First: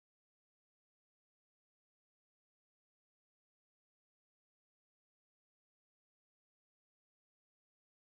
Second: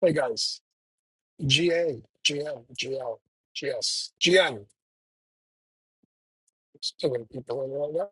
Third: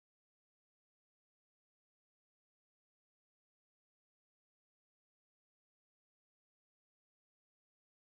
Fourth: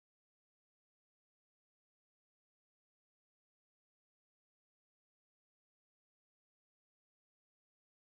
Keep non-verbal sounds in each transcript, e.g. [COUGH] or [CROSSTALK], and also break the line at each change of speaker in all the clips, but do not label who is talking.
Hey guys, GA, GM, GL, GS, GM. Still gonna keep going right now.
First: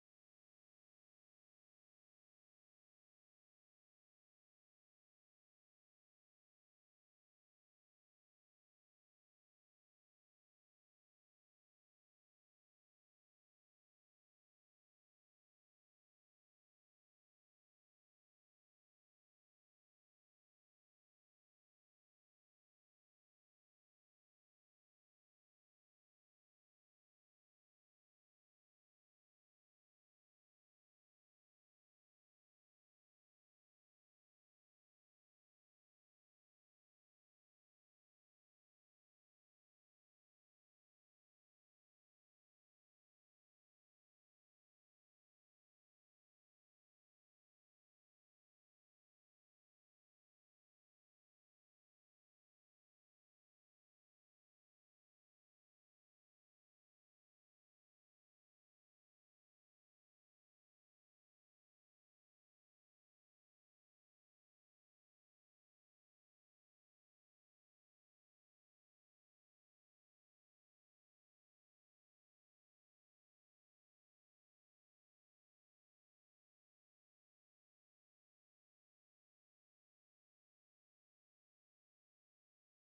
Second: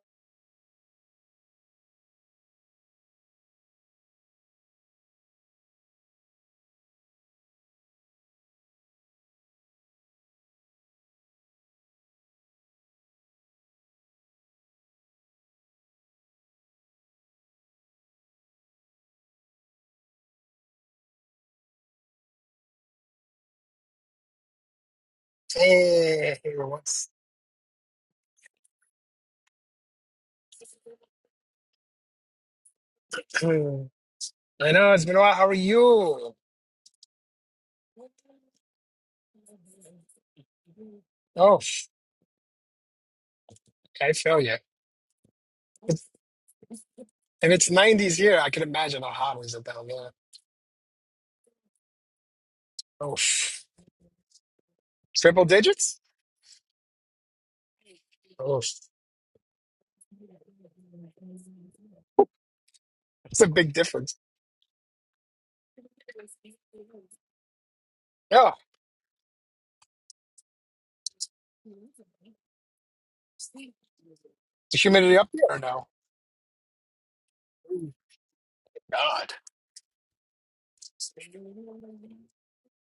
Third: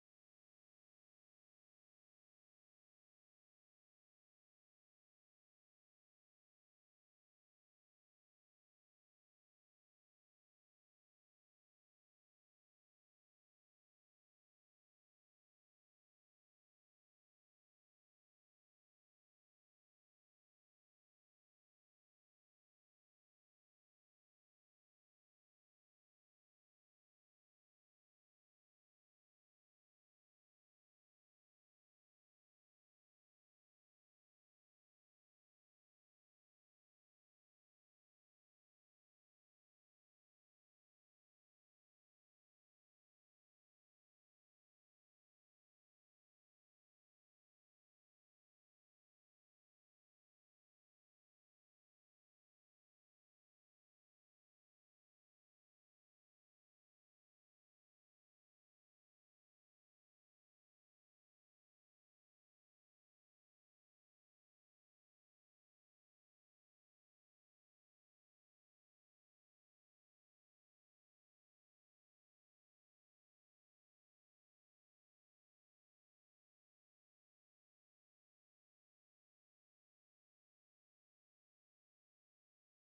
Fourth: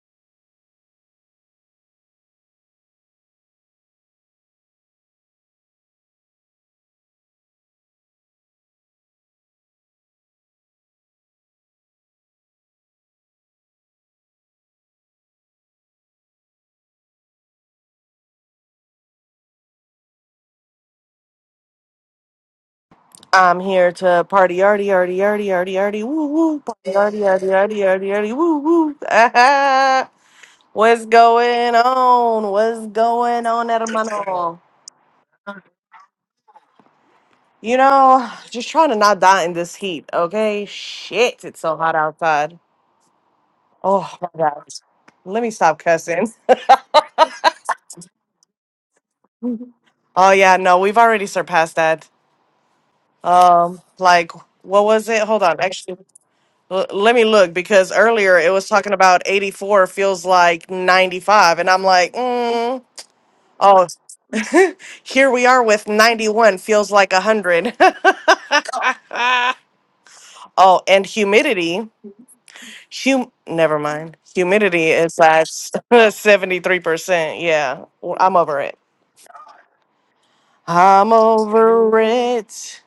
I'm here to party, yardy, yardy, yardy, yardy, yardy, woo,
Hey,
woo, party,
what's
yardy, yardy, yardy, yardy, yardy, woo, woo. [LAUGHS] Ah, What's going on? What's going
I
on,
know
hermano?
it's been a while. How are you?
You
Oh,
know, just trying to not die in this heat, okay? Shit, it's so hot outside. Oh
I
my
feel you.
god. Let me stop
If
cussing.
it's 90s here, I can imagine how hot is it down there.
Oh yeah, no, we've already surpassed that.
Oh,
Um, like, what was it? Hold
triple
on, actually.
digits?
L- let me look because earlier it
Oh,
was
pff.
talking about 84 feels like 95 and i'm like mm,
that's a big
oh
difference.
[LAUGHS] here we are with 91 feels like 100
Yeah,
[LAUGHS] oh and humidity hum never mind
is the
humidity
humidity
is
up
at
there now.
[LAUGHS] 73% yeah w- i'm over it
God.
i'm over it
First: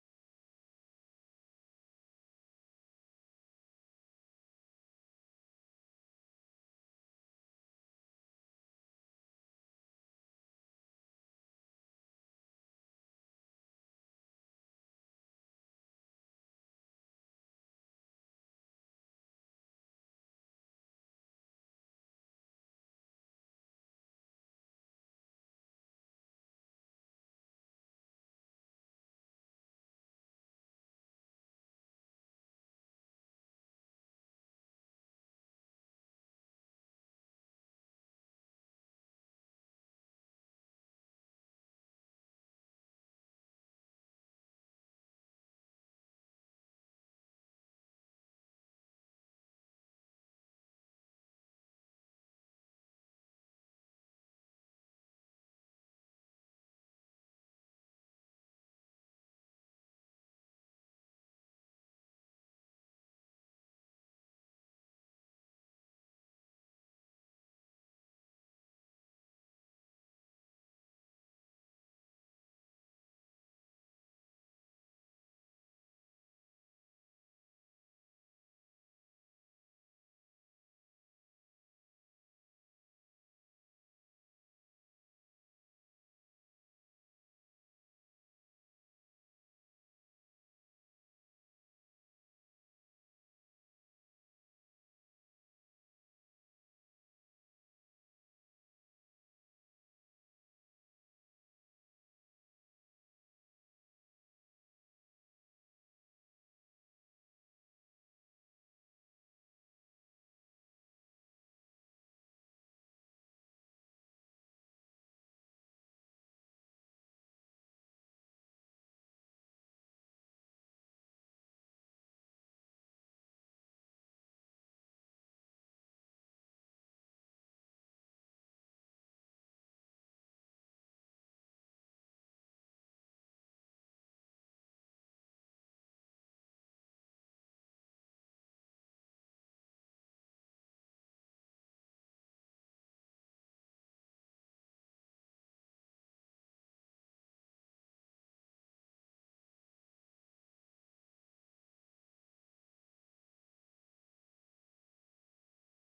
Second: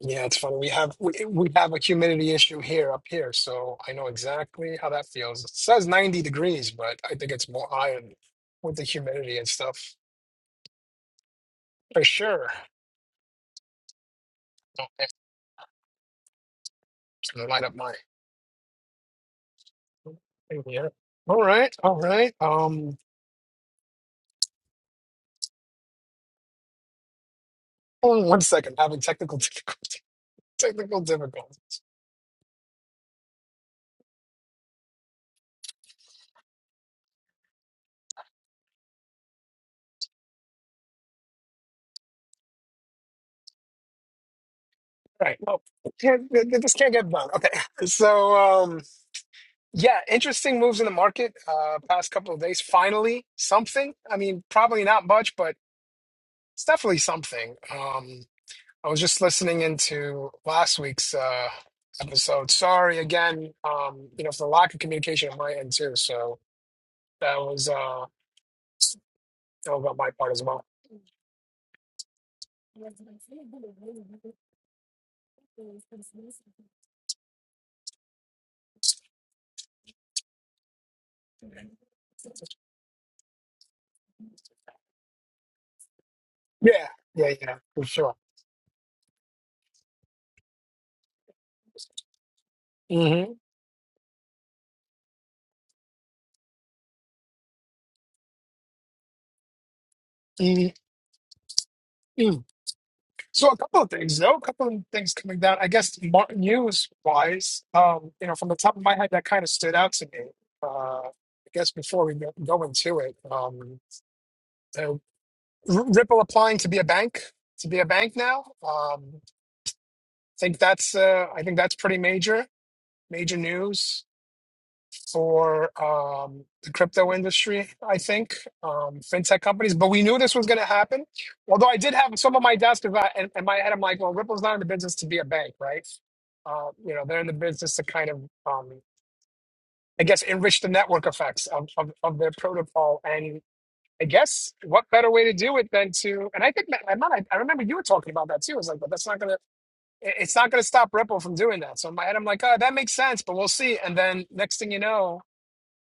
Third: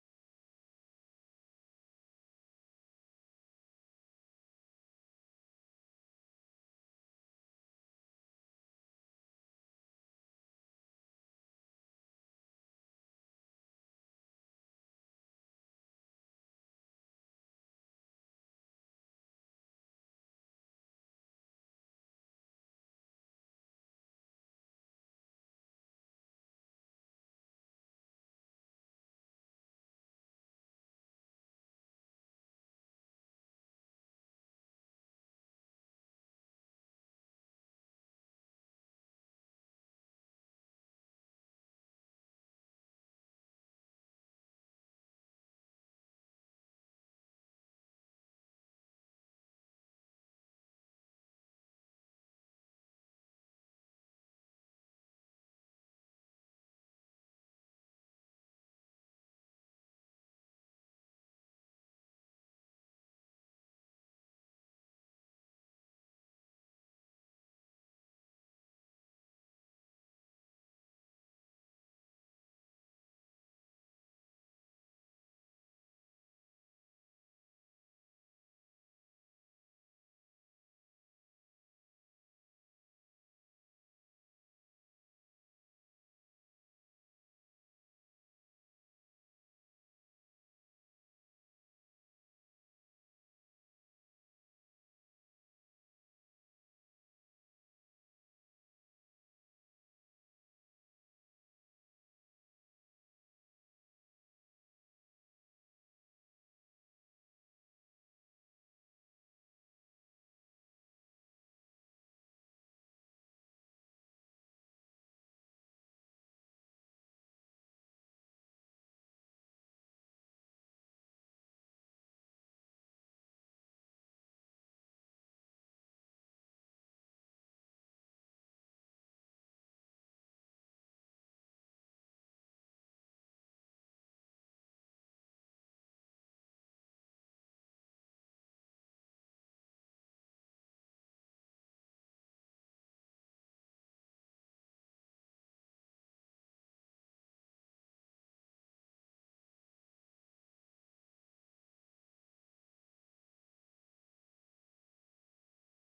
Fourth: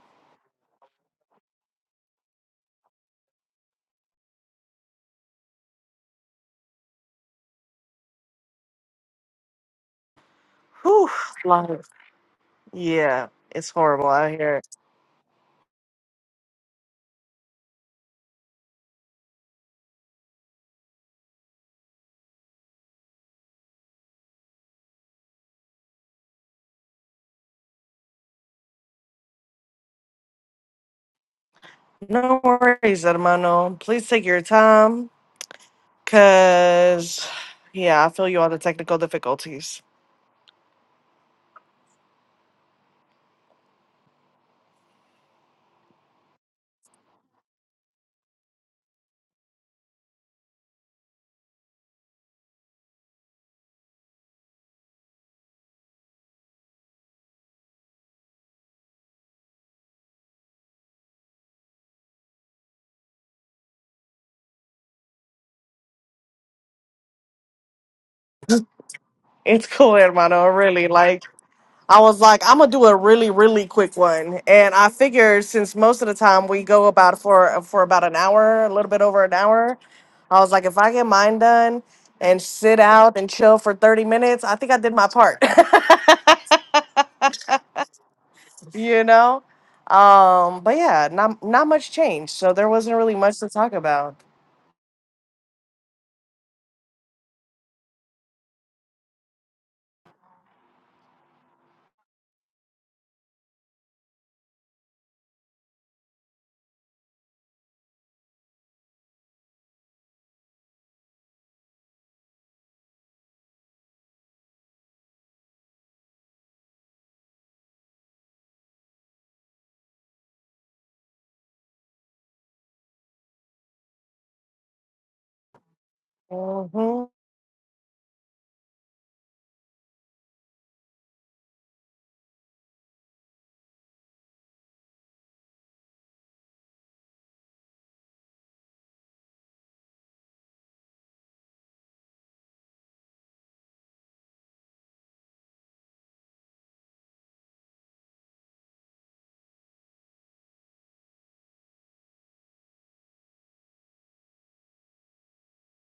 Yeah, it's funny. We have we, we have a humidity issue here up here, so I know exactly how that feels. It says 90 degrees, but I think it's more higher with the humidity and stuff
Whew, life.
for sure.
yeah it's horrible out here
Oh, yeah, it's gonna light up my thing here. All right, all right. Um, hold on one second. Having technical difficult- [LAUGHS] technical difficulties.
no worries hermano please take your time Cause yeah, I feel you on the technical difficulties.
All right. Well, can't, this can't get done. Okay. [LAUGHS] So, um, yeah, interesting moves in the market uh past couple of days. Finally, something. I mean, probably not much, but. It's definitely something. Um, I was just listening into last week's uh, episode. Sorry again, um, you know, for the lack of communication on my end too. So that was uh,
It's
that was
cool,
on my part as
hermano.
well.
Really, like I was like, I'm gonna do a really, really quick one, and I figured since most of the time we go about for for about an hour, a little bit over an hour, I was like, if I get mine done and sit out and chill for 30 minutes, I think I did my part.
Yeah, yeah, yeah, for sure.
[LAUGHS] you know, um, but yeah, not not much change. so there wasn't really
hmm
much to talk about.
mm So a couple of things, though, a couple of things coming down. I guess mar- news-wise, um, you know, from the top of my head, that kind of stood out to me. Uh, I guess before we go go into it, um, R- Ripple applying to be a bank to be a bank now. Um, I think that's uh, I think that's pretty major major news for um, the
hmm
crypto industry. I think um, fintech companies, but we knew this was going to happen. Although I did have some of my desk about and, and my head, I'm like, well, Ripple's not in the business to be a bank, right? Uh, you know, they're in the business to kind of um, I guess enrich the network effects of, of, of their protocol and I guess what better way to do it than to, and I think that, I'm I, I remember you were talking about that too. It's like, but that's not going to, it's not going to stop Ripple from doing that. So in my head, I'm like, oh, that makes sense, but we'll see. And then next thing you know,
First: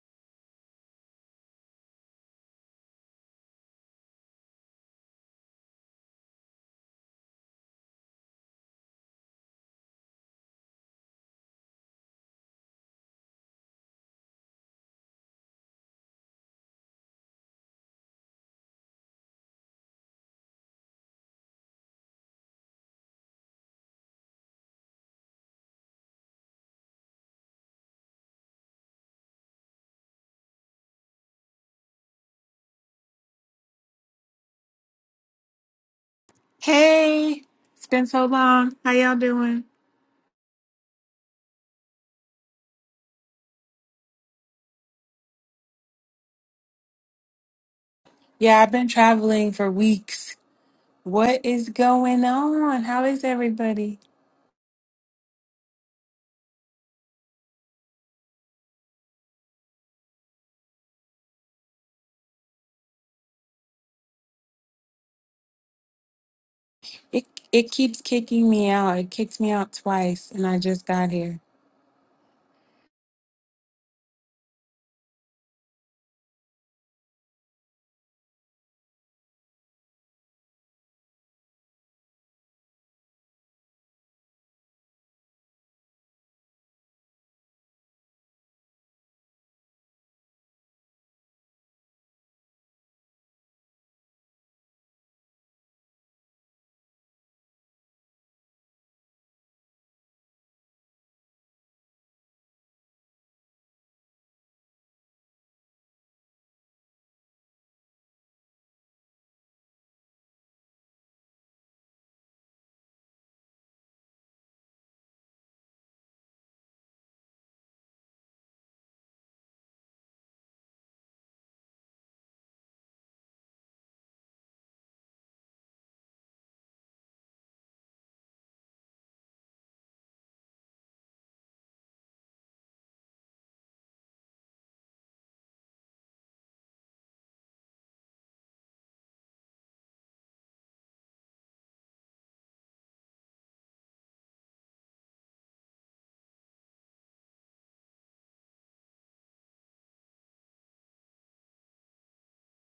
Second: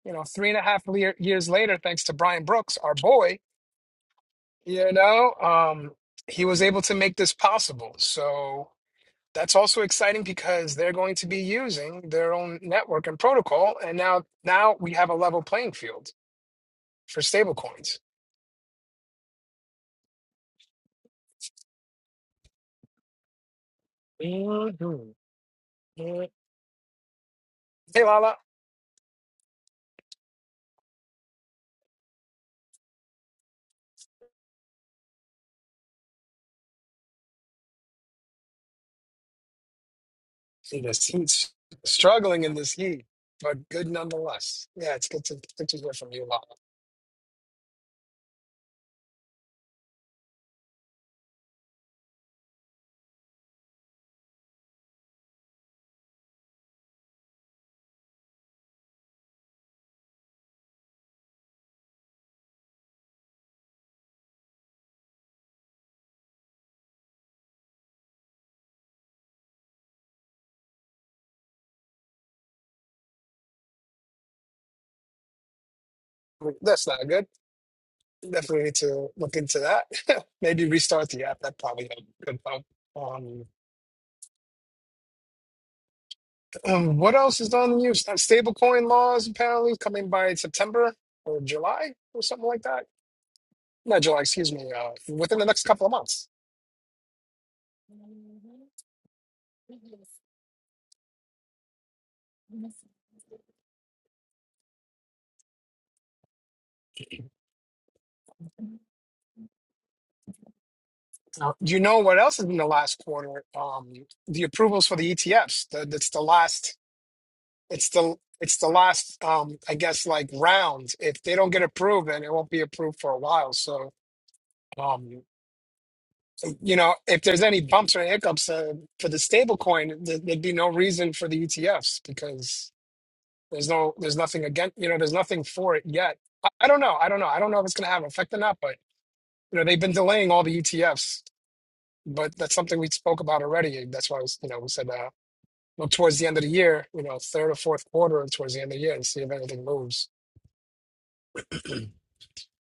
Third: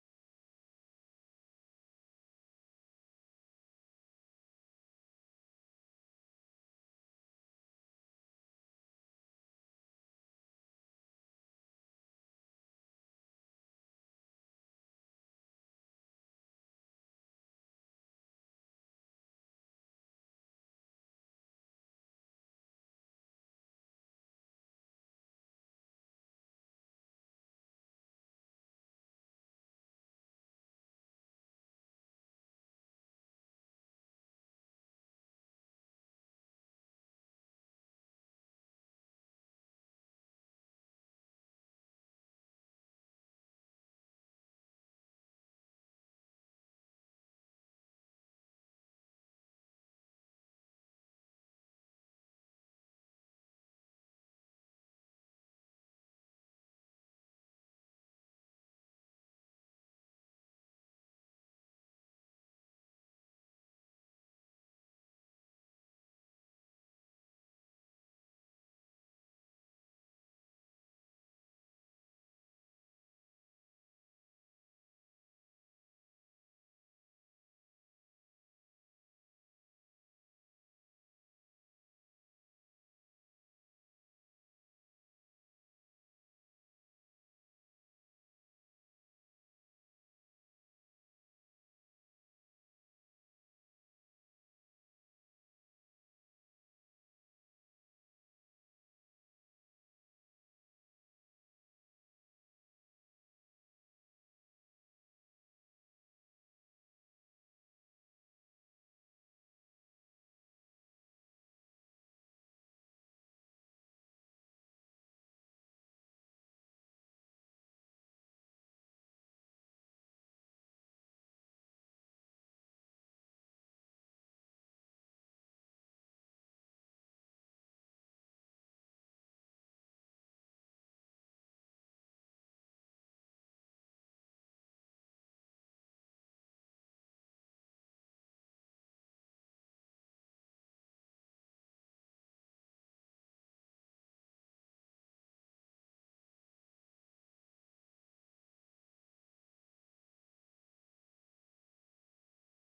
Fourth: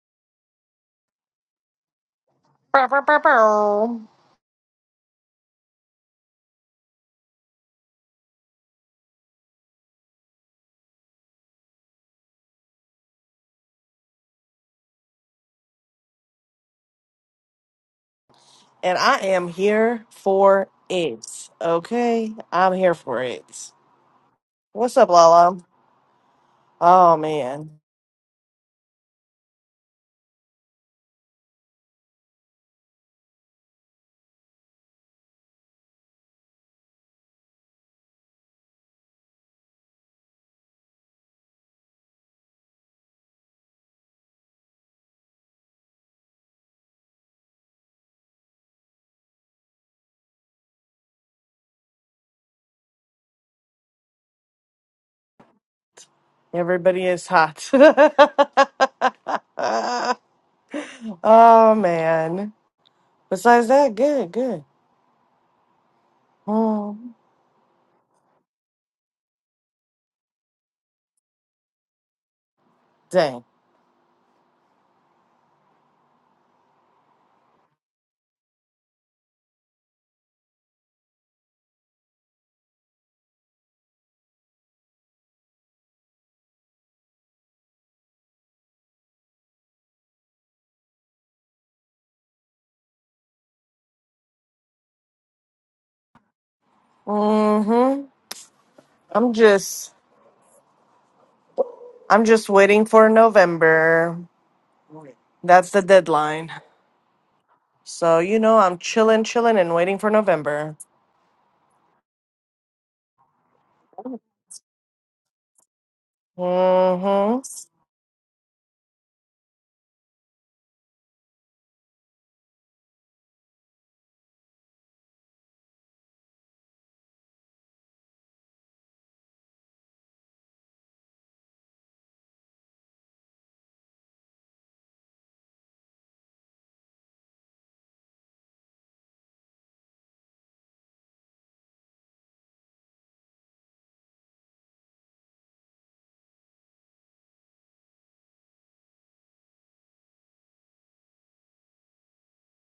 you know, three and a half lear- years later, thanks to Brian Brooks, our boy, you know, um, he was able to make this possible. So that's also exciting because they're going to be using their own network and protocol. And now, now we have a level playing field for stablecoins.
And I am here for it. Okay? I'm here for it. What's up,
Mhm.
Lala?
Mhm.
Oh, man.
Hey, Lala.
Hey, it's been so long. How y'all doing?
in this heat, struggling in this heat, but good nonetheless. Yeah, it's good to good to hear from you, Lala.
Yeah, I've been traveling for weeks. What is going on? How is everybody?
Everybody is hot. [LAUGHS] oh, man. Besides that, good, good. Um,
It it keeps kicking me out. It kicked me out twice and I just got here.
dang.
That's not good. Definitely need to look into that. [LAUGHS] Maybe restart the app. That probably a good help. Um, um, what else is on the news? Uh, Stablecoin laws apparently coming by September or July or something like that. Not July, excuse me. Uh, within the next couple of months.
Mm-hmm. I'm just, I'm just waiting for November. That's the deadline. So, you know, I'm chilling, chilling, and waiting for November.
Now, do you know what else is in the last quarter? Um, the approvals for the ETFs. The, that's the last
Mm-hmm.
It's the it's the last um I guess like round. If they don't get approved, then it won't be approved for a while. So um you know, if there's any bumps or hiccups uh, for the stable coin, th- there'd be no reason for the ETFs because there's no there's nothing against you know, there's nothing for it yet. I, I don't know. I don't know. I don't know if it's gonna have an effect or not, but you know, they've been delaying all the ETFs. But that's something we spoke about already. That's why I was, you know, we said uh, look towards the end of the year, you know, third or fourth quarter towards the end of the year and see if anything moves.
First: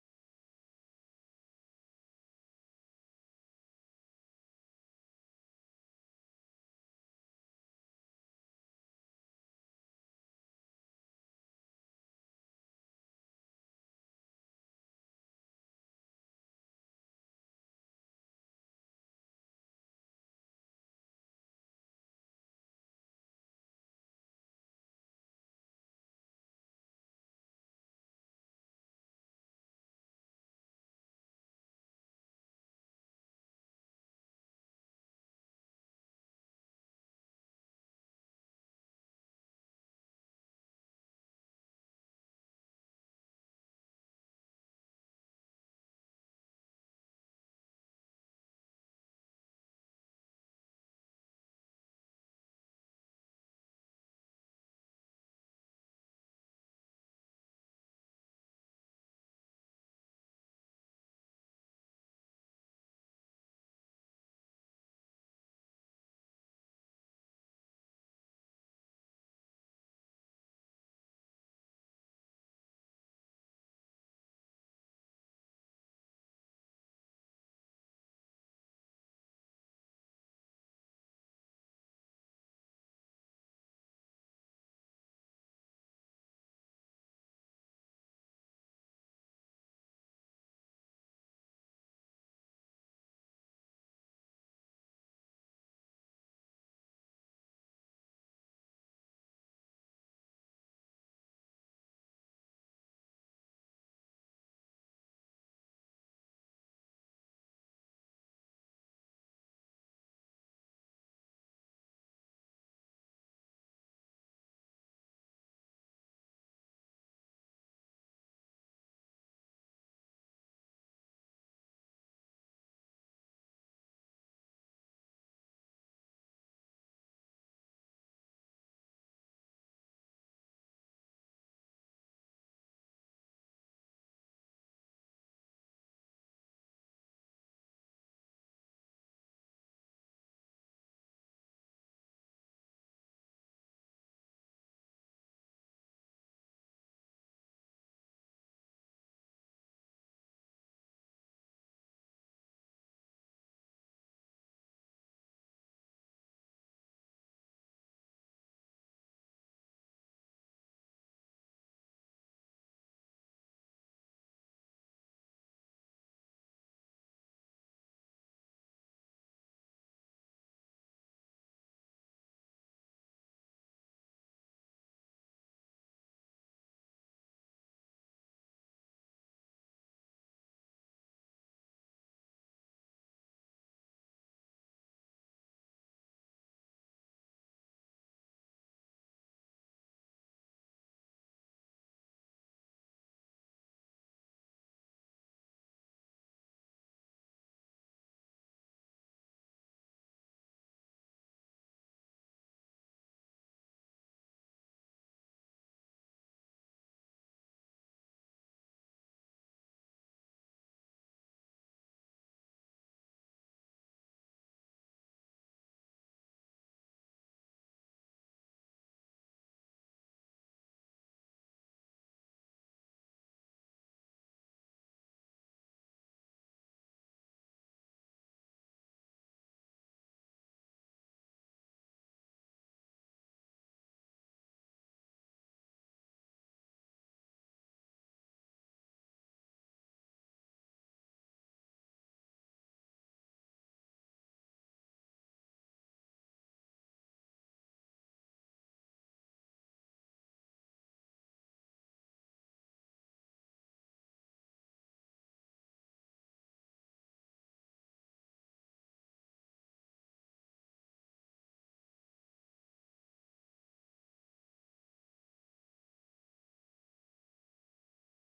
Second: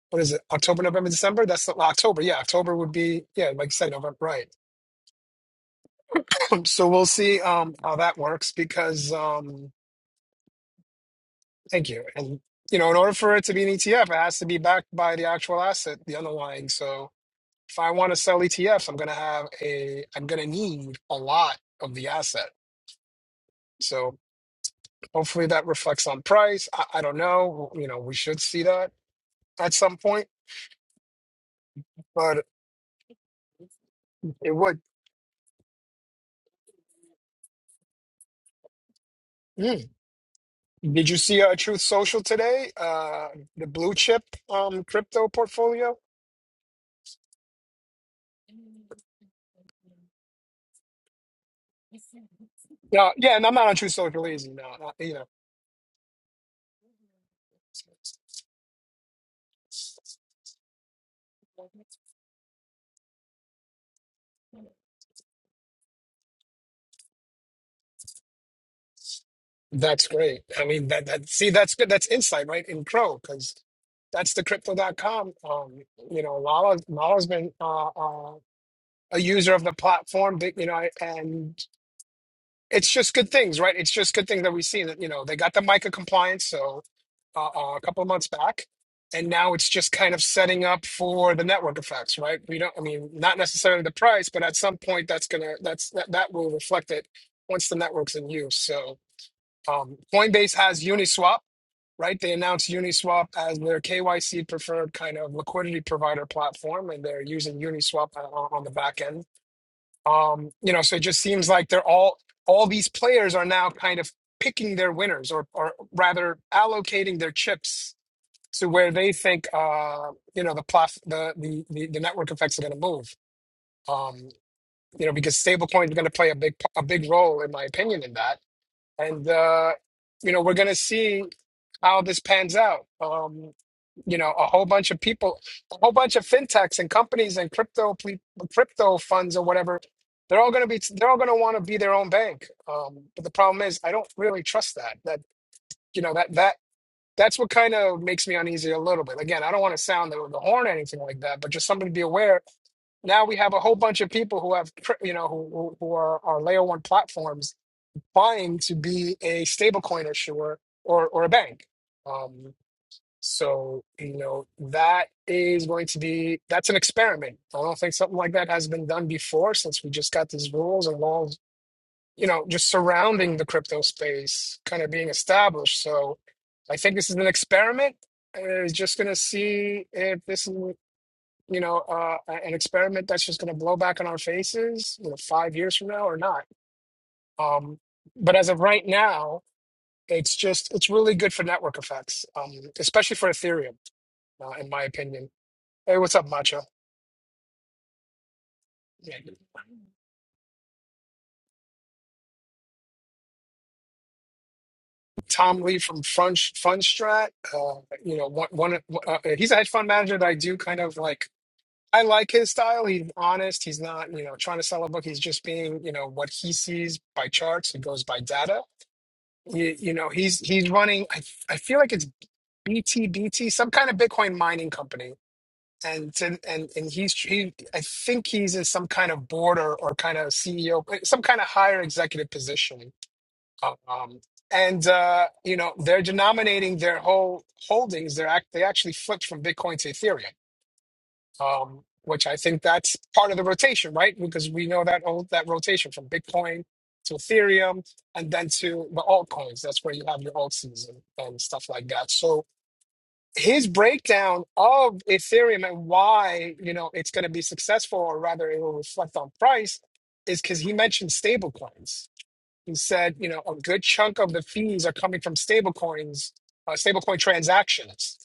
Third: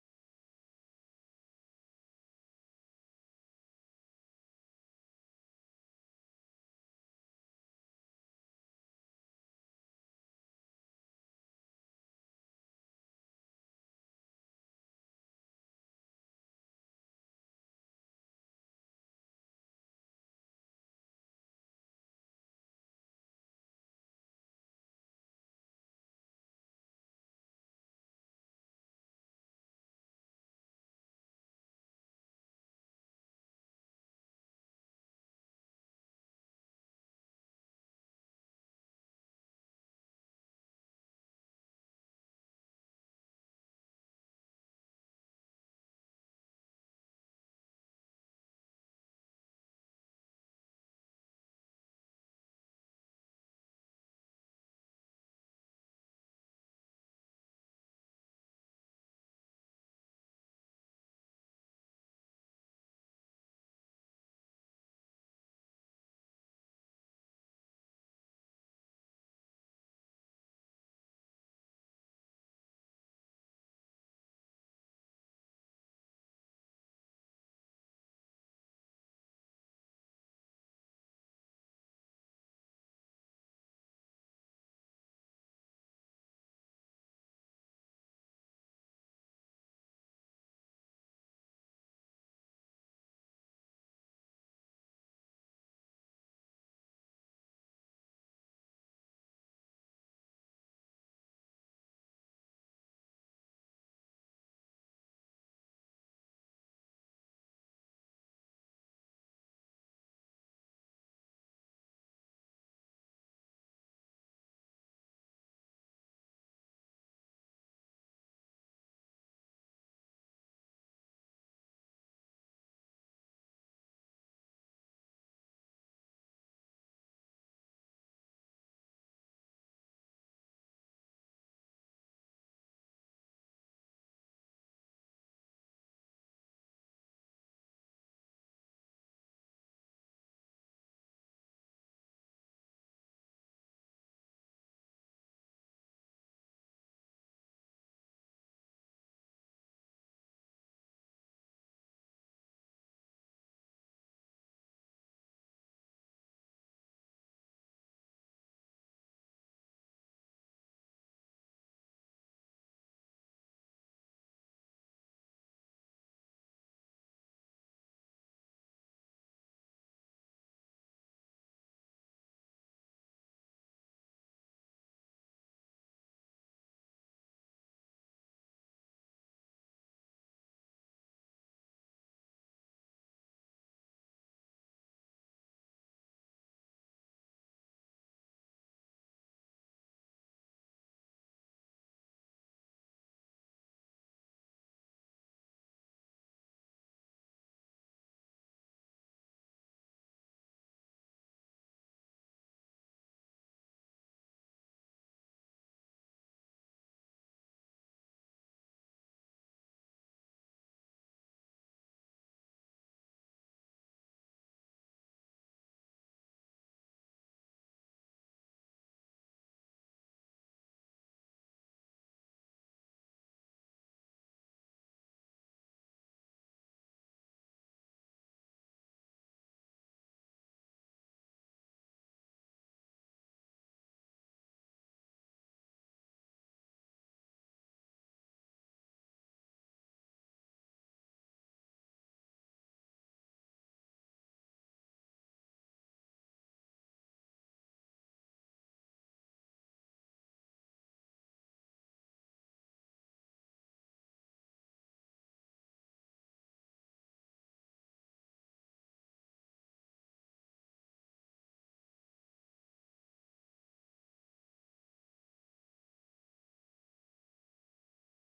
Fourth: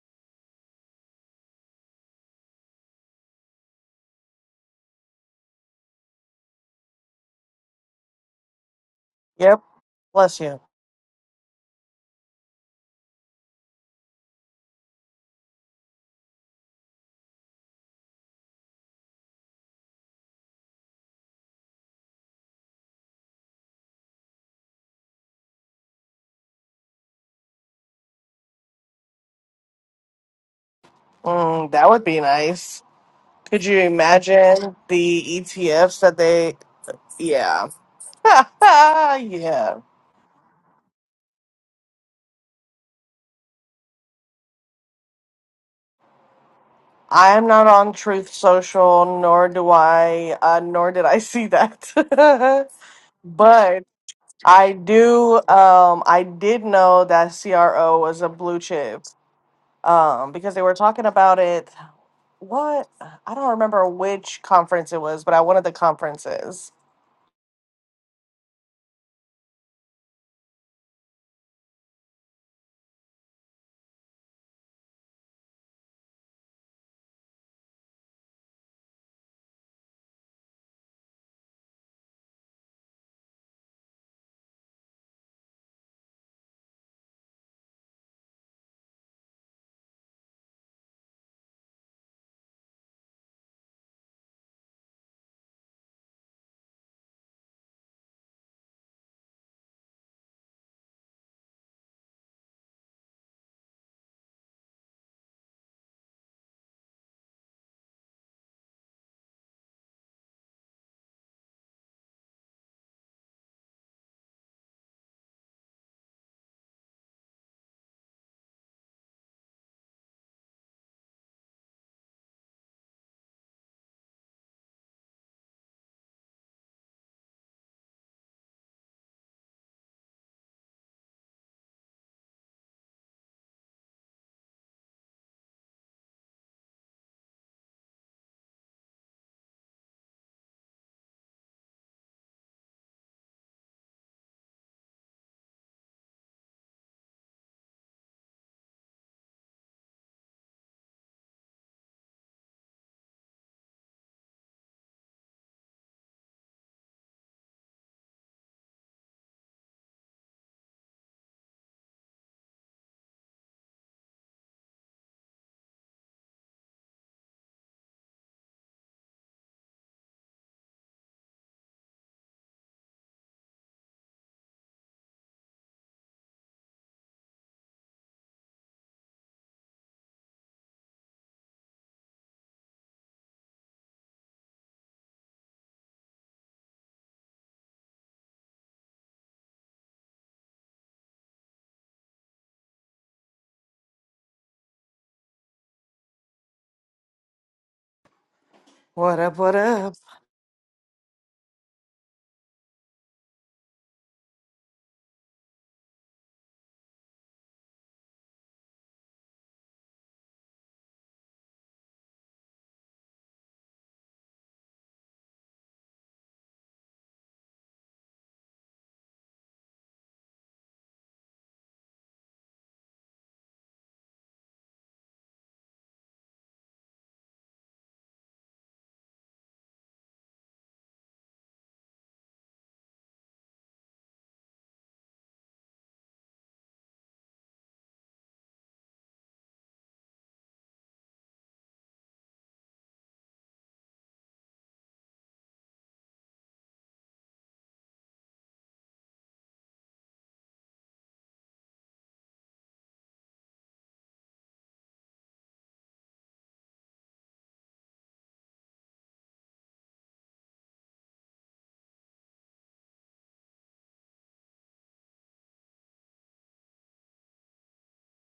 what is it october november december that's the, well, october yeah october would be yeah like you said november right [CLEARS THROAT] so we'll see um how that works because
Yep.
um
Bless you.
thank you and you know in order for it to be an etf it has to be backed by the actual asset the underlying so if i want to sell etfs i'm going to have a i'm going to need a lot of the asset so hopefully that reflects on price i, I don't know you know we should see that at some point
Mm, that would be
but
nice. Could you
it
imagine
would
the ETFs that they? Yeah. [LAUGHS]
Hmm.
yeah.
Did you see uh, Truth Social today? Uh, the blue chip um, crypto portfolio.
I am not on Truth Social, nor do I, uh, nor did I see that. [LAUGHS]
No, yeah, and I'm not on
but
Truth Social easy. No,
I
not, you know
do, um, I did know that CRO was a blue chip um, because they were talking about it. What? I don't remember which conference it was, but at one of the conferences.
that's great. I mean, that that see that's good. That's insight, right? In Crow, because that's the Crypto. Crypto.com. Um, you know, Lala Lala's been uh, uh, a user of the platform. but, You know, and it's just good things, right? It's just good things that we see. That you know, they got the MiCA compliance, so uh, uh, a couple months back, and now it's just kind of setting up for the network effects, right? We don't, I mean, not necessarily the price, but at some point that's gonna that's that, that will reflect it once the network's in use. So um, Coinbase has Uniswap, right? They announced Uniswap as their KYC preferred kind of liquidity provider platform, and they're using Uniswap uh, on, on the back end. Um, you know, so it just seems like they're all all these players are now kind of picking their winners, or or rather allocating their chips to where they think uh, you know the plot the, the the the network effects are going to move um you know because stablecoin is going to play a big a big role in my opinion in that and uh you know we're going to see how this pans out um you know a whole bunch of people a whole bunch of fintechs and companies and crypto ple- crypto funds or whatever they're all going to be they're all going to want to be their own bank um but the problem is i don't really trust that that you know that that that's what kind of makes me uneasy a little bit. Again, I don't want to sound the, the horn or anything like that, but just something to be aware. Now we have a whole bunch of people who have, pr- you know, who, who who are, are layer one platforms vying to be a stablecoin issuer or, or a bank. Um, so, you know, that is going to be, that's an experiment. I don't think something like that has been done before since we just got these rules and laws you know, just surrounding the crypto space kind of being established. So I think this is an experiment. and It's just going to see if this is, you know, uh, an experiment that's just going to blow back on our faces, you know, five years from now or not. Um, but as of right now, it's just, it's really good for network effects, um, especially for Ethereum, uh, in my opinion. Hey, what's up, Macho?
What up, what up?
Tom Lee from Fund Fundstrat, uh, you know, one, one uh, he's a hedge fund manager that I do kind of like I like his style. He's honest. He's not, you know, trying to sell a book. He's just being, you know, what he sees by charts. He goes by data. You, you know, he's he's running. I, I feel like it's BTBT, some kind of Bitcoin mining company, and to, and and he's he. I think he's in some kind of board or, or kind of CEO, some kind of higher executive position. Um, and uh, you know, they're denominating their whole holdings. They're act they actually flipped from Bitcoin to Ethereum um, which I think that's part of the rotation, right? Because we know that all that rotation from Bitcoin to Ethereum and then to the altcoins. That's where you have your alt season and stuff like that. So his breakdown of Ethereum and why you know it's going to be successful, or rather, it will reflect on price, is because he mentioned stablecoins. He said, you know, a good chunk of the fees are coming from stablecoins, uh, stablecoin transactions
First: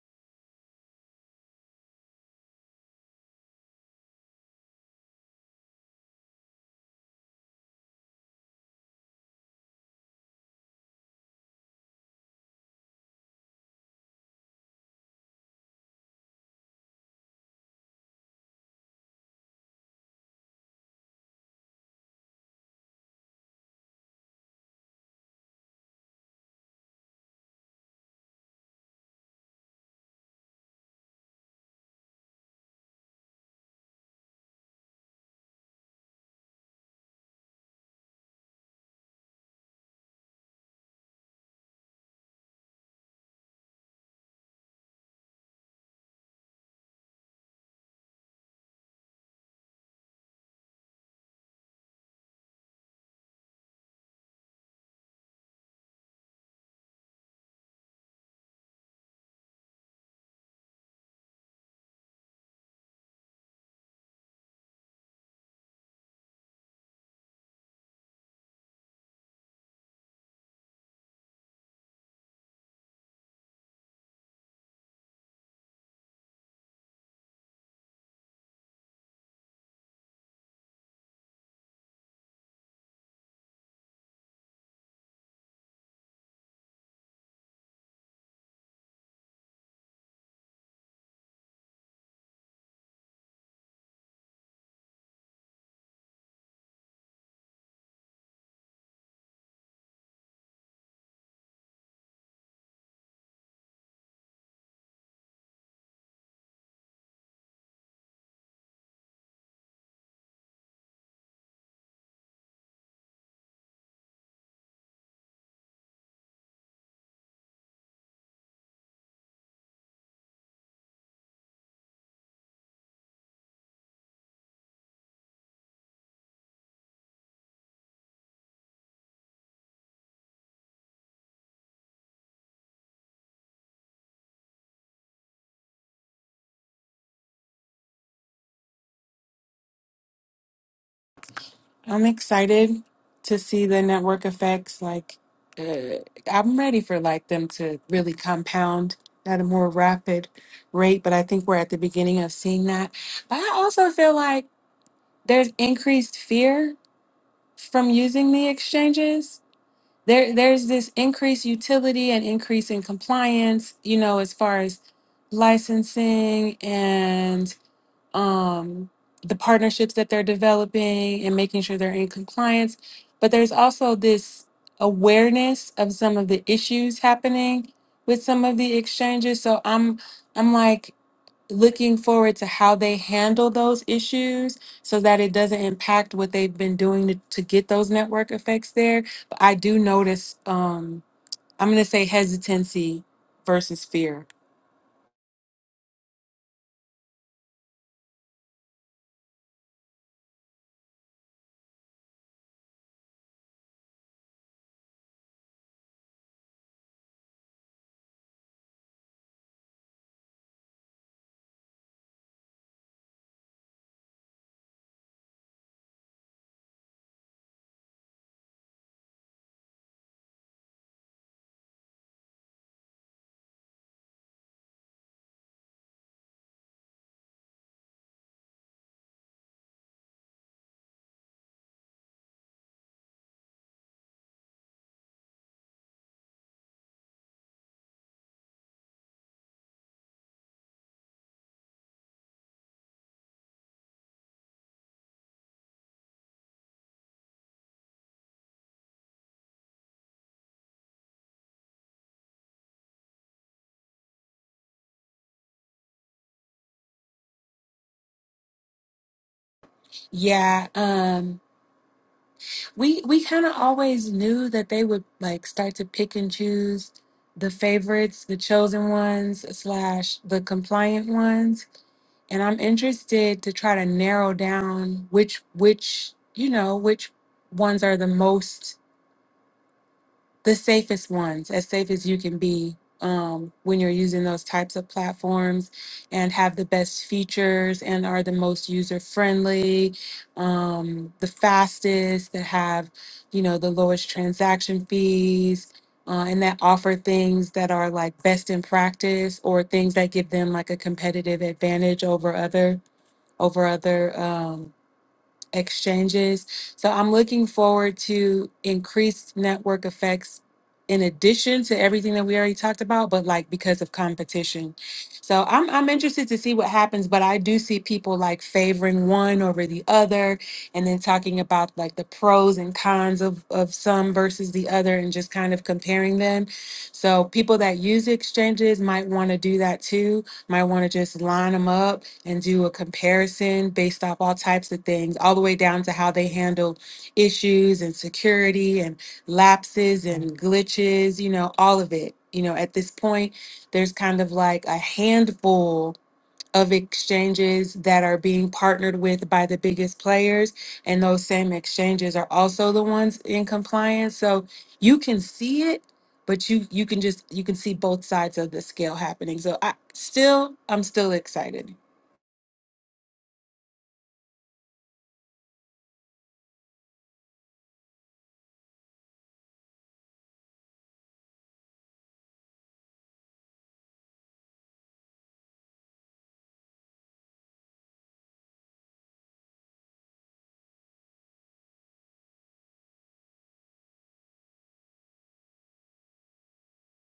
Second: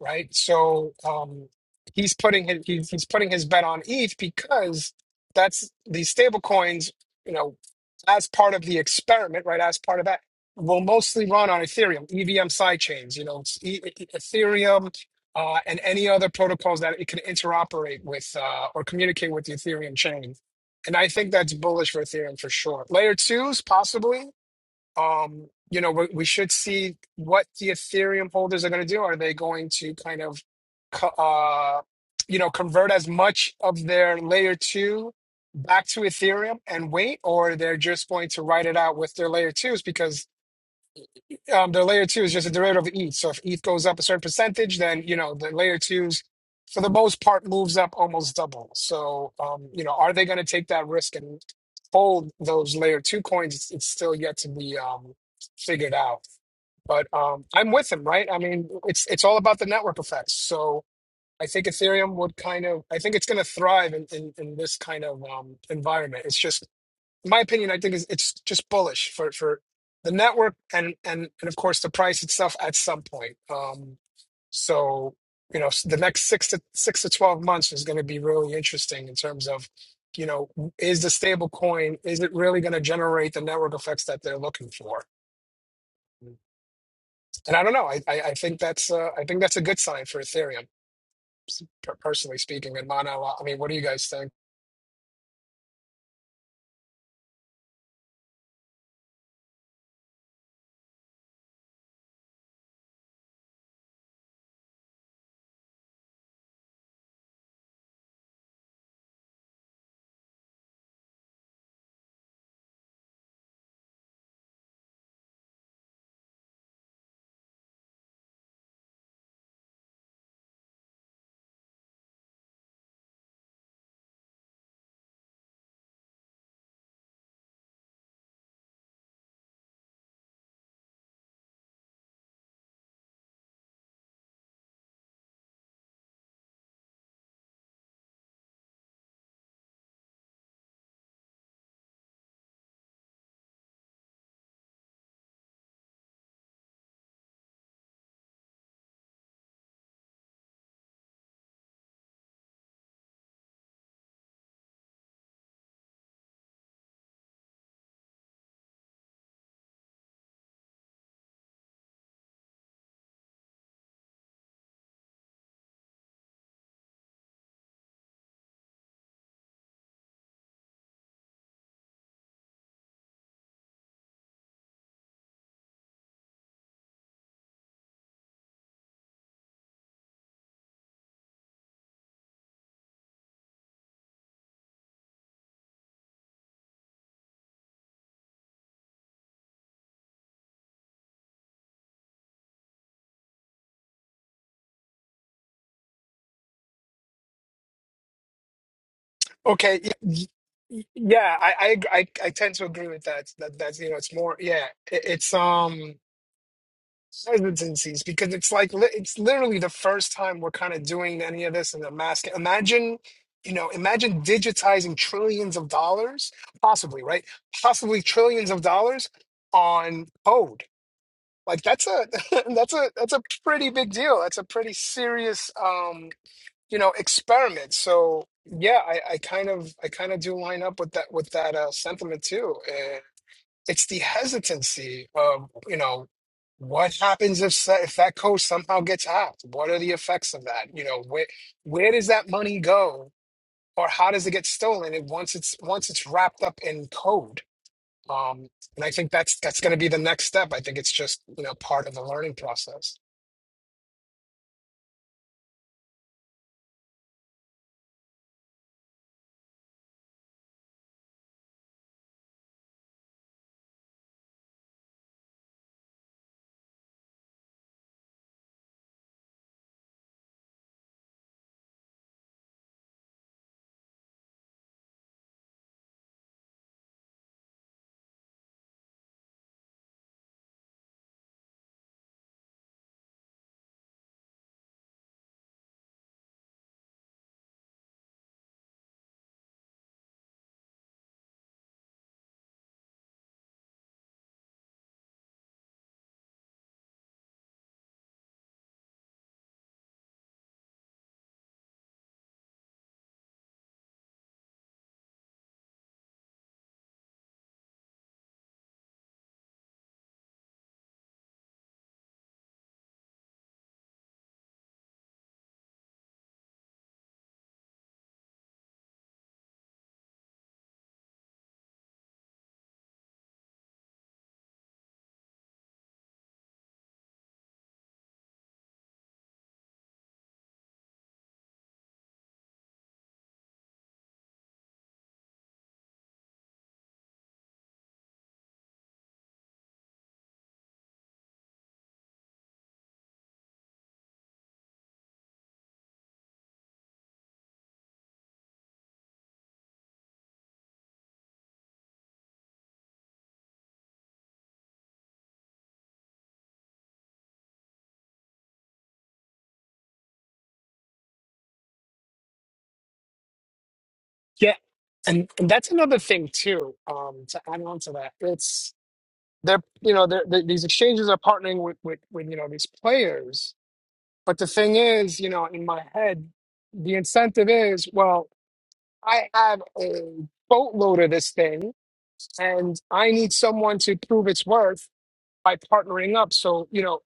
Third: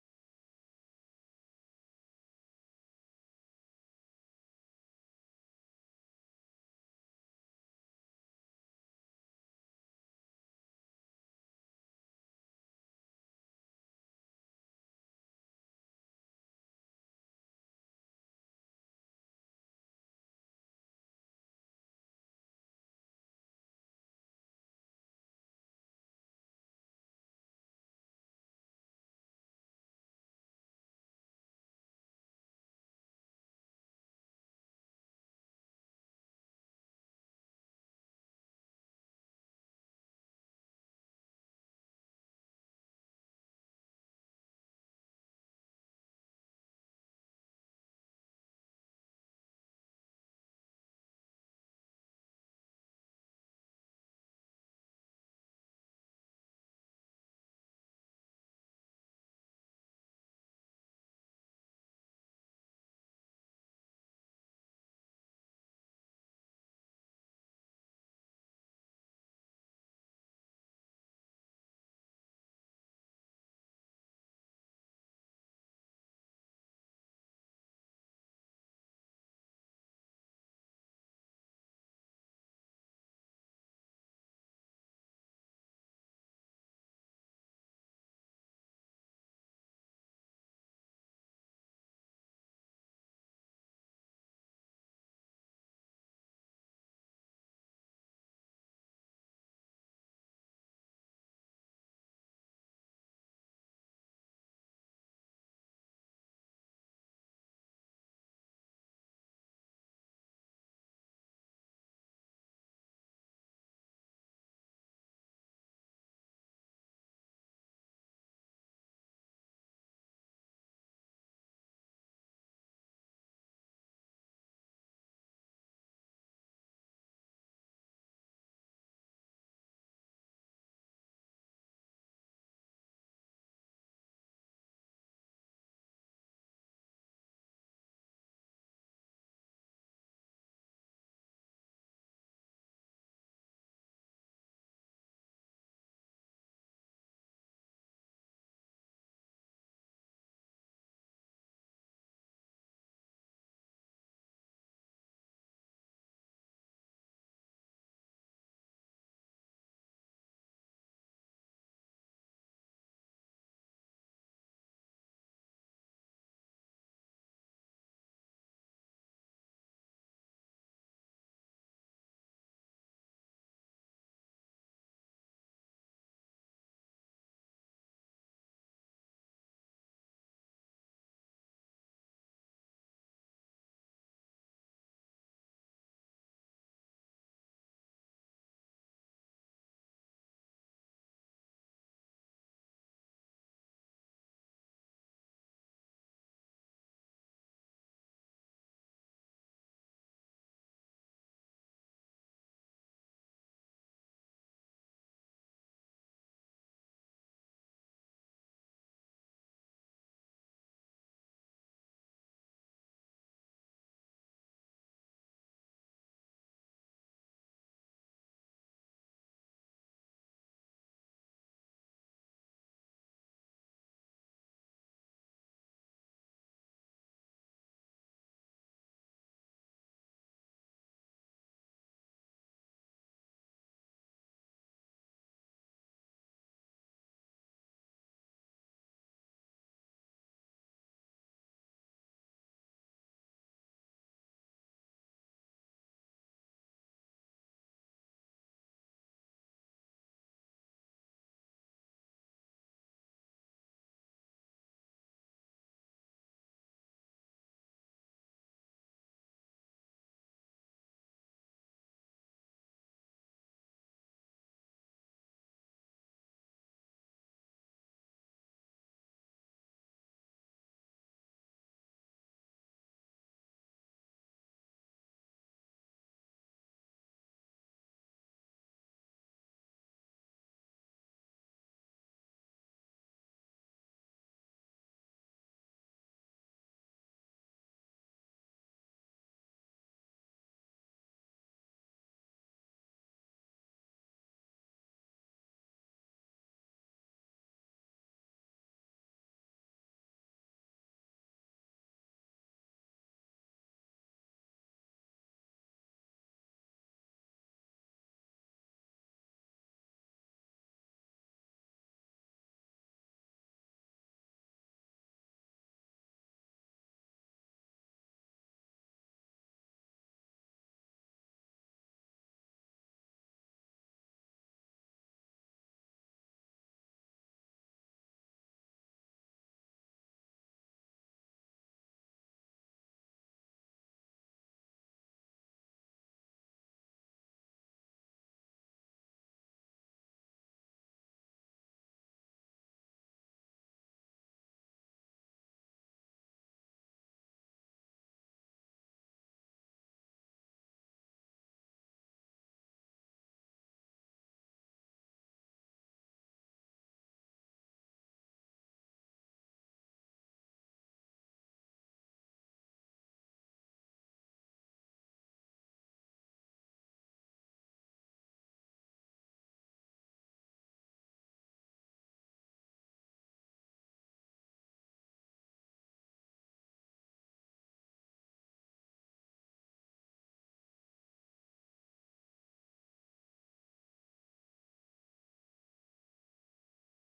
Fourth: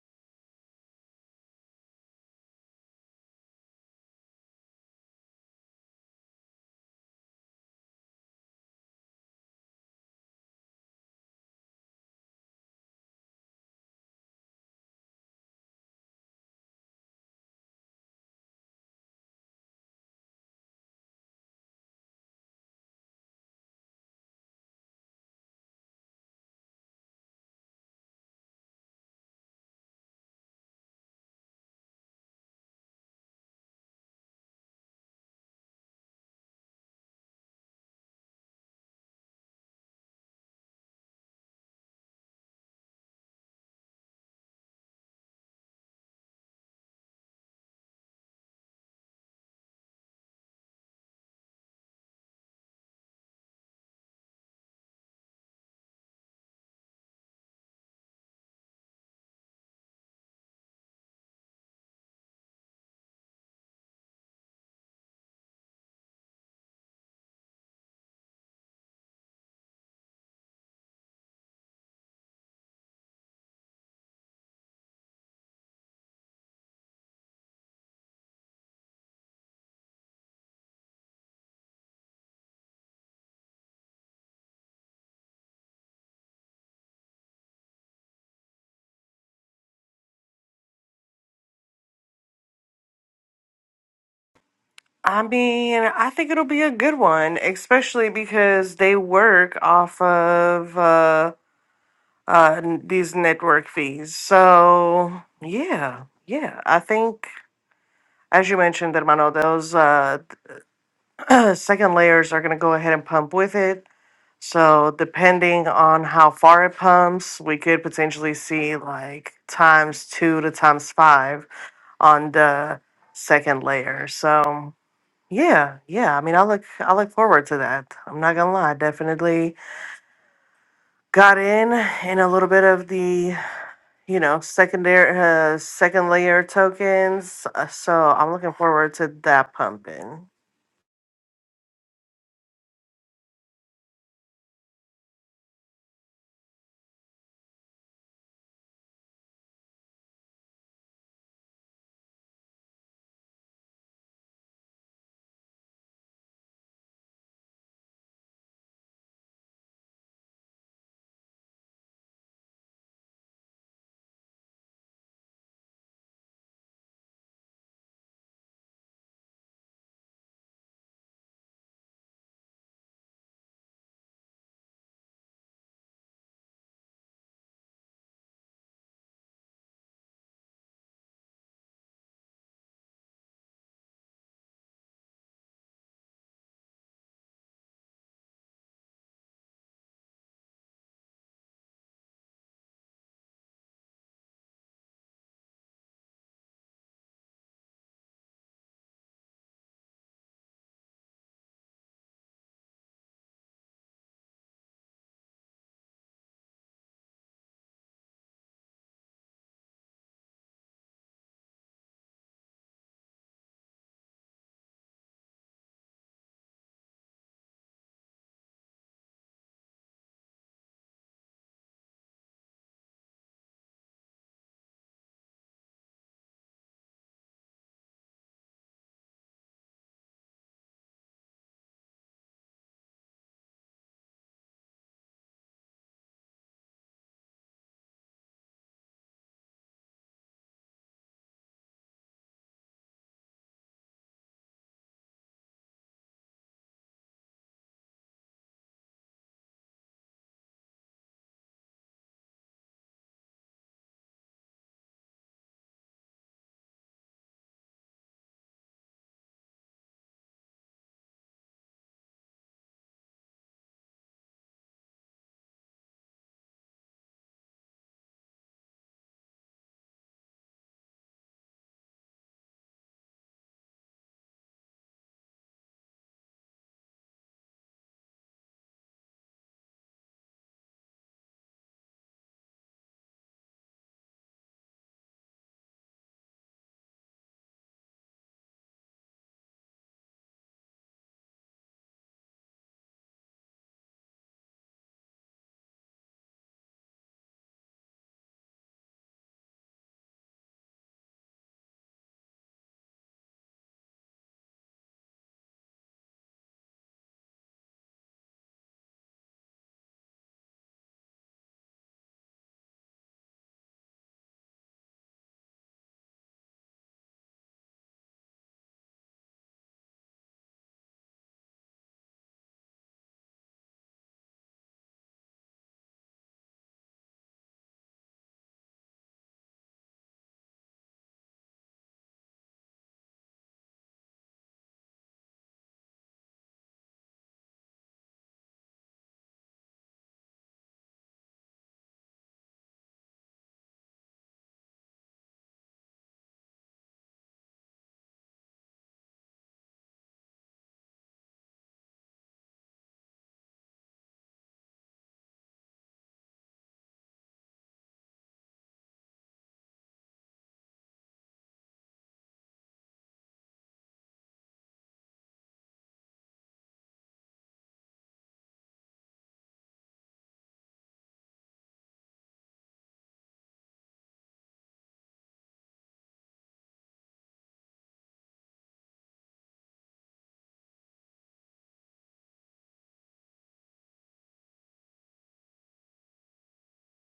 right? So um, he's putting his he's, he's putting his bet on ETH because that's these stable coins, you know, as part of the experiment, right? As part of that, will mostly run on Ethereum, EVM sidechains, you know, it's E- E- Ethereum uh, and any other protocols that it can interoperate with uh, or communicate with the Ethereum chain. And I think that's bullish for Ethereum for sure. Layer twos, possibly um, you know, we, we should see what the Ethereum holders are going to do. Are they going to kind of, co- uh, you know, convert as much of their layer two back to Ethereum and wait, or they're just going to write it out with their layer twos? Because um, the layer two is just a derivative of ETH. So if ETH goes up a certain percentage, then you know the layer twos, for the most part, moves up almost double. So um, you know, are they going to take that risk and hold those layer two coins? It's, it's still yet to be um, figured out. But um, I'm with him, right? I mean, it's it's all about the network effects. So I think Ethereum would kind of, I think it's going to thrive in, in in this kind of um, environment. It's just my opinion, I think is it's just bullish for for the network and and and of course the price itself at some point. Um, so you know s- the next six to six to twelve months is going to be really interesting in terms of you know is the stable coin is it really going to generate the network effects that they're looking for? And I don't know. I I, I think that's uh, I think that's a good sign for Ethereum s- per- personally speaking. And Mana, I mean, what do you guys think?
I mean, I think it'll be a good one, especially because they work off of uh, uh, n- these network fees. So, yeah, yeah, I think, as you mentioned, Hermano, those uh, [CLEARS THROAT] second layers are going to go ahead and pump with it. So, depending on how far it pumps, we could potentially see like times two to times five on the second layer. So, Yeah, yeah. I mean, I look I look forward to that. I'm not gonna lie. I definitely got in in a little bit of the you know secondary uh, second layer tokens. Uh, So I'm looking forward to that pumping.
I'm excited to see the network effects like uh, I'm ready for like them to really compound at a more rapid rate, but I think we're at the beginning of seeing that. But I also feel like there's increased fear from using the exchanges there there's this increased utility and increase in compliance you know as far as licensing and um the partnerships that they're developing and making sure they're in compliance but there's also this awareness of some of the issues happening with some of the exchanges so i'm i'm like looking forward to how they handle those issues so that it doesn't impact what they've been doing to, to get those network effects there. But I do notice, um, I'm going to say hesitancy versus fear.
Okay. y- y- y- Yeah, I, I ag- I I tend to agree with that. That that's you know it's more yeah it, it's um hesitancies because it's like li- it's literally the first time we're kind of doing any of this in the mask. Imagine you know imagine digitizing trillions of dollars possibly right possibly trillions of dollars on code like that's a [LAUGHS] that's a that's a pretty big deal. That's a pretty serious um you know, experiment. So yeah, I, I kind of I kind of do line up with that with that uh, sentiment too. Uh, it's the hesitancy of you know what happens if sa- if that code somehow gets hacked? What are the effects of that? You know, where where does that money go, or how does it get stolen? And once it's once it's wrapped up in code, um, and I think that's that's going to be the next step. I think it's just you know part of the learning process.
Yeah, um, we we kind of always knew that they would like start to pick and choose the favorites, the chosen ones slash the compliant ones and I'm interested to try to narrow down which which you know which ones are the most the safest ones, as safe as you can be um, when you're using those types of platforms, and have the best features and are the most user friendly, um, the fastest that have you know the lowest transaction fees. Uh, and that offer things that are like best in practice or things that give them like a competitive advantage over other over other um, exchanges. So I'm looking forward to increased network effects in addition to everything that we already talked about, but like because of competition. So I'm I'm interested to see what happens, but I do see people like favoring one over the other and then talking about like the pros and cons of of some versus the other and just kind of comparing them. So people that use exchanges might want to do that too might want to just line them up and do a comparison based off all types of things, all the way down to how they handle issues and security and lapses and glitches, you know, all of it. You know, at this point, there's kind of like a handful of exchanges that are being partnered with by the biggest players. And those same exchanges are also the ones in compliance. So you can see it, but you you can just you can see both sides of the scale happening. So I still I'm still excited.
Yeah, and, and that's another thing too. Um, to add on to that, it's they're you know they're, they these exchanges are partnering with, with with you know these players but the thing is you know in my head the incentive is well i have a boatload of this thing and i need someone to prove its worth by partnering up so you know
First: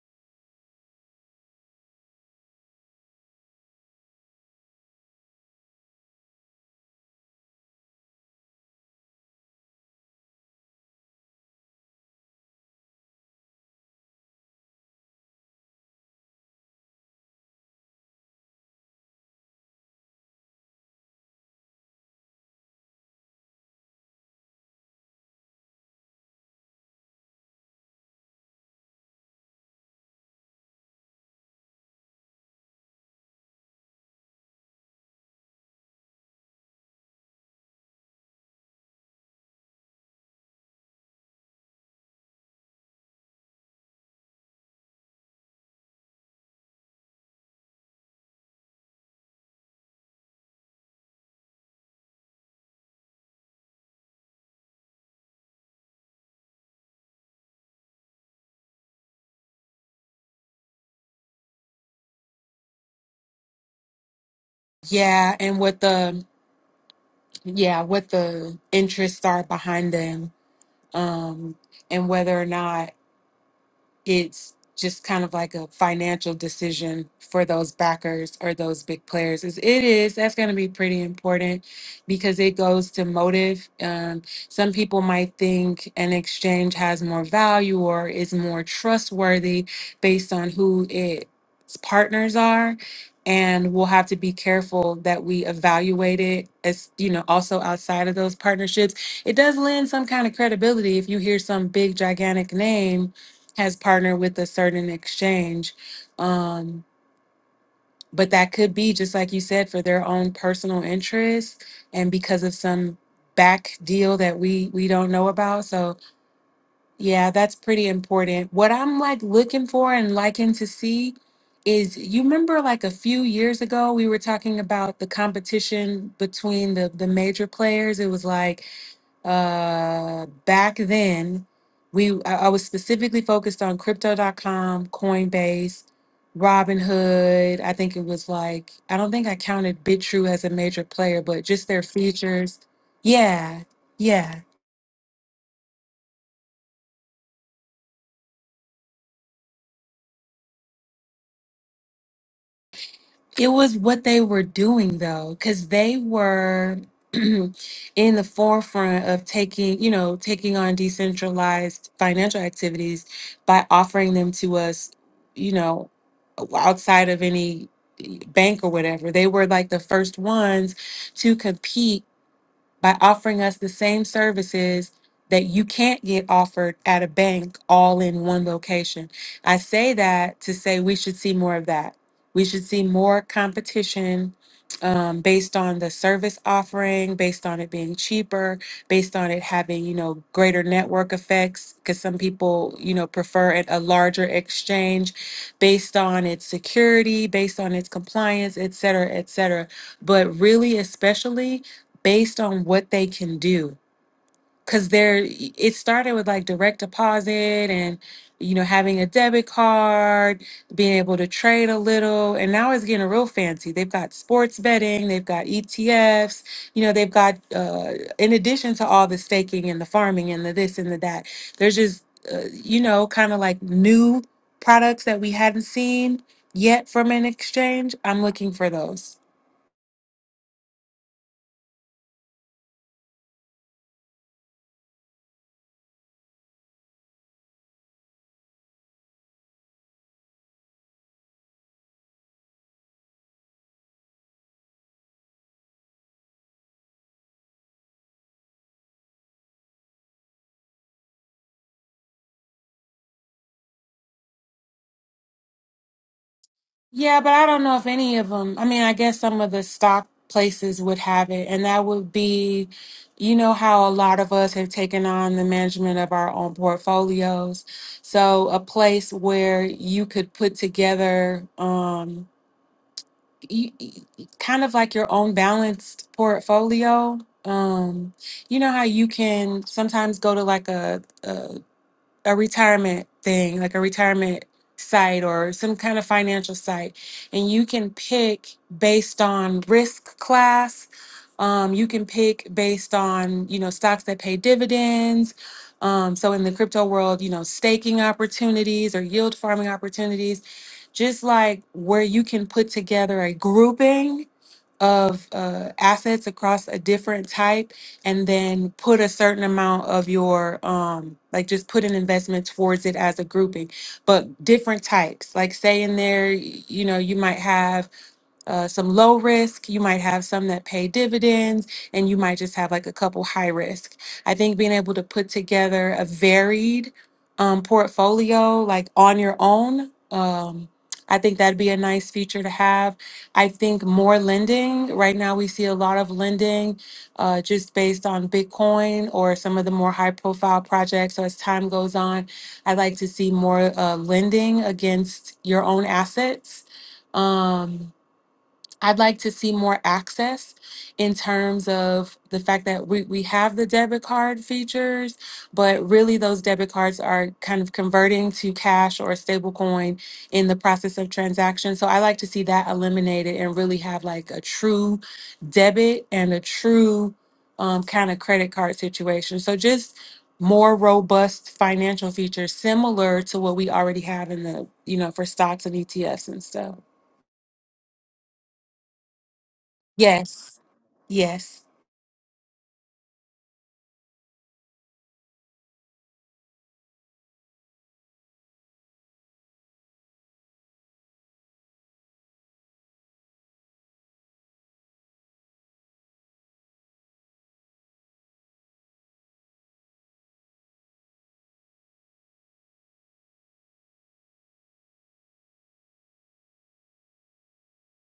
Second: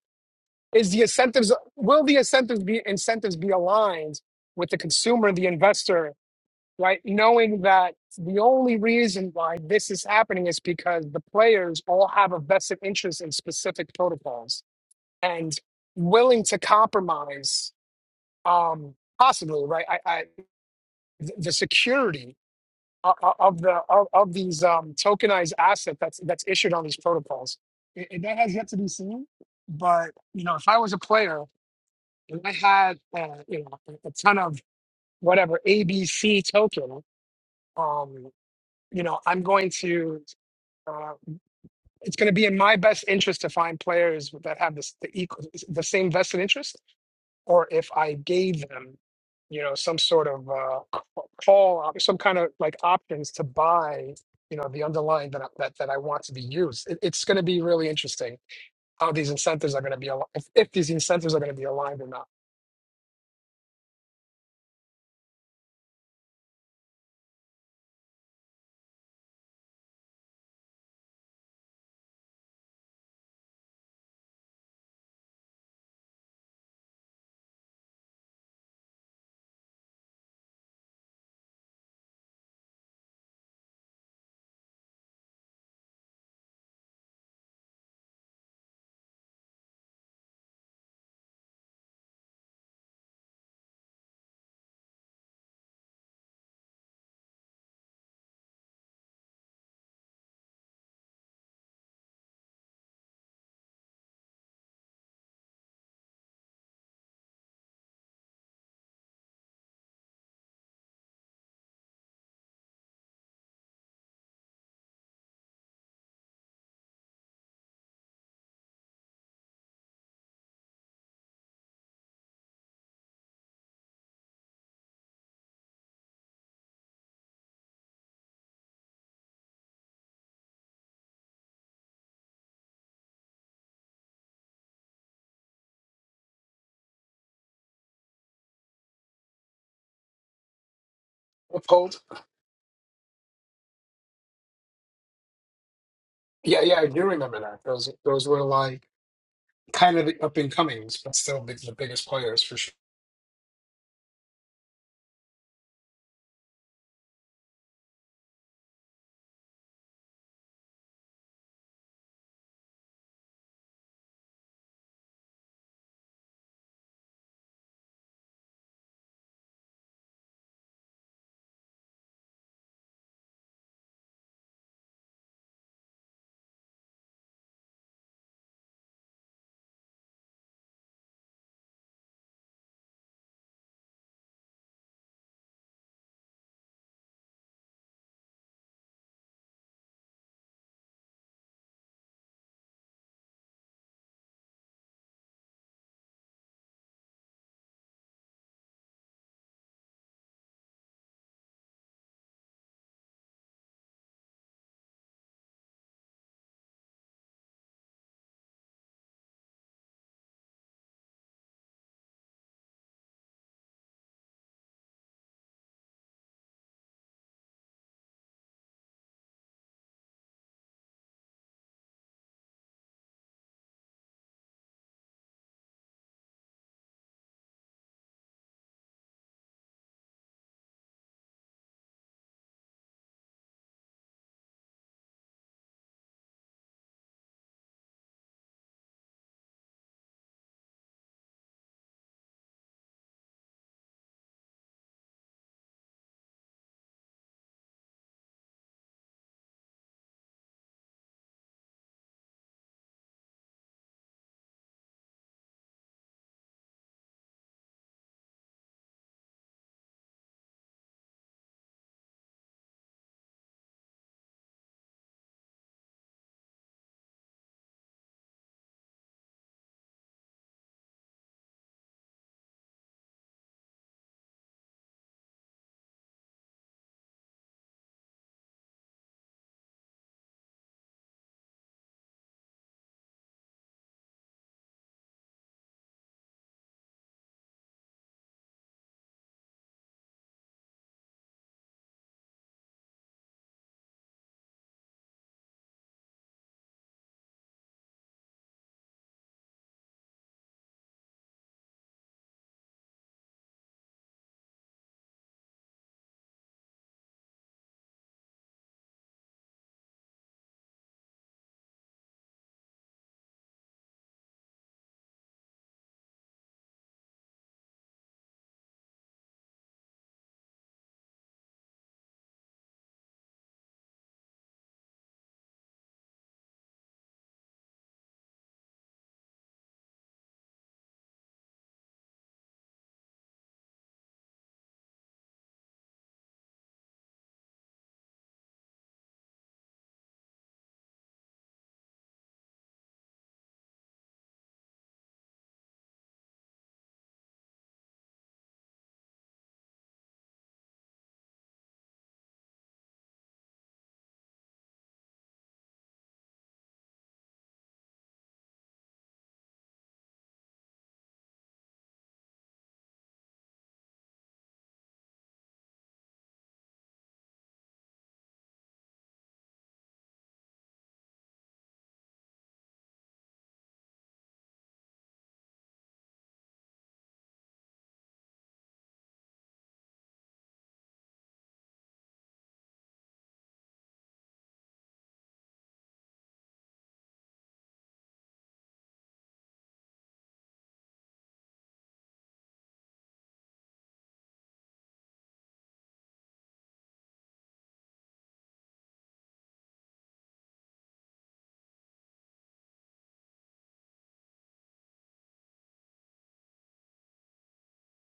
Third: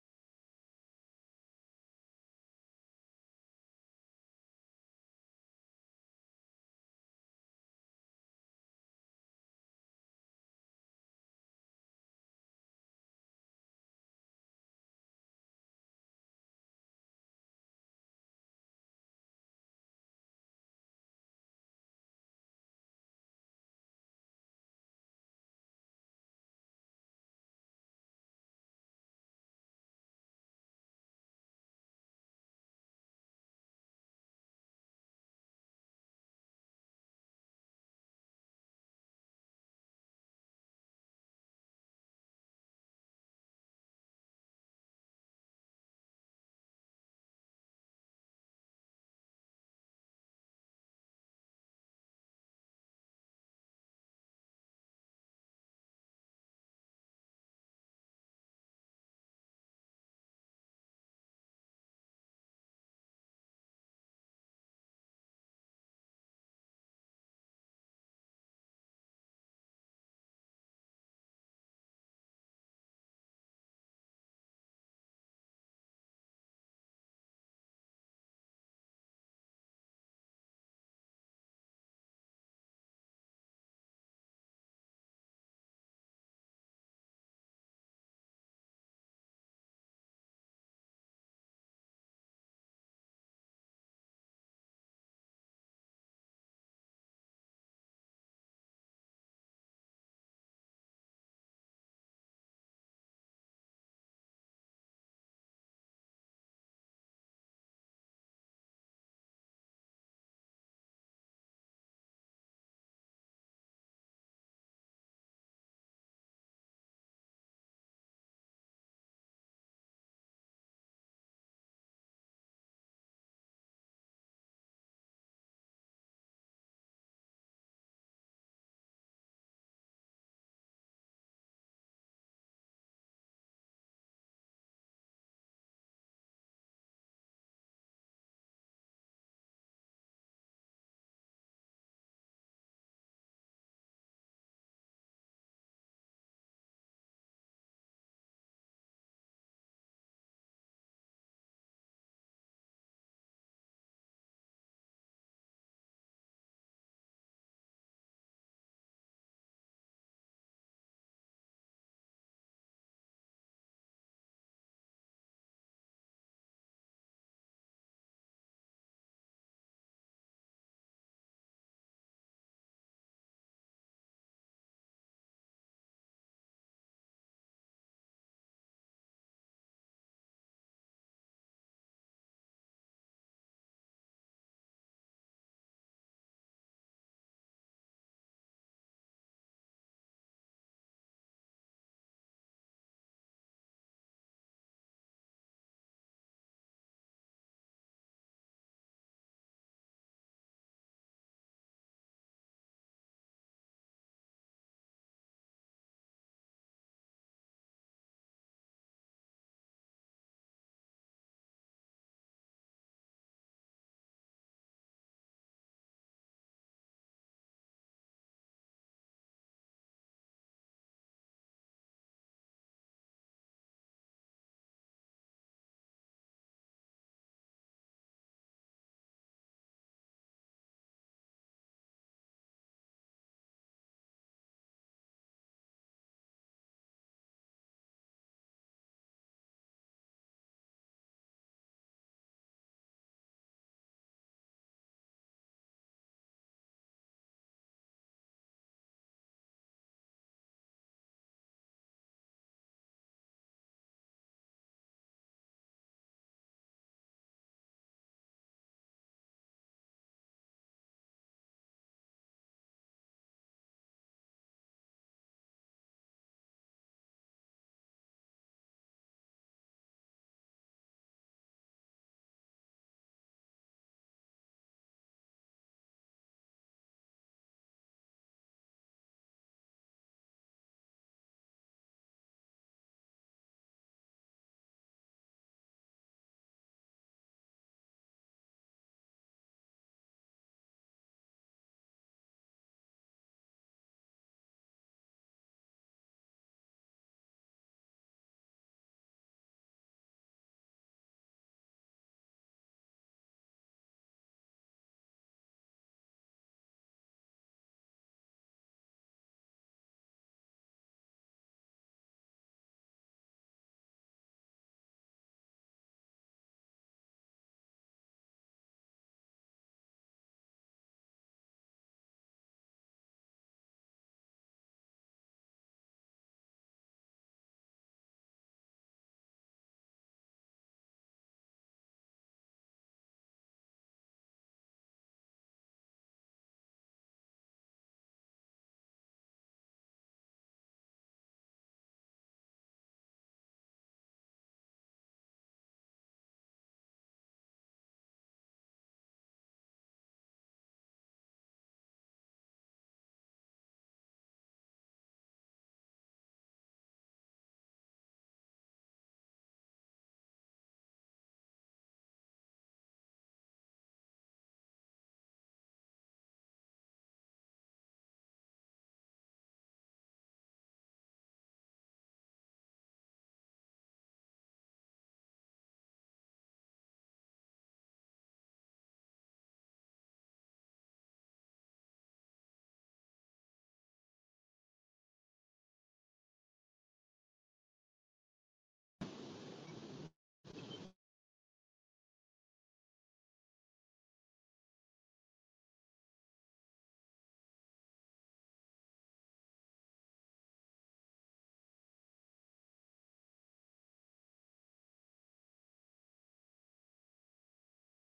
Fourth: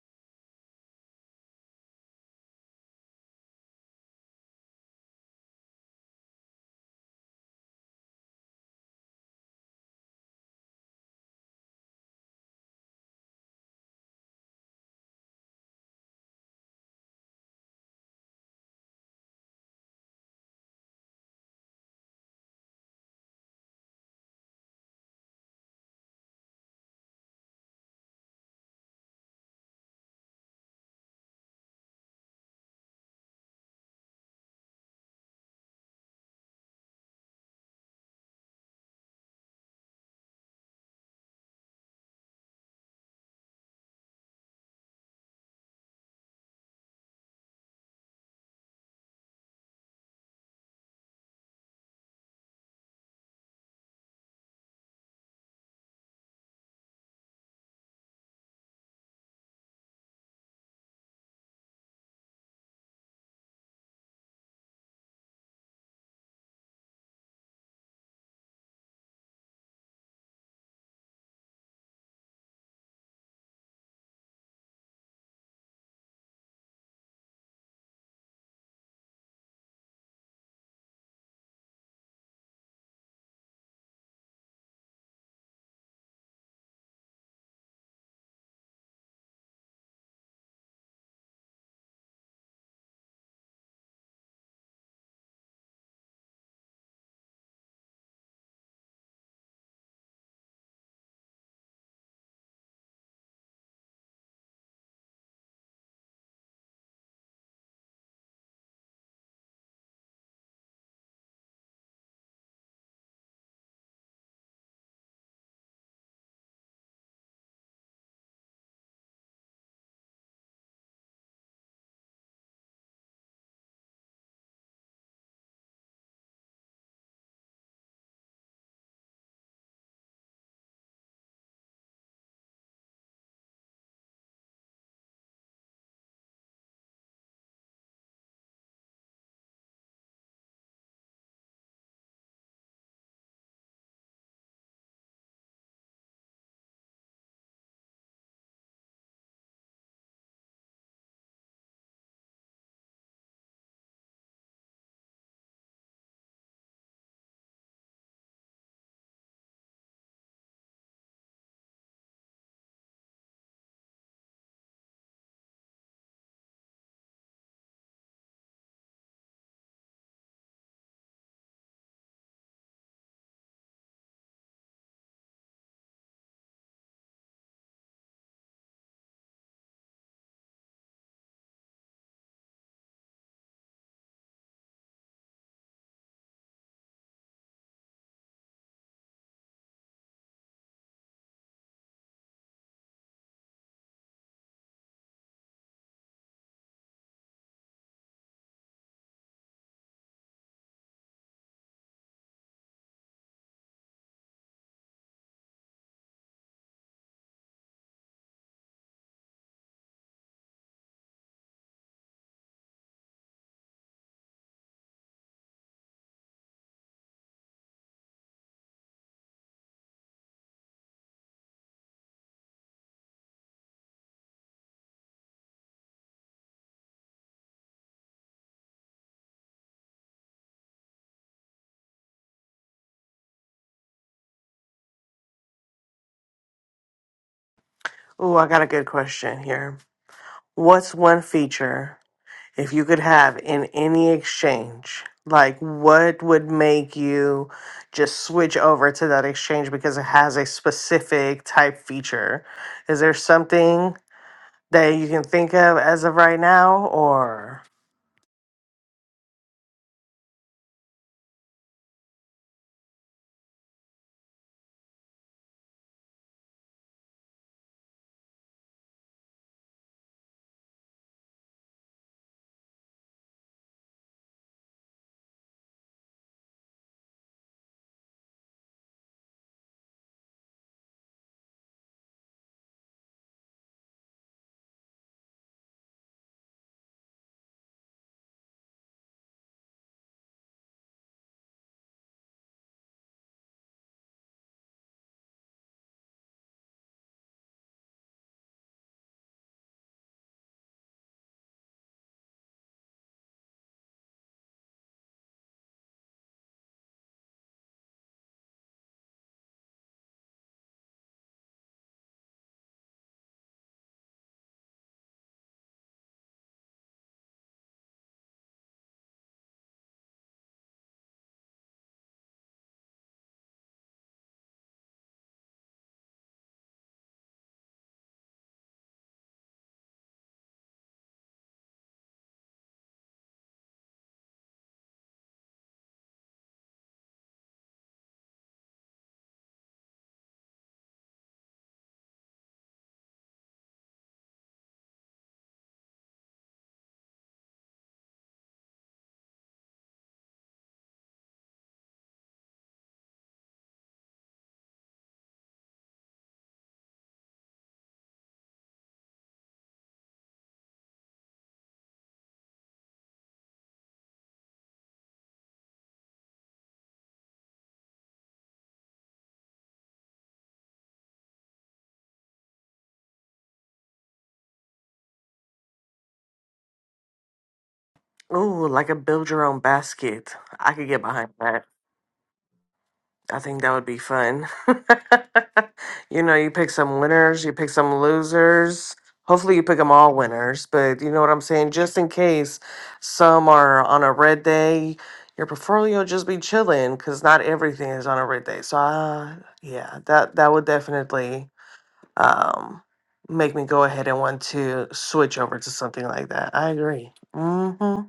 is the incentives will the incentives be incentives be aligned with the consumer the investor right knowing that the only reason why this is happening is because the players all have a vested interest in specific protocols and willing to compromise um possibly right i, I th- the security o- o- of the of, of these um tokenized asset that's that's issued on these protocols I- and that has yet to be seen but you know if i was a player and i had uh, you know a a ton of whatever abc token um you know i'm going to uh, it's going to be in my best interest to find players that have this the equal the same vested interest or if I gave them, you know, some sort of uh, c- call, op- some kind of like options to buy, you know, the underlying that I, that that I want to be used. It, it's going to be really interesting how these incentives are going to be aligned, if, if these incentives are going to be aligned or not.
Yeah, and what the yeah, what the interests are behind them. Um and whether or not it's just kind of like a financial decision for those backers or those big players is it is that's going to be pretty important because it goes to motive um, some people might think an exchange has more value or is more trustworthy based on who its partners are and we'll have to be careful that we evaluate it as you know also outside of those partnerships it does lend some kind of credibility if you hear some big gigantic name has partnered with a certain exchange. Um, but that could be just like you said for their own personal interests and because of some back deal that we we don't know about. So yeah, that's pretty important. What I'm like looking for and liking to see is you remember like a few years ago we were talking about the competition between the the major players. It was like uh, back then, we I, I was specifically focused on Crypto. dot com, Coinbase, Robinhood. I think it was like I don't think I counted BitTrue as a major player, but just their
Uphold.
features. Yeah, yeah.
Yeah, yeah, I do remember that. Those those were like kind of the up and comings, but still big, the biggest players for sure.
It was what they were doing though, because they were [CLEARS THROAT] in the forefront of taking, you know, taking on decentralized financial activities by offering them to us, you know, outside of any bank or whatever. They were like the first ones to compete by offering us the same services that you can't get offered at a bank all in one location. I say that to say we should see more of that. We should see more competition um, based on the service offering, based on it being cheaper, based on it having, you know, greater network effects, because some people, you know, prefer it, a larger exchange, based on its security, based on its compliance, et cetera, et cetera. But really, especially, based on what they can do because they are it started with like direct deposit and you know having a debit card being able to trade a little and now it's getting real fancy they've got sports betting they've got etfs you know they've got uh, in addition to all the staking and the farming and the this and the that there's just uh, you know kind of like new products that we hadn't seen yet from an exchange i'm looking for those
Ooh, I got a good question here. What's one feature if you could have in any exchange? Like, what would make you just switch over to that exchange because it has a specific type feature? Is there something? that you can think of as of right now,
Yeah, but I don't
or
know if any of them. I mean, I guess some of the stock places would have it, and that would be, you know, how a lot of us have taken on the management of our own portfolios. So a place where you could put together, um, y- y- kind of like your own balanced portfolio. Um, you know how you can sometimes go to like a, a retirement thing, like a retirement site or some kind of financial site, and you can pick based on risk class. Um, you can pick based on you know stocks that pay dividends. Um, so in the crypto world, you know staking opportunities or yield farming opportunities, just like where you can put together a grouping of uh, assets across a different type and then put a certain amount of your um like just put an investment towards it as a grouping but different types like say in there y- you know you might have uh, some low risk. You might have some that pay dividends, and you might just have like a couple high risk. I think being able to put together a varied um, portfolio like on your own, um, I think that'd be a nice feature to have. I think more lending. Right now, we see a lot of lending uh, just based on Bitcoin or some of the more high profile projects. So as time goes on, I'd like to see more uh, lending against your own assets. Um, I'd like to see more access in terms of the fact that we, we have the debit card features, but really those debit cards are kind of converting to cash or a stable coin in the process of transaction. So I like to see that eliminated and really have like a true debit and a true um, kind of credit card situation. So just more robust financial features similar to what we already have in the, you know, for stocks and ETFs and stuff.
ooh, like a build your own basket.
Yes.
I could get behind
Yes.
that. I think that would be fun. [LAUGHS] you know, you pick some winners, you pick some losers. Hopefully, you pick them all winners, but you know what I'm saying? Just in case some are on a red day, your portfolio will just be chilling because not everything is on a red day. So, uh, yeah, that, that would definitely um, make me go ahead and want to switch over to something like that. I agree. hmm hmm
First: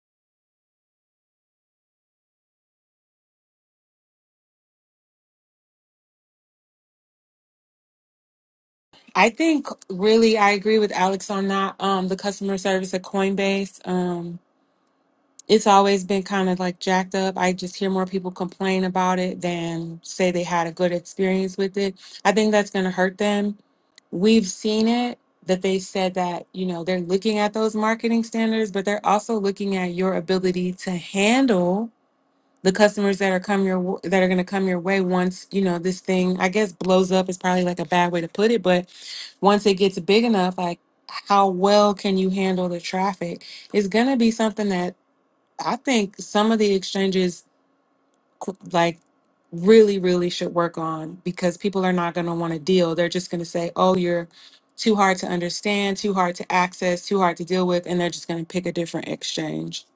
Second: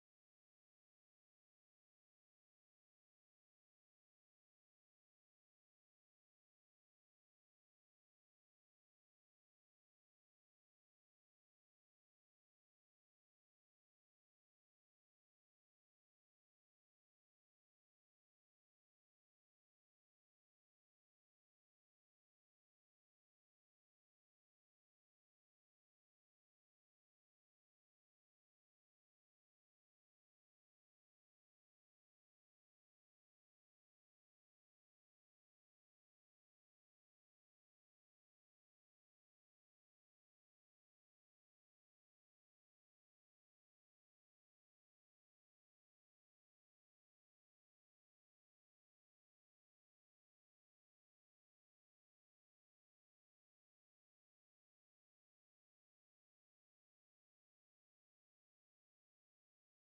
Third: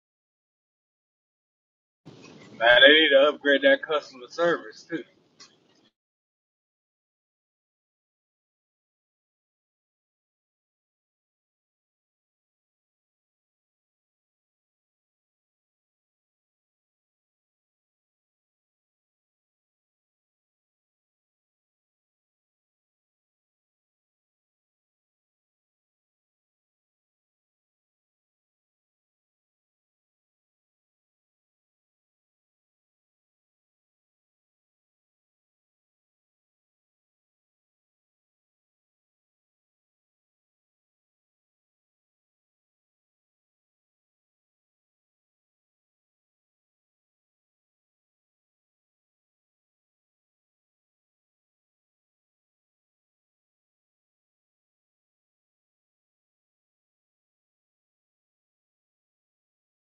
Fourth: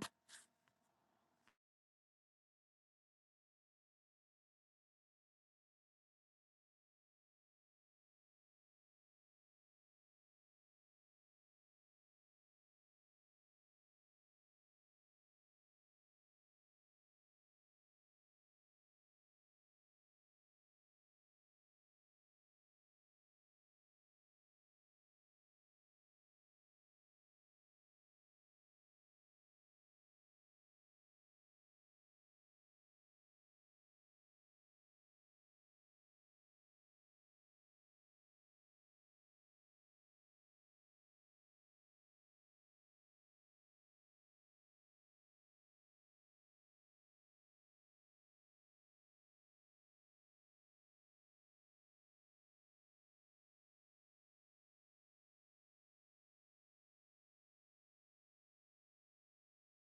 Man, they need to upgrade that customer service too.
I think really I agree with Alex on that. Um, the customer service at Coinbase, um, it's always been kind of like jacked up. I just hear more people complain about it than say they had a good experience with it. I think that's going to hurt them. We've seen it that they said that, you know, they're looking at those marketing standards, but they're also looking at your ability to handle the customers that are come your w- that are going to come your way once you know this thing i guess blows up is probably like a bad way to put it but once it gets big enough like how well can you handle the traffic it's going to be something that i think some of the exchanges qu- like really really should work on because people are not going to want to deal they're just going to say oh you're too hard to understand too hard to access too hard to deal with and they're just going to pick a different exchange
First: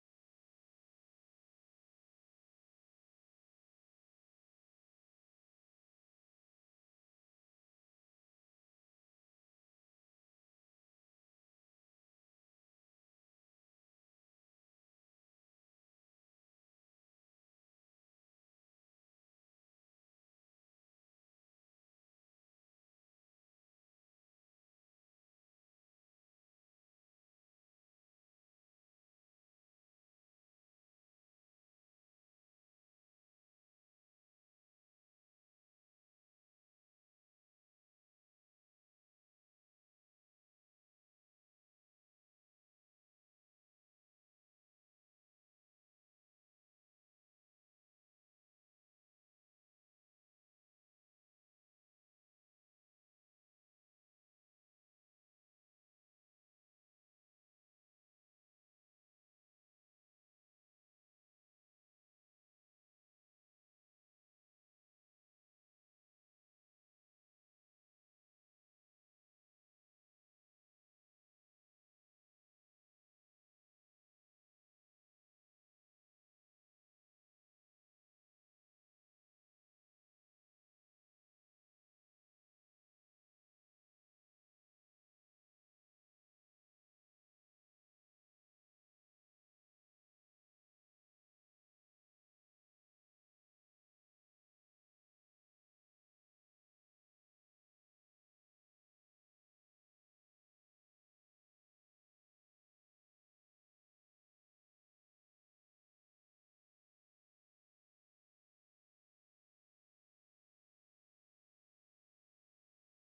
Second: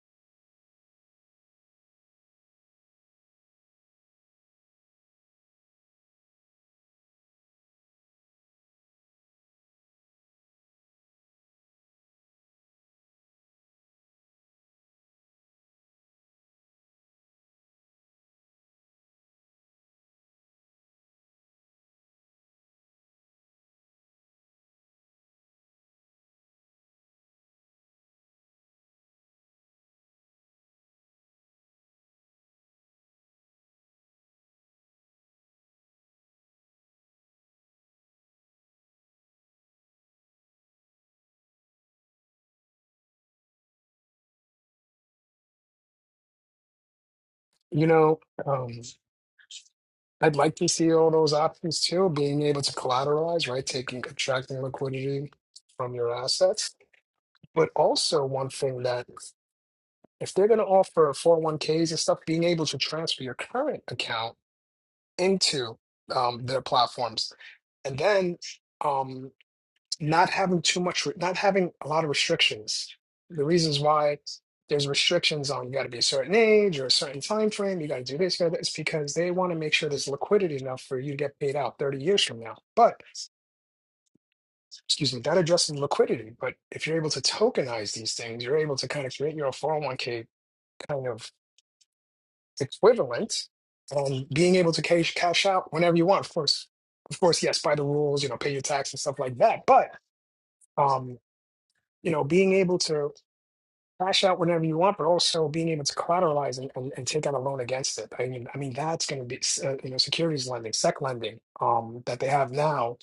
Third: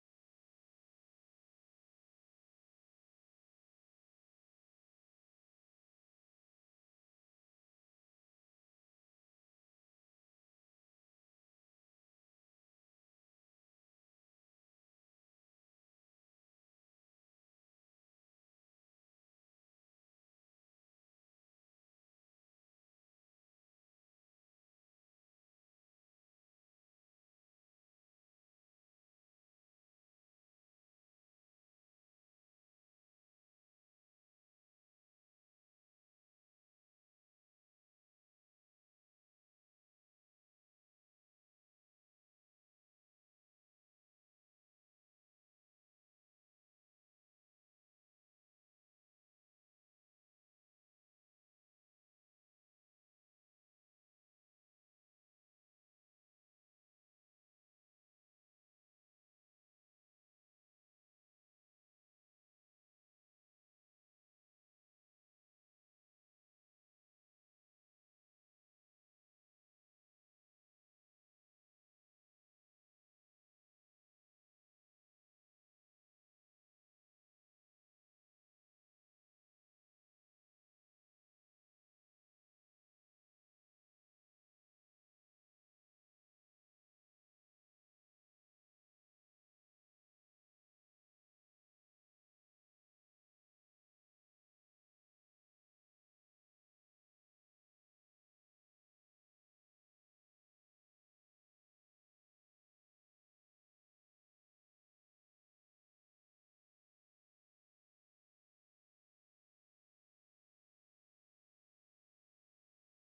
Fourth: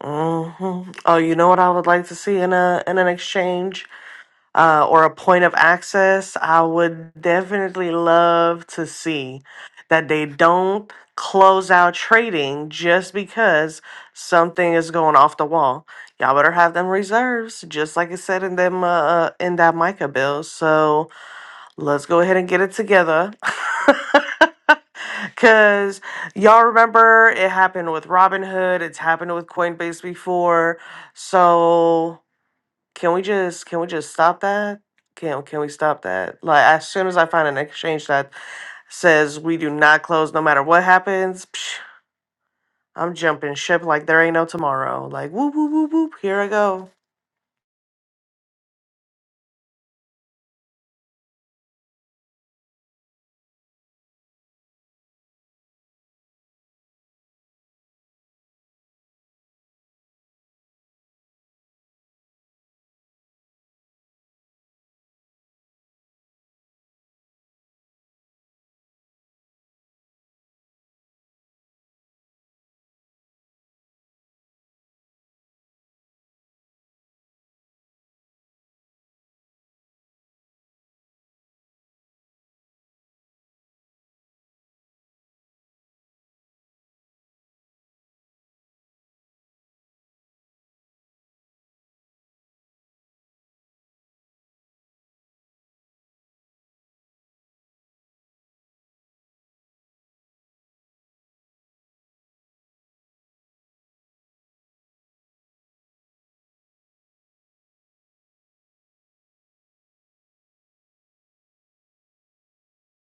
Oh, you know what I would like to see in a in an exchange uh, or a point of access. I would definitely love to see that they don't close out trading just because something is going off the wall. Y'all better have them reserves, just like it said in them uh, uh, in that Micah bill. So Let's go ahead and get it together. [LAUGHS] Cause y'all remember it happened with Robinhood, it's happened with Coinbase before. So can we just can we just stop that? Can can we stop that? Like as soon as I find an exchange that says we do not close no matter what happens, psh, I'm jumping ship like there ain't no tomorrow. Like whoop whoop whoop whoop, here I go.
You know, um, I'd like to see all those options too, being able to collateralize, right? Taking, attracting liquidity from your assets But also one thing that if they're going to offer 401ks and stuff, being able to transfer your current account into um, their platforms, and then um, not having too much, not having a lot of restrictions. The reasons why there's restrictions on you got to be a certain age or a certain time frame, you got to do this, you got to this, because they want to make sure there's liquidity enough for you to get paid out 30 years from now. But excuse me, that addresses liquidity. But if you're able to tokenize these things, you're able to kind of create your own 401 k kind of equivalent um, being able to cash cash out whenever you want of course of course yes by the rules you know pay your tax and stuff like that but um, you know being able to cash out whenever you want but also being able to collateralize and, and, and take out a loan against it i mean i mean that's going to be uh, you know securities lending sec lending um, that they have now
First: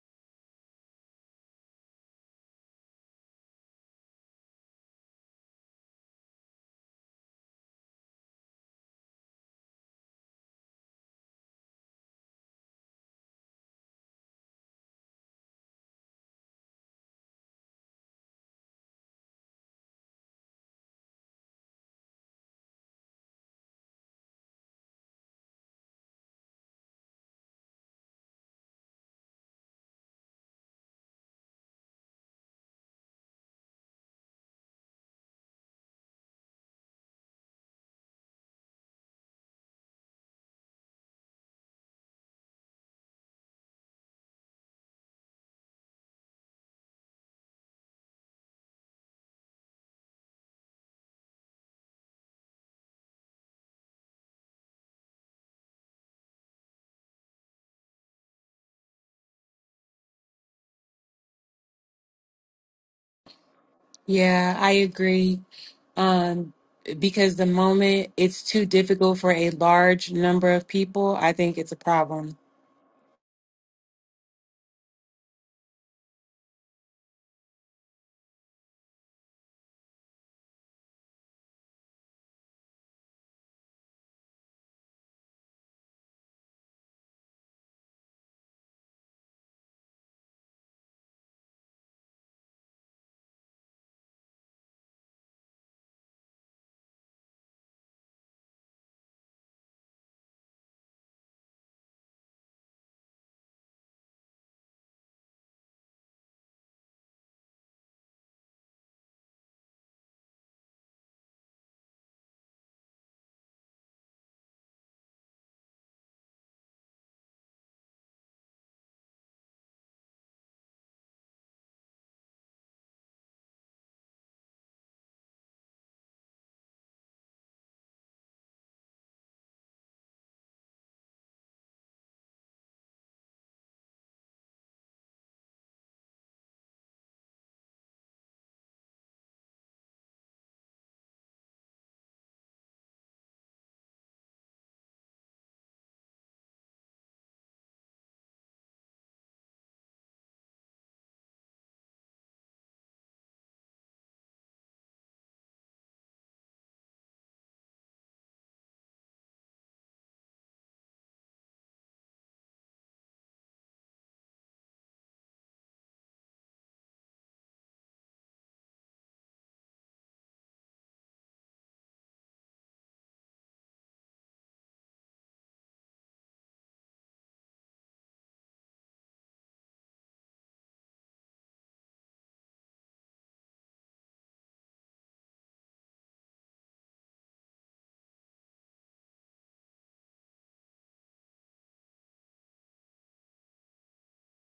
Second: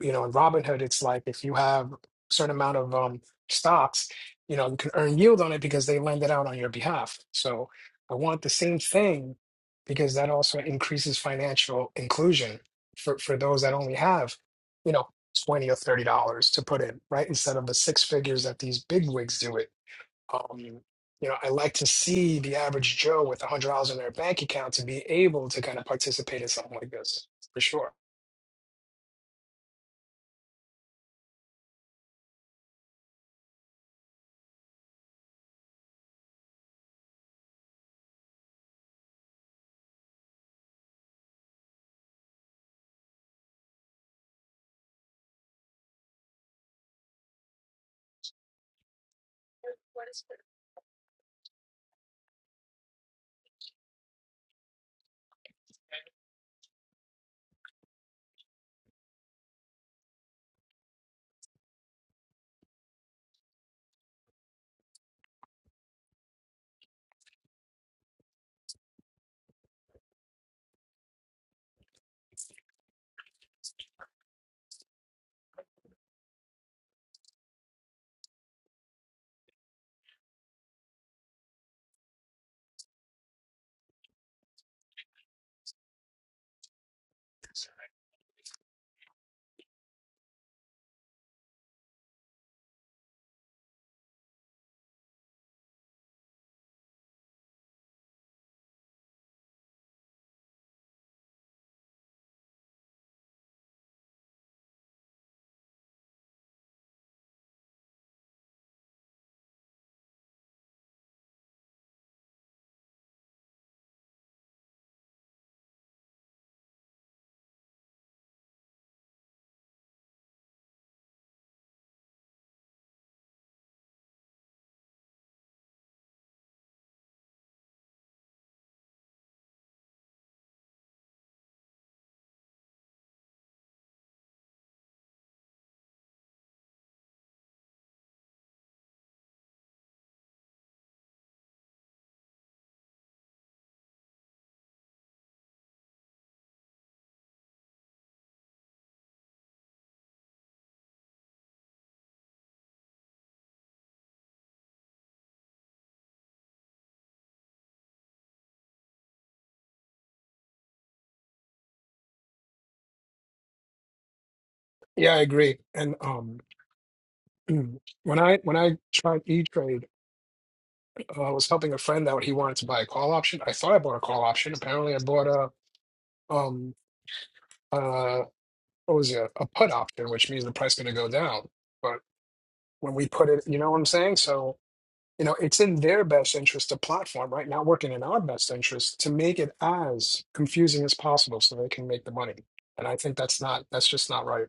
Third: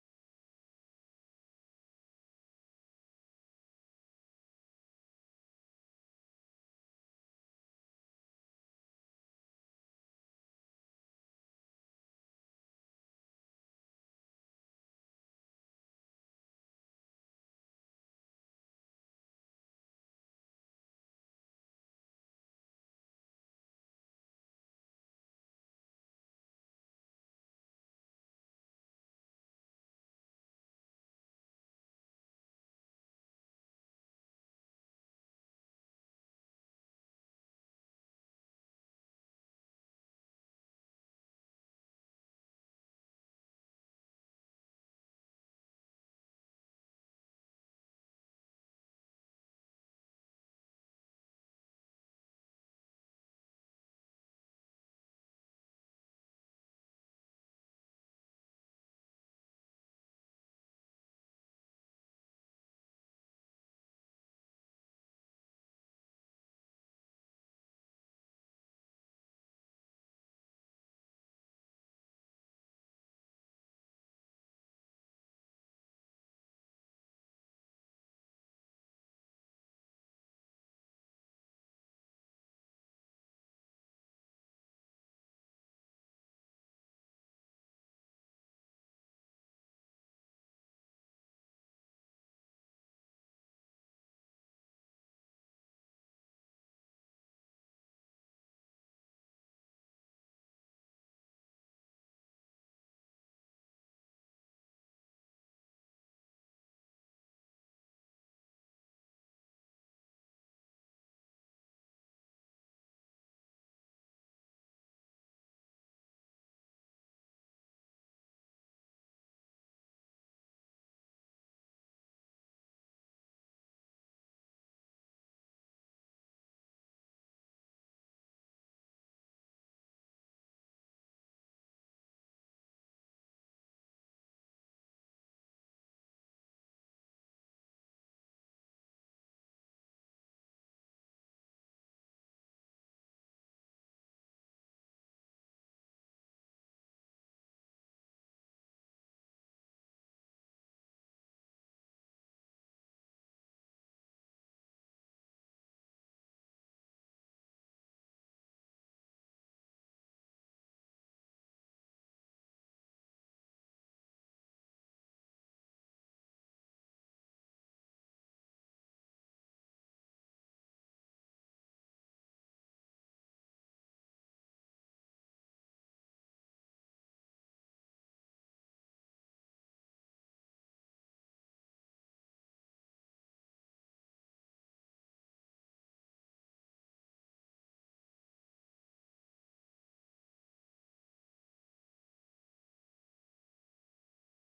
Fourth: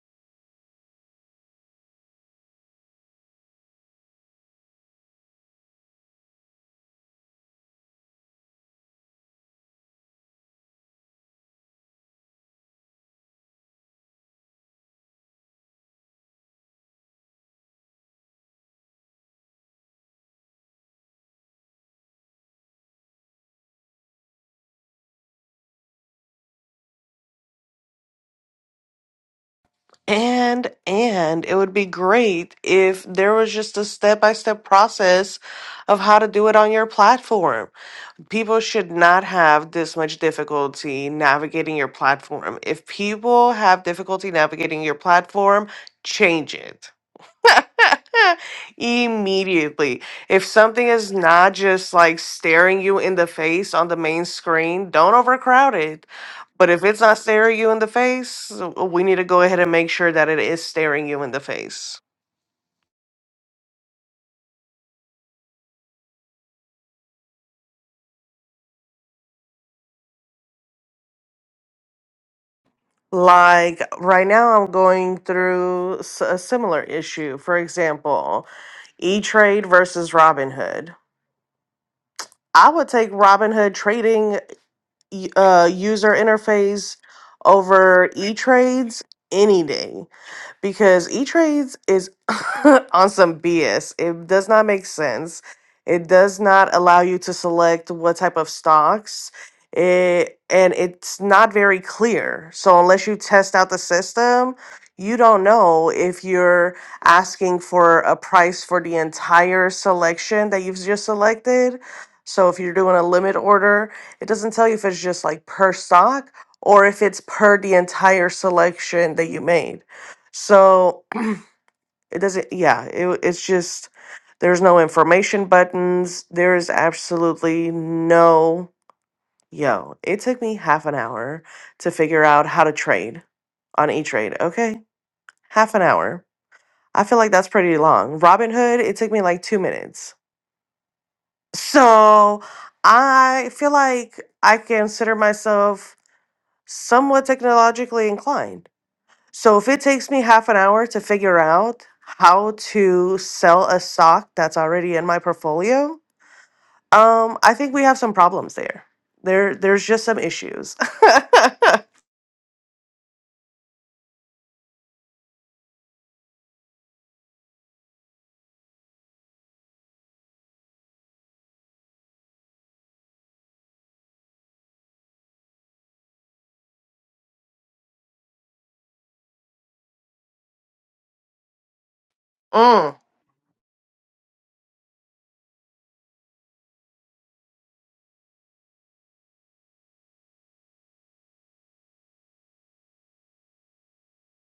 you know, in Robinhood, it's like if you have a certain amount of um, stocks, you know, you can earn yield on it because they lend it out on your behalf. So I want the same thing because that also increases financial inclusion for, for those that only have, you know, 20 or $30 to put in, right? Instead of the six figures that these big wigs do it. Um, you know, I like to see the average Joe with $100 in their bank account to be able to kind of participate in something like this, for sure.
And and it would be great if there was just a step-by-step process of how to do it on your platform. People should not have this much difficulty navigating your platform. If people have difficulty navigating your platform, change it. [LAUGHS] Immediately. If something is not just like staring you in the face on the main screen, don't overcrowd it. But if it's not staring you in the face, uh, we need to go ahead and make sure that it is staring you in the face.
yeah i agree Um, because the moment it's too difficult for a large number of people, I think it's a problem.
Like right now, I'm going through s- a similar issue. For example, E Trade versus Robinhood. I would take Robinhood trading y- uh, user interface over E Trades any day. because E Trades is [LAUGHS] on some BS. It does not make sense. It does not allow you to select what type of stocks. It and it's not very clear. So unless you test out the system, you don't know if you're asking for a price for the entire selection that you've just selected. So if you're doing a limit order, it doesn't tell you if it's just like per stock or if it's per the entire selection that you made. So it doesn't, yeah, it, it's just there's no information buttons. There is absolutely no, yo, it took me half an hour to figure out how to trade on E Trade. Okay, half an hour. I feel like that's pretty long. Robinhood, it took me like two minutes. So I feel like I consider myself somewhat technologically inclined So if it takes me half an hour to figure out how to sell a stock that's already in my portfolio, um, I think we have some problems there. There, there's just some issues. [LAUGHS]
Yeah, I agree. And um, [CLEARS THROAT] Mm. When I when I tried E Trade, uh, I was helping a friend out. He wanted to buy a call option. I thought I bought a call option. Apparently, I bought a um uh what was it a put option, which means the price going to go down. But when
mm.
we put it, you know what I'm saying? So you know it's in their best interest, the platform, right? Not working in our best interest to make it as confusing as possible so they can make the money. And I think that's not that's just not right.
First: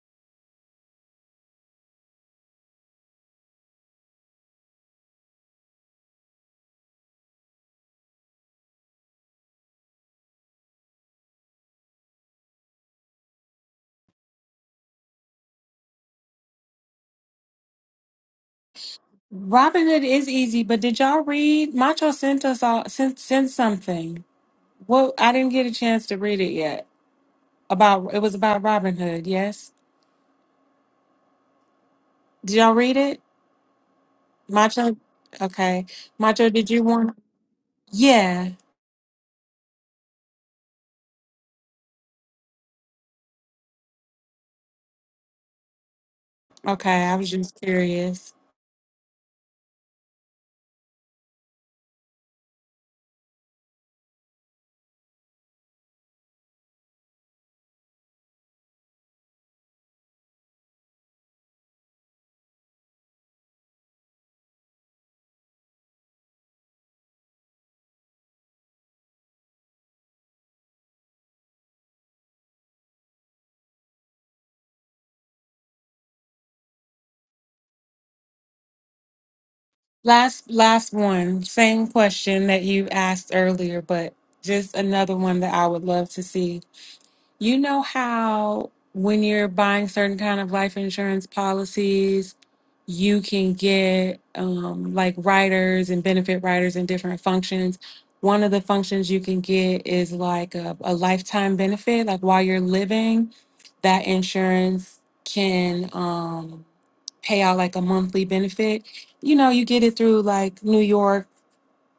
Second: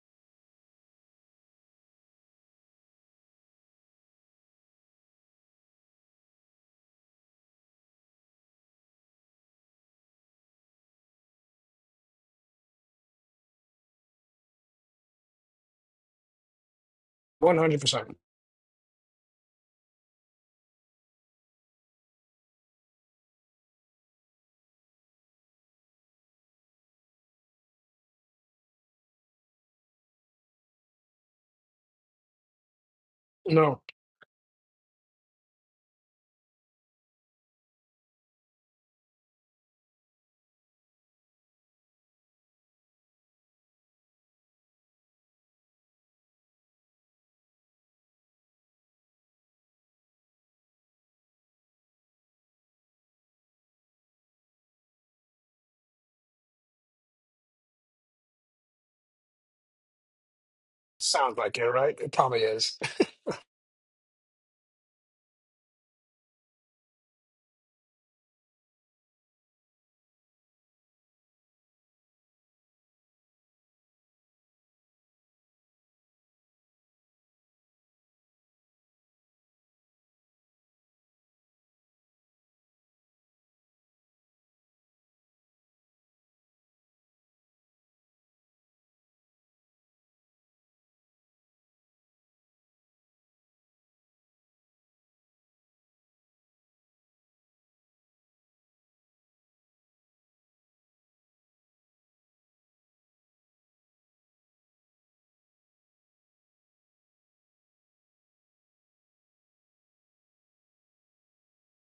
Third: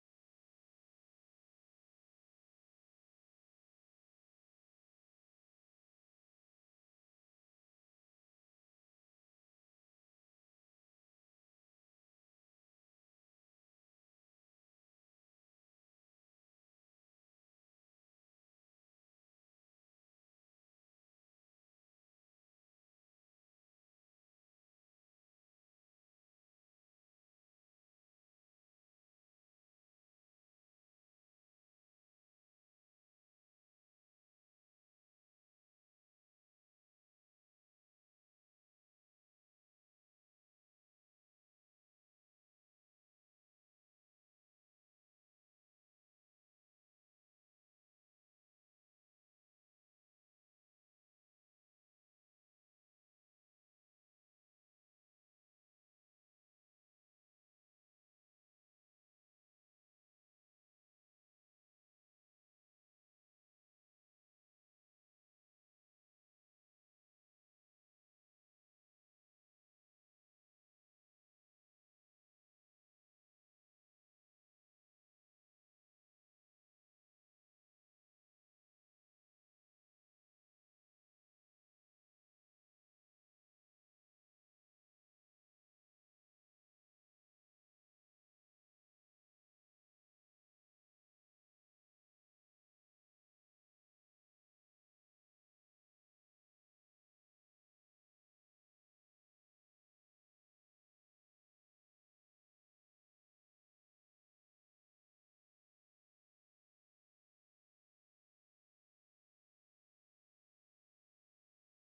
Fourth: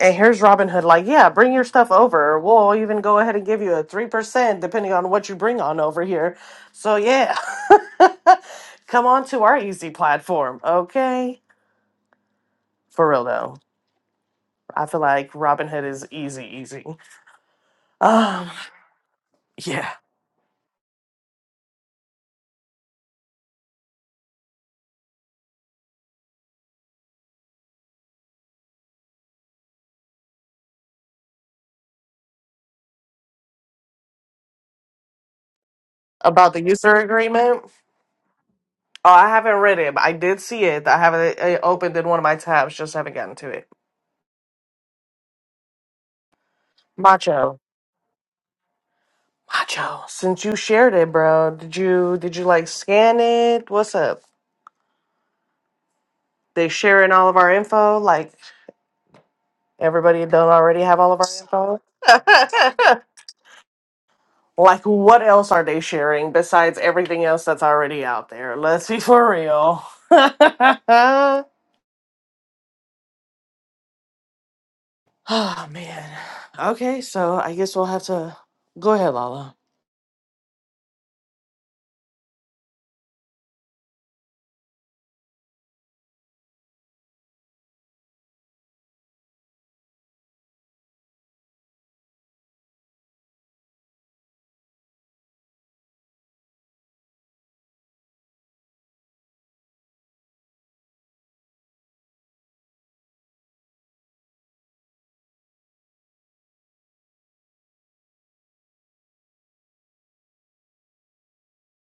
And here's Robinhood, like, yeah, bring your stuff over. We'll even go ahead and give you a three percent, depending on what you bring on over here. So yeah, [LAUGHS] come on to our easy platform, okay? For real though, I feel like Robinhood is easy, easy.
One hundred percent.
Um,
Robin
yeah.
Hood is easy, but did y'all read? Macho sent us all sent sent something. Well, I didn't get a chance to read it yet. About it was about Robin Hood. Yes, did y'all read it?
No,
Macho, okay. Macho,
about the
did you
user
want?
agreement.
Yeah,
Oh, I haven't read it, but I did see it. I have it, it opened in one of my tabs. Just haven't gotten to it.
okay. I was
Macho,
just curious.
macho. Since you shared it, bro, did you did you like scan it? What's up? They sharing all of our info. Like everybody don't already have all of our
sounds like it,
info.
right? It probably is. [LAUGHS]
[LAUGHS] like what else are they sharing besides everything else that's already out there? Let's be for real. [LAUGHS] oh man. Okay, so I guess we'll have to go ahead, Lala.
Last last one, same question that you asked earlier, but just another one that I would love to see You know how when you're buying certain kind of life insurance policies, you can get um, like riders and benefit riders and different functions. One of the functions you can get is like a, a lifetime benefit. Like while you're living, that insurance can um, pay out like a monthly benefit. You know, you get it through like New York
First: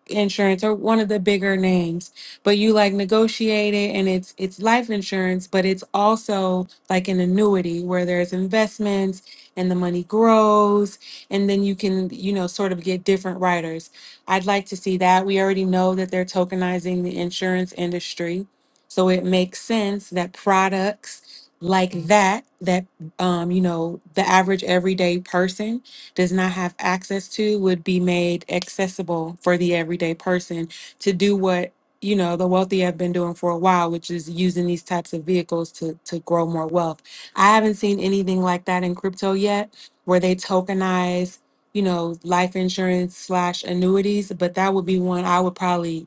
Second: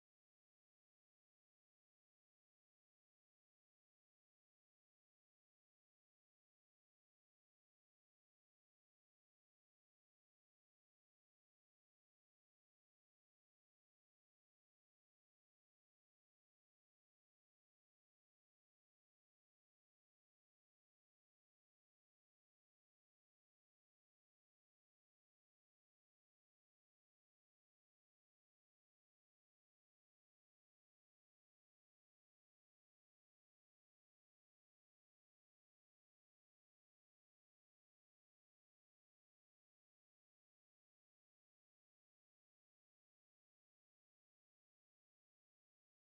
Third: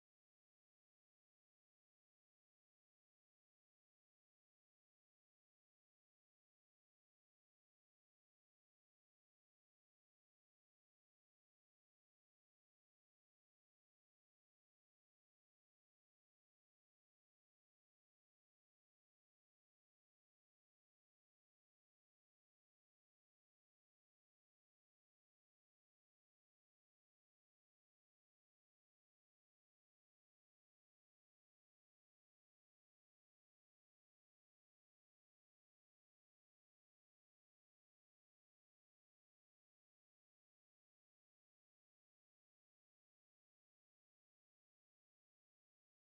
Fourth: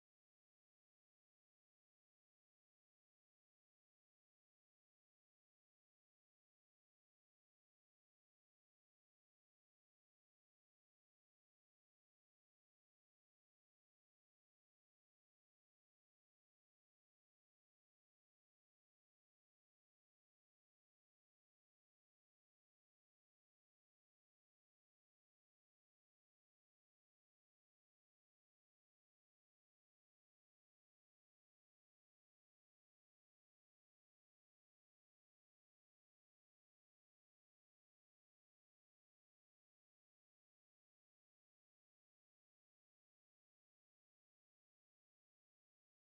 insurance or one of the bigger names but you like negotiate it and it's it's life insurance but it's also like an annuity where there's investments and the money grows and then you can you know sort of get different riders. i'd like to see that we already know that they're tokenizing the insurance industry so it makes sense that products like that that um you know the average everyday person does not have access to would be made accessible for the everyday person to do what you know the wealthy have been doing for a while which is using these types of vehicles to to grow more wealth i haven't seen anything like that in crypto yet where they tokenize you know life insurance slash annuities but that would be one i would probably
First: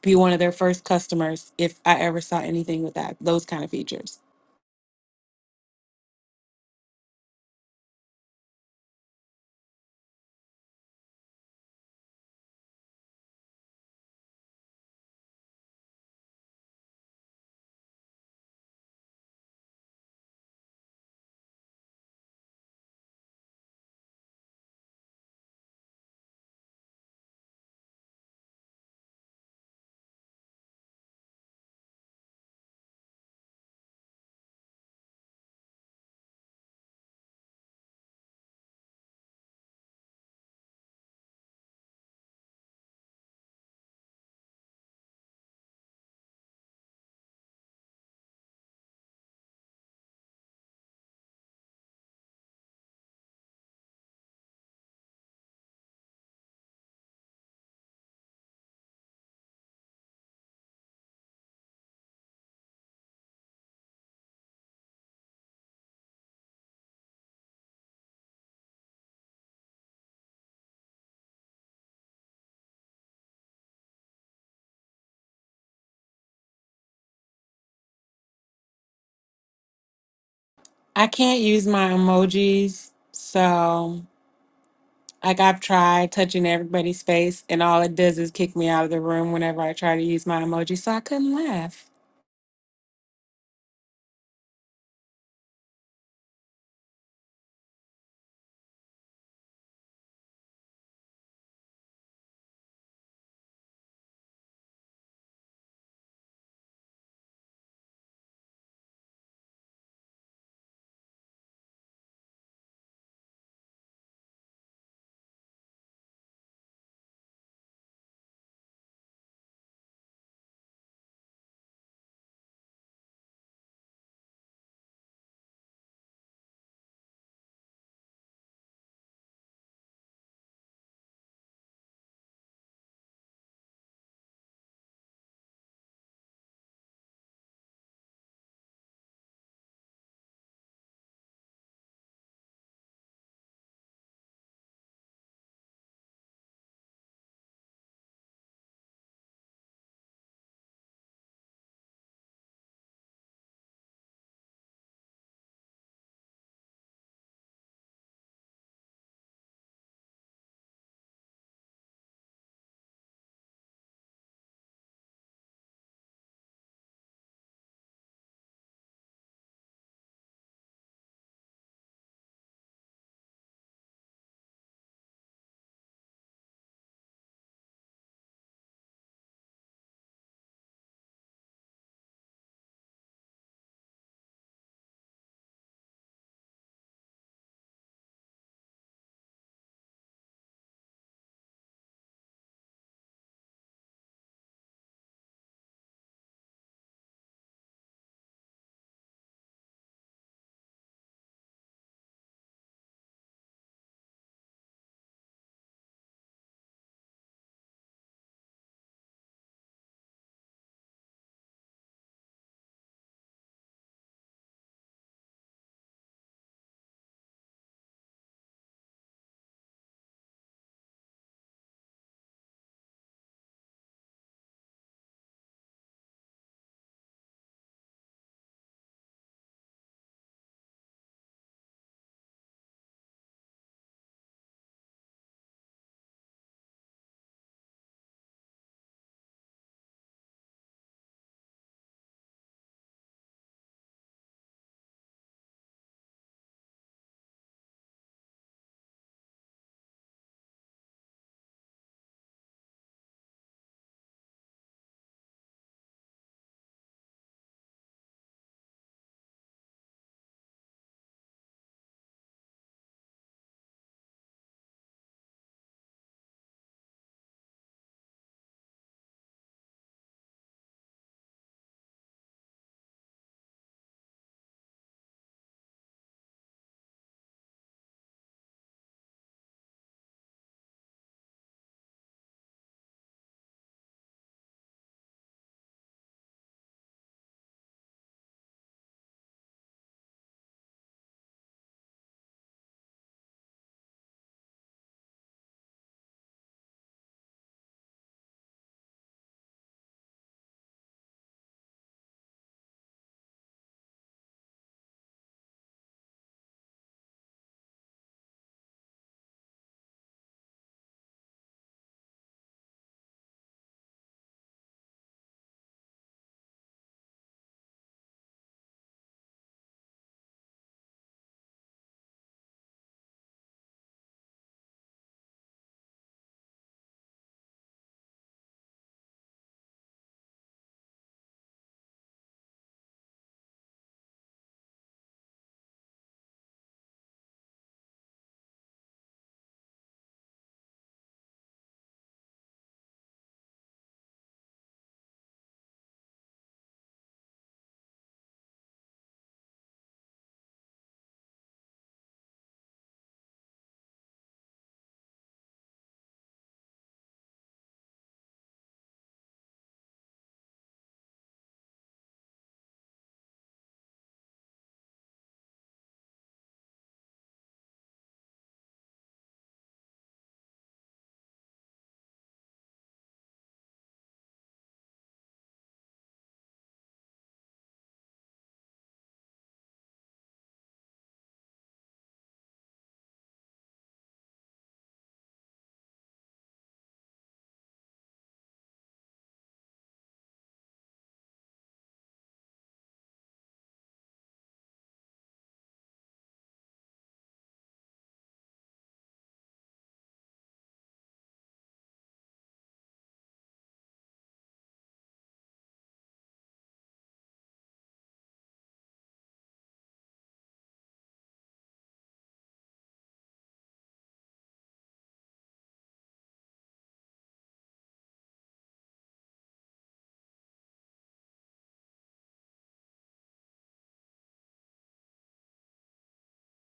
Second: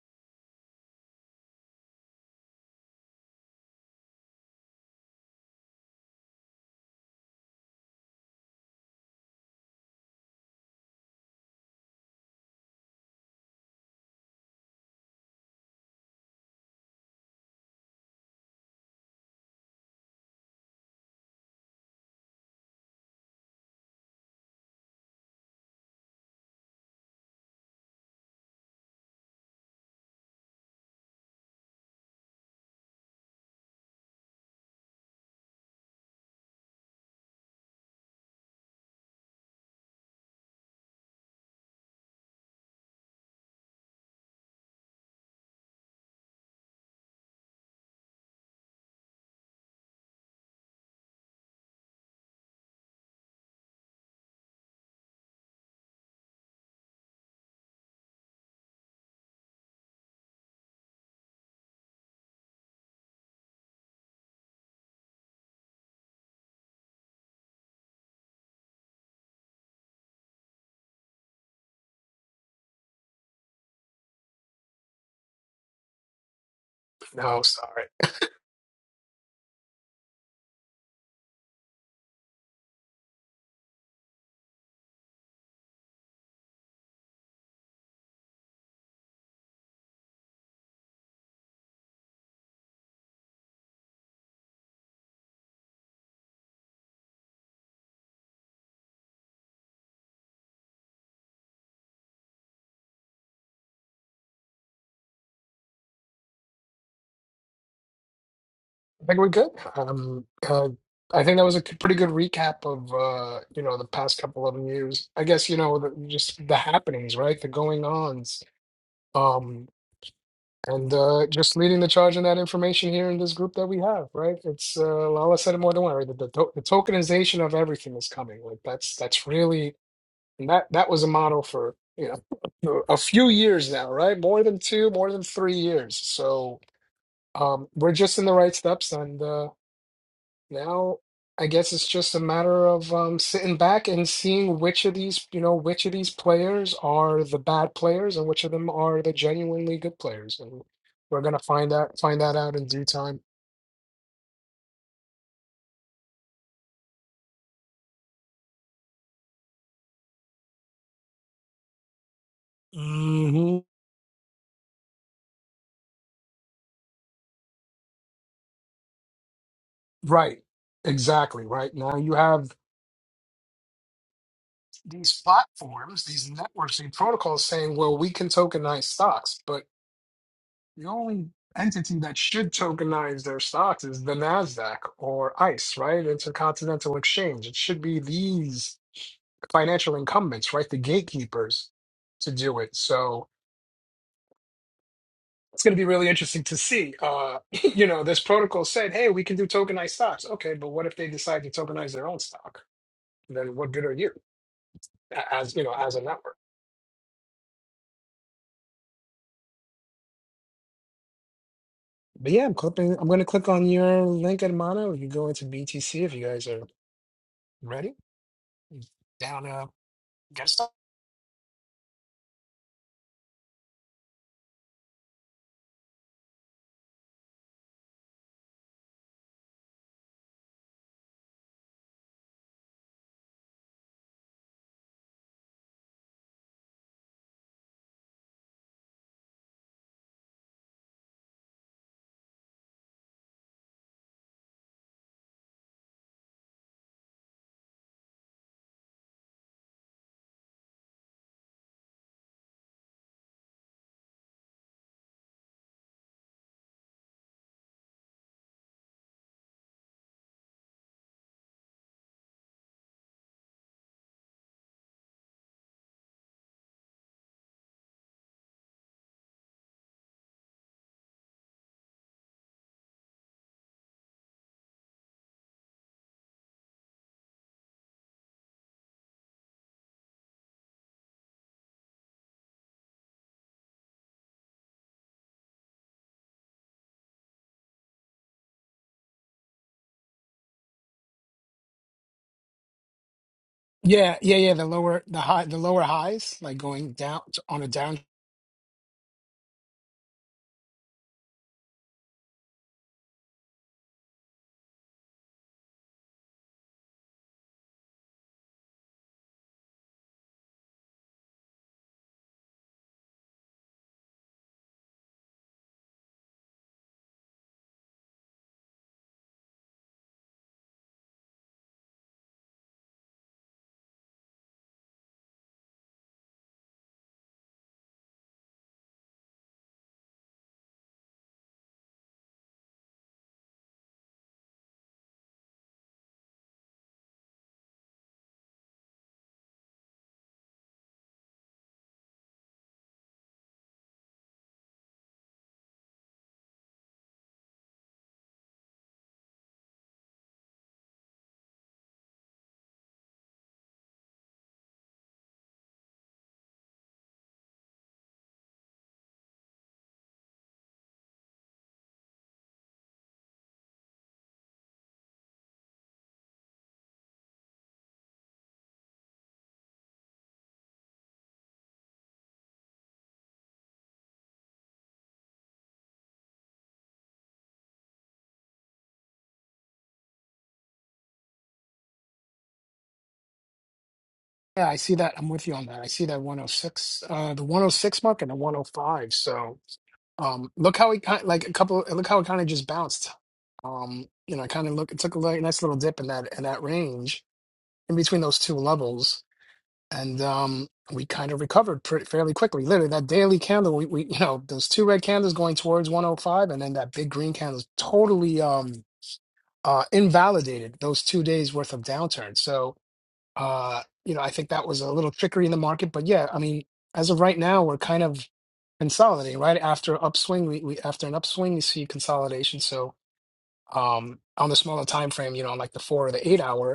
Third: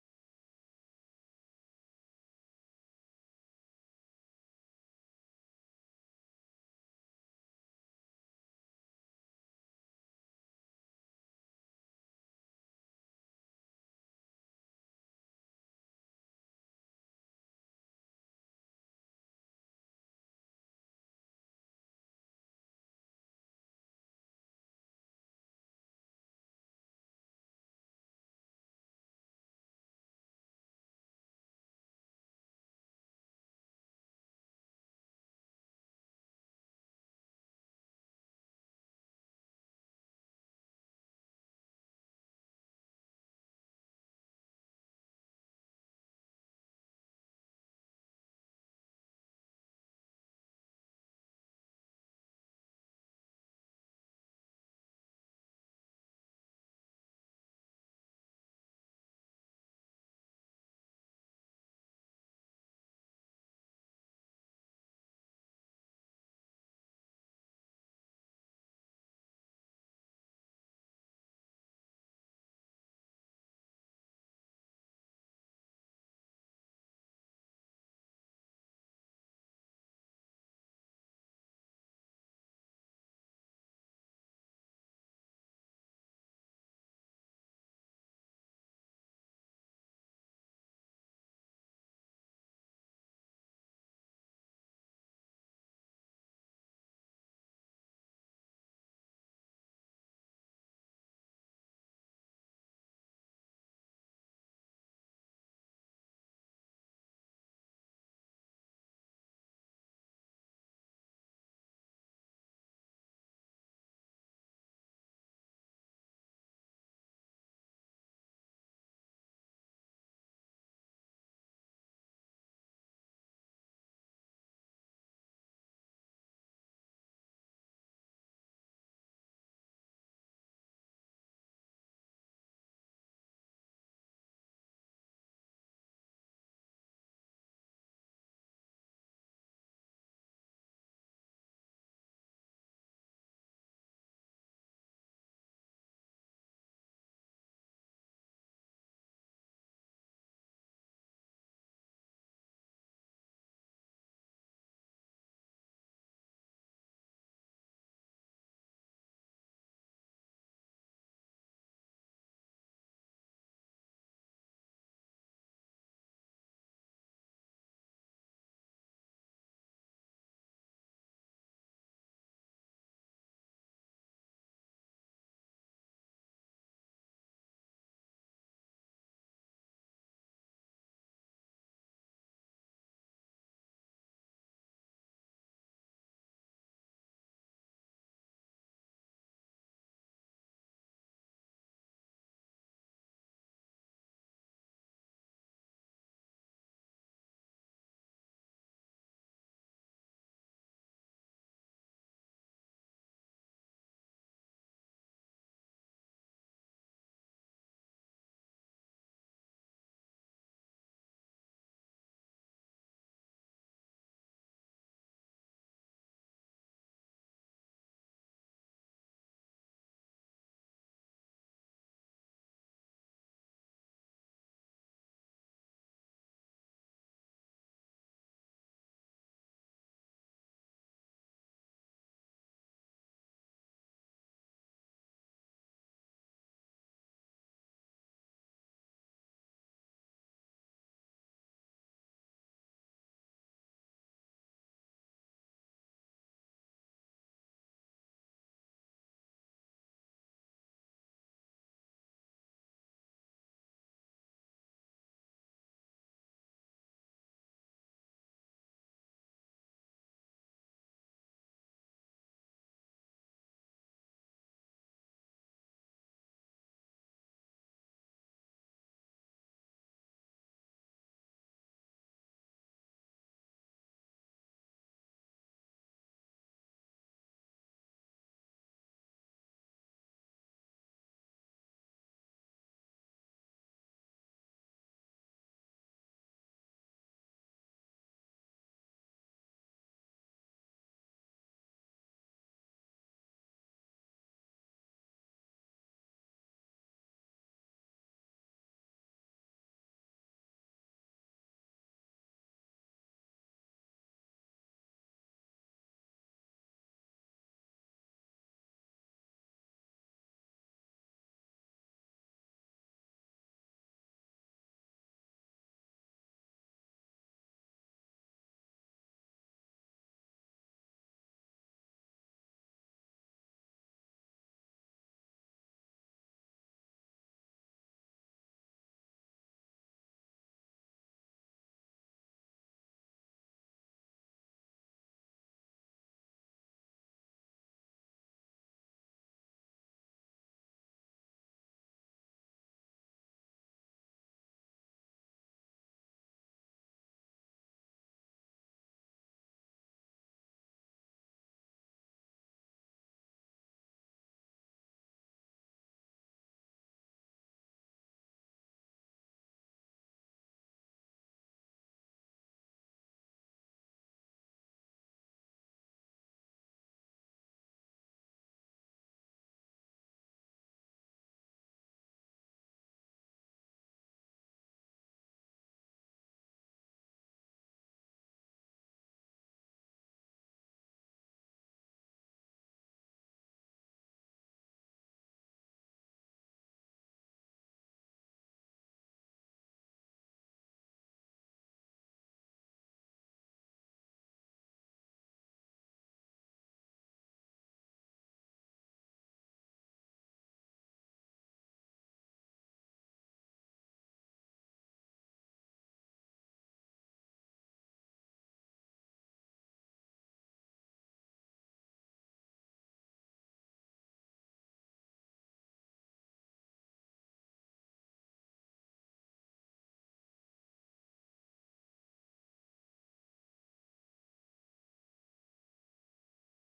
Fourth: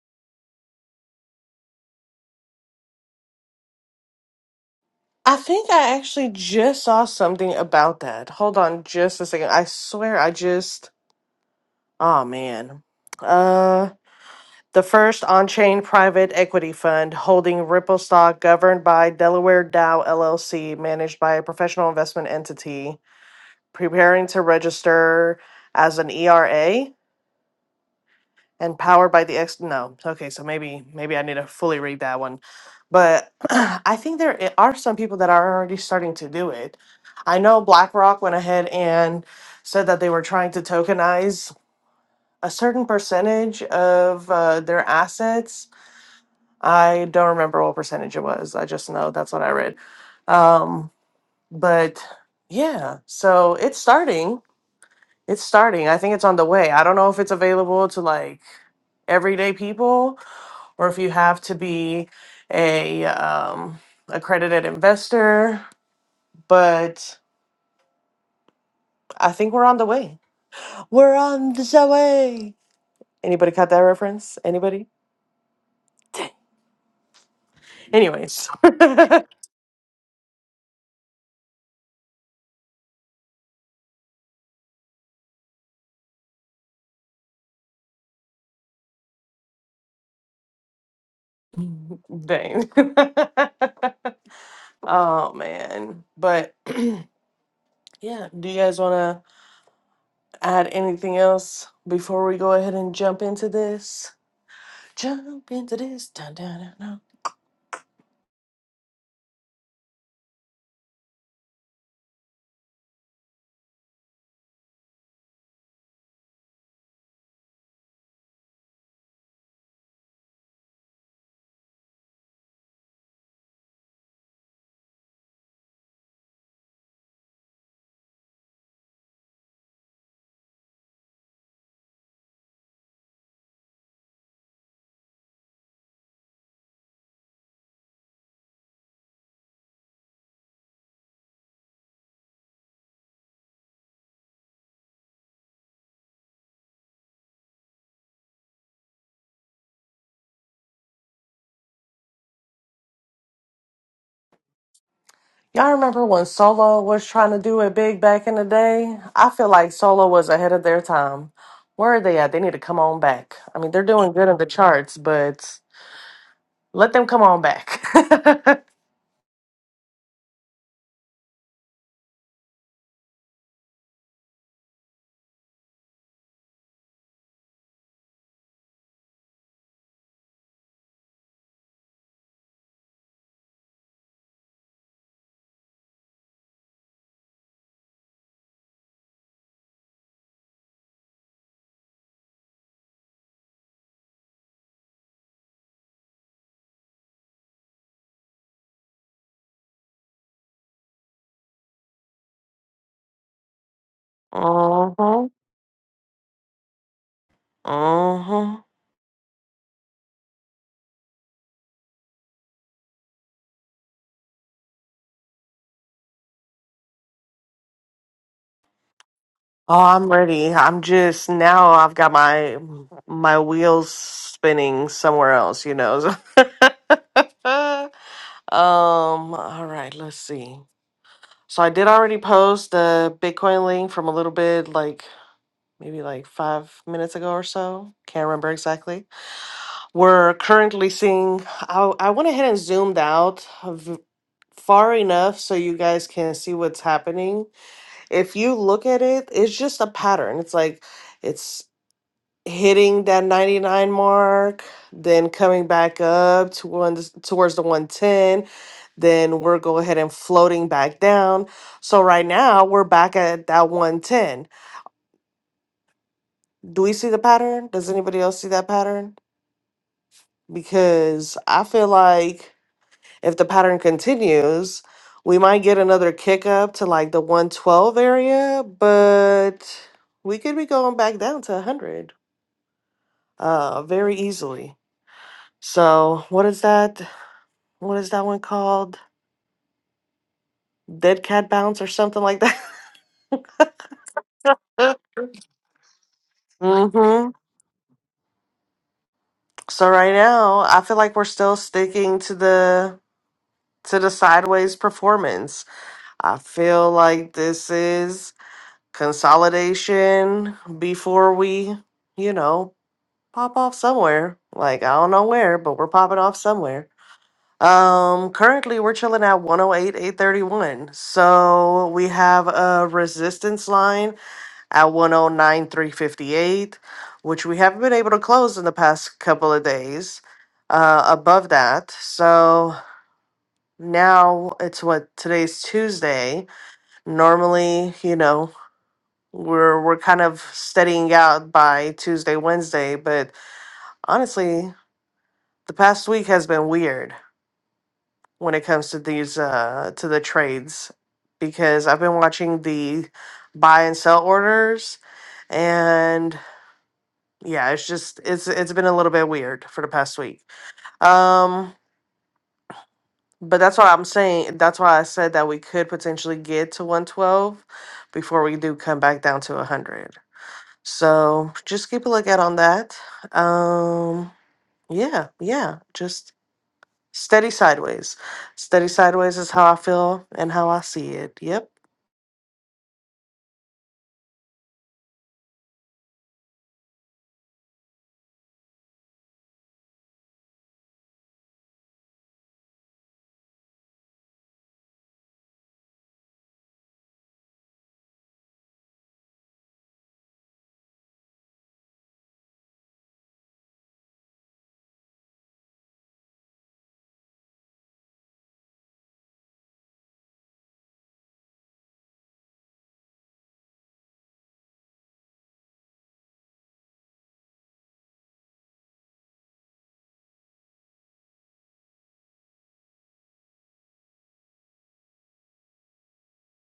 be one of their first customers if i ever saw anything with that those kind of features
I think I actually just saw something about that. Hold on just a second. I swear I just oh man. Uh the first on-chain private equity fund holding Ripple stock governed by Delaware Dow LLC managed by a professional investment entity preparing to register as an ERA and powered by the ex no okay so maybe maybe i need to fully read that one but [CLEARS THROAT] i think there i- are some people that are already starting to do it i know blackrock went ahead and said that they were trying to tokenize a certain percentage of uh, their assets i don't remember what percentage it was i just know that's what i read um, but yeah so it's starting it's starting i think it's on the way i don't know if it's available to like everyday people or if you have to be a um, accredited investor. But I think we're on the way. We're on the way. Anybody caught that reference? Anybody?
No, sorry.
Anyways, [LAUGHS]
i can't use my emojis so Like I've tried touching everybody's face, and all it does is kick me out of the room whenever I try to use my emoji. So I couldn't laugh.
dang. [LAUGHS] oh man, but [CLEARS THROAT] yeah. Do you guys want to add anything else before we go ahead and jump into this? Jump into this. Dun, dun, dun, dun.
I think we're good. Um, uh, I think that was a c- pretty good recap of uh, you know the past couple of years. I guess you know the, just the happenings, right? The going ons, um, and uh, just leading the charge on that information here in this group that we have, right? It's uh, Lala said it more than one. Right? The, the, to- the tokenization of everything is coming. Like that's that's really and that that was a model for you know a few years now, right? More than two, more than three years. So um, we're just in the right steps, and. uh, now, I guess it's just a matter of um, sitting back and seeing which of these, you know, which of these players are the bad players and which of them are the genuinely good players. And we're gonna find that find that out in due time.
I remember when Solo was trying to do it big back in the day. I feel like Solo was ahead of their time. Where are they at? They need to come on back. I
hmm
mean, they're doing good in the charts, but let them come on back. [LAUGHS]
Right. Exactly. Right. Now you have these platforms, these networks, these protocols saying, well, we can tokenize stocks. but. The only entity that should tokenize their stocks is the Nasdaq or ICE, right? Intercontinental Exchange. It should be these financial incumbents, right? The gatekeepers to do it. So it's going to be really interesting to see. Uh, [CLEARS THROAT] [LAUGHS] you know, this protocol said, hey, we can do tokenized stocks. Okay, but what if they decide to tokenize their own stock? Then what good are you
mhm.
a- as, you know, as a network?
Mhm.
But yeah, I'm clipping, I'm going to click on your link, Hermano. You go into BTC if you guys are ready. Down, uh,
Oh, I'm
get
ready.
started.
I'm just now I've got my my wheels spinning somewhere else, you know. so- [LAUGHS] um, all right, let's see. So I did already post the Bitcoin link from a little bit like maybe like five minutes ago or so. Can't remember exactly. We're currently seeing. I, I went ahead and zoomed out v- far enough so you guys can see what's happening. If you look at it, it's just a pattern. It's like it's hitting that 99 mark, then coming back up to one, towards the 110. Then we're go ahead and floating back down. So right now we're back at that 110. Do we see the pattern? Does anybody else see that pattern? because I feel like if the pattern continues, we might get another kick up to like the 112 area, but we could be going back down to 100 uh very easily. So, what is that? What is that one called? Dead cat bounce or something like that?
Yeah, yeah, yeah. The
[LAUGHS]
lower, the high, the lower highs, like going down
mhm.
t- on a down.
So right now, I feel like we're still sticking to the to the sideways performance. I feel like this is consolidation before we, you know, pop off somewhere. Like I don't know where, but we're popping off somewhere. Um currently we're chilling at one oh eight eight thirty one. So we have a resistance line at one oh nine three fifty eight, which we haven't been able to close in the past couple of days. Uh above that. So now it's what today's Tuesday. Normally, you know, we're we're kind of steadying out by Tuesday, Wednesday. But honestly, the past week has been weird when it comes to these uh to the trades because I've been watching the buy and sell orders and yeah, it's just it's it's been a little bit weird for the past week. Um but that's why I'm saying that's why I said that we could potentially get to 112 before we do come back down to 100. So just keep a lookout on that. Um, yeah, yeah, just steady sideways. Steady sideways is how I feel and how I see it. Yep,
Yeah, I see that. I'm with you on that. I see that 106, uh, the 106 mark and the 105. So, um, look how it kind like a couple. Look how it kind of just bounced. Um, you know, I kind of look. It took a li- nice little dip in that in that range in between those two levels, and um, we kind of recovered pretty fairly quickly. Literally, that daily candle, we, we you know those two red candles going towards 105, and then that big green candle is totally um uh, invalidated those two days worth of downturn. So, uh, you know, I think that was a little trickery in the market. But yeah, I mean, as of right now, we're kind of consolidating, right? After upswing, we, we after an upswing, we see consolidation. So, um, on the smaller time frame, you know, on like the four or the eight hour.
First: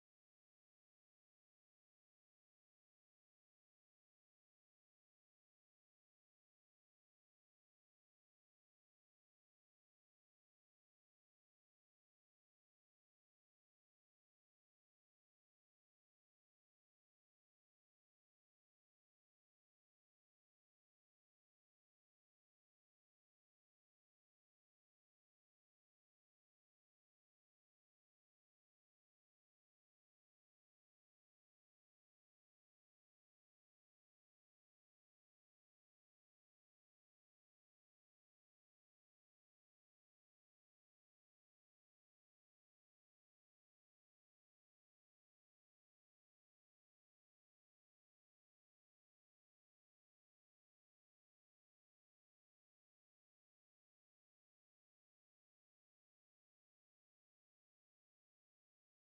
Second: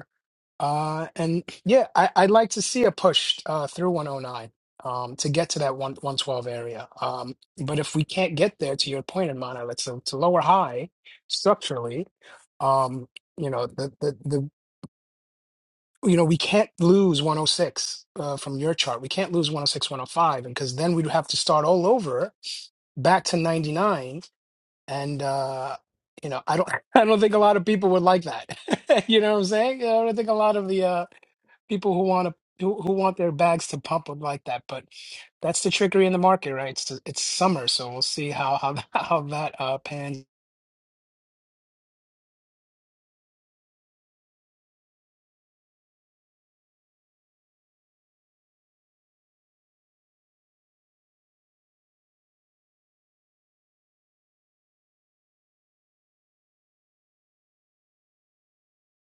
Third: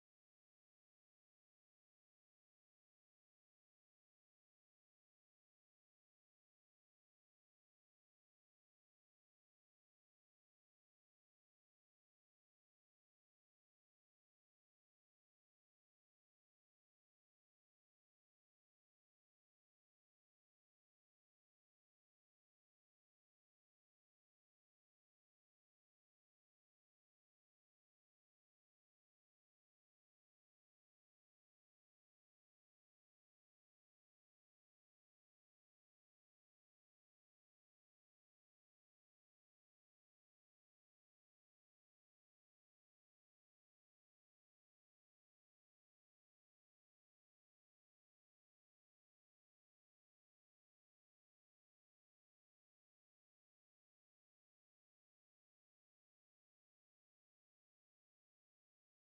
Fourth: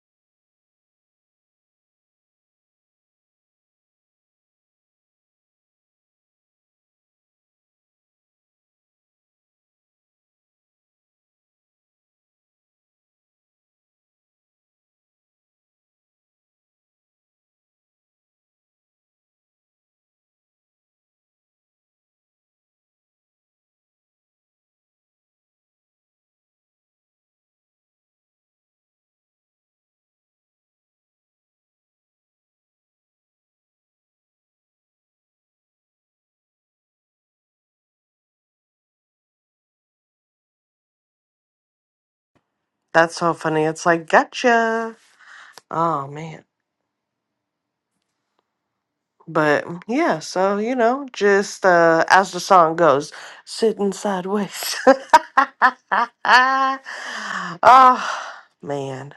Uh, and yeah, I, I'd like to see a push uh, through 109 um, to get to that one, 112 area. Um, but if we can't get there, to your point, in Mana, it's a, it's a lower high structurally. Um, you know, the, the, the, you know, we can't lose 106 uh, from your chart. We can't lose 106, 105, and because then we'd have to start all over back to 99. And uh, you know, I don't, [LAUGHS] I don't think a lot of people would like that. [LAUGHS] you know what I'm saying? I don't think a lot of the uh, people who want to who, who want their bags to pump would like that. But that's the trickery in the market, right? It's it's summer, so we'll see how how [LAUGHS] how that uh pans.
that's so funny. It's like, gotcha. Oh, man. But mm, yeah, so you know, just uh, as the song goes, sitting sideways. [LAUGHS] oh, man.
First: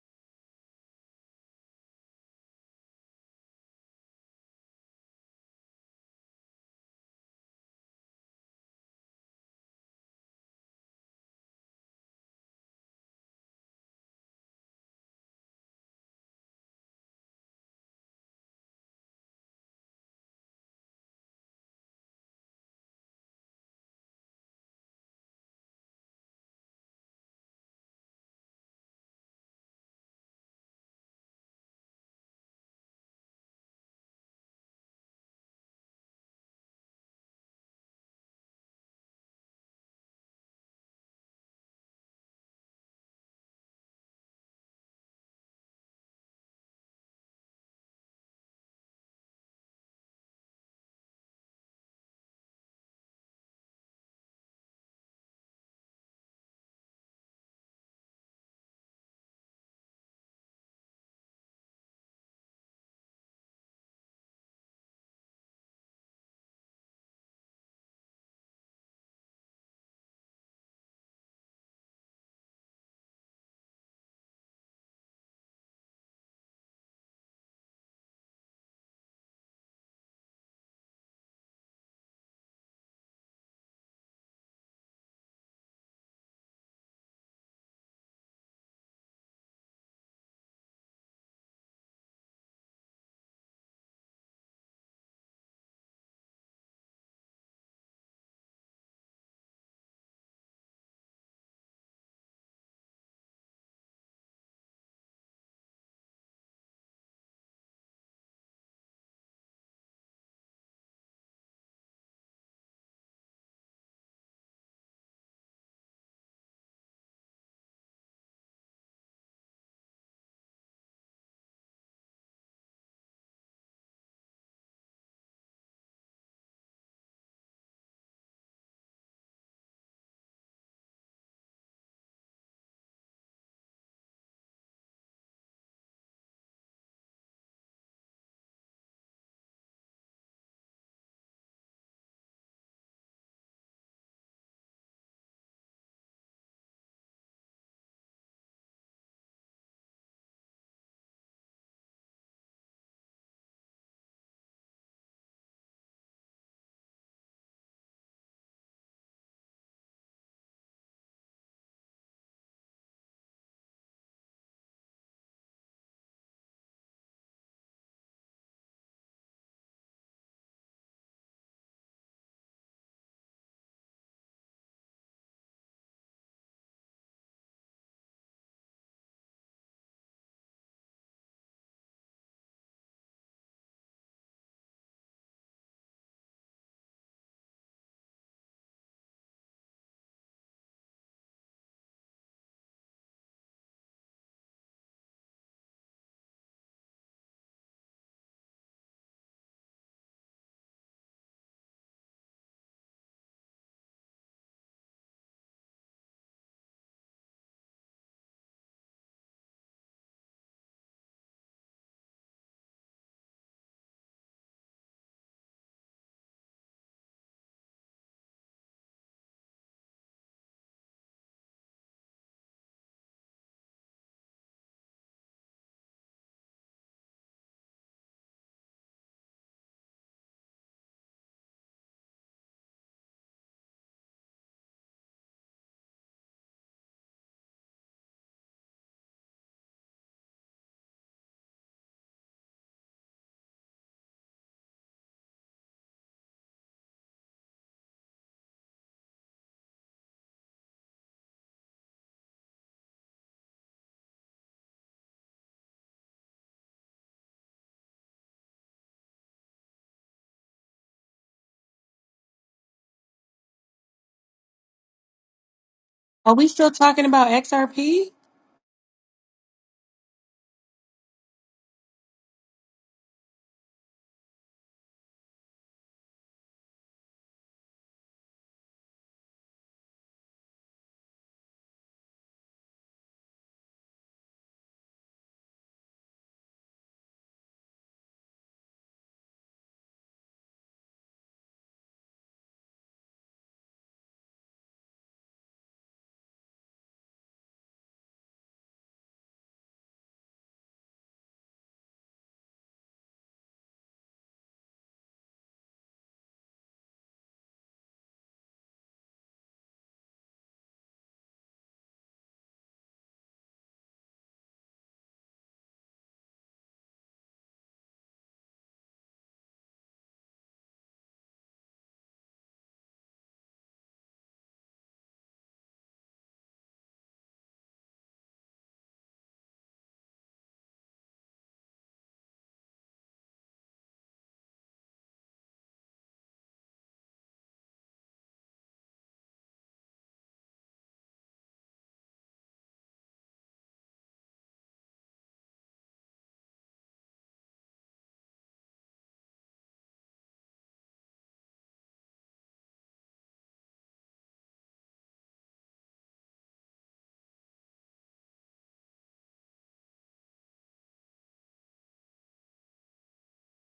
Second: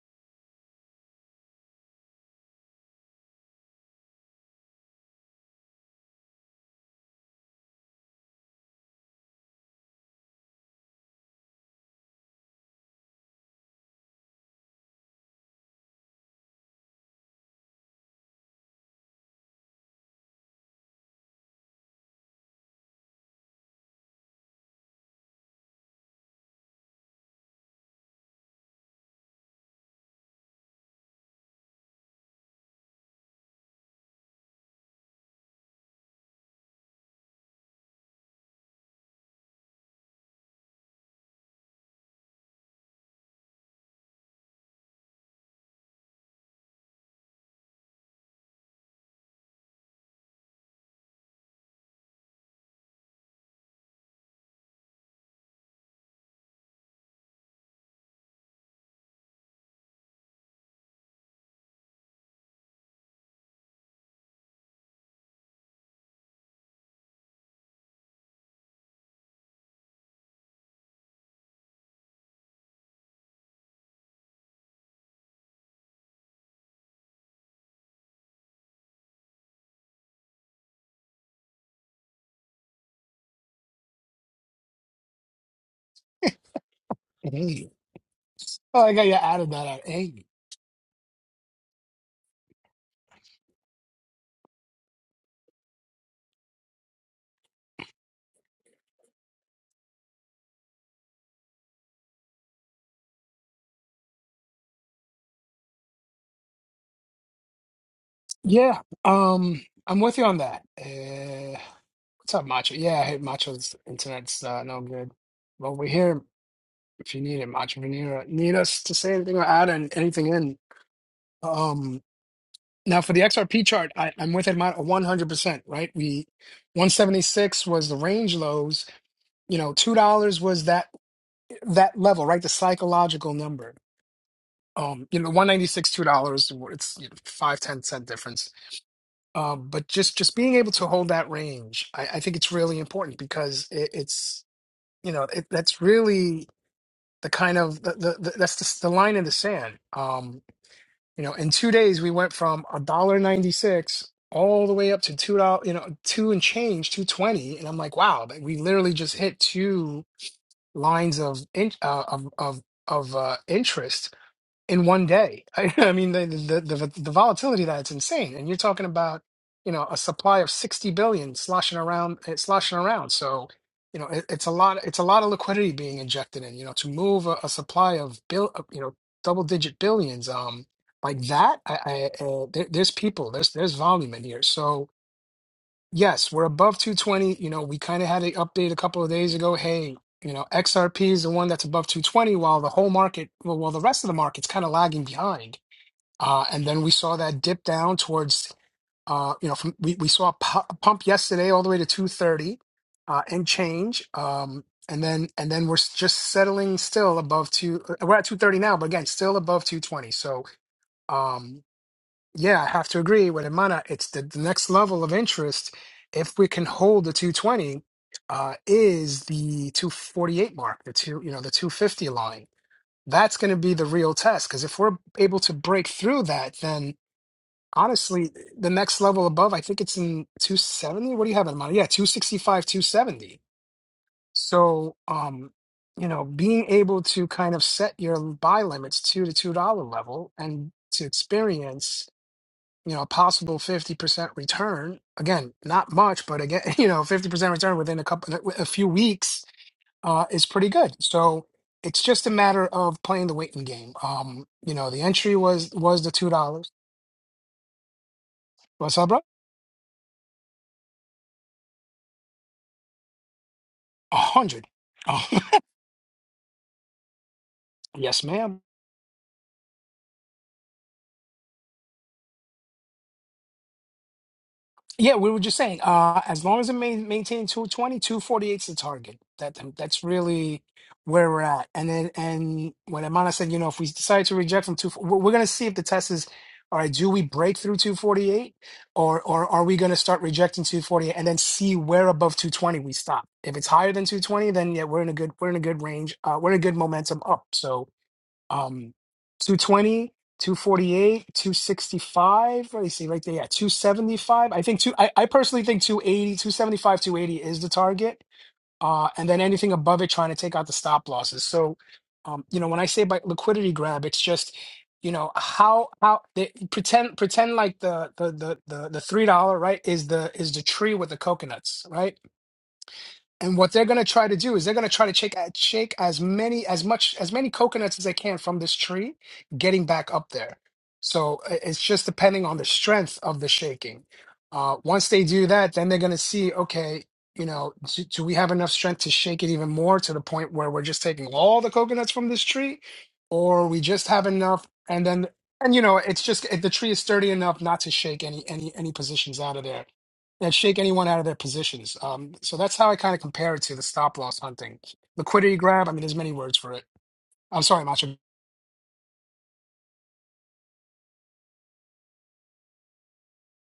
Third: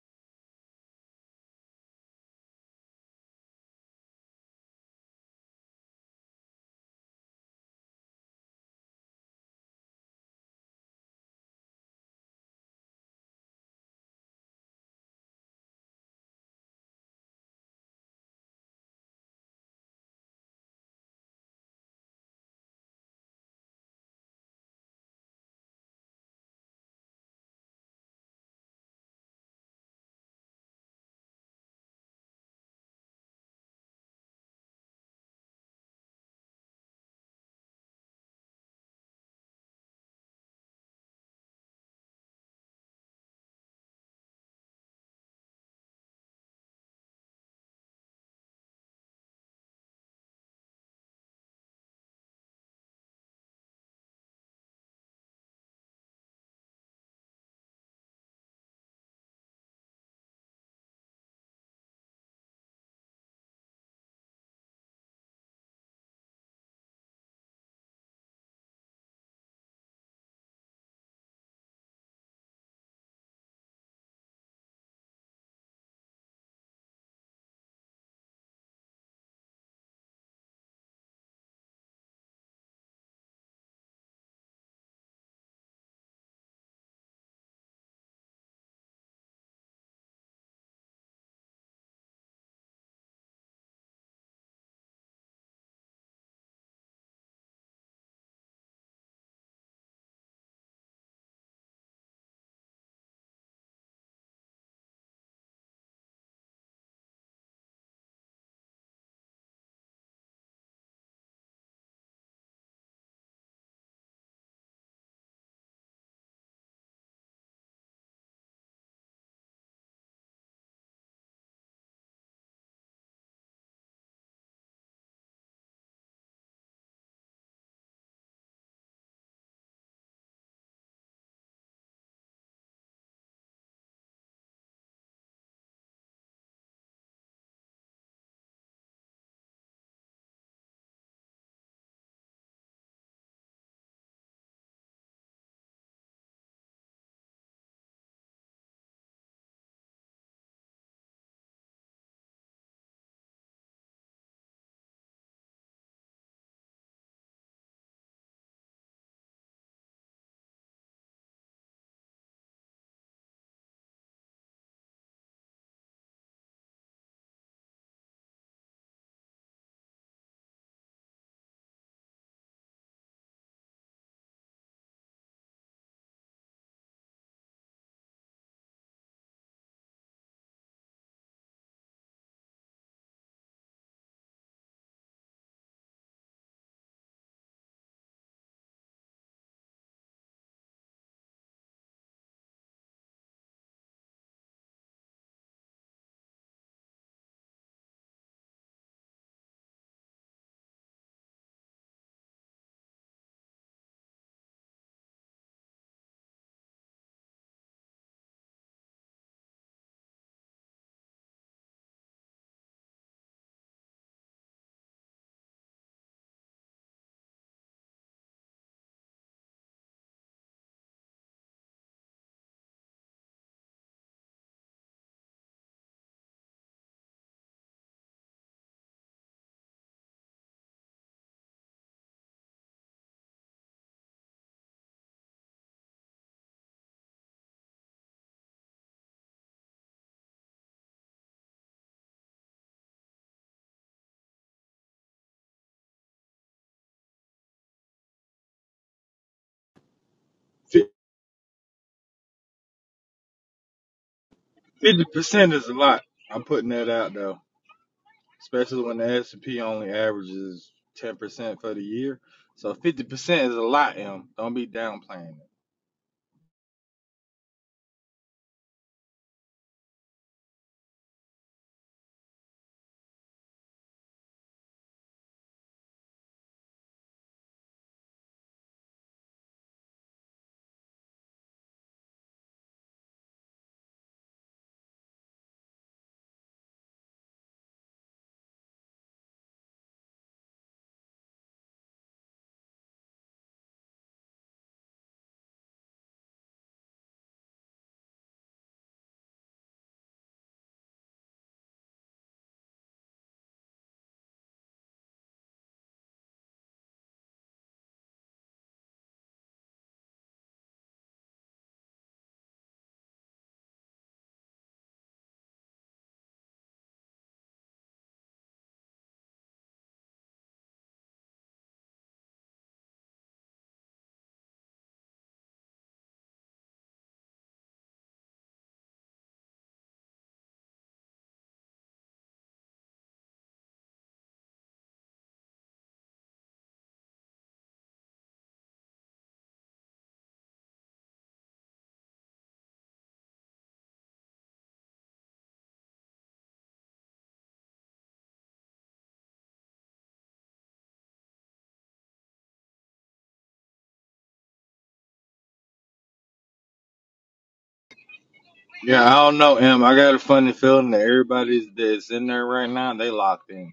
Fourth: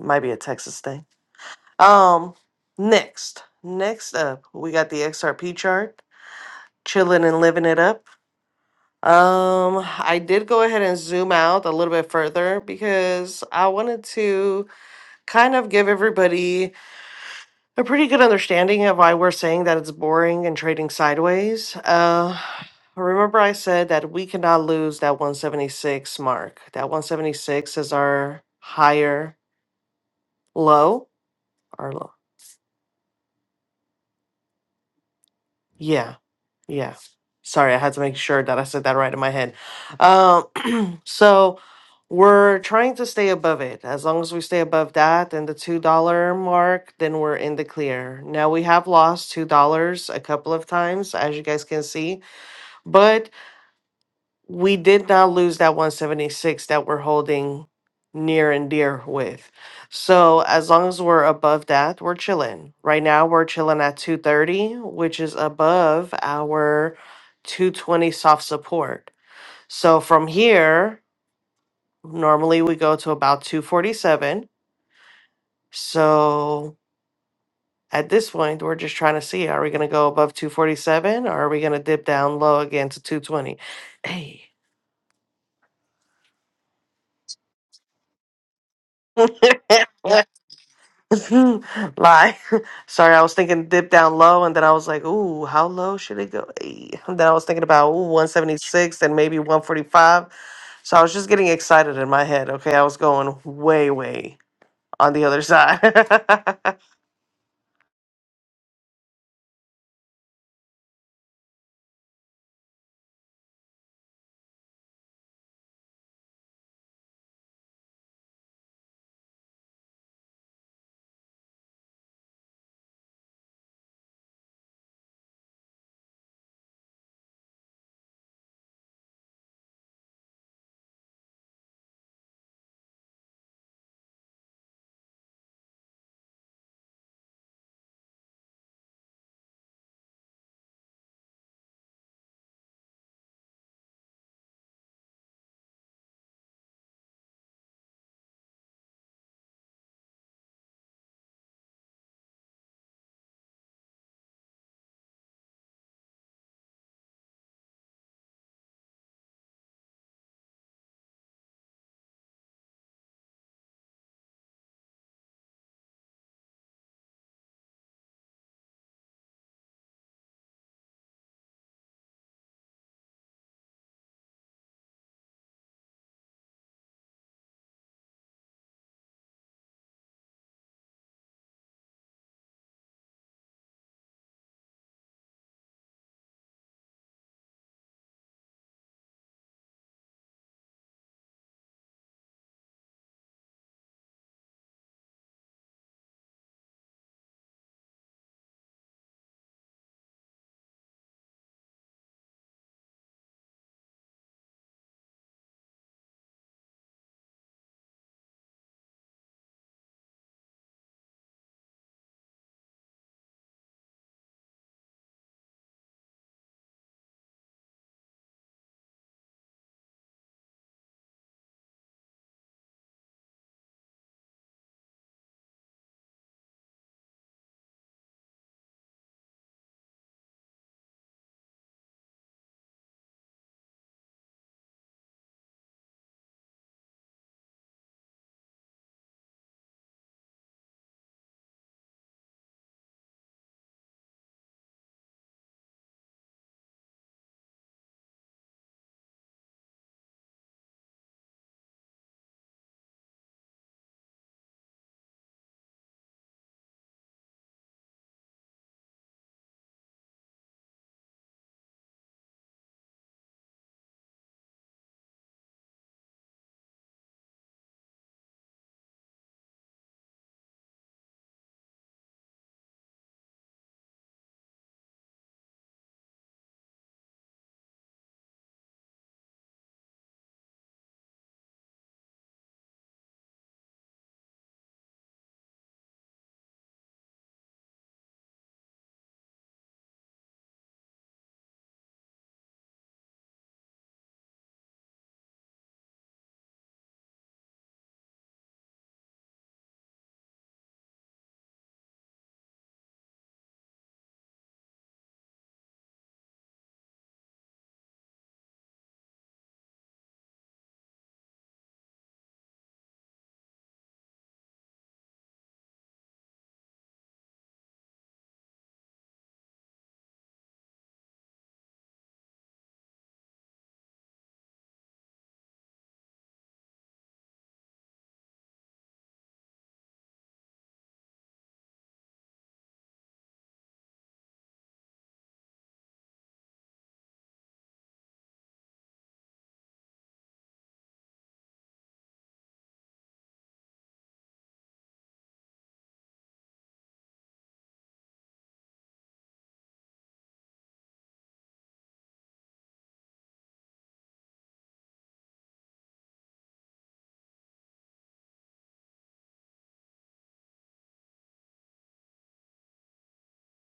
Might be a Texas thing. Um, next, next up, we got the XRP chart. chilling and living it up. Um, I did go ahead and zoom out a little bit further because I wanted to kind of give everybody a pretty good understanding of why we're saying that it's boring and trading sideways. Uh, remember, I said that we cannot lose that 176 mark. That 176 is our higher low. Our low. Yeah. Yeah. Sorry, I had to make sure that I said that right in my head. Um, So we're trying to stay above it. As long as we stay above that and the $2 mark, then we're in the clear. Now we have lost $2 a couple of times, as you guys can see, but we did not lose that 176 that we're holding near and dear with. So as long as we're above that, we're chilling. Right now we're chilling at 230, which is above our 220 soft support. So from here, Normally we go to about 247. So at this point, we're just trying to see are we going to go above 247 or are we going to dip down low again to 220? Hey.
Hey. Oh, I got you added that out. Hey,
[LAUGHS] Lie. [LAUGHS] Sorry, I was thinking dip down low, and then I was like, ooh, how low should it go? Ay. And then I was thinking about ooh, 176 and maybe 145. So I was just getting excited in my head. Okay, I was going way, way on the other side. [LAUGHS]
yeah, um, I'm with you on that. Uh, what's up, Macho? Yeah, hey, Macho's internet's uh, no good. Well, we're here if you need it, Macho. If you need, uh, need us to say anything or add an- anything in. Um, now for the XRP chart, I, I'm with it 100%, right? We 176 was the range lows you know two dollars was that that level right the psychological number um you know 196 two dollars it's you know, five ten cent difference um but just just being able to hold that range i, I think it's really important because it, it's you know it, that's really the kind of the, the, the that's the, the line in the sand um you know in two days we went from a dollar 96 all the way up to two dollars you know two and change 220 and i'm like wow like we literally just hit two lines of in, uh, of of of uh, interest in one day. [LAUGHS] I, mean, the, the the the volatility that's insane, and you're talking about you know a supply of sixty billion sloshing around, uh, sloshing around. So you know it, it's a lot. It's a lot of liquidity being injected in. You know, to move a, a supply of bill, of, you know, double digit billions, um, like that. I, I uh, there, there's people. There's there's volume in here. So Yes, we're above 220. You know, we kind of had an update a couple of days ago. Hey, you know, XRP is the one that's above 220, while the whole market, well, while the rest of the market's kind of lagging behind. Uh, and then we saw that dip down towards, uh, you know, from, we, we saw a pu- a pump yesterday all the way to 230 uh, and change. Um, and then and then we're s- just settling still above two. uh, We're at 230 now, but again, still above 220. So. Um, yeah, I have to agree with Imana. It's the, the next level of interest. If we can hold the 220, uh, is the 248 mark, the two, you know, the 250 line. That's going to be the real test because if we're able to break through that, then honestly, the next level above, I think it's in 270. What do you have in mind? Yeah, 265, 270. So, um, you know, being able to kind of set your buy limits to the $2 level and to experience you know, a possible 50% return. Again, not much, but again, [LAUGHS] you know, 50% return within a couple, a few weeks uh, is pretty good. So it's just a matter of playing the waiting game. Um, you know, the
Fifty
entry
percent is
was
a lot.
was the two
I'm putting
dollars.
that out though, especially
What's
when the
up, bro?
S and P only averages ten percent for the year. So fifty percent is a lot,
A
M. Don't
hundred.
be
[LAUGHS] Oh,
downplaying it.
Are we still talking about XRP?
yes, ma'am. Yeah, we were just saying, uh, as long as it main, maintains 220, 248 is the target. That that's really where we're at. And then and when Amana said, you know, if we decide to reject from two, we're we're gonna see if the test is, all right, do we break through 248, or or are we gonna start rejecting 248 and then see where above 220 we stop? If it's higher than 220, then yeah, we're in a good we're in a good range. Uh, we're in a good momentum up. So um two twenty, two forty 265 let me see right there yeah 275 i think two I, I personally think two eighty, two 280 is the target uh and then anything above it trying to take out the stop losses so um you know when i say by liquidity grab it's just you know how how they pretend pretend like the the the the, the three dollar right is the is the tree with the coconuts right and what they're going to try to do is they're going to try to shake, uh, shake as many as much as many coconuts as they can from this tree, getting back up there. So i- it's just depending on the strength of the shaking. Uh, once they do that, then they're going to see, okay, you know, do, do we have enough strength to shake it even more to the point where we're just taking all the coconuts from this tree, or we just have enough? And then, and you know, it's just if the tree is sturdy enough not to shake any any any positions out of there and shake anyone out of their positions. Um, so that's how I kind of compare it to the stop loss hunting, liquidity grab. I mean, there's many words for it. I'm sorry, Macho.
Yeah, I don't know, M. I got a funny feeling that everybody that's in there right now, they locked in.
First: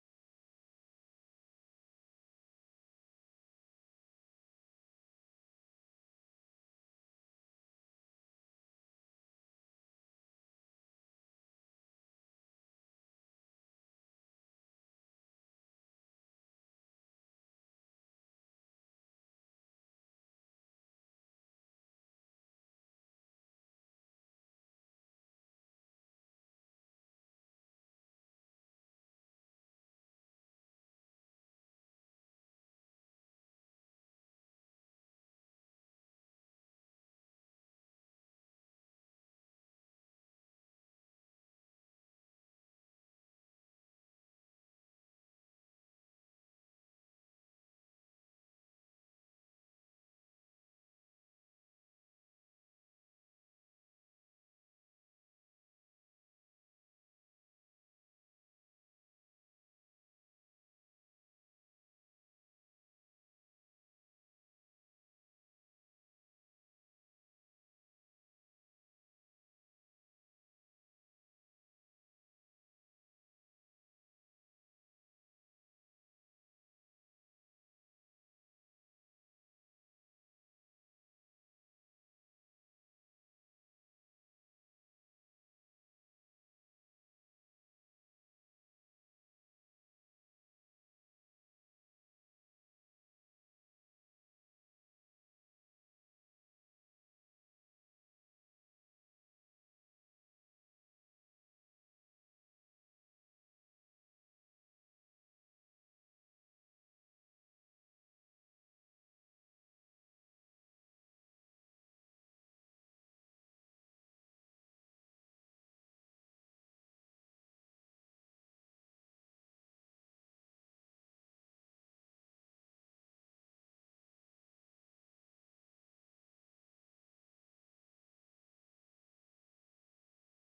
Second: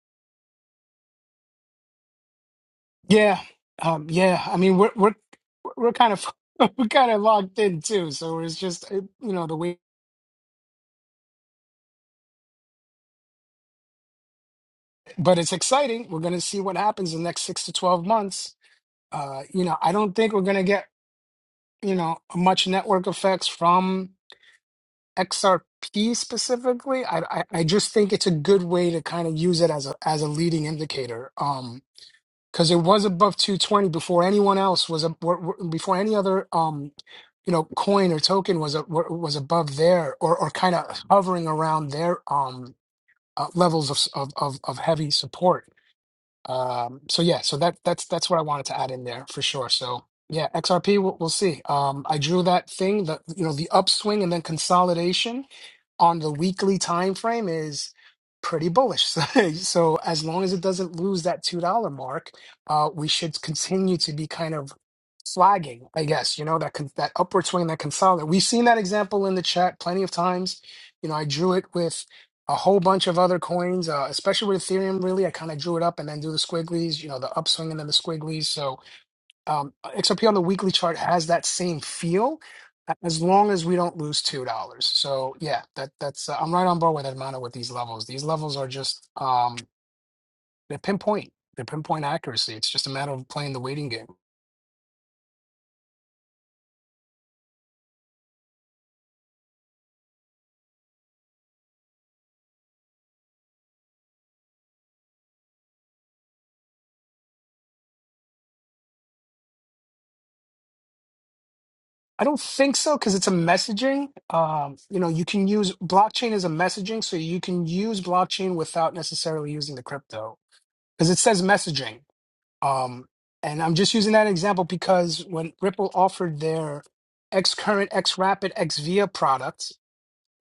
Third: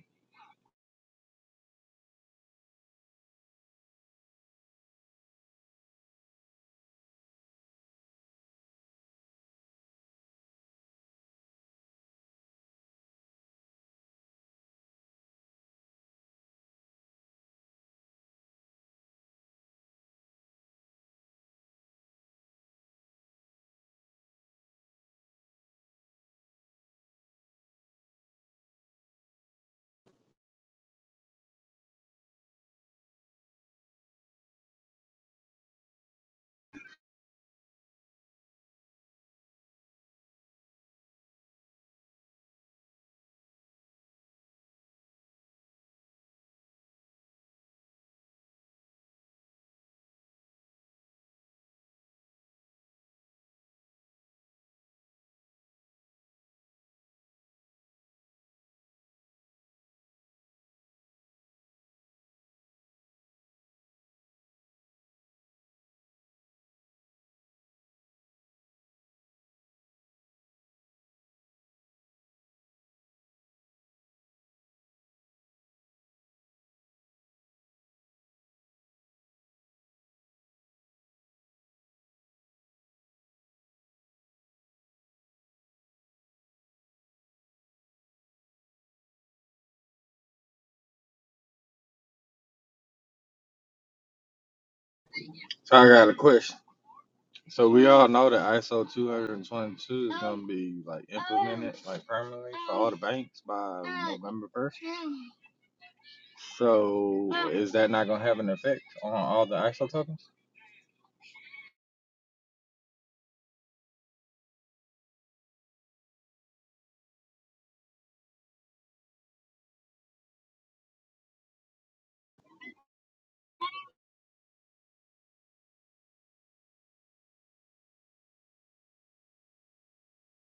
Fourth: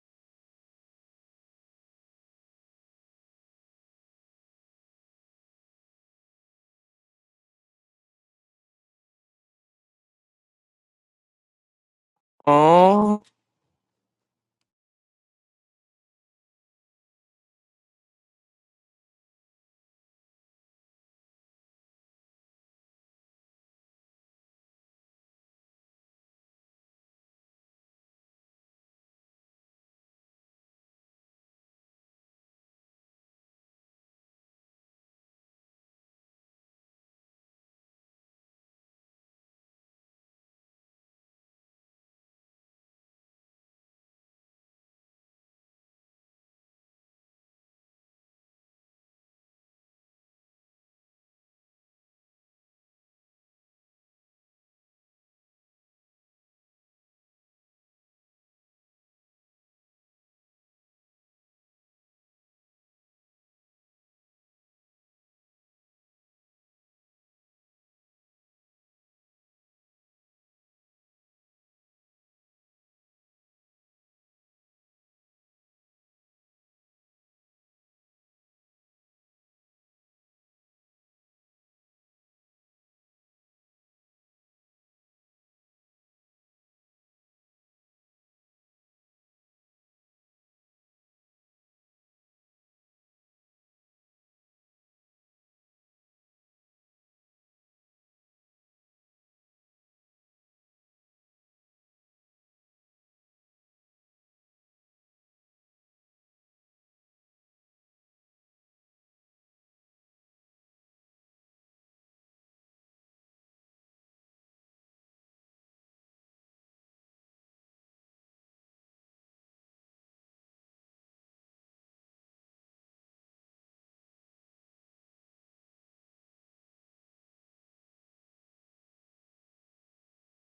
Yeah, um, yeah. I mean, we're we're we're kind of [LAUGHS] we're kind of locked in too. So it's just it, you know the way,
Oh.
but it's exciting. We're gonna see what happens in the next six to twelve months. Uh, you know, I don't think we're gonna get you know much network effects from XRP specifically. I I, I just think it's a good way to kind of use it as a as a leading indicator. Um, because it was above 220 before anyone else was a, were- were- before any other um you know coin or token was a, were- was above there or or kind of hovering around their um uh, levels of, s- of of of heavy support um, so yeah, so that that's that's what I wanted to add in there for sure. So yeah, XRP, we'll, we'll see. Um, I drew that thing, the you know the upswing and then consolidation on the weekly time frame is pretty bullish. [LAUGHS] So, so as long as it doesn't lose that two dollar mark, uh, we should continue to be kind of flagging, I guess. You know that con- that upward swing, that consolidate. We've seen that example in the chat plenty of times. You know, I drew it with a whole bunch of other coins, uh, especially with Ethereum. Really, I kind of drew it up and then do the squigglies, you know, the upswing and then the squigglies. So um, XRP on the weekly chart has that same feel, as long as we don't lose two dollars. So yeah, that that's uh, I'm right on board with Hermano with these levels. These levels are just um, they're pinpoint, they're pinpoint accuracy. It's just a matter of playing the waiting game.
So I got a question. So we all know that ISO 222 is gonna be like implemented like permanently for all the banks by November 1st. So is that not gonna have an effect on all the ISO tokens?
I don't think so because it's a messaging. Um, you know, you can use blockchain as a messaging, so you can use blockchain without necessarily using the crypto because it says messaging. Um, and I'm just using that example because when Ripple offered their X Current, X Rapid, X Via products,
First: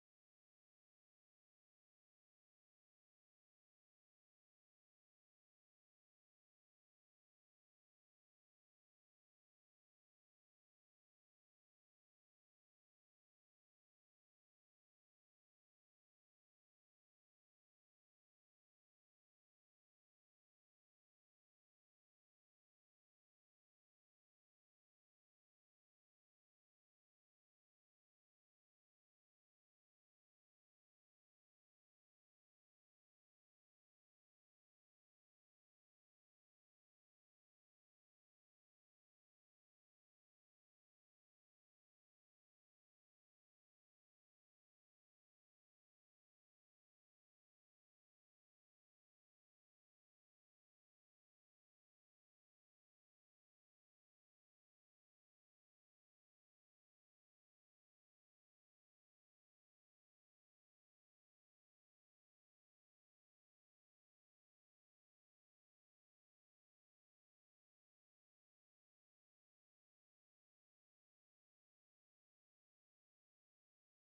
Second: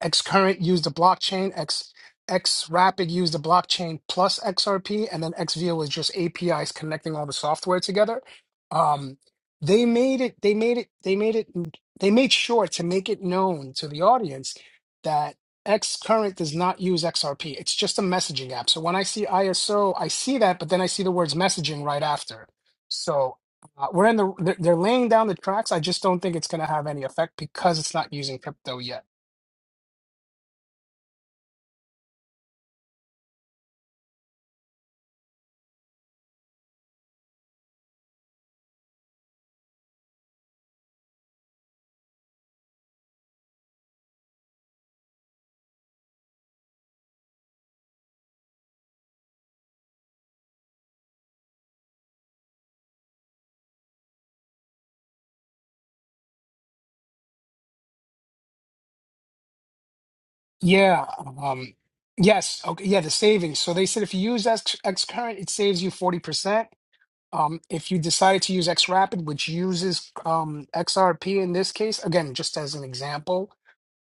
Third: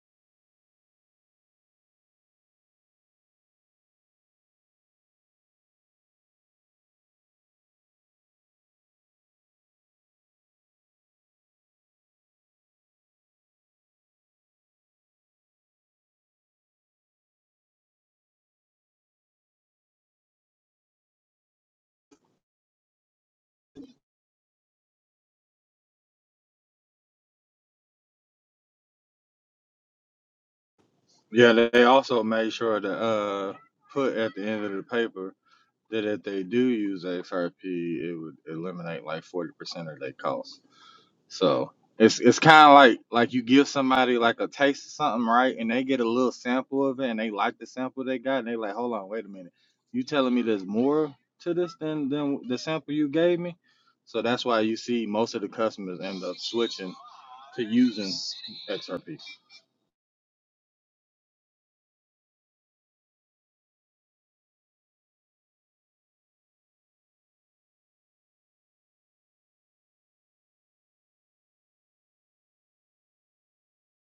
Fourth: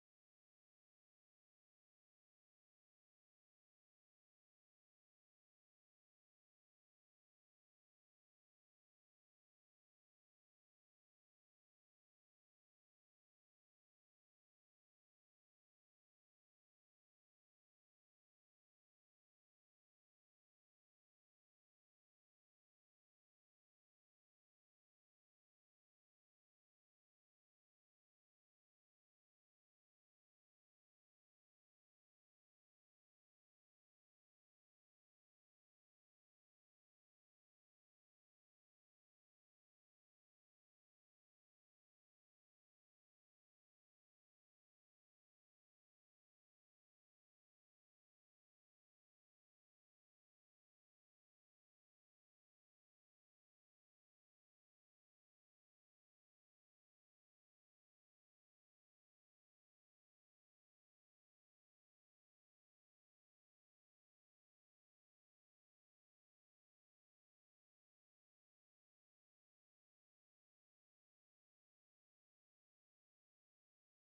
Xcurrent used the blockchain, X Xrapid used the blockchain plus XRP, and then XVIA was just APIs connecting all the software together. Um, they made it. They made it. They made it. They made sure to make it known to the audience that Xcurrent does not use XRP. It's just a messaging app. So when I see ISO, I see that, but then I see the words messaging right after. So uh, we're in the. They're they're laying down the tracks. I just don't think it's going to have any effect because it's not using crypto yet.
Yeah, they also made sure to uh put at the end of the paper that if they do use XRP, it would eliminate like forty percent of their cost. So it's it's kind of like like you give somebody like a taste of something, right? And they get a little sample of it, and they like the sample they got, and they like, hold on, wait a minute, you telling me there's more to this than than the sample you gave me? So that's why you see most of the customers end up switching to using XRP.
Yeah. Um, yes. Okay. Yeah. The savings. So they said if you use X, X current, it saves you 40%. Um, if you decide to use XRapid, which uses um, XRP in this case, again, just as an example,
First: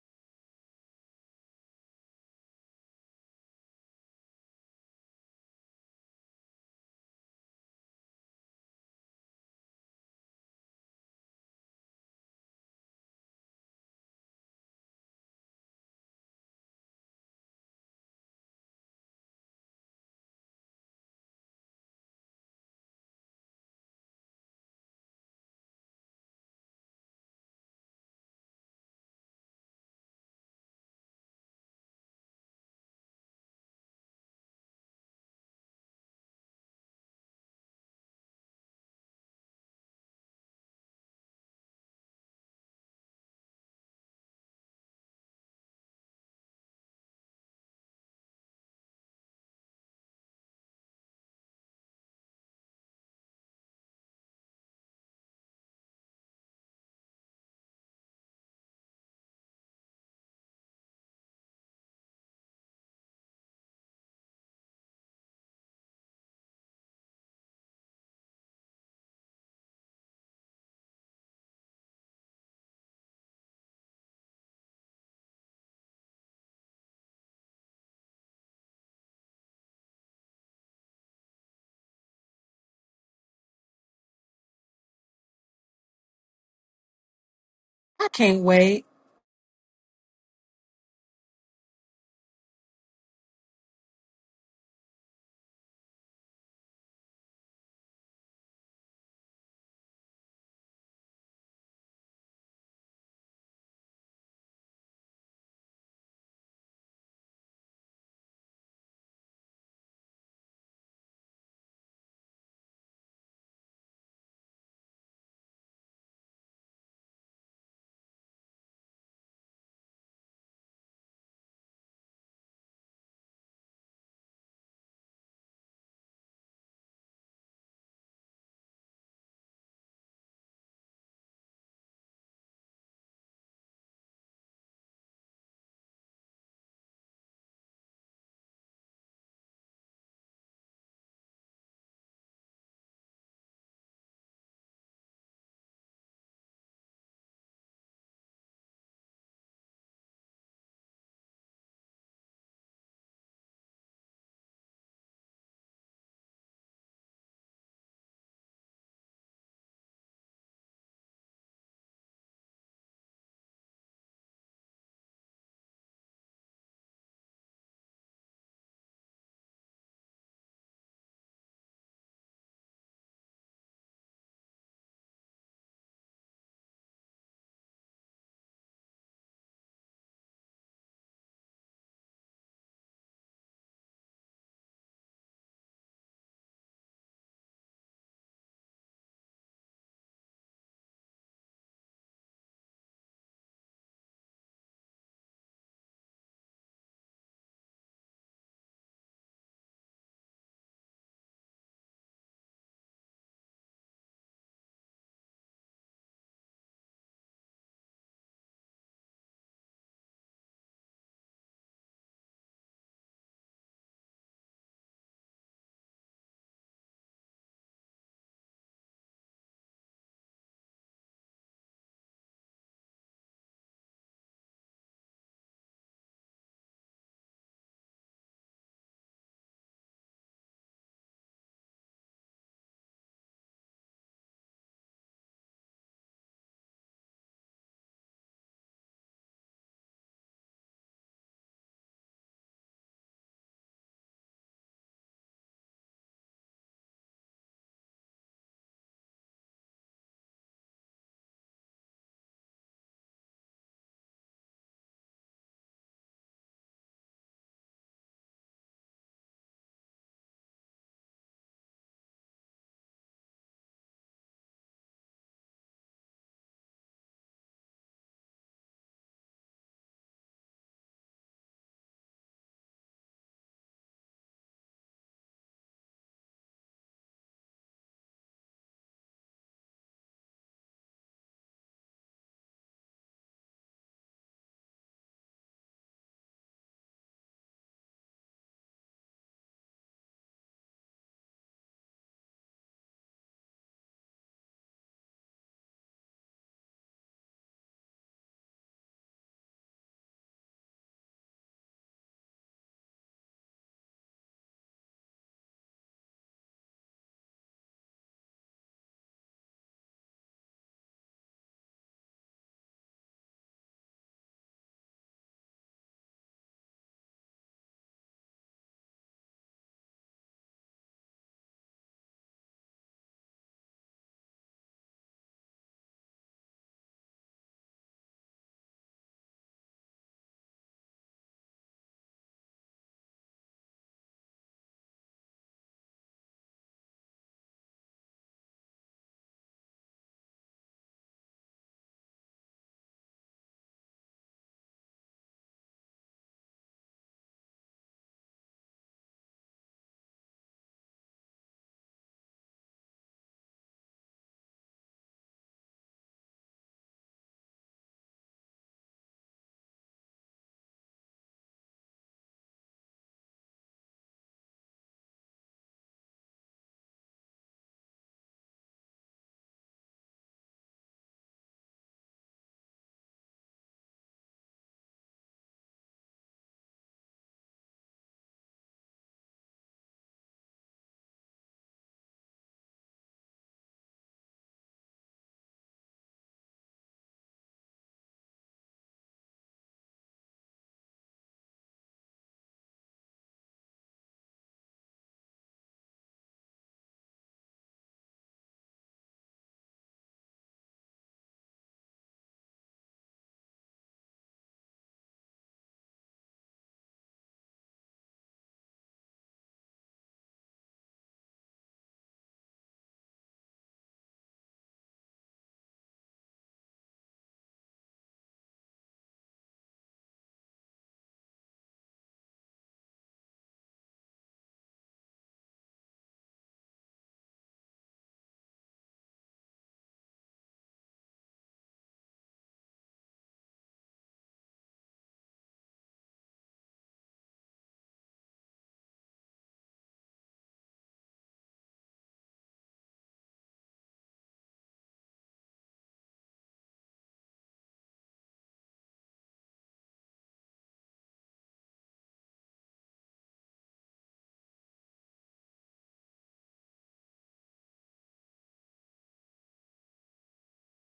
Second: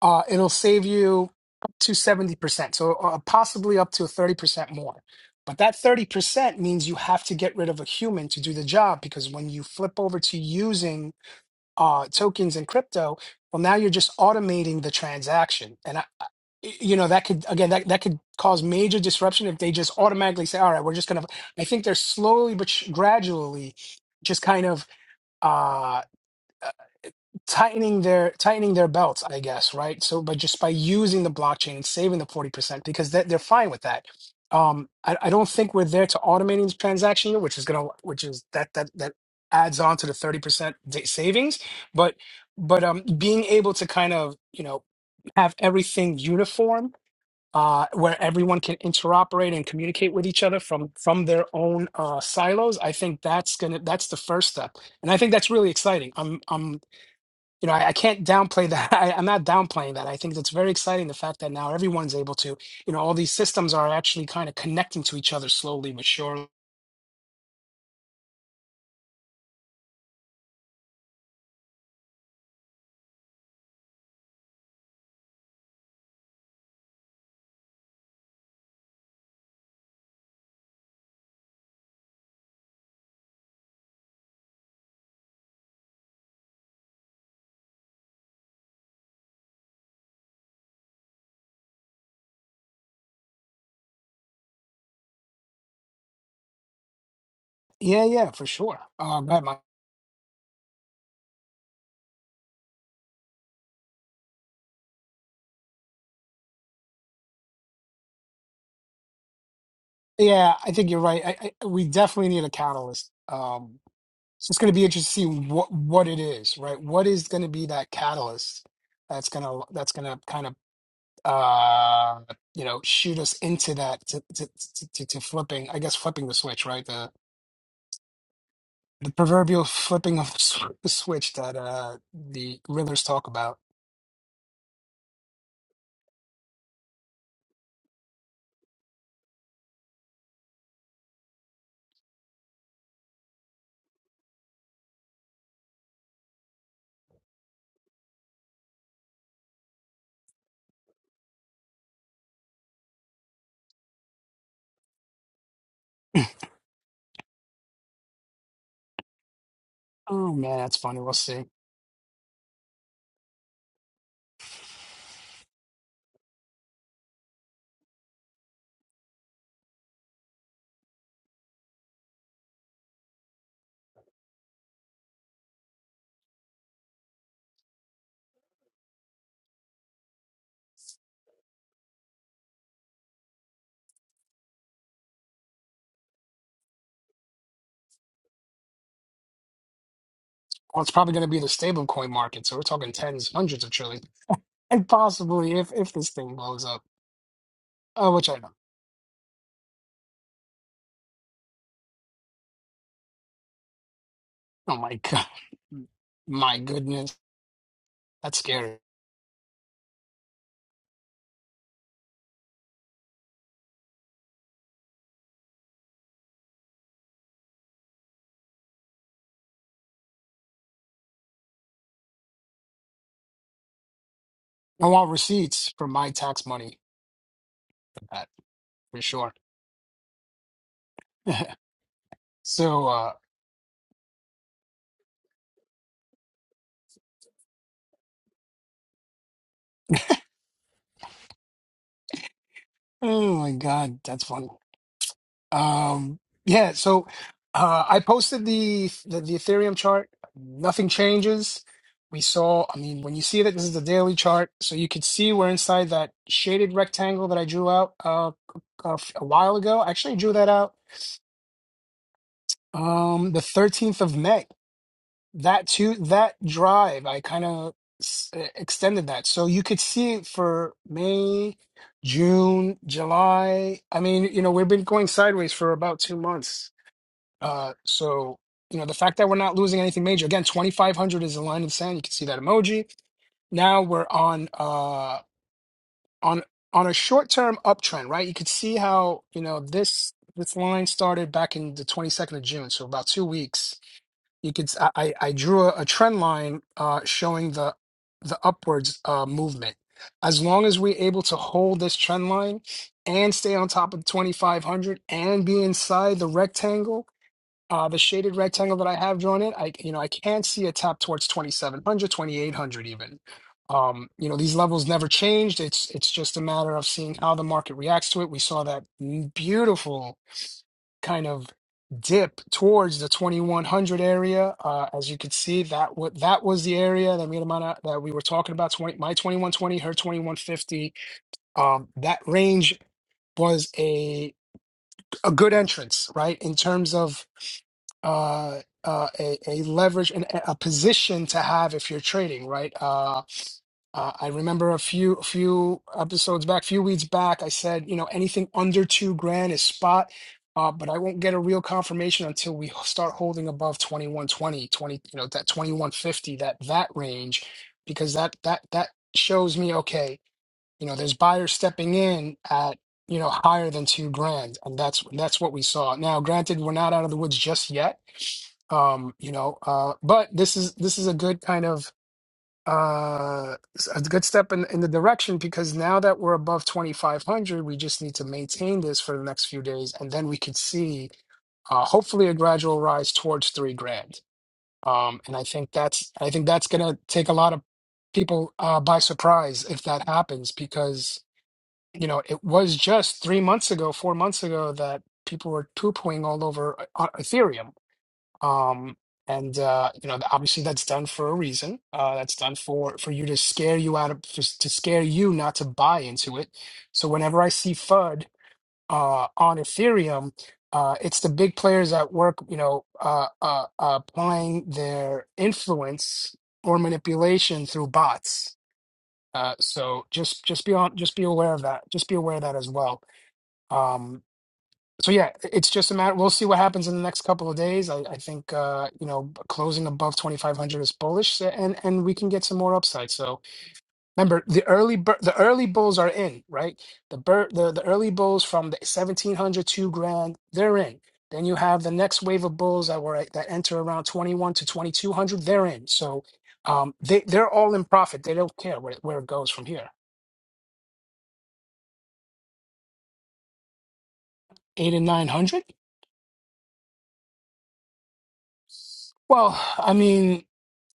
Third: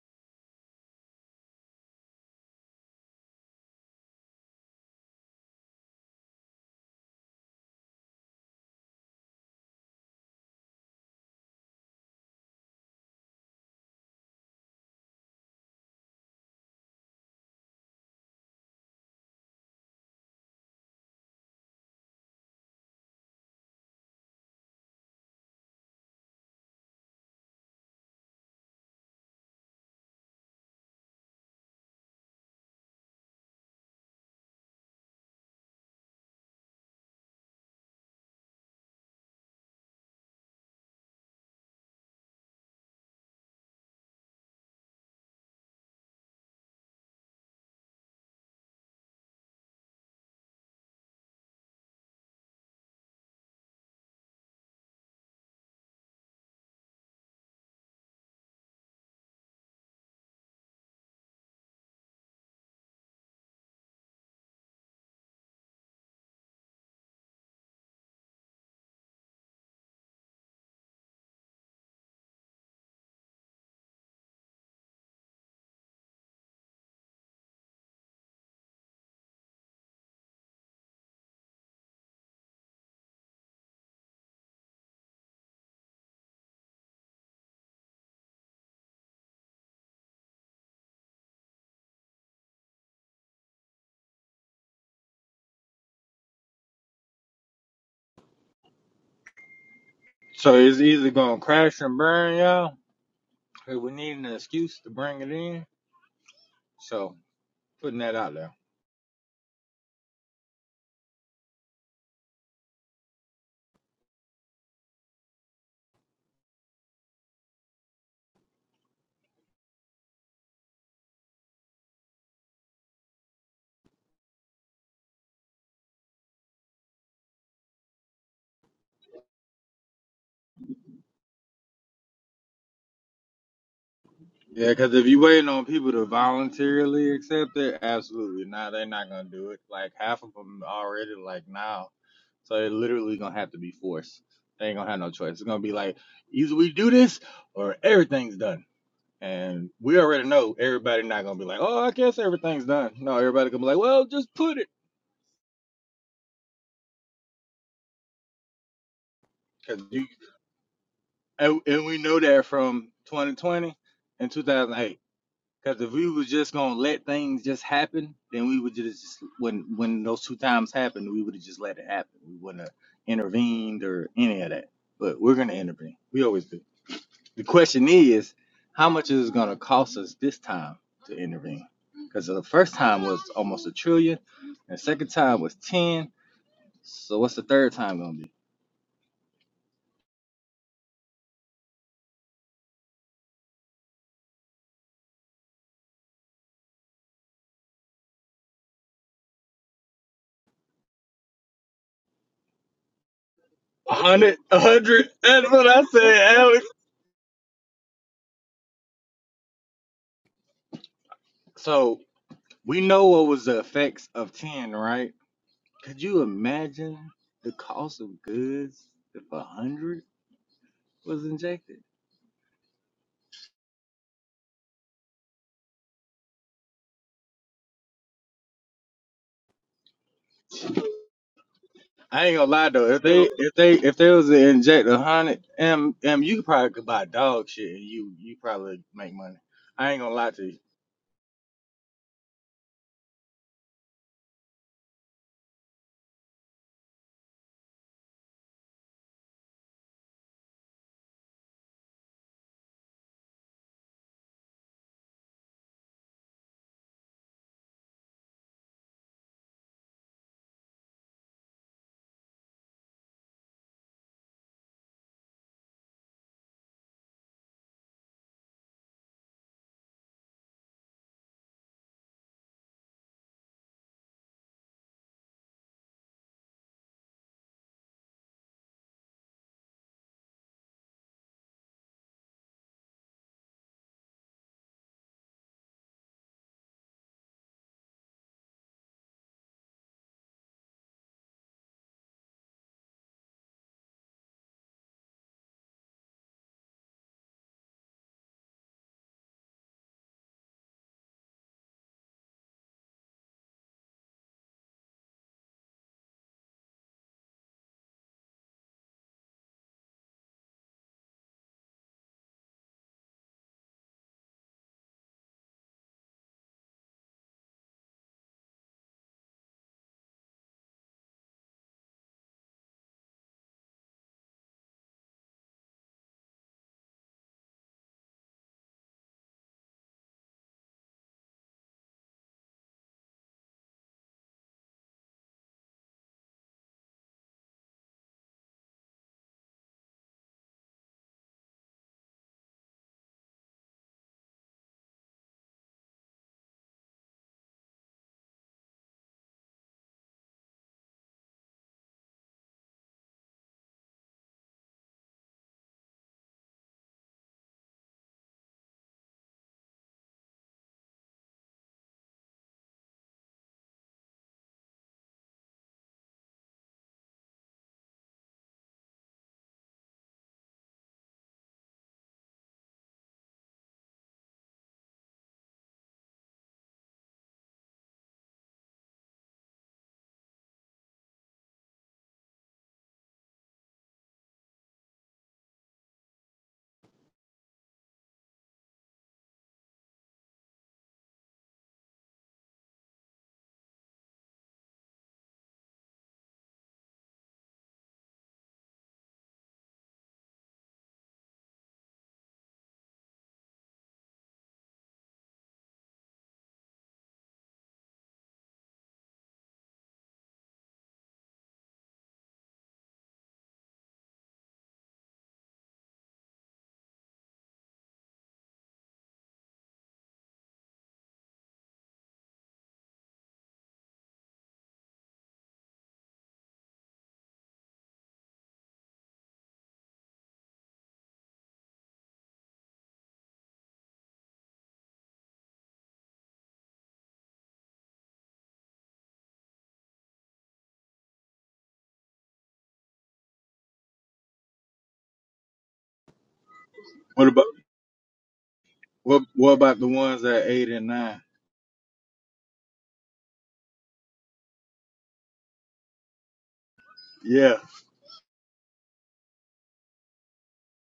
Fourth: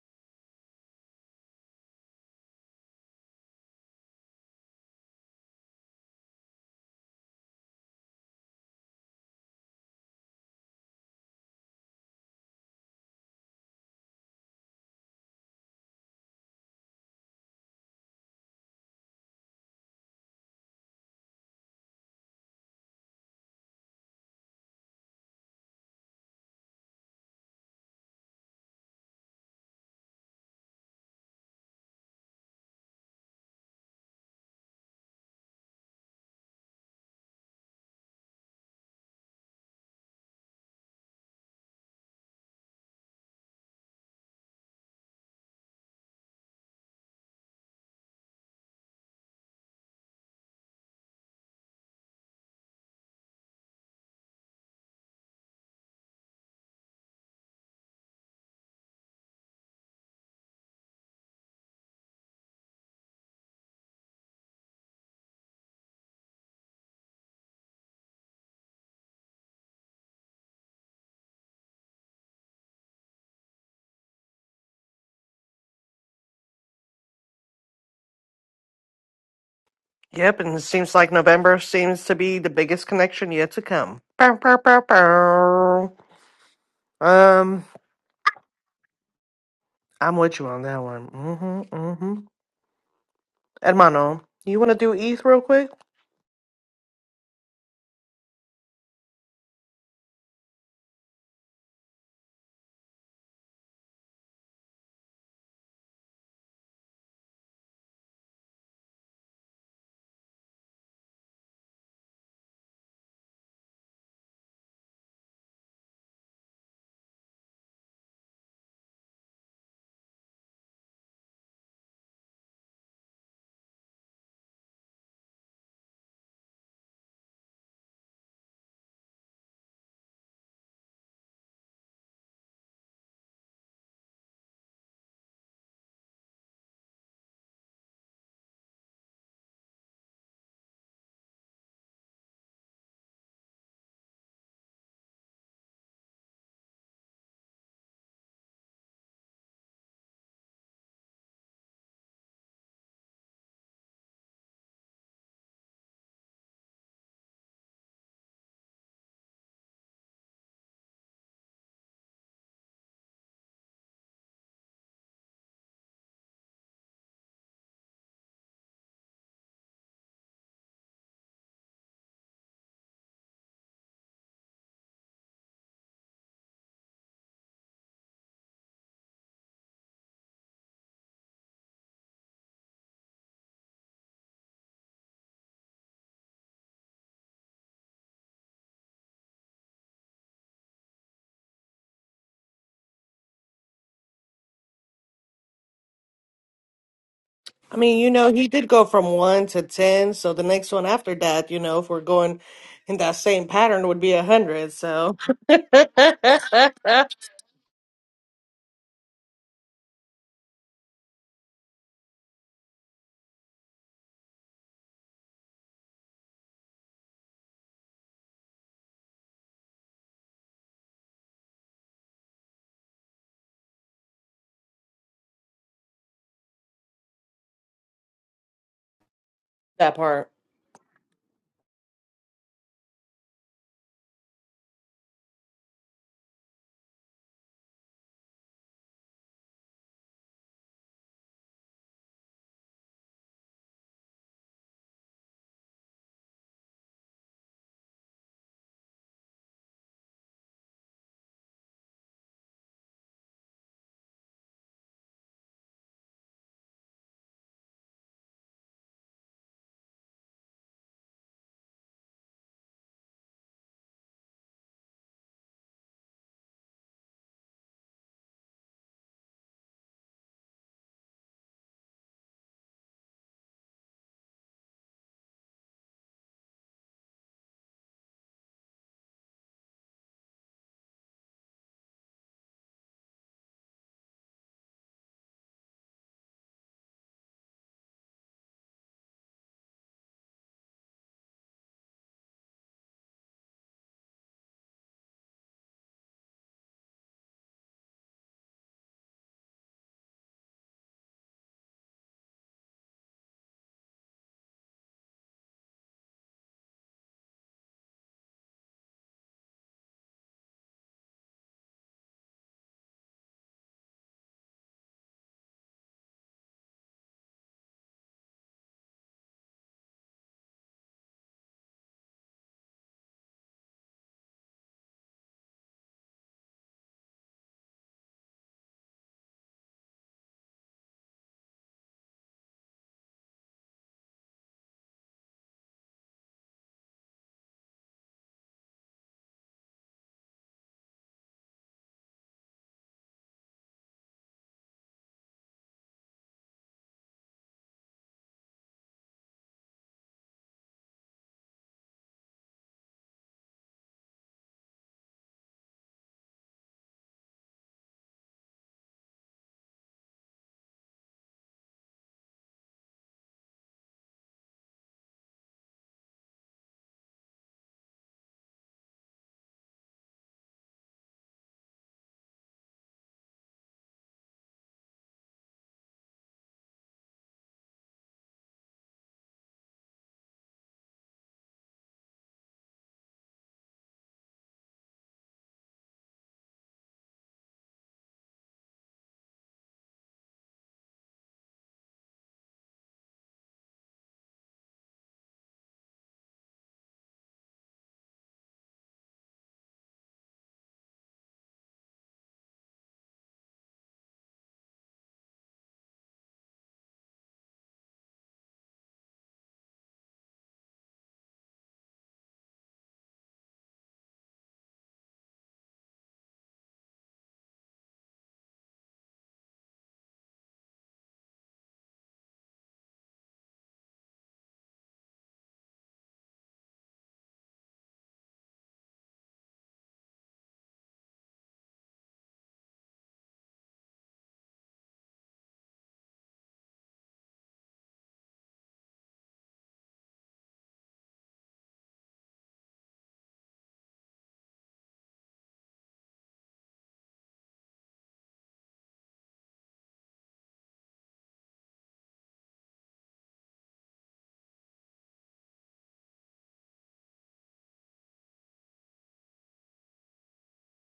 uh, it'll save you up to 70%, so uh, possibly up to 30% more. But that 30% means you have to get rid of a human to do the job because when you flip over to using uh, tokens and crypto, well, now you're just automating the transaction, and I, I- you know that could again that that could cause major disruption if they just automatically say, all right, we're just gonna. I think they're slowly but sh- gradually just kind of. Uh, tightening their tightening their belts, I guess, right? So, but just by using the blockchain and saving the forty percent, because they're, they're fine with that. Um, I, I don't think we're there to automating the transaction here, which is gonna, which is that that that adds on to the thirty percent savings. But but um, being able to kind of you know have everything uniform. Uh, where everyone can interoperate and communicate with each other from from their own uh, silos, I think that's gonna that's the first step, and I think that's really exciting. I'm. I'm you know, I, I can't downplay that. [LAUGHS] I, I'm not downplaying that. I think that's very exciting. The fact that now everyone's able to, you know, all these systems are actually kind of connecting to each other slowly but surely.
Yep, and it seems like November seems to be the biggest connection yet to come. Bow, bow, bow, bow. Um,
I can't wait.
I'm with you on that one. Mm-hmm, mm-hmm. Hermano, you want to do ETH real quick?
Yeah, yeah, for sure. Um, right, my,
So it's either gonna crash and burn, y'all. Cause we need an excuse to bring it in. So putting that out there.
yeah, I think you're right. I, I, we definitely need a catalyst. Um, it's just going to be interesting to see what what it is, right? What is going to be that catalyst that's gonna that's gonna kind of uh you know shoot us into that to to, to to to flipping i guess flipping the switch right the proverbial flipping of the sw- [LAUGHS] switch that uh, the Riddlers talk about.
Yeah, cause if you waiting on people to voluntarily accept it, absolutely not. They're not gonna do it. Like half of them already like now. So it literally gonna have to be forced. They ain't gonna have no choice. It's gonna be like either we do this or everything's done. And we already know everybody not gonna be like, oh, I guess everything's done. No, everybody gonna be like, well, just put it because you
Oh man, that's funny. We'll see.
And, and we know that from 2020 and 2008. Because if we was just gonna let things just happen, then we would just when when those two times happened, we would have just let it happen. We wouldn't have intervened or any of that. But we're gonna intervene. We always do. The question is, how much is it gonna cost us this time to intervene? Because the first time was almost a trillion, and the second time was ten. So what's the third time gonna be?
Well, it's probably going to be the stable coin market, so we're talking tens, hundreds of trillions. and possibly if if this thing blows up,
I mean,
uh,
you
which
know,
I
he
don't.
did go from 1 to 10, so the next one after that, you know, if we're going in that same pattern,
A
would be a
hundred, a
100,
Oh my [LAUGHS]
hundred.
so.
god,
[LAUGHS]
That's what I said,
my
Alex.
goodness,
that
that's scary.
So We know what was the effects of 10, right? Could you imagine the cost of goods if a hundred was injected?
I want receipts for my tax money for that for sure.
part.
[LAUGHS]
I ain't gonna lie
so,
though, if
uh,
they if they if they was to inject a hundred M M you probably could buy dog shit and you you probably make money. I ain't gonna lie to you.
oh my god, that's funny. Um, yeah. So, uh, I posted the, the the Ethereum chart. Nothing changes. We saw. I mean, when you see that this is the daily chart, so you could see we're inside that shaded rectangle that I drew out uh, a, a while ago. I Actually, drew that out Um, the 13th of May. That too, that drive, I kind of extended that. So you could see it for May, June, July. I mean, you know, we've been going sideways for about two months. Uh, so, you know, the fact that we're not losing anything major, again, 2,500 is the line in the sand. You can see that emoji. Now we're on, uh, on, on a short-term uptrend, right? You could see how, you know, this, this line started back in the 22nd of June. So about two weeks you could s- I, I I drew a, a trend line uh, showing the the upwards uh, movement. As long as we're able to hold this trend line and stay on top of 2500 and be inside the rectangle, uh, the shaded rectangle that I have drawn in, I you know I can't see a tap towards 2700, 2800 even. Um, you know these levels never changed. It's it's just a matter of seeing how the market reacts to it. We saw that beautiful kind of dip towards the 2100 area. Uh, as you could see, that what that was the area that me and Amanda, that we were talking about. 20, my 2120, her 2150. Um, that range was a a good entrance, right? In terms of uh, uh, a, a leverage and a a position to have if you're trading, right? Uh, uh, I remember a few a few episodes back, few weeks back, I said, you know, anything under two grand is spot, uh, but I won't get a real confirmation until we start holding above 2120 20, you know, that 2150, that that range, because that that that shows me, okay, you know, there's buyers stepping in at, you know, higher than two grand, and that's that's what we saw. Now, granted, we're not out of the woods just yet, um, you know, uh, but this is this is a good kind of uh s- a good step in in the direction because now that we're above 2500 we just need to maintain this for the next few days and then we could see uh hopefully a gradual rise towards 3 grand um and i think that's i think that's going to take a lot of people uh by surprise if that happens because you know it was just 3 months ago 4 months ago that people were poo-pooing all over uh, ethereum um, and uh, you know, obviously that's done for a reason. Uh, that's done for for you to scare you out of for, to scare you not to buy into it. So whenever I see FUD uh, on Ethereum, uh, it's the big players at work, you know, uh, uh, uh, applying their influence or manipulation through bots. Uh, so just just be on, just be aware of that. Just be aware of that as well. Um. So yeah, it's just a matter. We'll see what happens in the next couple of days. I, I think uh, you know closing above twenty five hundred is bullish, and and we can get some more upside. So remember, the early bir- the early bulls are in, right? The bir- the the early bulls from the seventeen hundred two grand, they're in. Then you have the next wave of bulls that were at- that enter around twenty one to twenty two hundred, they're in. So um, they
What about
they're all in profit. They don't care where where
what
it goes
what
from
about the
here.
ones at eight and nine?
Eight and nine hundred.
Yeah.
Well, I mean,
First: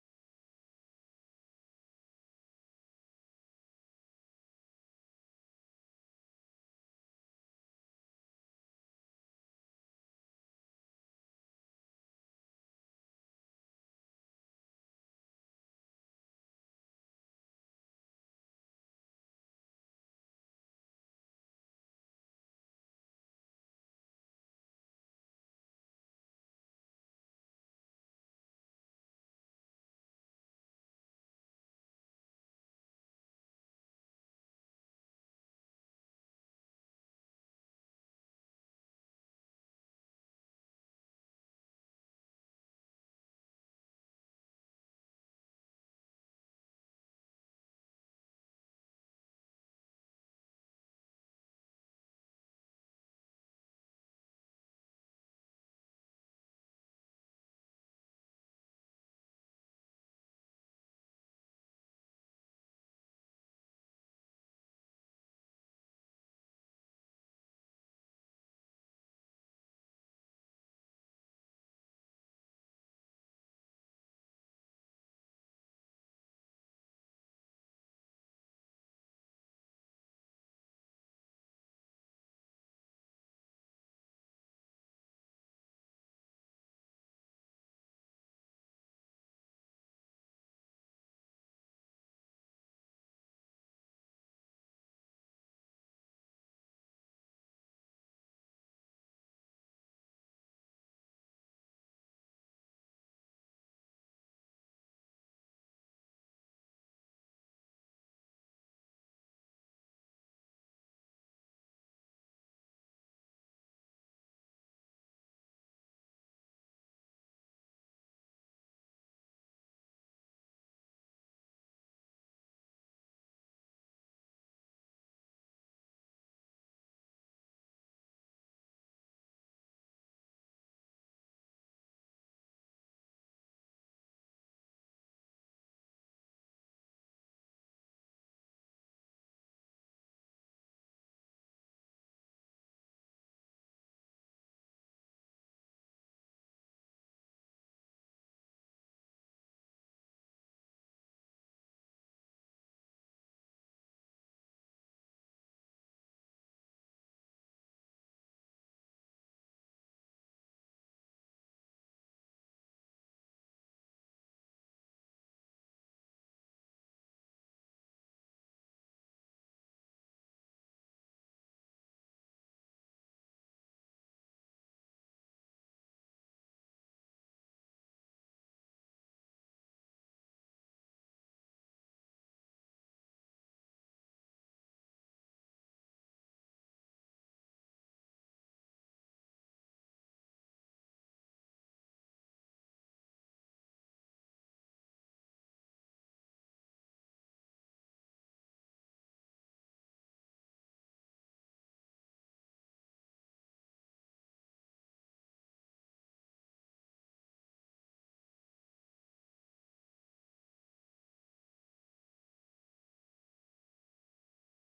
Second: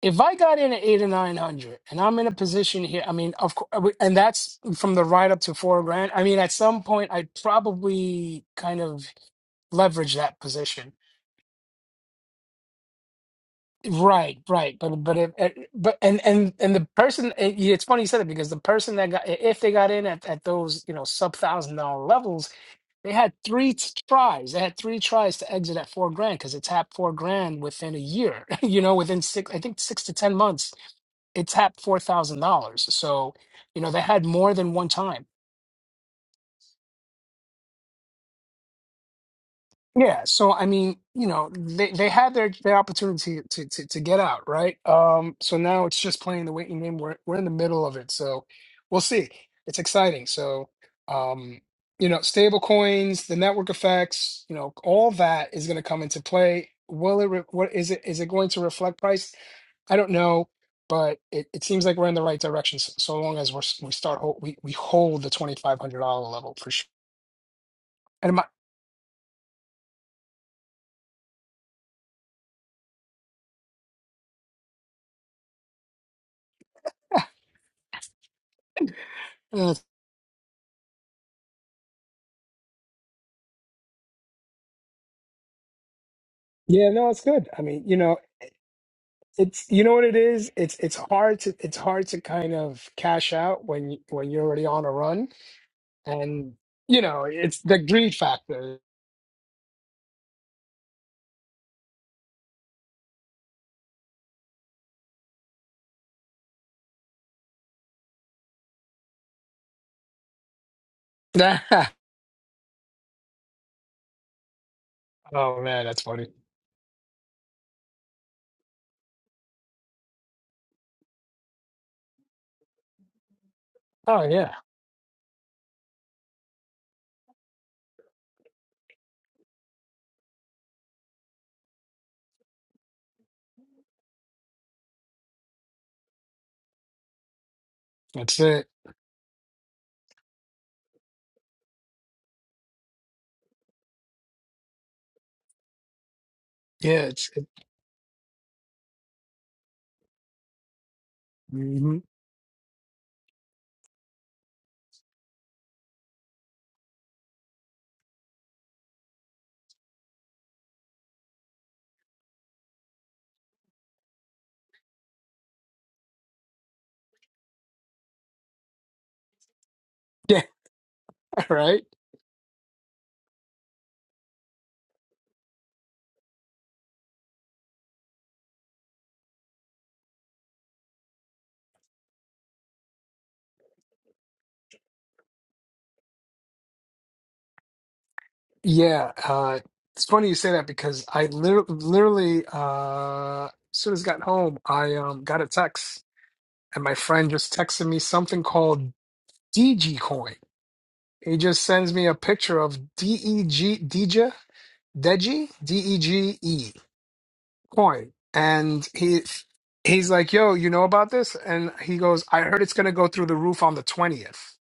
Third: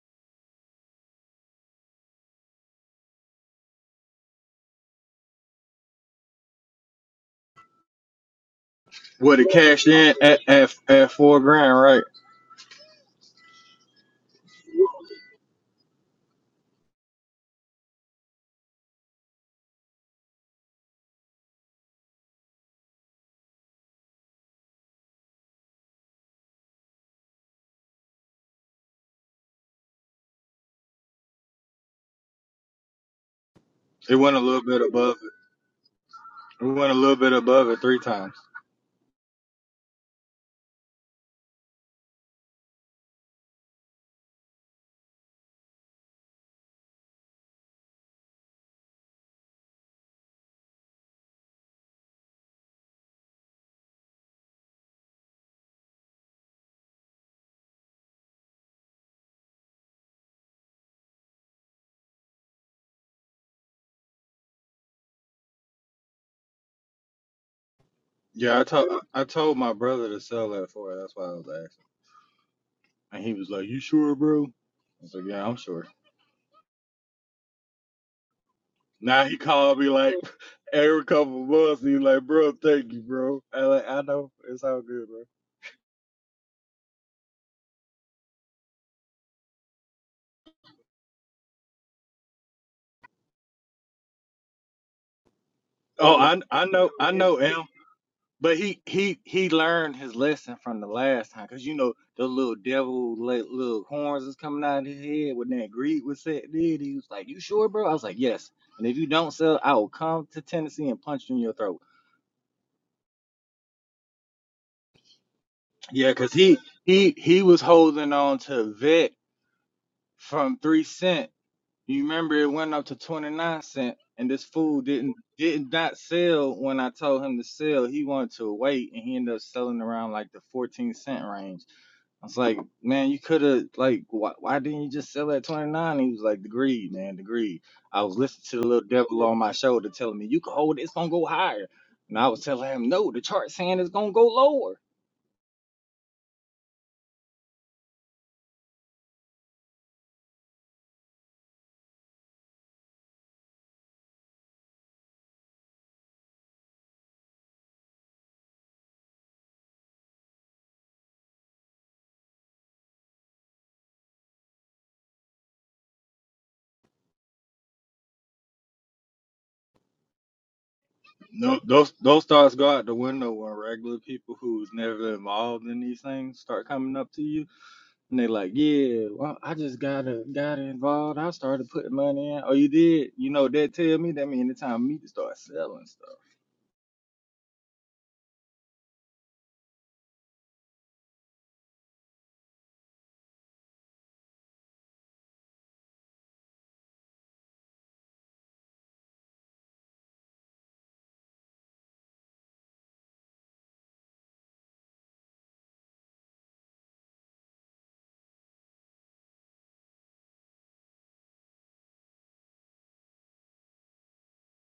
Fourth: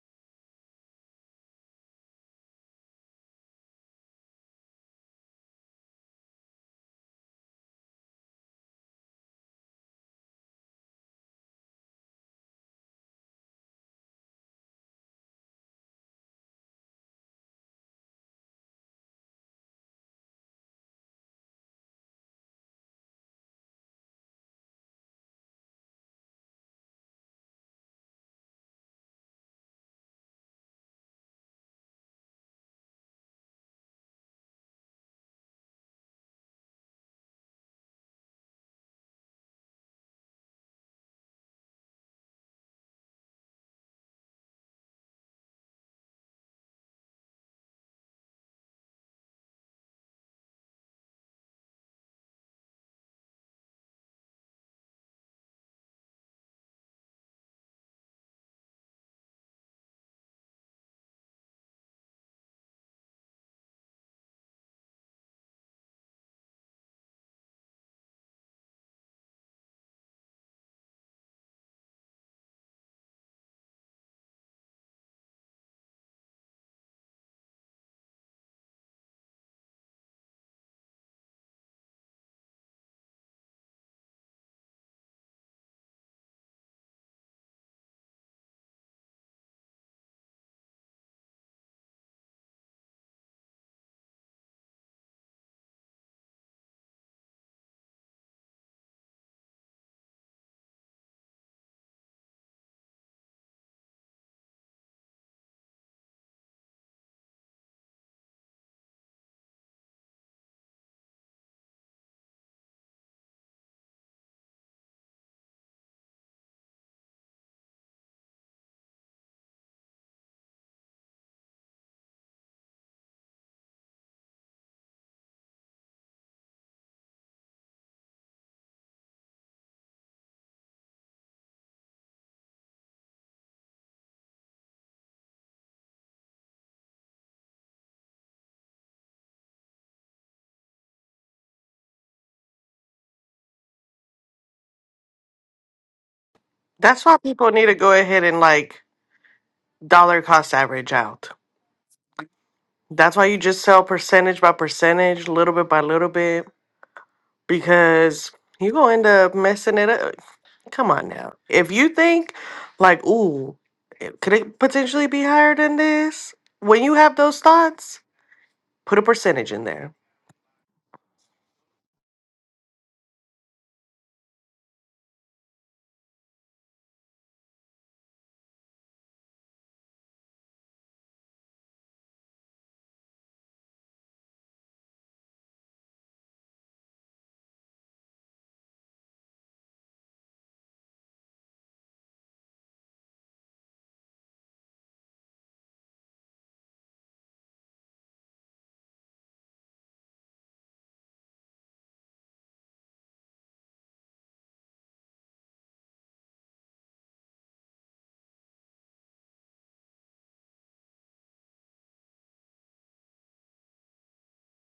if I got in at eight or nine hundred, and I'm in a position here, I mean, of course, and that's from the ride up to four grand. I mean, at some point, I'd probably kind of
What it cashed
leverage
in at,
that
at
position.
at four grand, right?
Right, right. But but if, eh, but and and and the person, eh, yeah, it's funny you said it because the person that got if they got in at at those you know sub thousand dollar levels, they had three t- tries. They had three tries to exit at four grand because it tapped four grand within a year. [LAUGHS] You know, within six, I think six to ten months it tapped four thousand dollars. So, you know, they
It
had
went a
more
little
than
bit
one
above
time.
it. It went a little bit above it three times.
Yeah, so I mean, you know, they, they had their, their opportunity to, to to get out, right? Um, so now it's just playing the waiting game. We're we're in the middle of it, so we'll see. It's exciting. So, um, you know, stable coins, the network effects, you know, all that is going to come into play. Will it? Re- what is it? Is it going to reflect price? I don't know, but it, it seems like we're in the right direction. So, so long as we're s- we start hold, we we hold the twenty five hundred dollar level for sure. And my,
Yeah, I told I told my brother to sell that for her. That's why I was asking, and he was like, "You sure, bro?" I was like, "Yeah, I'm sure." Now he
uh,
called me like [LAUGHS] every couple of months. He's like, "Bro, thank you, bro." I like, I know it's all good, bro.
Yeah, no, it's good. I mean, you know. It's you know what it is. It's it's hard to it's hard to kind of cash out when you- when you're already on a run,
Oh, I
and
I know
you
I
know
know
it's
him,
the greed
but
factor.
he he he learned his lesson from the last time, cause you know the little devil like, little horns is coming out of his head when that greed was set. Did he was like, "You sure, bro?" I was like, "Yes." And if you don't sell, I will come to Tennessee and punch you
[LAUGHS]
in your throat.
oh man, that's
Yeah,
funny.
cause he he he was holding on to Vic from three cent. You remember it went up to twenty nine cent,
Oh
and this
yeah,
fool didn't did not sell when I told him to sell. He wanted to wait, and he ended up selling around like the fourteen cent range. I was like, man, you could have like, why, why didn't you just sell at twenty nine? He was like, the greed, man, the greed. I was
that's
listening to the
it.
little devil on my shoulder telling me you can hold it, it's gonna go higher, and I was telling him no, the chart saying it's gonna go lower.
That's
Yeah,
why
it's it,
people need to go ahead and, like, dollar cost average out.
mhm.
That's why you just sell percentage by percentage, little bit by little bit, because you're gonna end up messing it up. Come on now. If you think like, ooh, it- could it potentially be higher than this? When you have those thoughts, put a percentage in there.
[LAUGHS] yeah
No,
right.
those those thoughts go out the window when regular people who's never involved in these things start coming up to you and they like, yeah, well, I just gotta got involved. I started putting money in. Oh, you did? You know what that tell me that mean it's time for me to start selling stuff.
Yeah, uh, it's funny you say that because I literally, literally uh, as soon as I got home, I um, got a text, and my friend just texted me something called DG He just sends me a picture of DEG Deja Deji DEGE coin, and he he's like, "Yo, you know about this?" And he goes, "I heard it's gonna go through the roof on the twentieth."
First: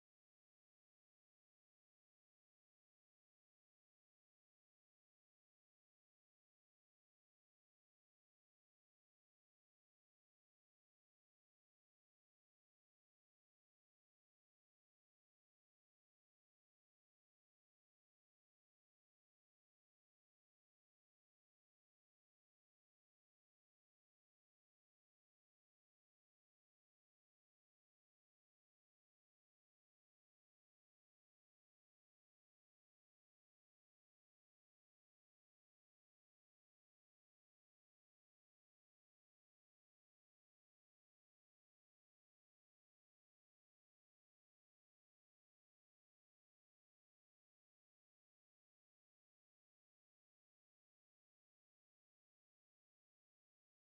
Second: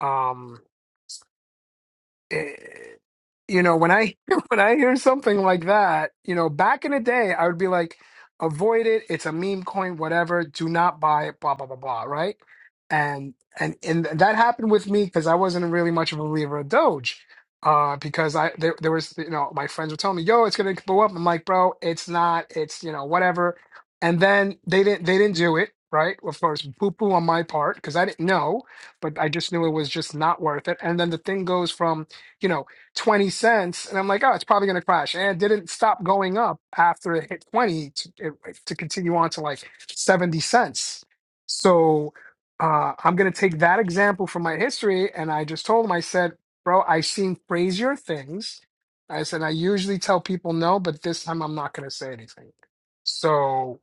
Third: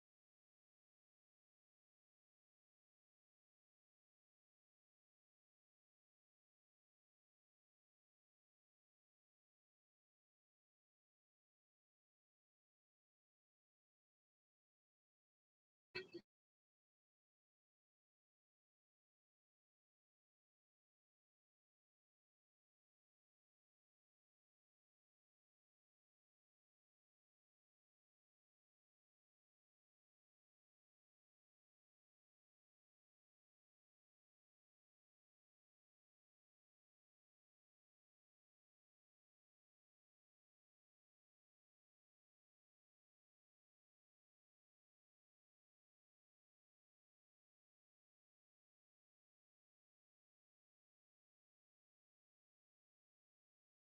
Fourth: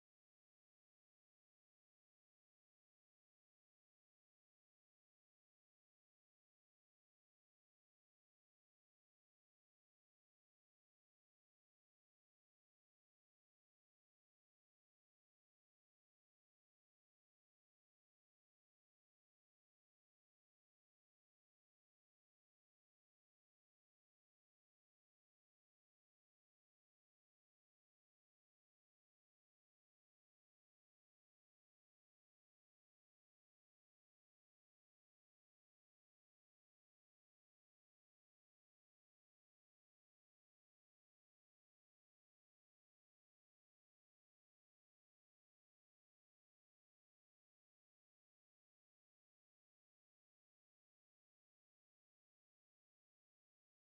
Um. eh, you know, when I [LAUGHS] when I hear something like that, you know, back in the day, I would be like, avoid it. It's a meme coin, whatever. Do not buy it. Blah blah blah blah. Right? And and and that happened with me because I wasn't really much of a believer of Doge. Uh, because I there, there was you know my friends were telling me yo it's gonna blow up I'm like bro it's not it's you know whatever and then they didn't they didn't do it right of course poo poo on my part because I didn't know but I just knew it was just not worth it and then the thing goes from you know, 20 cents. And I'm like, oh, it's probably going to crash. And it didn't stop going up after it hit 20 to, it, to continue on to like 70 cents. So uh, I'm going to take that example from my history. And I just told him, I said, bro, I've seen crazier things. I said, I usually tell people no, but this time I'm not going to say anything. So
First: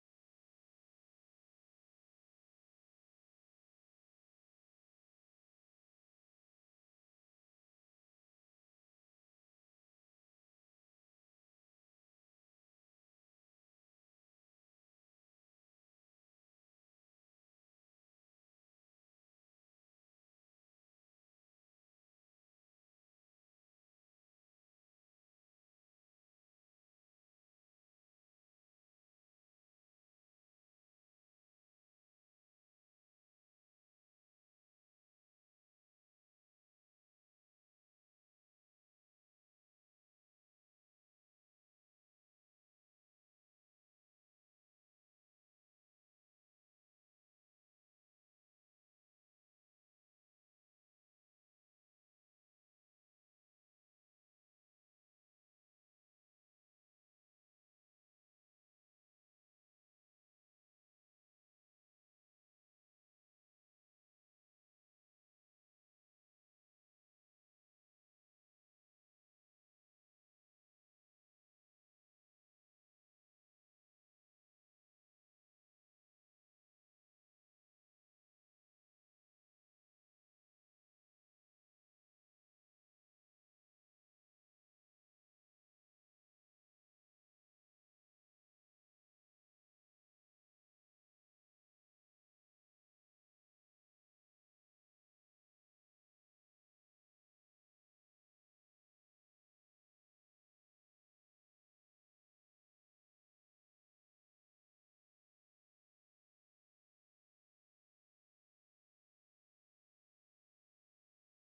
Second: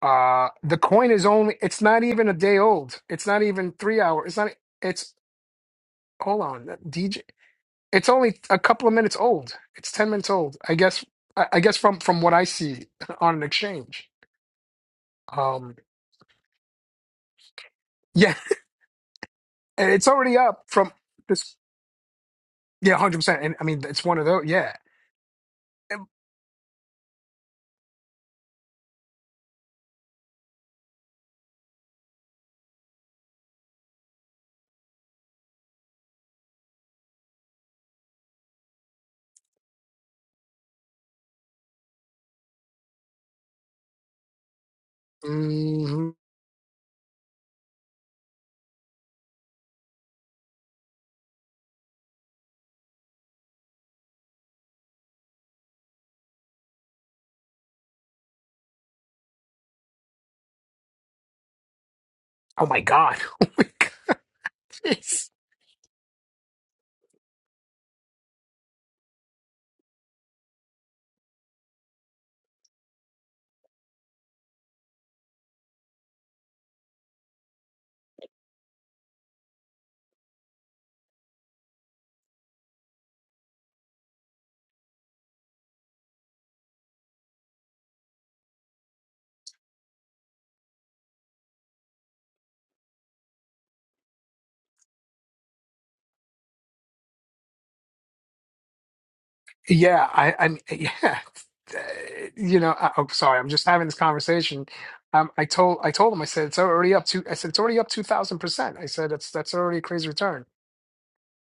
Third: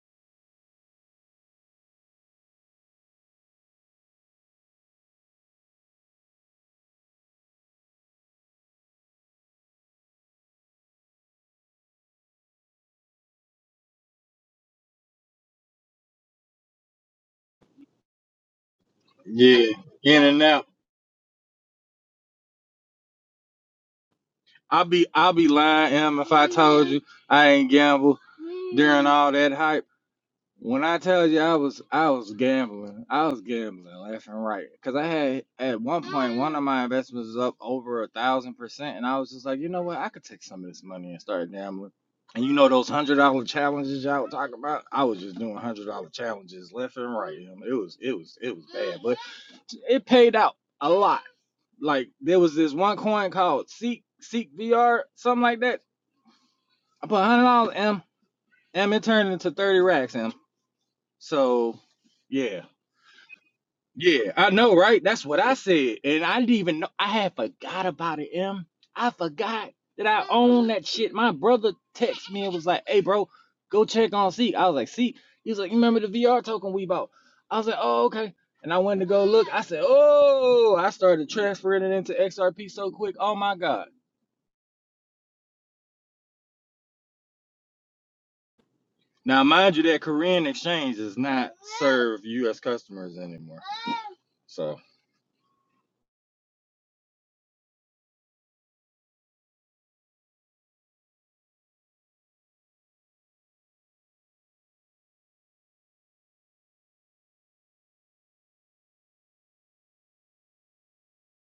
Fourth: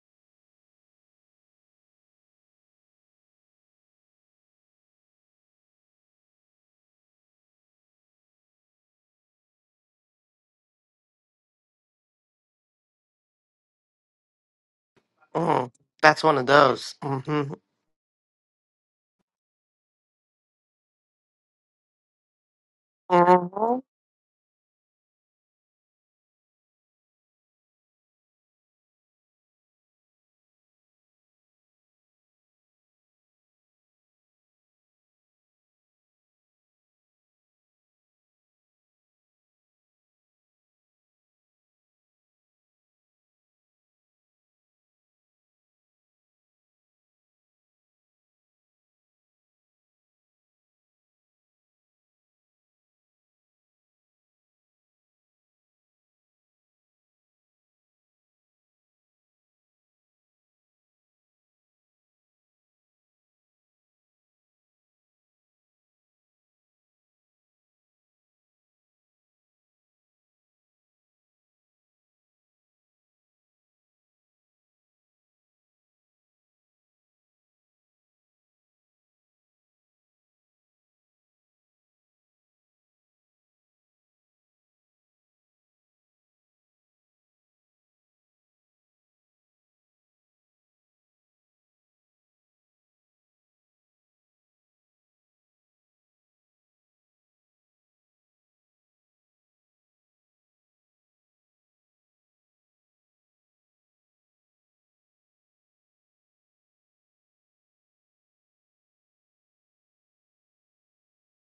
uh, the coin is only, it's not even a day old. It's not even three hours. It's not, it's, hold on. It's only a couple of minutes old. It's 10 minutes old. I guess I I guess from from what I see [LAUGHS] on an exchange.
Mm,
Um
that's one of those. hmm
yeah,
Yeah,
[LAUGHS] and it's
in
already
and
up
out.
from this yeah, 100%. And I
hmm
mean, it's one of those, yeah.
I'll be I'll be lying, Em, if I told you I ain't gamble during all that hype. When I tell you I was I was gambling, I was gambling left and right. Cause I had at one point one of my investments was up over a thousand percent, and I was just like, you know what, I could take some of this money and start gambling. And you know those hundred dollar challenges y'all talking about? I was just doing hundred dollar
hmm
challenges left and right. you know, It was it was it was bad, but it paid out a lot. Like there was this one coin called Seek Seek VR, something like that. I put hundred dollars M M it turned into thirty racks M. So yeah.
Oh my god. [LAUGHS] Oh my god.
Yeah, I know, right? That's
Jeez.
what I said. And I didn't even know I had forgot about it, M. I forgot that I own that shit. My brother texted me and was like, hey bro, go check on Seek. I was like, Seek? He was like, You remember the VR token we bought? I was like, Oh, okay. And I went to go look. I said, Oh, I started transferring it into XRP so quick. Oh my God. Now mind you that Korean exchange does not serve US customers anymore. So
Yeah, I I mean, [LAUGHS] yeah. Uh, You know, I, oh sorry, I'm just having this conversation. Um I told I told him I said it's already up to I said it's already up 2000%. I said that's that's already a crazy return.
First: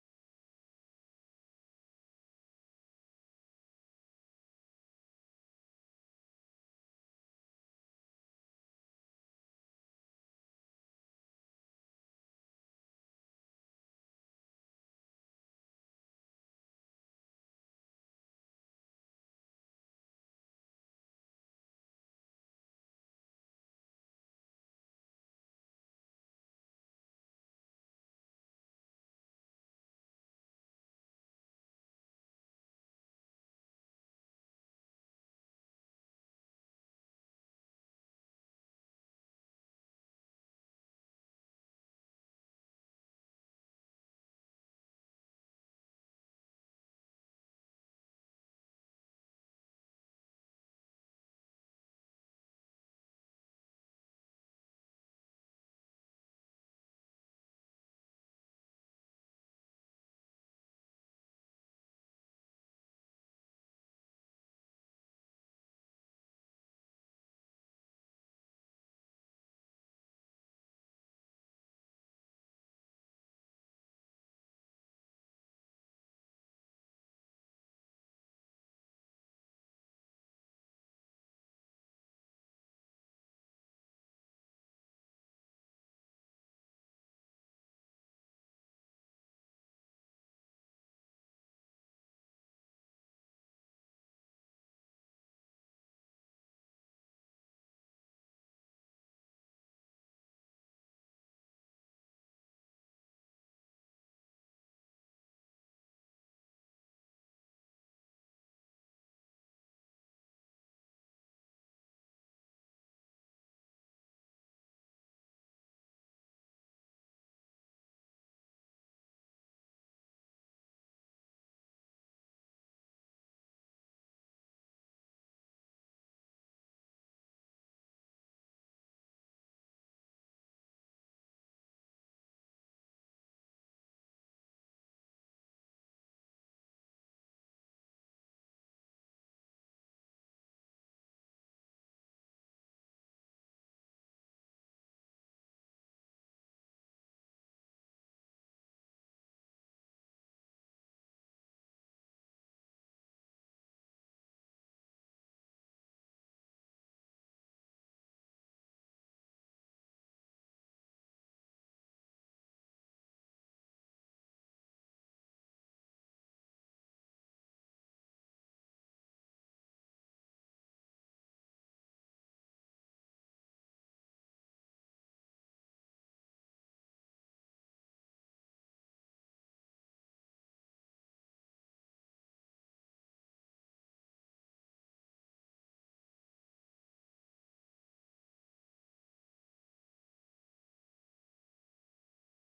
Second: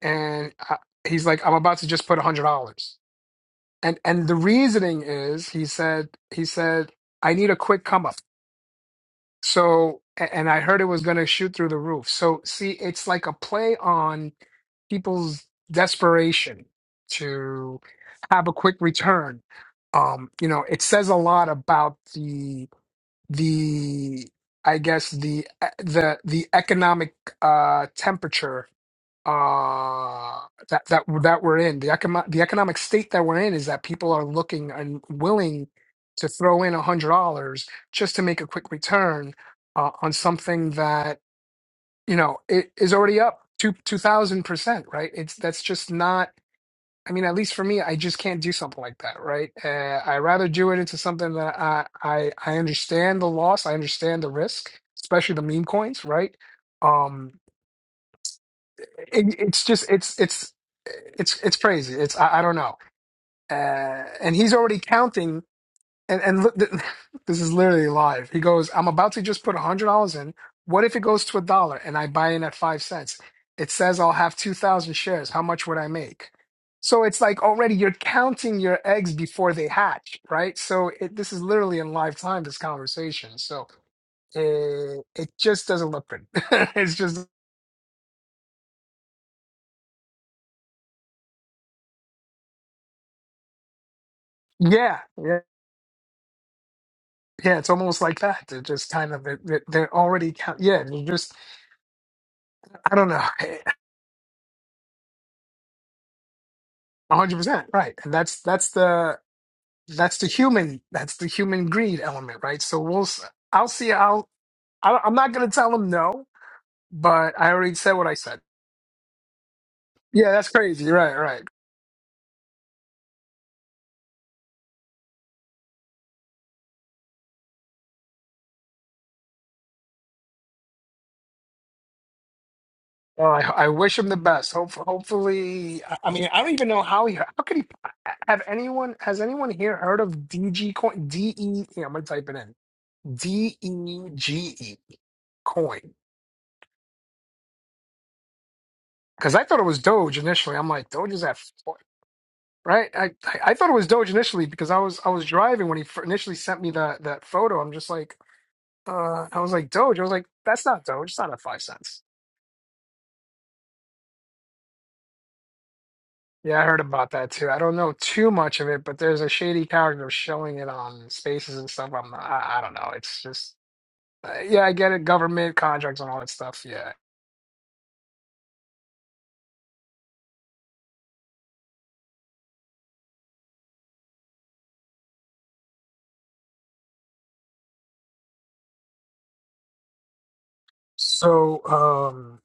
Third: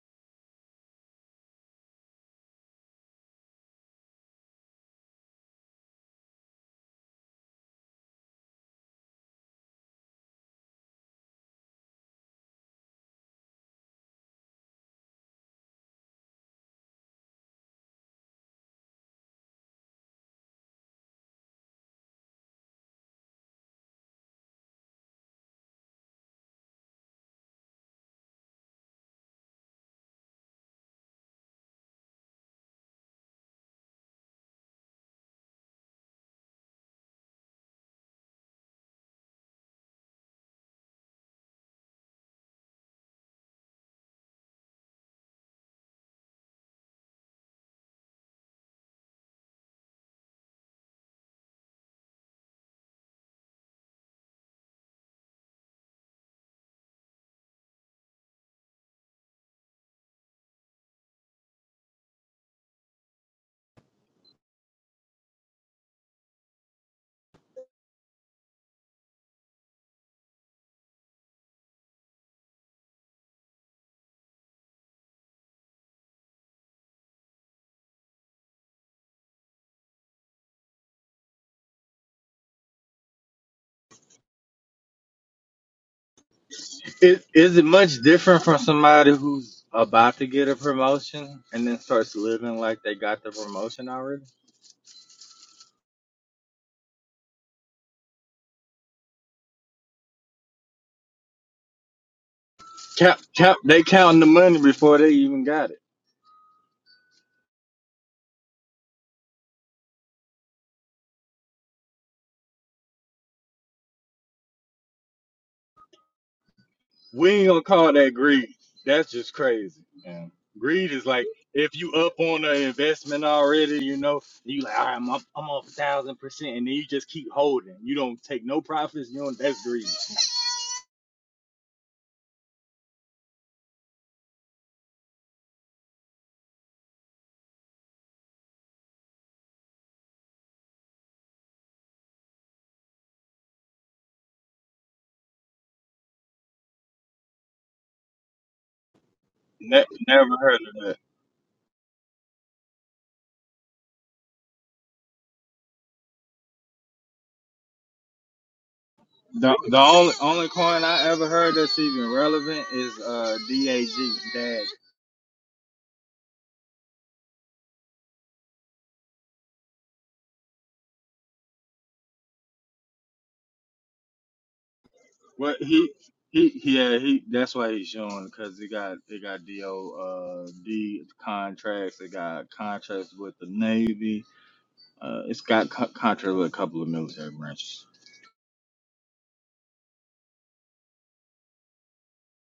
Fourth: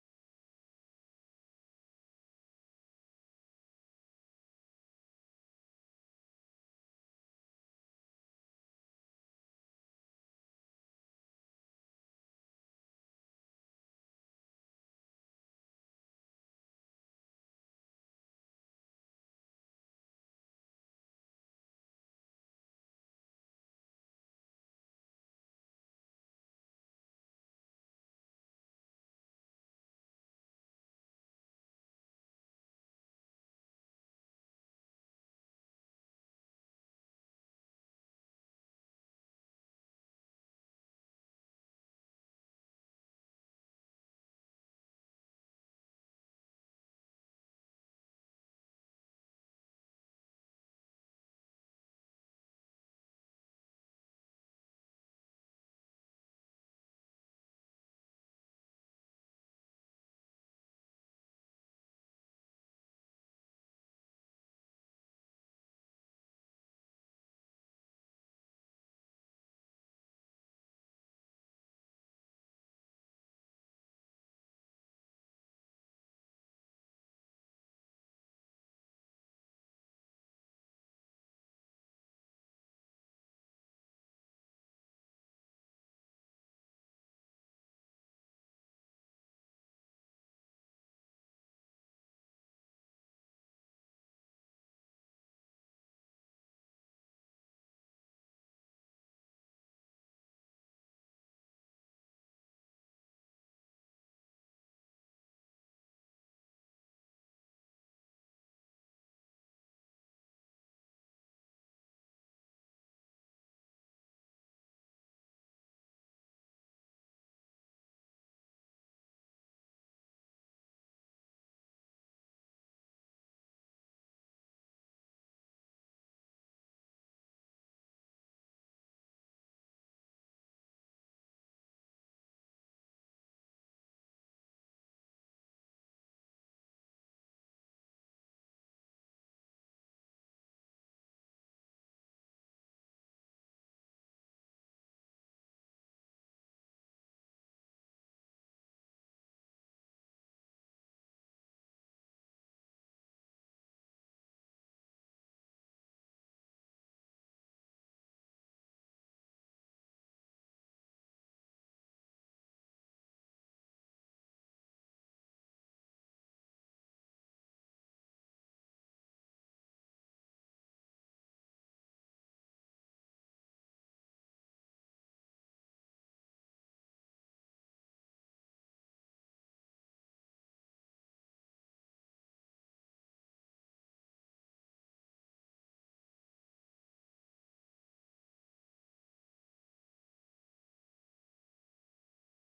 and I, he's like, "I'm about to just put a hundred dollars." And and the reasoning is, he said, he said, "I need a quick come up." So a- and I heard it was going to shoot through the roof. So see, it's like a play on people's desperation to have a quick return. Um, you know, it says a lot about the the I guess the e, the the economic uh temperature uh that that that we're in the economic the economic state that we're in is that people are looking and willing to throw in a hundred dollars just to make a quick return uh, on something that you know it is already up two two thousand percent right it's that's just not I mean at least for me I just can't do something like that right uh, I rather do it into something that I I I understand the loss I understand the risk especially the meme coins right um it, it's just it's it's it's it's crazy. It's I, I don't know. Uh, and he's already counting. And and look, [LAUGHS] this is literally live. He goes, "I'm about to just put a hundred dollars in. What if it goes to a dollar and I buy in at five cents? It says I'll have two thousand shares. How much would I make?" So it's like already you're counting your eggs before they hatch, right? So it, this is literally in live time. This conversation. So it it just doesn't look good. [LAUGHS] it's
Is
just
is it much different from somebody who's about to get a promotion and then starts living like they got the promotion already?
yeah, yeah, Yeah, it's almost like that. They're just kind of they're, they're already count. Yeah, they're just I don't
Cap,
know, [LAUGHS]
cap, they counting the money before they even got it.
one hundred percent right. And that's that's the that's the human that's the human greed element, right? So we'll s- I'll see. I'll I, I'm not gonna tell him no,
We
but
ain't
I
gonna
already said
call
what I
that
said.
greed. That's just crazy.
Yeah,
Man.
that's crazy.
Greed is
Right,
like
right.
if you up on the investment already, you know, you like, all right, I'm up, I'm up a thousand percent, and then you just keep holding. You don't take no profits. You don't. That's greed.
Well, I, I wish him the best. Hope, hopefully, I I mean, I don't even know how he. How could he have anyone? Has anyone here heard of DG coin? D E. Yeah, I'm gonna type it in. D E G E coin. because I thought it was
Ne-
Doge
never
initially.
heard
I'm
of
like,
that.
Doge is at four, right? I, I I thought it was Doge initially because I was I was driving when he fir- initially sent me that that photo. I'm just like, uh, I was
The
like
the
Doge. I was
only
like,
only
that's
coin
not
I
Doge. It's
ever
not at
heard
five
that's
cents.
even relevant is uh DAG Dag.
Yeah, I heard about that too. I don't know too much of it, but there's a shady character showing it on spaces and stuff. I'm not, I, I don't know. It's just uh, yeah, I get it. Government
What he
contracts and all that
he
stuff. Yeah.
yeah he that's why he's showing because he got he got do uh D contracts. They got contracts with the Navy. Uh, it's got co- contracts with a couple of military branches.
So um,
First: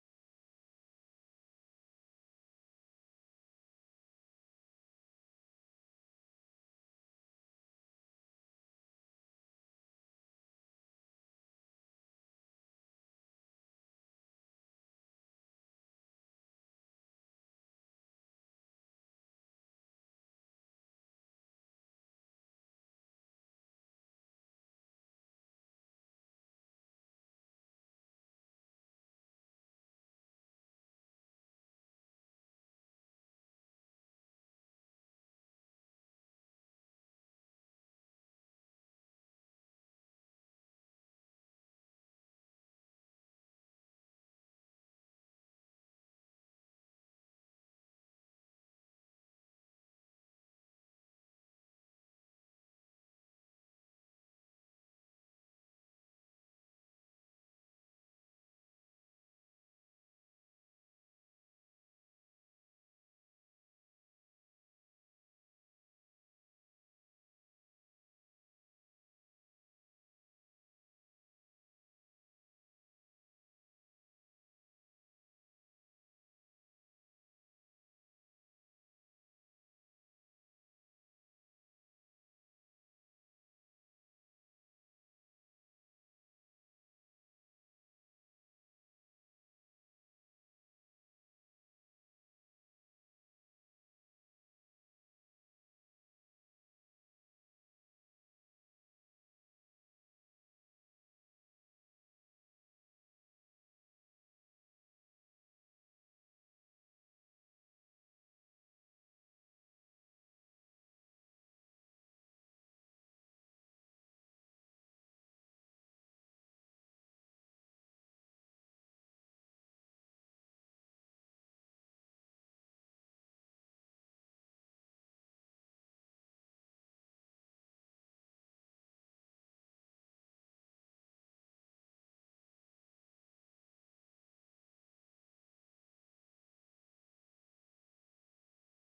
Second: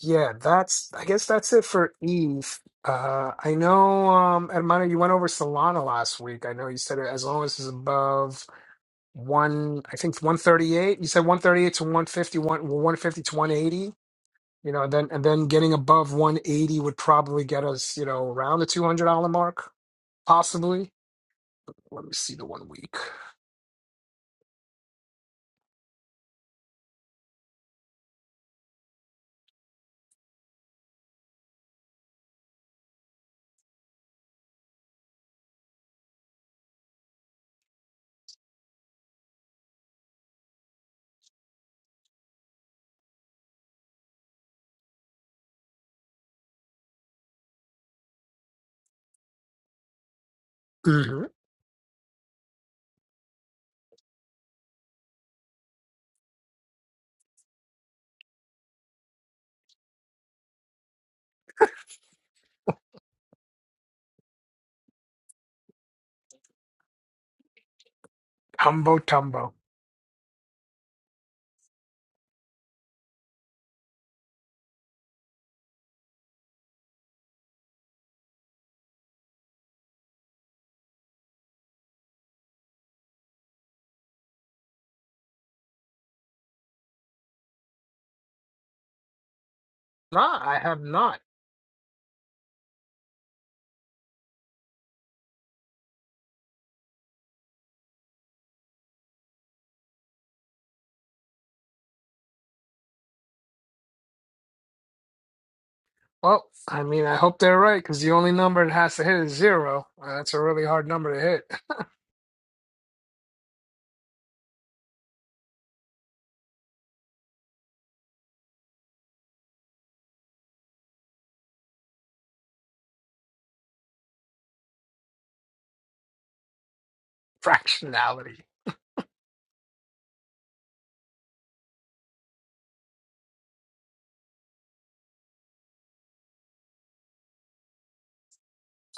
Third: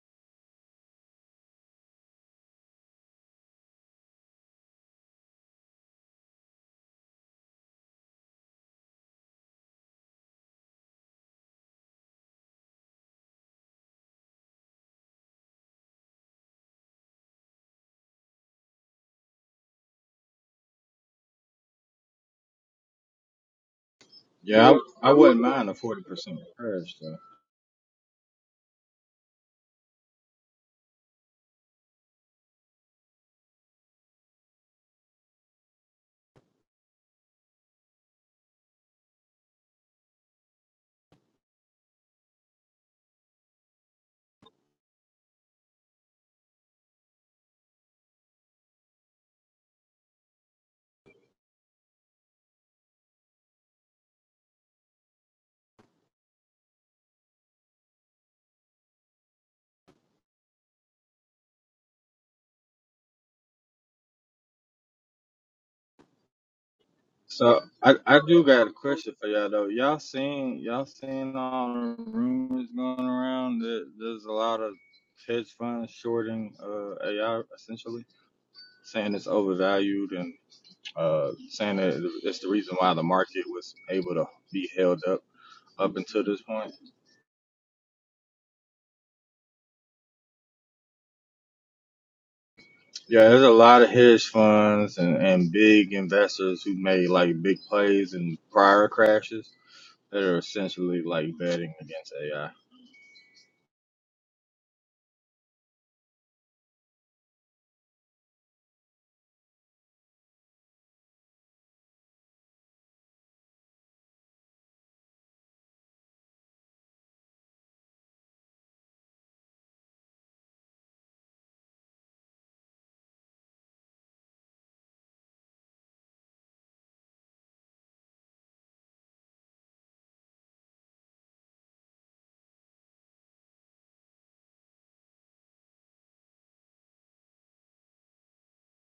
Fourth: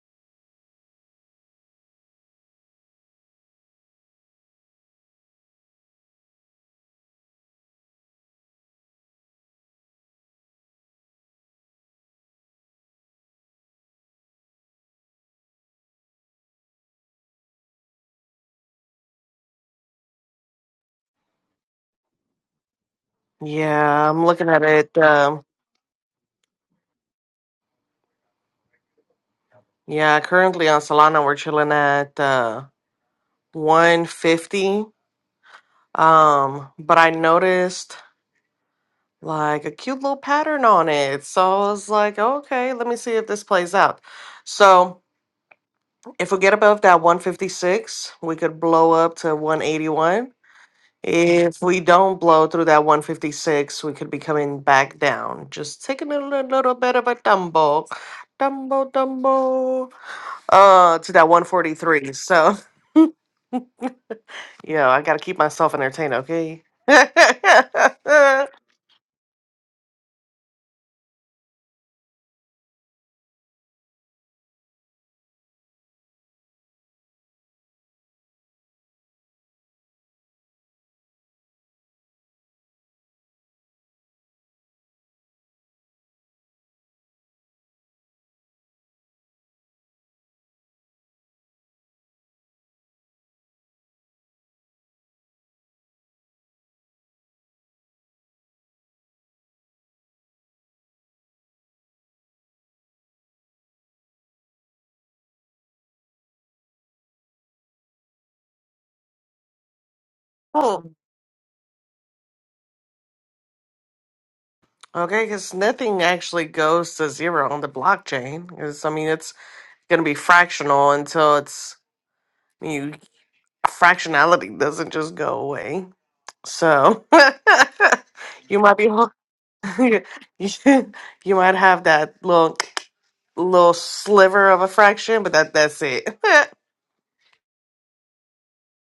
Yeah, that's I guess that's it for Eve. Uh I know um Hermano, you went over Solana last week. I know you said it as long as it's above one I think one thirty eight. You said one thirty eight to one fifty one well, one fifty to one eighty. You know, and then and then getting above one eighty would probably get us, you know, around the two hundred dollar mark, possibly. Let me see the one week.
Yeah, I'm looking at
Yeah,
it.
I, I wouldn't
Um,
mind a forty percent purge though.
yeah, currently on Solana, we're chilling at uh, 150. Um, but I noticed like a cute little pattern on it. So I was like, okay, let me see if this plays out. So if we get above that 156, we could blow up to 181.
Mhm.
If we don't blow through that 156, we could be coming back down. Just taking a little, little bit of a tumble. tumble, tumble, uh, to that 143. So, [LAUGHS] yeah, I gotta keep myself entertained, okay?
So
[LAUGHS]
I I do got a
Humbo
question for y'all
tumbo.
though. Y'all seen y'all seen all the rumors going around that there's a lot of hedge funds shorting uh AI essentially, saying it's overvalued and uh saying that it's the reason why the market was able to be held up up until this point.
Nah, I have not.
Yeah, there's a lot of hedge funds and, and big investors who made like big plays in prior crashes that are essentially like betting against AI.
Well, I mean, I hope they're right because the only number it has to hit is zero. Uh, That's a really
Oh,
hard number to hit.
Okay, because nothing actually goes to zero on the blockchain. Because I mean, it's going to be fractional until it's you. Fractionality doesn't just go away. So
[LAUGHS] Fractionality.
[LAUGHS] you might be ho- [LAUGHS] you you might have that little little sliver of a fraction, but that that's it. [LAUGHS]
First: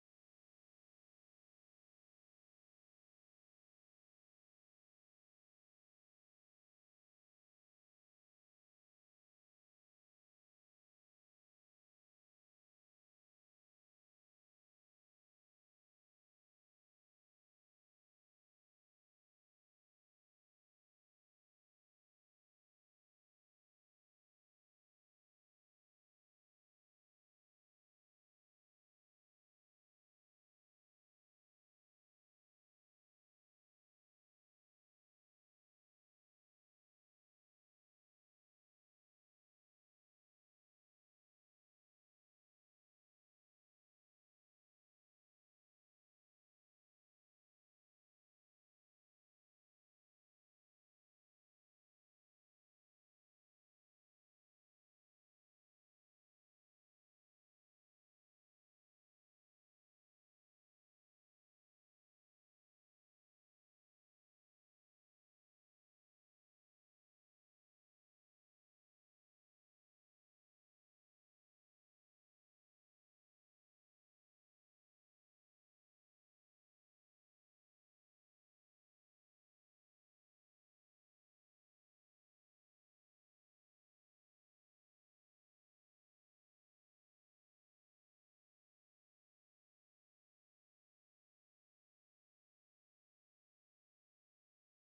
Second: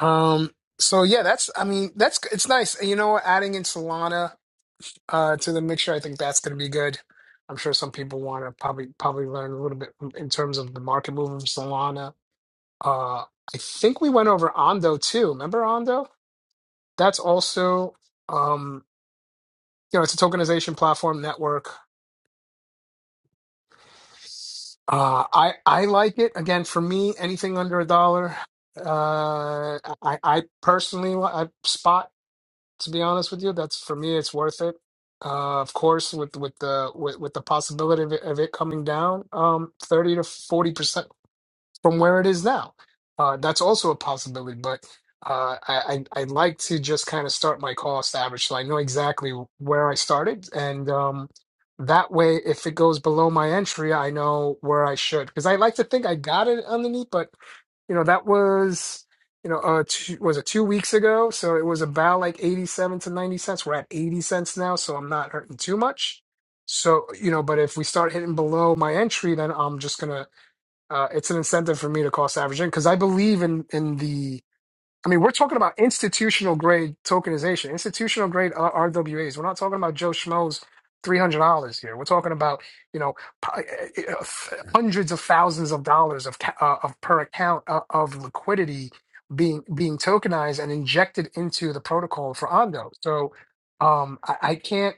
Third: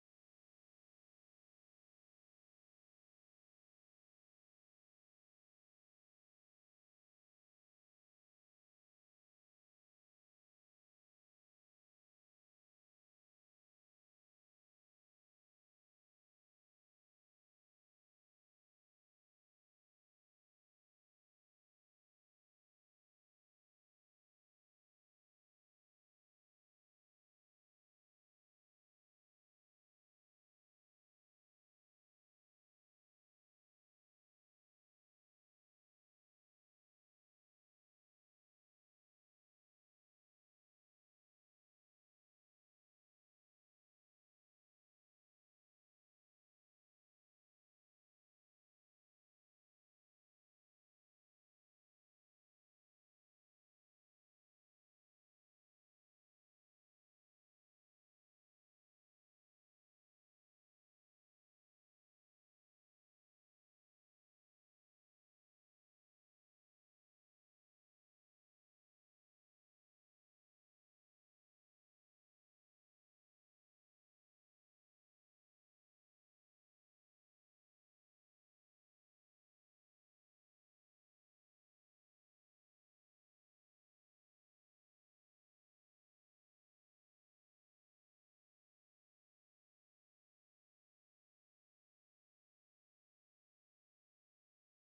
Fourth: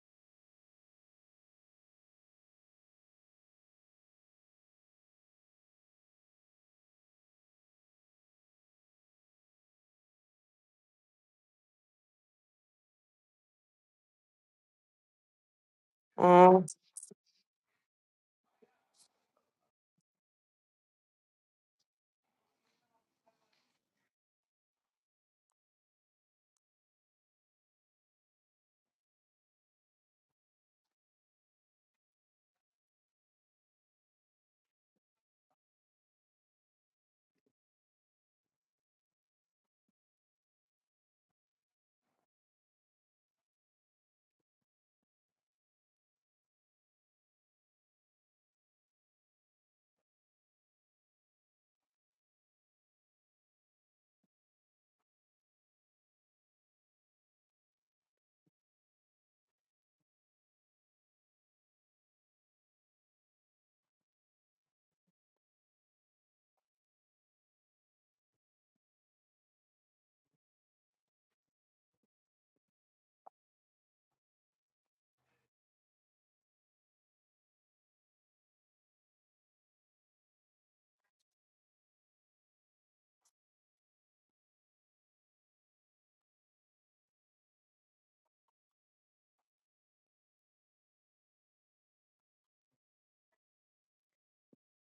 Um. So yeah, that's. I mean, that's. It's nice. And you know, what? adding in Solana uh, to the mixture, I think that's going to be good. I'm sure some people want to probably probably learn a little bit in terms of the market move of Solana. Uh, I think we went over Ondo too. Remember Ondo?
Mm.
That's also um, you know, it's a tokenization platform network. Uh, I I like it. Again, for me, anything under a dollar, uh, I I personally li- I spot. To be honest with you, that's for me. It's worth it. Uh, of course, with with the with, with the possibility of it, of it coming down, um, thirty to 40%, 40 percent from where it is now. Uh, that's also a possibility, but uh, I, I I like to just kind of start my cost average, so I know exactly where I started, and um, that way, if it goes below my entry, I know where I should. Because I like to think I got it underneath, but you know that was you know uh two, was it two weeks ago, so it was about like eighty seven to ninety cents. We're at eighty cents now, so I'm not hurting too much. So you know, but if we start hitting below my entry, then I'm just gonna uh, it's an incentive for me to cost average in because I believe in in the. I mean, we're talking about institutional grade tokenization, institutional grade uh, R- RWAs. We're not talking about Joe Schmo's three hundred dollars here. We're talking about you know p- uh, uh, uh, hundreds of thousands of dollars of ca- uh, of per account uh, of liquidity being being tokenized and injected into the protocol for Ondo. So um, I, I can't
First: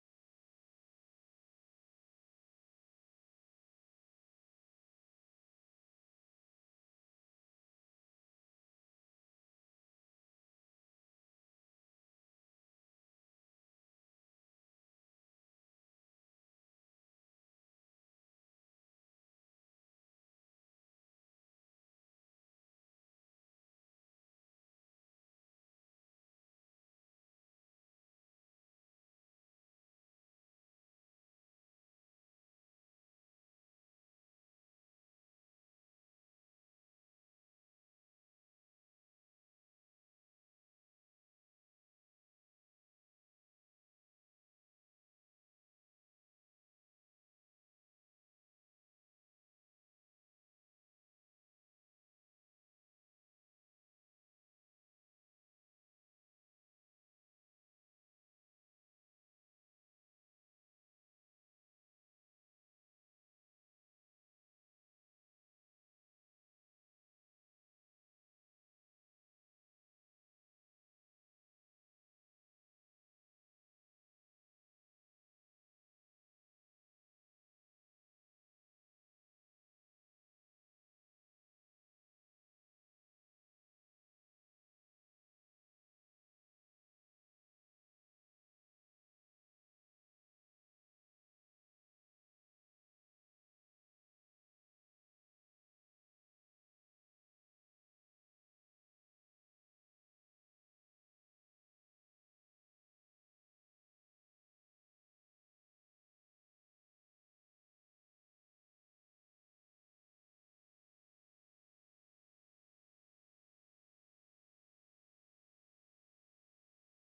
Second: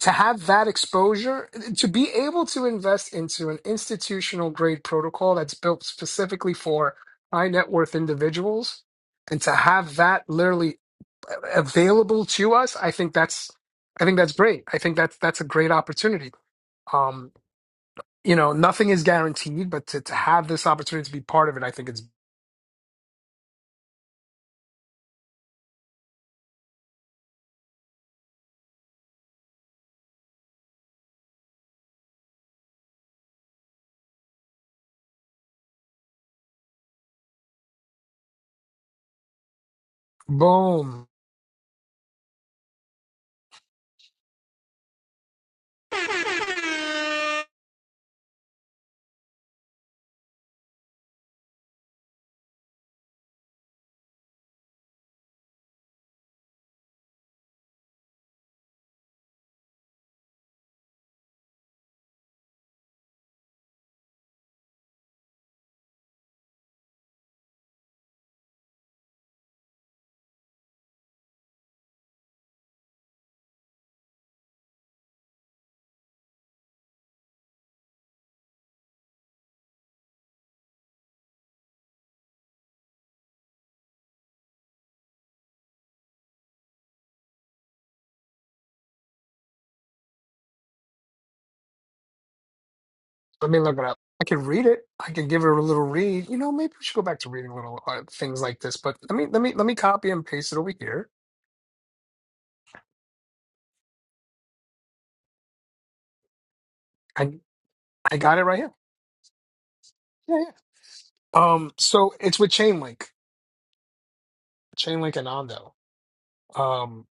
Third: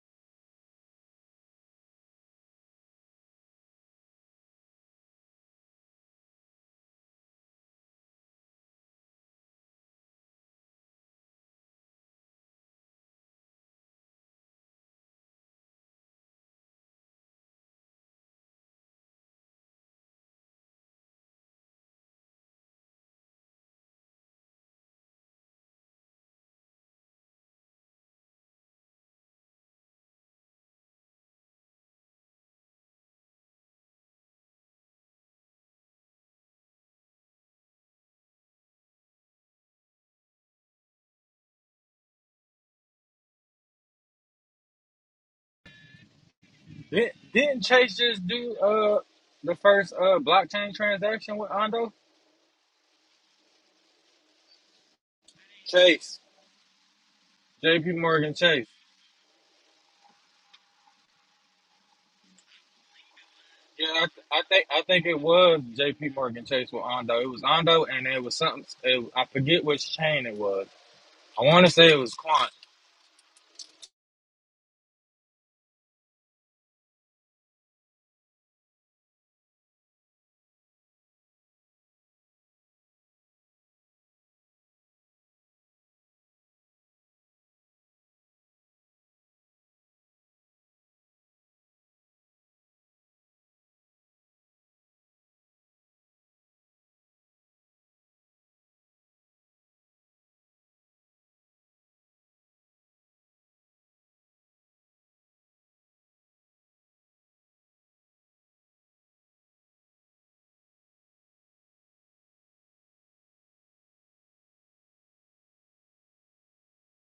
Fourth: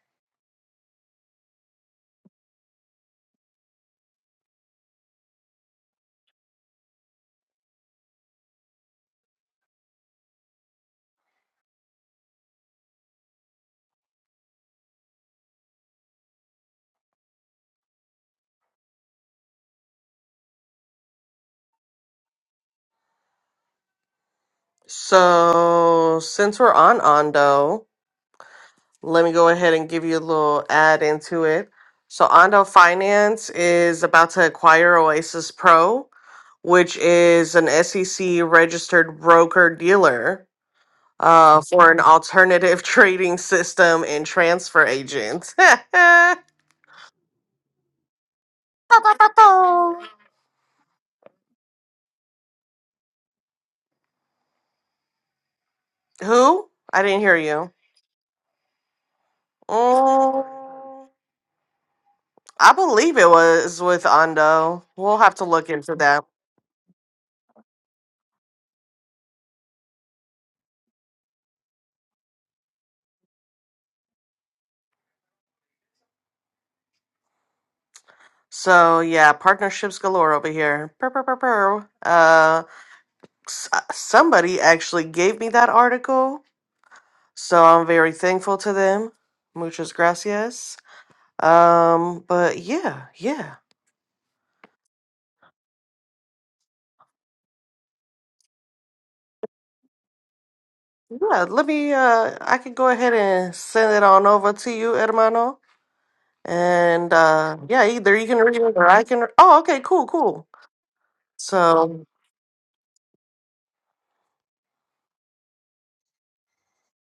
to have that exposure, to be able to invest into an institutional grade protocol that's built specifically for high net worth individuals, and to have that literally available to us, I think that's, I think that's great. I think that's that's a great opportunity. Um, you know, nothing is guaranteed, but to, to have this opportunity to be part of it, I think it's
So since we're on Ondo. Let me go ahead and give you a little add into it. So, Ondo Finance is about to acquire Oasis Pro, which is an SEC registered broker dealer
boom.
uh, for an alternative [LAUGHS] trading system and transfer agent. [LAUGHS]
Did, didn't Chase just do uh the first uh blockchain transaction with Ondo? Chase.
Who? I didn't hear you.
J.P. Morgan Chase.
Mm, I believe it was with
Yeah, I, th- I think I
Ondo.
think
We'll
it
have to
was
look into
J.P.
that.
Morgan Chase with Ondo. It was Ondo, and it was something. It, I forget which chain it was. I want to say it was Quant.
So yeah, partnerships galore over here. Purr, purr, purr, purr. Uh, s- uh, somebody actually gave me that article, so I'm very thankful to them. Muchas gracias. Um, but yeah,
Let
yeah,
me look it up. I can read it. I can give it a little read. You know, maybe we should go back to reading little uh, things like this. But let me let me let me copy and paste it over here
yeah. Let me. Uh, I can go ahead and send it on over to you, hermano. And
I
uh, yeah, either
I
you
got
can
it
read
right
it
here.
or I can. Oh, okay, cool,
Yeah,
cool.
yeah. Um,
So
so it's with Chainlink, Chainlink and Ondo. Um,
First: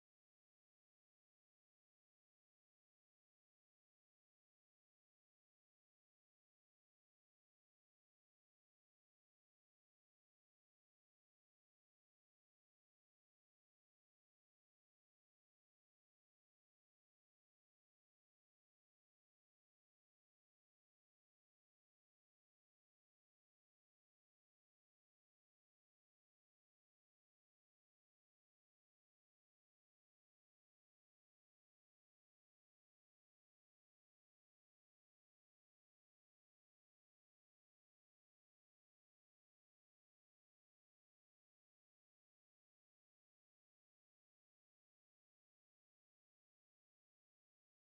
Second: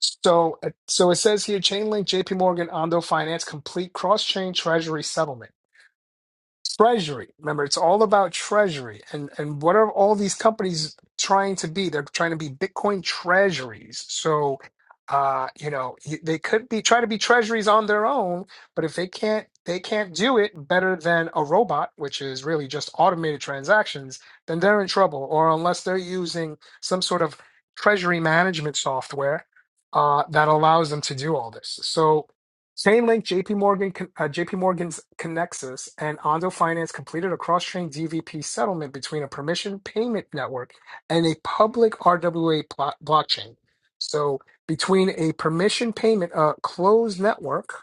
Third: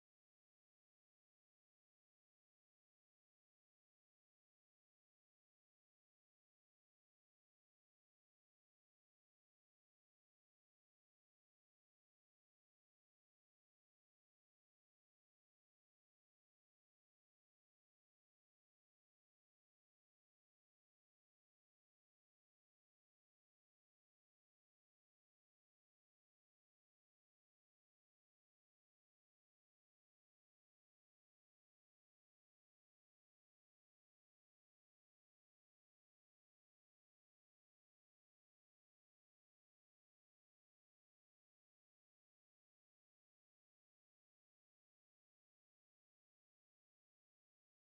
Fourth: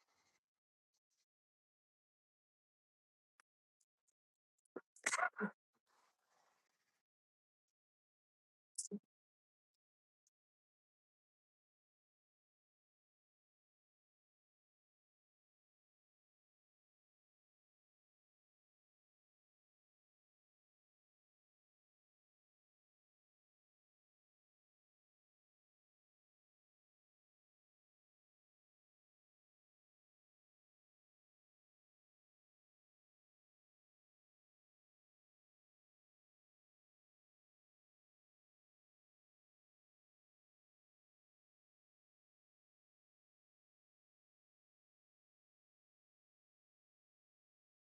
so uh, so it says here Chainlink, J.P. Morgan, Ondo Finance, complete cross-chain treasury settlement. treasury remember it's all about treasury and and what are all these companies trying to be they're trying to be bitcoin treasuries so uh you know y- they could be try to be treasuries on their own but if they can't they can't do it better than a robot which is really just automated transactions then they're in trouble or unless they're using some sort of treasury management software uh that allows them to do all this so Chainlink, JP Morgan, uh, JP Morgan's Connexus, and Ondo Finance completed a cross-chain DVP settlement between a permission payment network and a public RWA pl- blockchain. So, between a permission payment uh, closed network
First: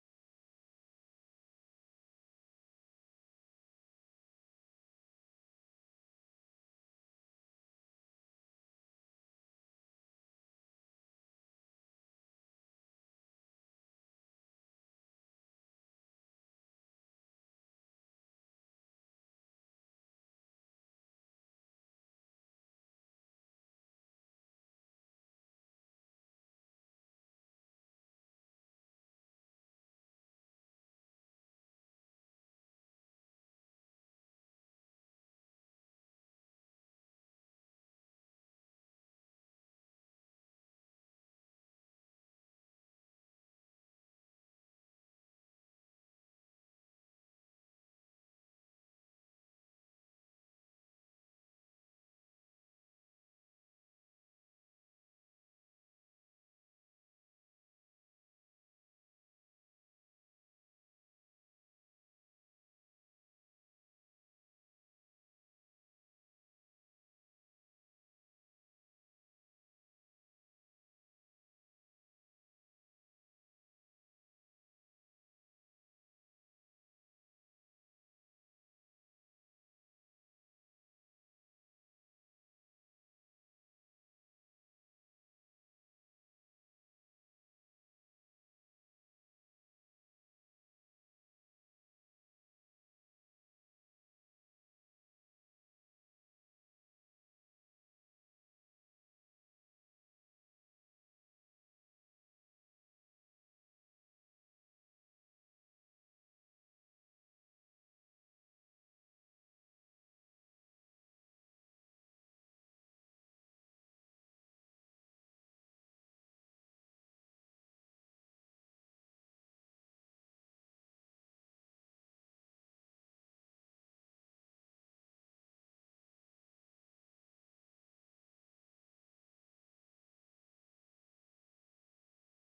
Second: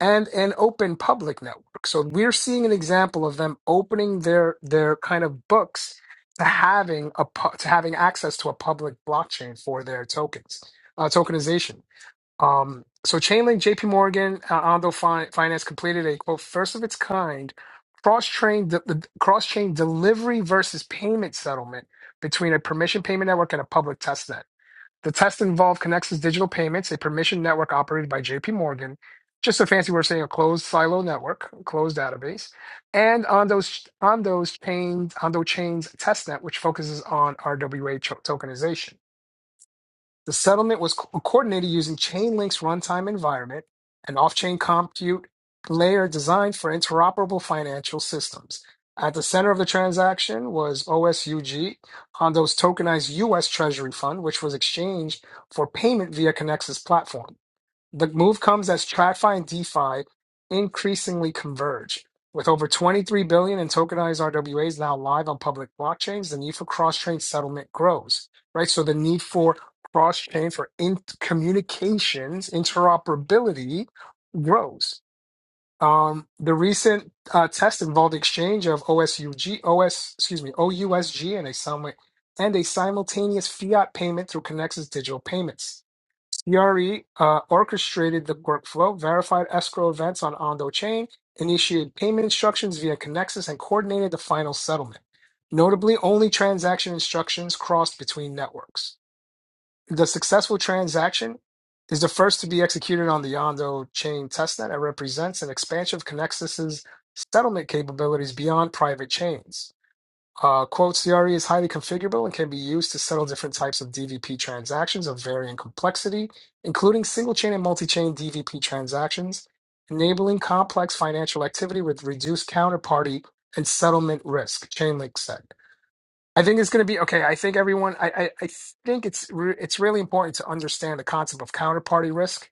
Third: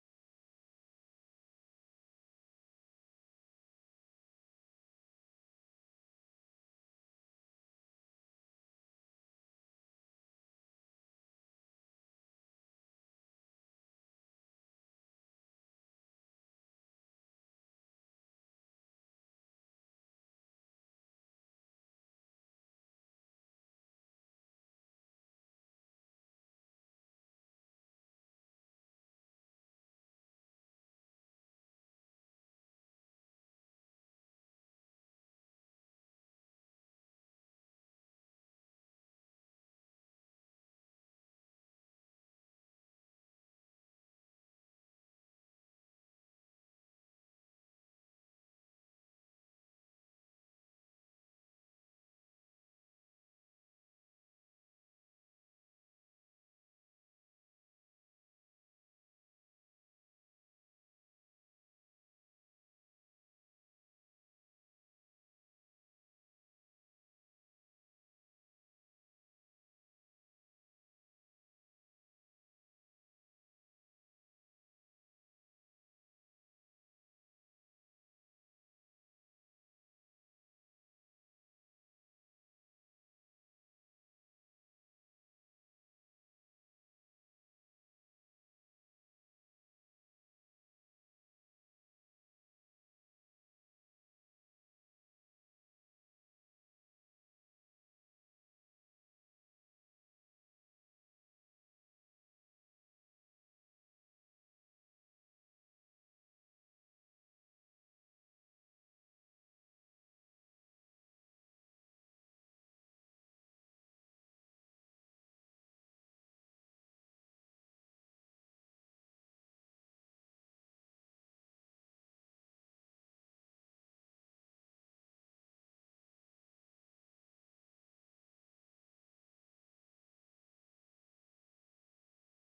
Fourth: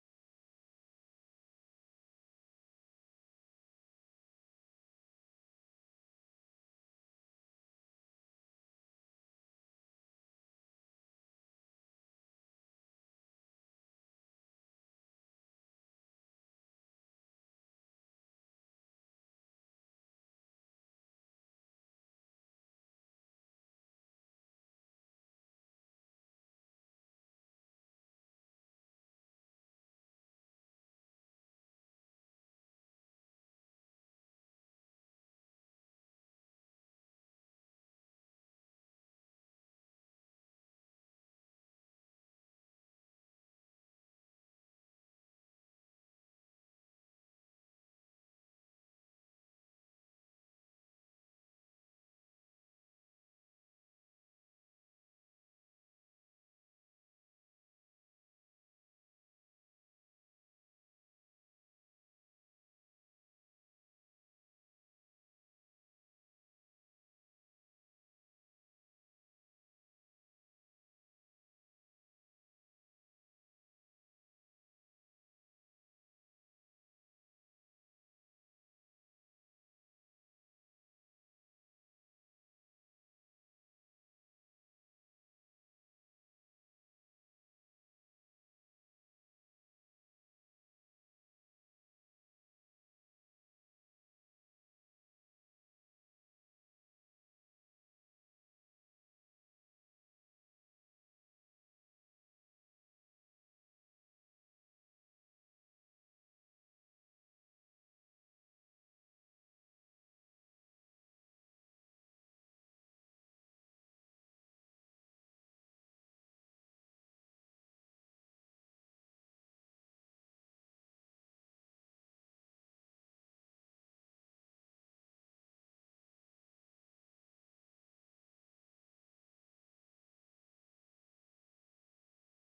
and an open public network. So, we're seeing an example of them opening their their kind of books to having a pu- to having access to a public blockchain for their tokens, uh, tokenization. Um, so Chainlink, JP Morgan, uh, Ondo Fin- Finance completed a quote first of its kind cross-chain de- the cross-chain delivery versus payment settlement between a permission payment network and a public test net. The test involved Connexus Digital Payments, a permission network operated by JP Morgan, just a fancy word saying a closed silo network, closed database, and Ondo's Ondo's chain Ondo Chain's testnet, which focuses on RWA cho- tokenization. The settlement was co- coordinated using Chainlink's runtime environment, an off-chain compute layer designed for interoperable financial systems. At the center of the transaction was OSUG, Hondo's tokenized U.S. Treasury fund, which was exchanged for payment via Connexus platform. The move comes as TradFi and DeFi increasingly converge. With over 23 billion in tokenized RWAs now live on public blockchains, the need for cross-chain settlement grows, right? So the need for cross-chain for in- communications interoperability grows. Um, the recent uh, test involved exchange of OSUG, OS, excuse me, OUSG and a, sim- and a simultaneous fiat payment through Connex's digital payments. Yari uh, orchestrated the workflow, verified escrow events on Ondo Chain, initiated payment instructions via Connexus, and coordinated the final settlement. Notably, only transaction instructions crossed between networks. The successful transaction is the first to be executed on the Ondo Chain testnet and represents an expansion of Connexus's settlement capabilities beyond private chains. Uh, quote, CRE is highly configurable and can be used to settle different types of DVP transactions of varying complexity, including single chain and multi chain DVP transactions, enabling complex financial activity with reduced counterparty and settlement risk. Chainlink said. I think it's going to be okay. I think everyone, I, I, I think it's, re- it's really important to understand the concept of counterparty risk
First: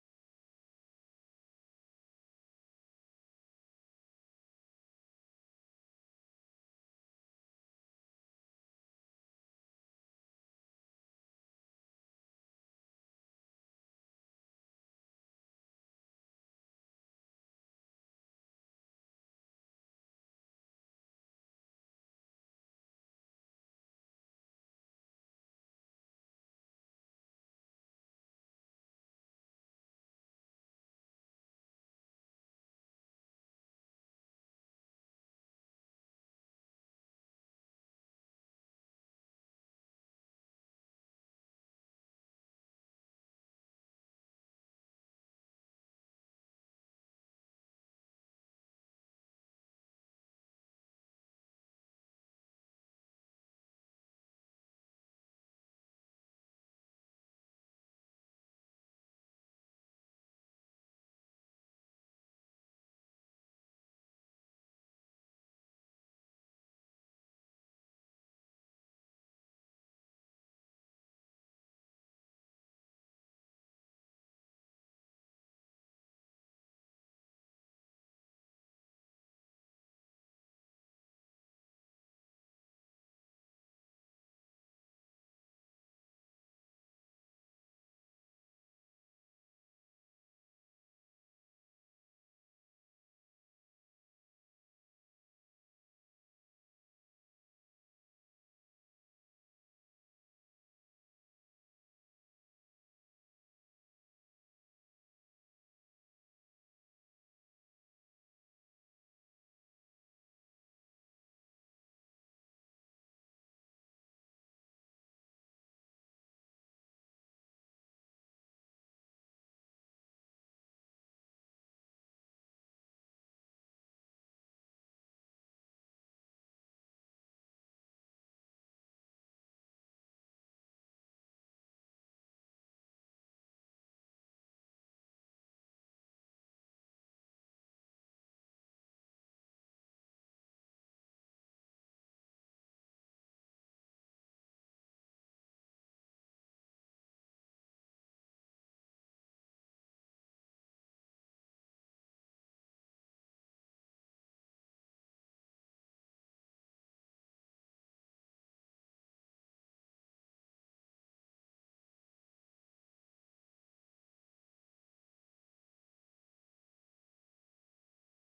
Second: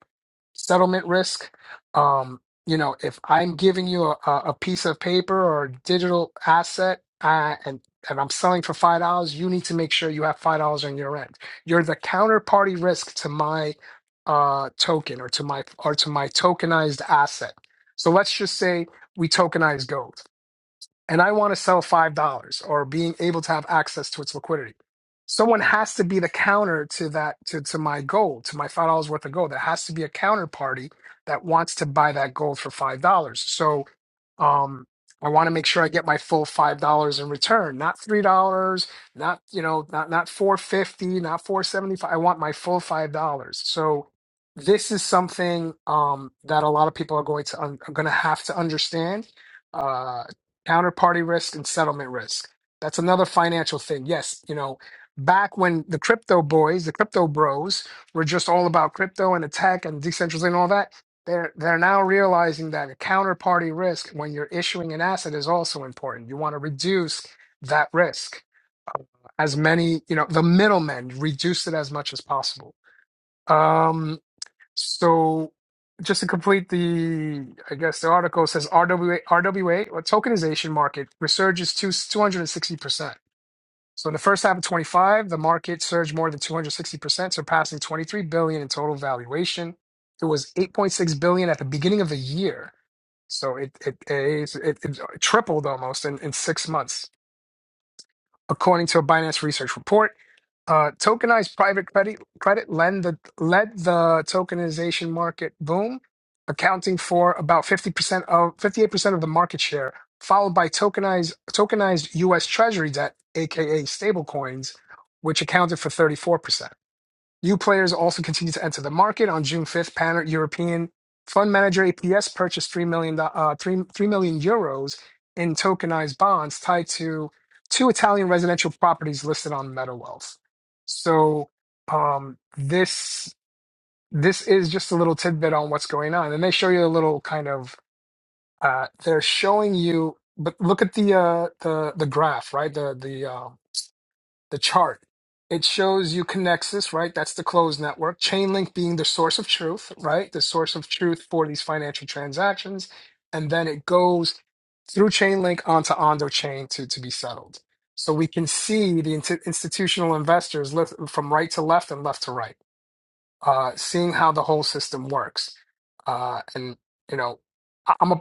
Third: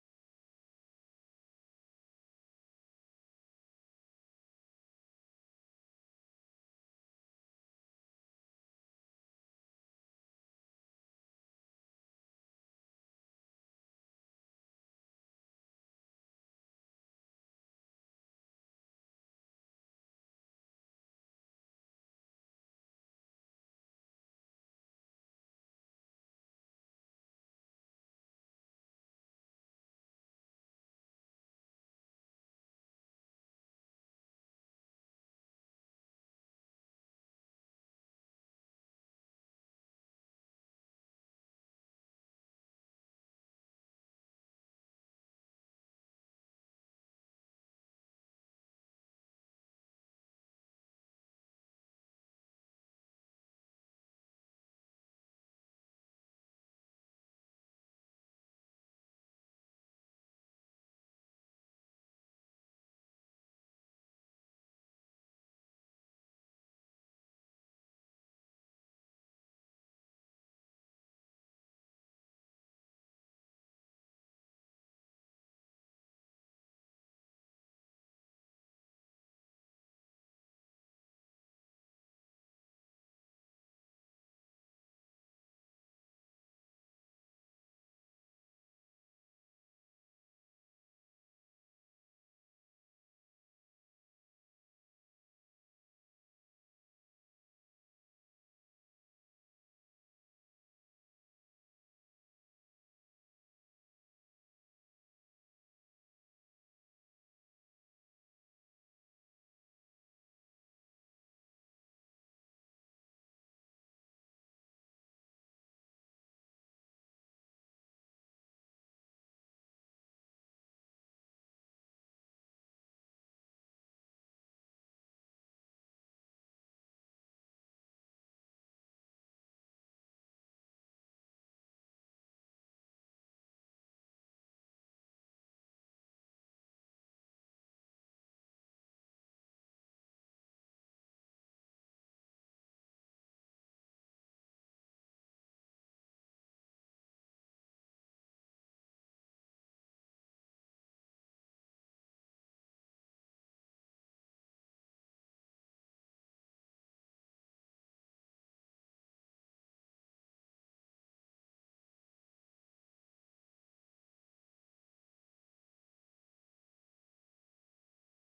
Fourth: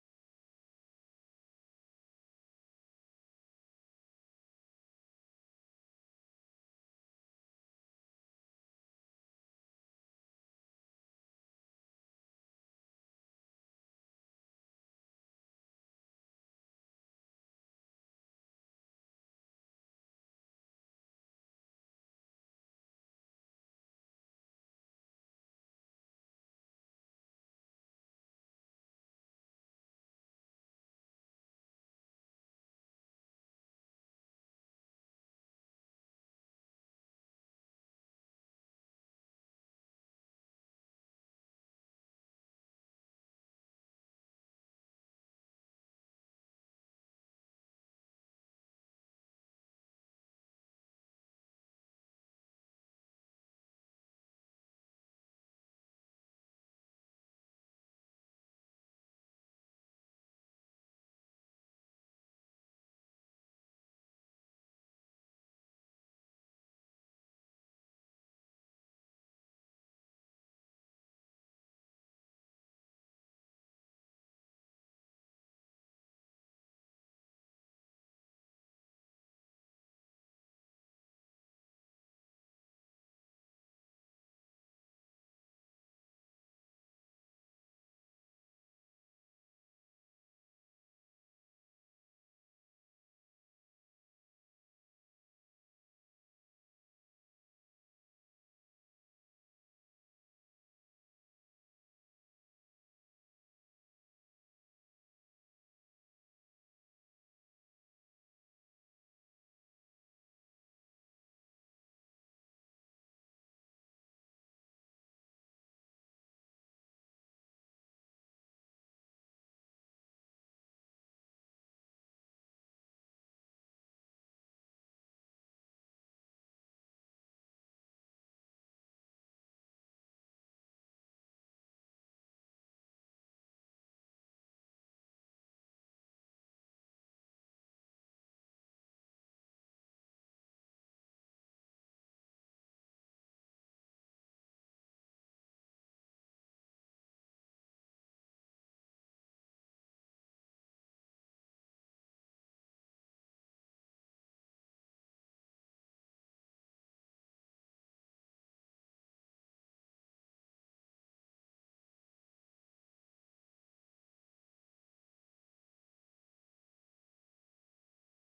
settlement risk. Um, you know, if I'm giving you a, a a piece of paper or a digital asset uh, and and I'm selling for five dollars, you need to make sure you have five dollars on your end. You're the counterparty risk to my uh, token or to my or to my tokenized asset. So let's just say we tokenize gold and I want to sell $5 or being able to have access to its liquidity. Someone has to be the counter to that, to, to my gold, to my $5 worth of gold. There has to be a counterparty that wants to buy that gold for $5. So um, I want to make sure I get my full $5 in return, not $3, not, you know, not, not 450, not 475. I want my full $5. So this is something um, that a lot of people are going to, un- are going to have to understand Uh, counterparty risk and settlement risk. That's another financial thing. Yes, you know, back when the crypto boys, the crypto bros were just all about crypto and attack and decentralization and all that, they're they're now realizing that a counterparty risk when you're issuing an asset is also important. You want to reduce that risk as many, you know, the middlemen, reduce it as much as possible. Um. So just to complete the, I guess the article says RWA, RWA or tokenization market resurges to 260%. So in the first half of 25, the market surged more than 260%, surpassing 23 billion in total valuation. It was 8.6 billion at the beginning of the year. So it it, it, it, it tripled almost in, in six months. According to a Binance research report, uh, tokenized private credit credit lend the, led the tokenization market boom, accounting for about 50% of 58% of the market share, followed by tokenized tokenized US Treasury debt, aka stablecoins, which accounted for 34%. New players also continue to enter the market. On June 5th, Pan European fund manager APS purchased 3 million, uh, 3, 3 million euros in tokenized bonds tied to two Italian residential properties listed on MetaWealth. So um, this this is just a little tidbit on what's going on, and they show you a little kind of uh, they're showing you. But look at the uh, the the graph, right? The the uh, the chart. It shows you Connexus, right? That's the closed network. Chainlink being the source of truth, right? The source of truth for these financial transactions. And then it goes through Chainlink onto Ondo Chain to, to be settled. So we can see the int- institutional investors lift from right to left and left to right, uh, seeing how the whole system works. Uh, and, you know, I- I'm a.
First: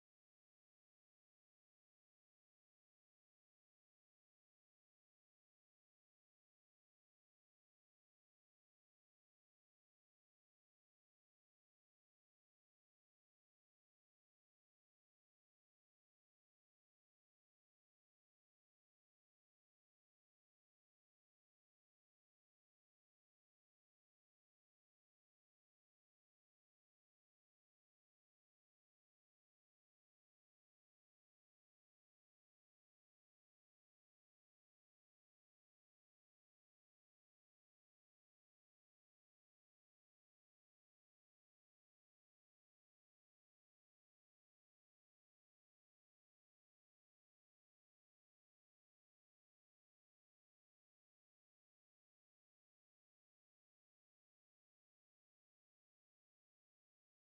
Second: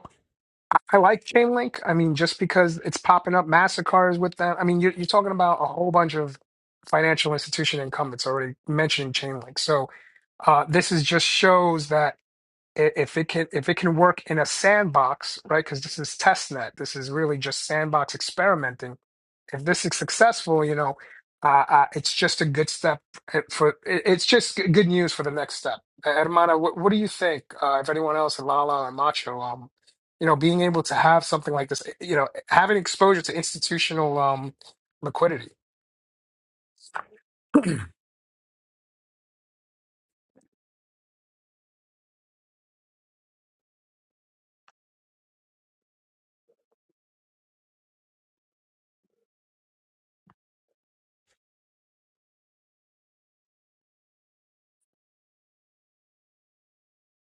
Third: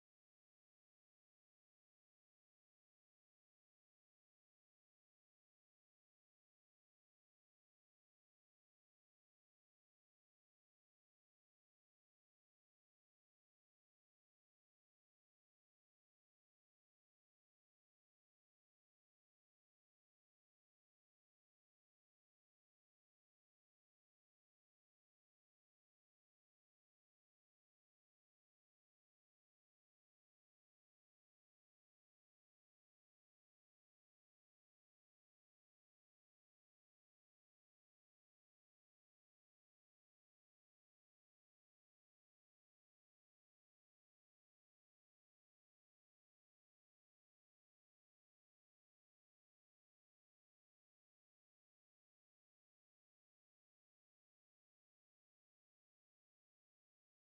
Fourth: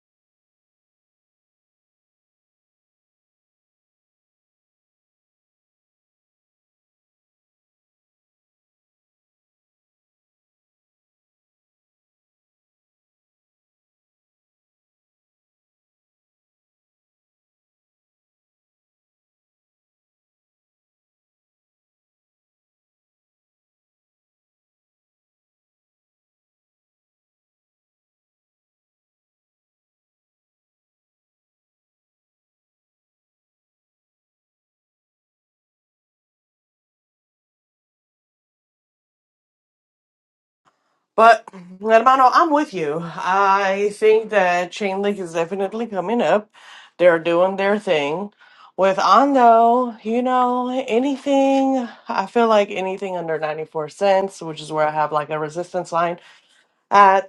I like Chainlink. I mean, just because it's popping up Mastercards with them. I mean, you're, you're talking about a whole bunch of financial institution incumbents already mentioning Chainlink. So uh, this is just shows that i- if it can if it can work in a sandbox, right? Because this is test net. This is really just sandbox experimenting if this is successful, you know, uh, uh, it's just a good step eh, for. it- It's just g- good news for the next step. Uh, Hermana, what, what do you think? Uh, if anyone else, and Lala and Macho, um, you know, being able to have something like this, eh, you know, having exposure to institutional um, liquidity.
But Hermano, I'm with you. I think that Chainlink is definitely coming up. They're doing their thing. With Ondo, you know, anything I feel like anything under ninety four cents, which is where I have like a resistance line. Uh,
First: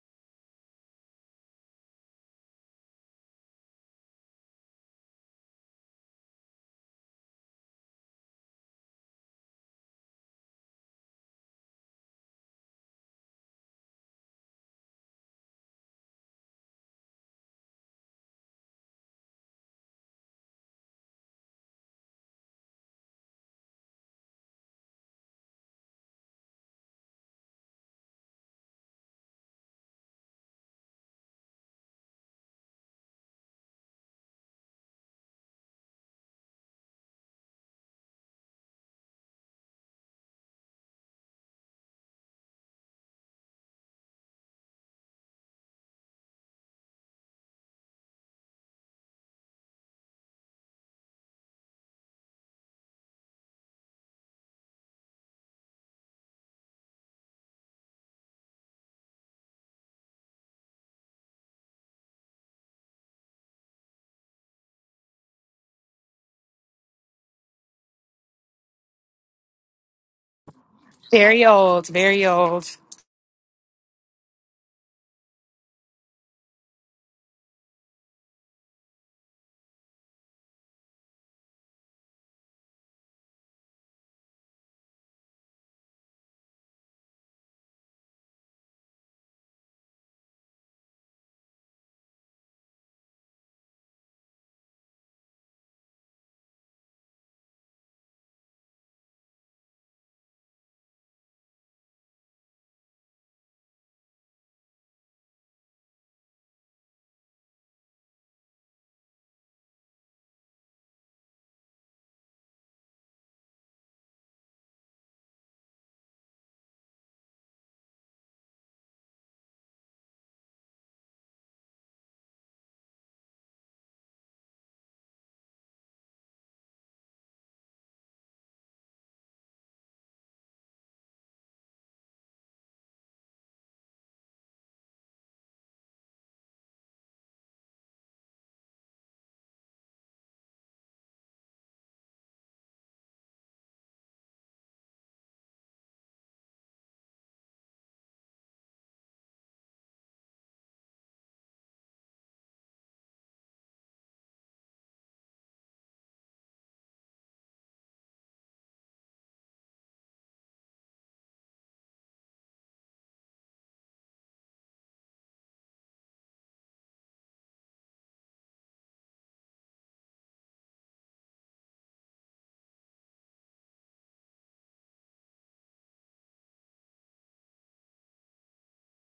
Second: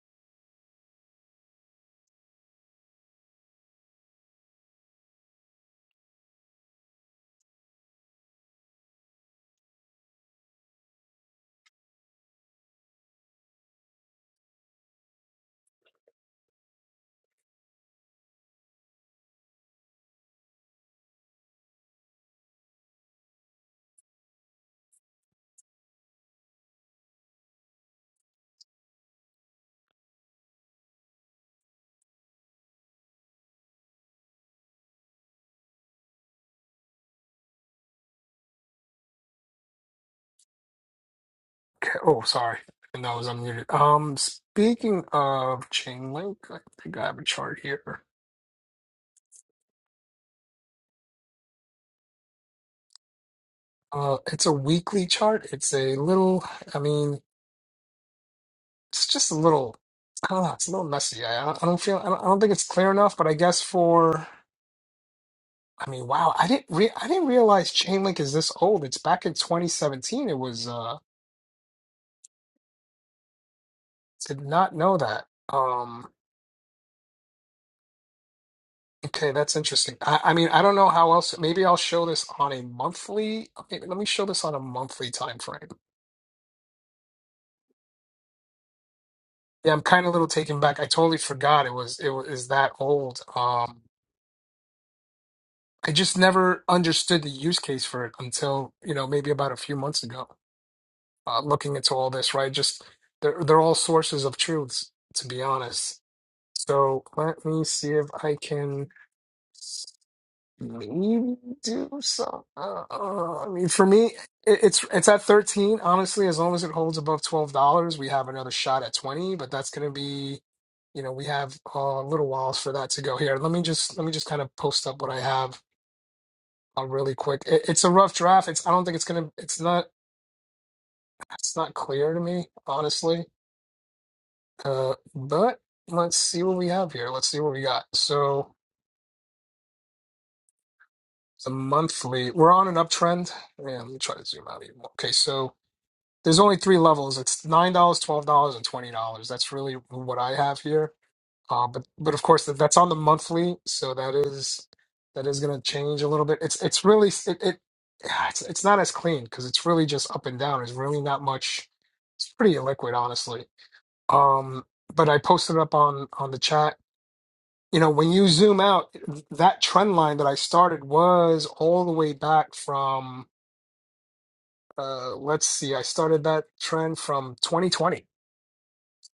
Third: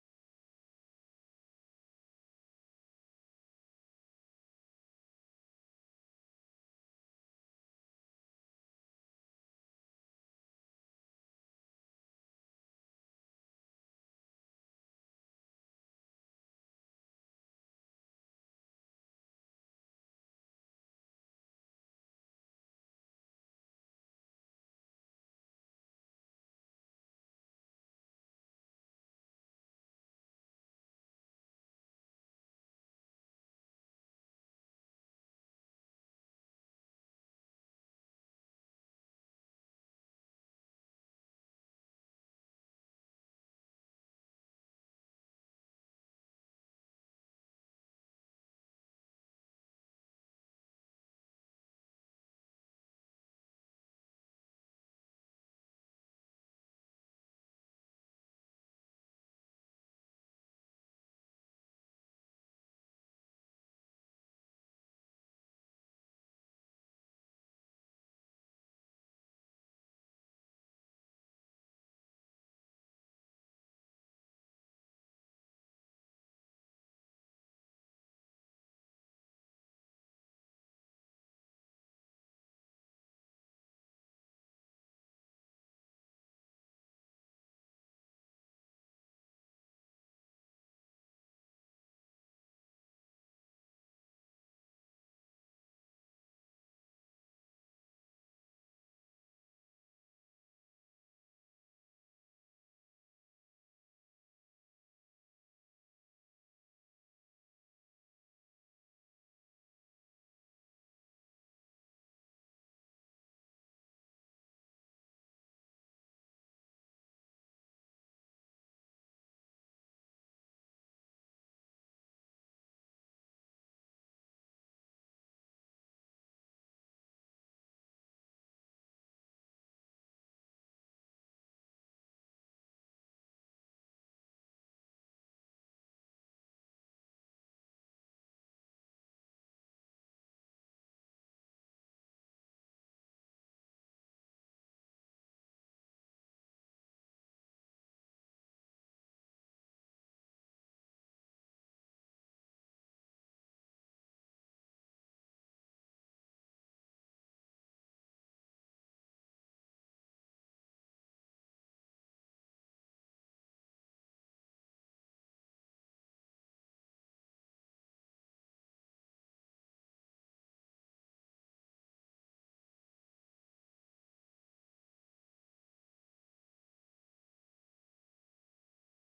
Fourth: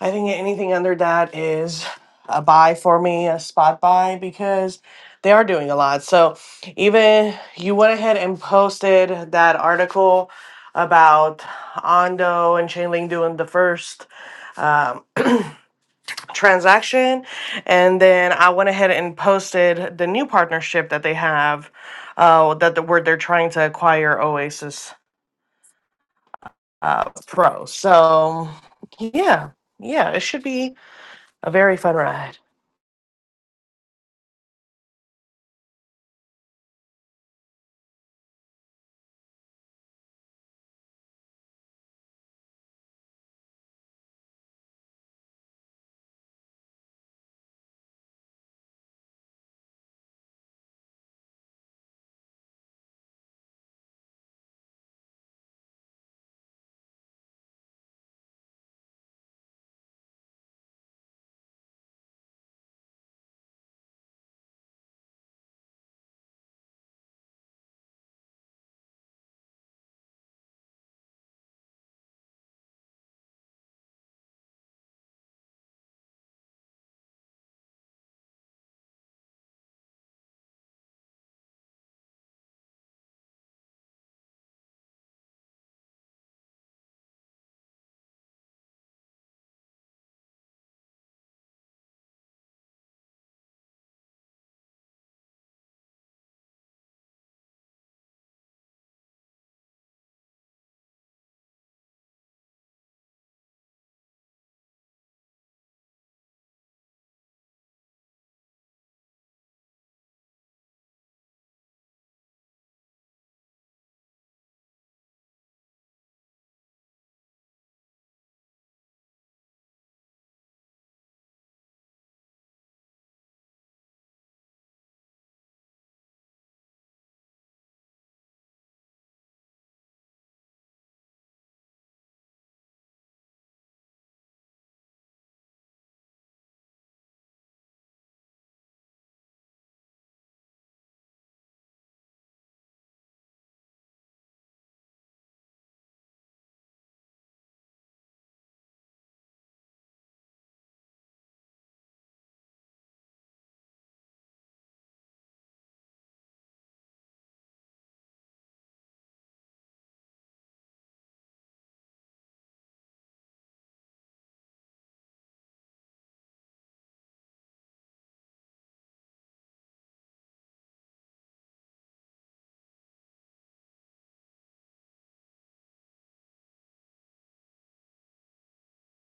I think anything under that is a buy for me, a spot buy, because they are doing a lot. So even you went ahead and posted that article about Ondo and Chainlink doing the first um, transaction, and then I went ahead and posted the new partnership that they have, uh, that the word they're trying to acquire Oasis uh, Pro. So yeah, yeah, it should be a very fun ride.
Okay, Oh, sorry, and that was unmuted. Um, speaking of Chainlink, I think I have a chart here. Uh, it's a weekly chart. It's a little. I mean. it's just a little I don't know, it's a little messy. I, I don't I don't feel I don't, I don't think it's clear enough, but I guess for I mean, wow, I didn't re I didn't realize Chainlink is this old. It's back in 2017. It was uh
Very old, very old.
did not know that. Um okay, that's interesting. I, I mean, I don't know how else maybe I'll show this on a monthly okay, let me show this on a monthly time frame. Yeah, I'm kind of a little taken back. I totally forgot it was it was is that old. Um I just never understood the use case for it until, you know, maybe about a few months ago. uh, looking into all this, right? Just they're they're all sources of truths, to be honest. So let me see if I can maybe do some. Uh, uh, I mean, for me, it, it's it's at thirteen. Honestly, as long as it holds above twelve dollars, we have another shot at twenty. But that's gonna be, you know, we have a little whiles for that to go here. Let me just let me just kind of post up what I have. Uh, really quick. It, it's a rough draft. It's I don't think it's gonna. It's not. It's not clear to me, honestly. Uh, but let's see what we have here. Let's see what we got. So the monthly, we're on an uptrend. Yeah, let me try to zoom out even more. Okay, so there's only three levels. It's nine dollars, twelve dollars, and twenty dollars. That's really what I have here. Uh, but but of course that, that's on the monthly, so that is that is going to change a little bit. It's it's really it, it yeah, it's it's not as clean because it's really just up and down. There's really not much. It's pretty illiquid, honestly. Um, but I posted up on on the chat you know, when you zoom out, that trend line that I started was all the way back from, uh, let's see, I started that trend from 2020.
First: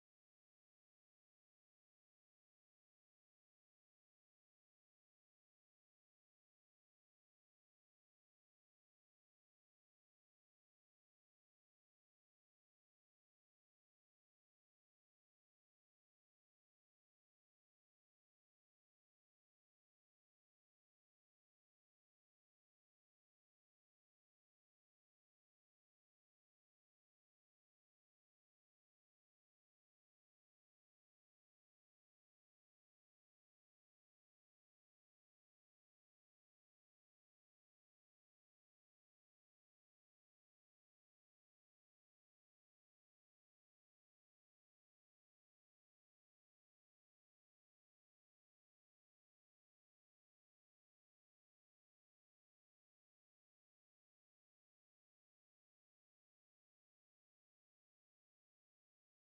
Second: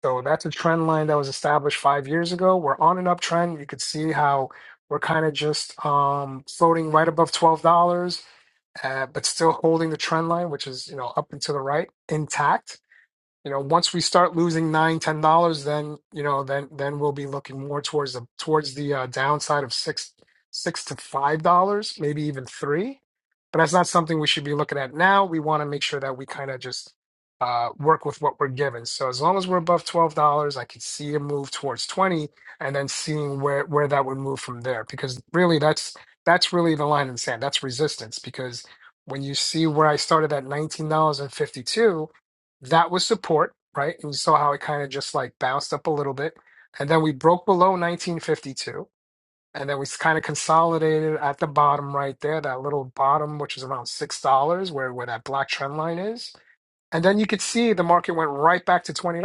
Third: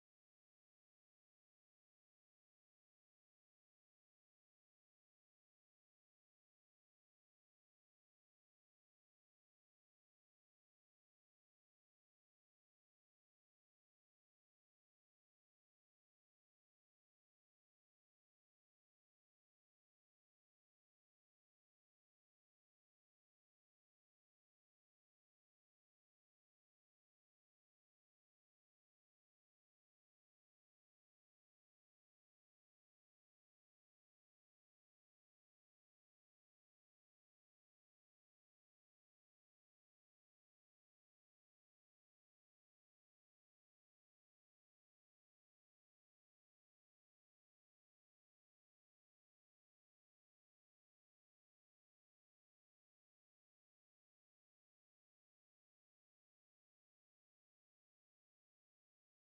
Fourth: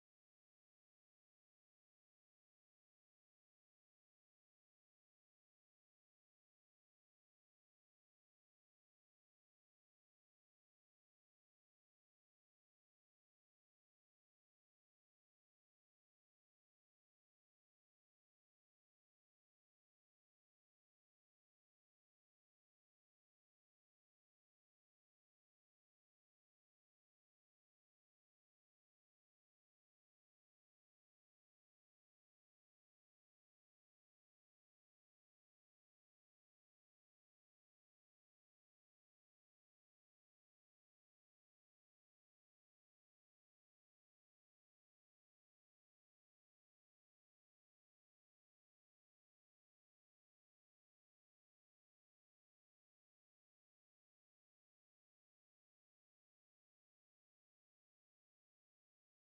So that's a trend line that was established five years ago. We're on an uptrend. You could see how we're kind of just um, floating right above $12, uh, but still holding the trend line, which is, you know, up and to the right intact you know once we start losing nine ten dollars then you know then then we'll be looking more towards the towards the uh, downside of six six to five dollars maybe even three but that's not something we should be looking at now we want to make sure that we kind of just uh, work with what we're given so as long as we're above twelve dollars i could see a move towards 20 and then seeing where where that would move from there because really that's that's really the line in the sand that's resistance because when you see where i started at nineteen dollars and fifty two that was support, right? we saw how it kind of just like bounced up a little bit. And then we broke below 1952. And then we kind of consolidated at the bottom right there, that little bottom, which is around $6, where, where that black trend line is. And then you could see the market went right back to $20,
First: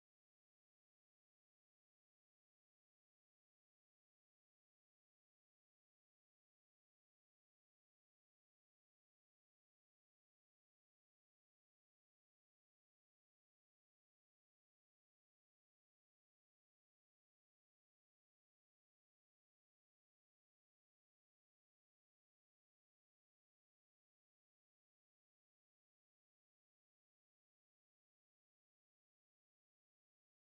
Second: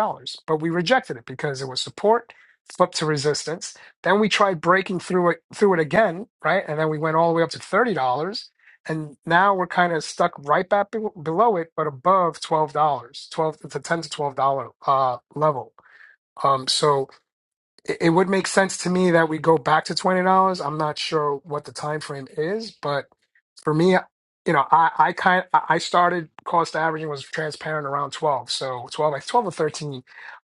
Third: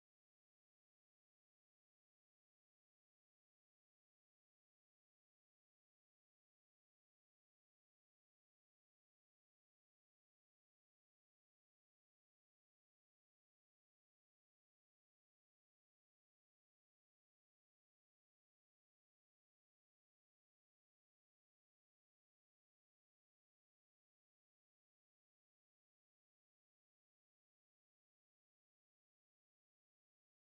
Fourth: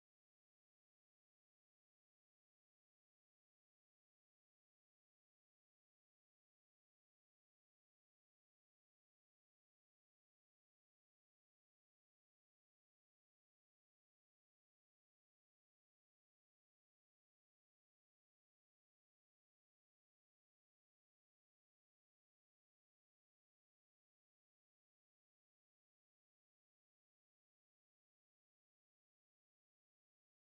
but we rejected it because it was support, flipped to resistance. Then we tried breaking through it through it again, right? And then we went all the way up to $30. And now we're kind of stuck right back be- below it, but above $12, dollars, 12 to 10 to $12 uh, level. Um, so it, it would make sense to me that we go back to $20. I'm not sure what the time frame is, but for me, you know, I I kind I I started cost averaging was transparent around 12, so 12 like 12 or 13.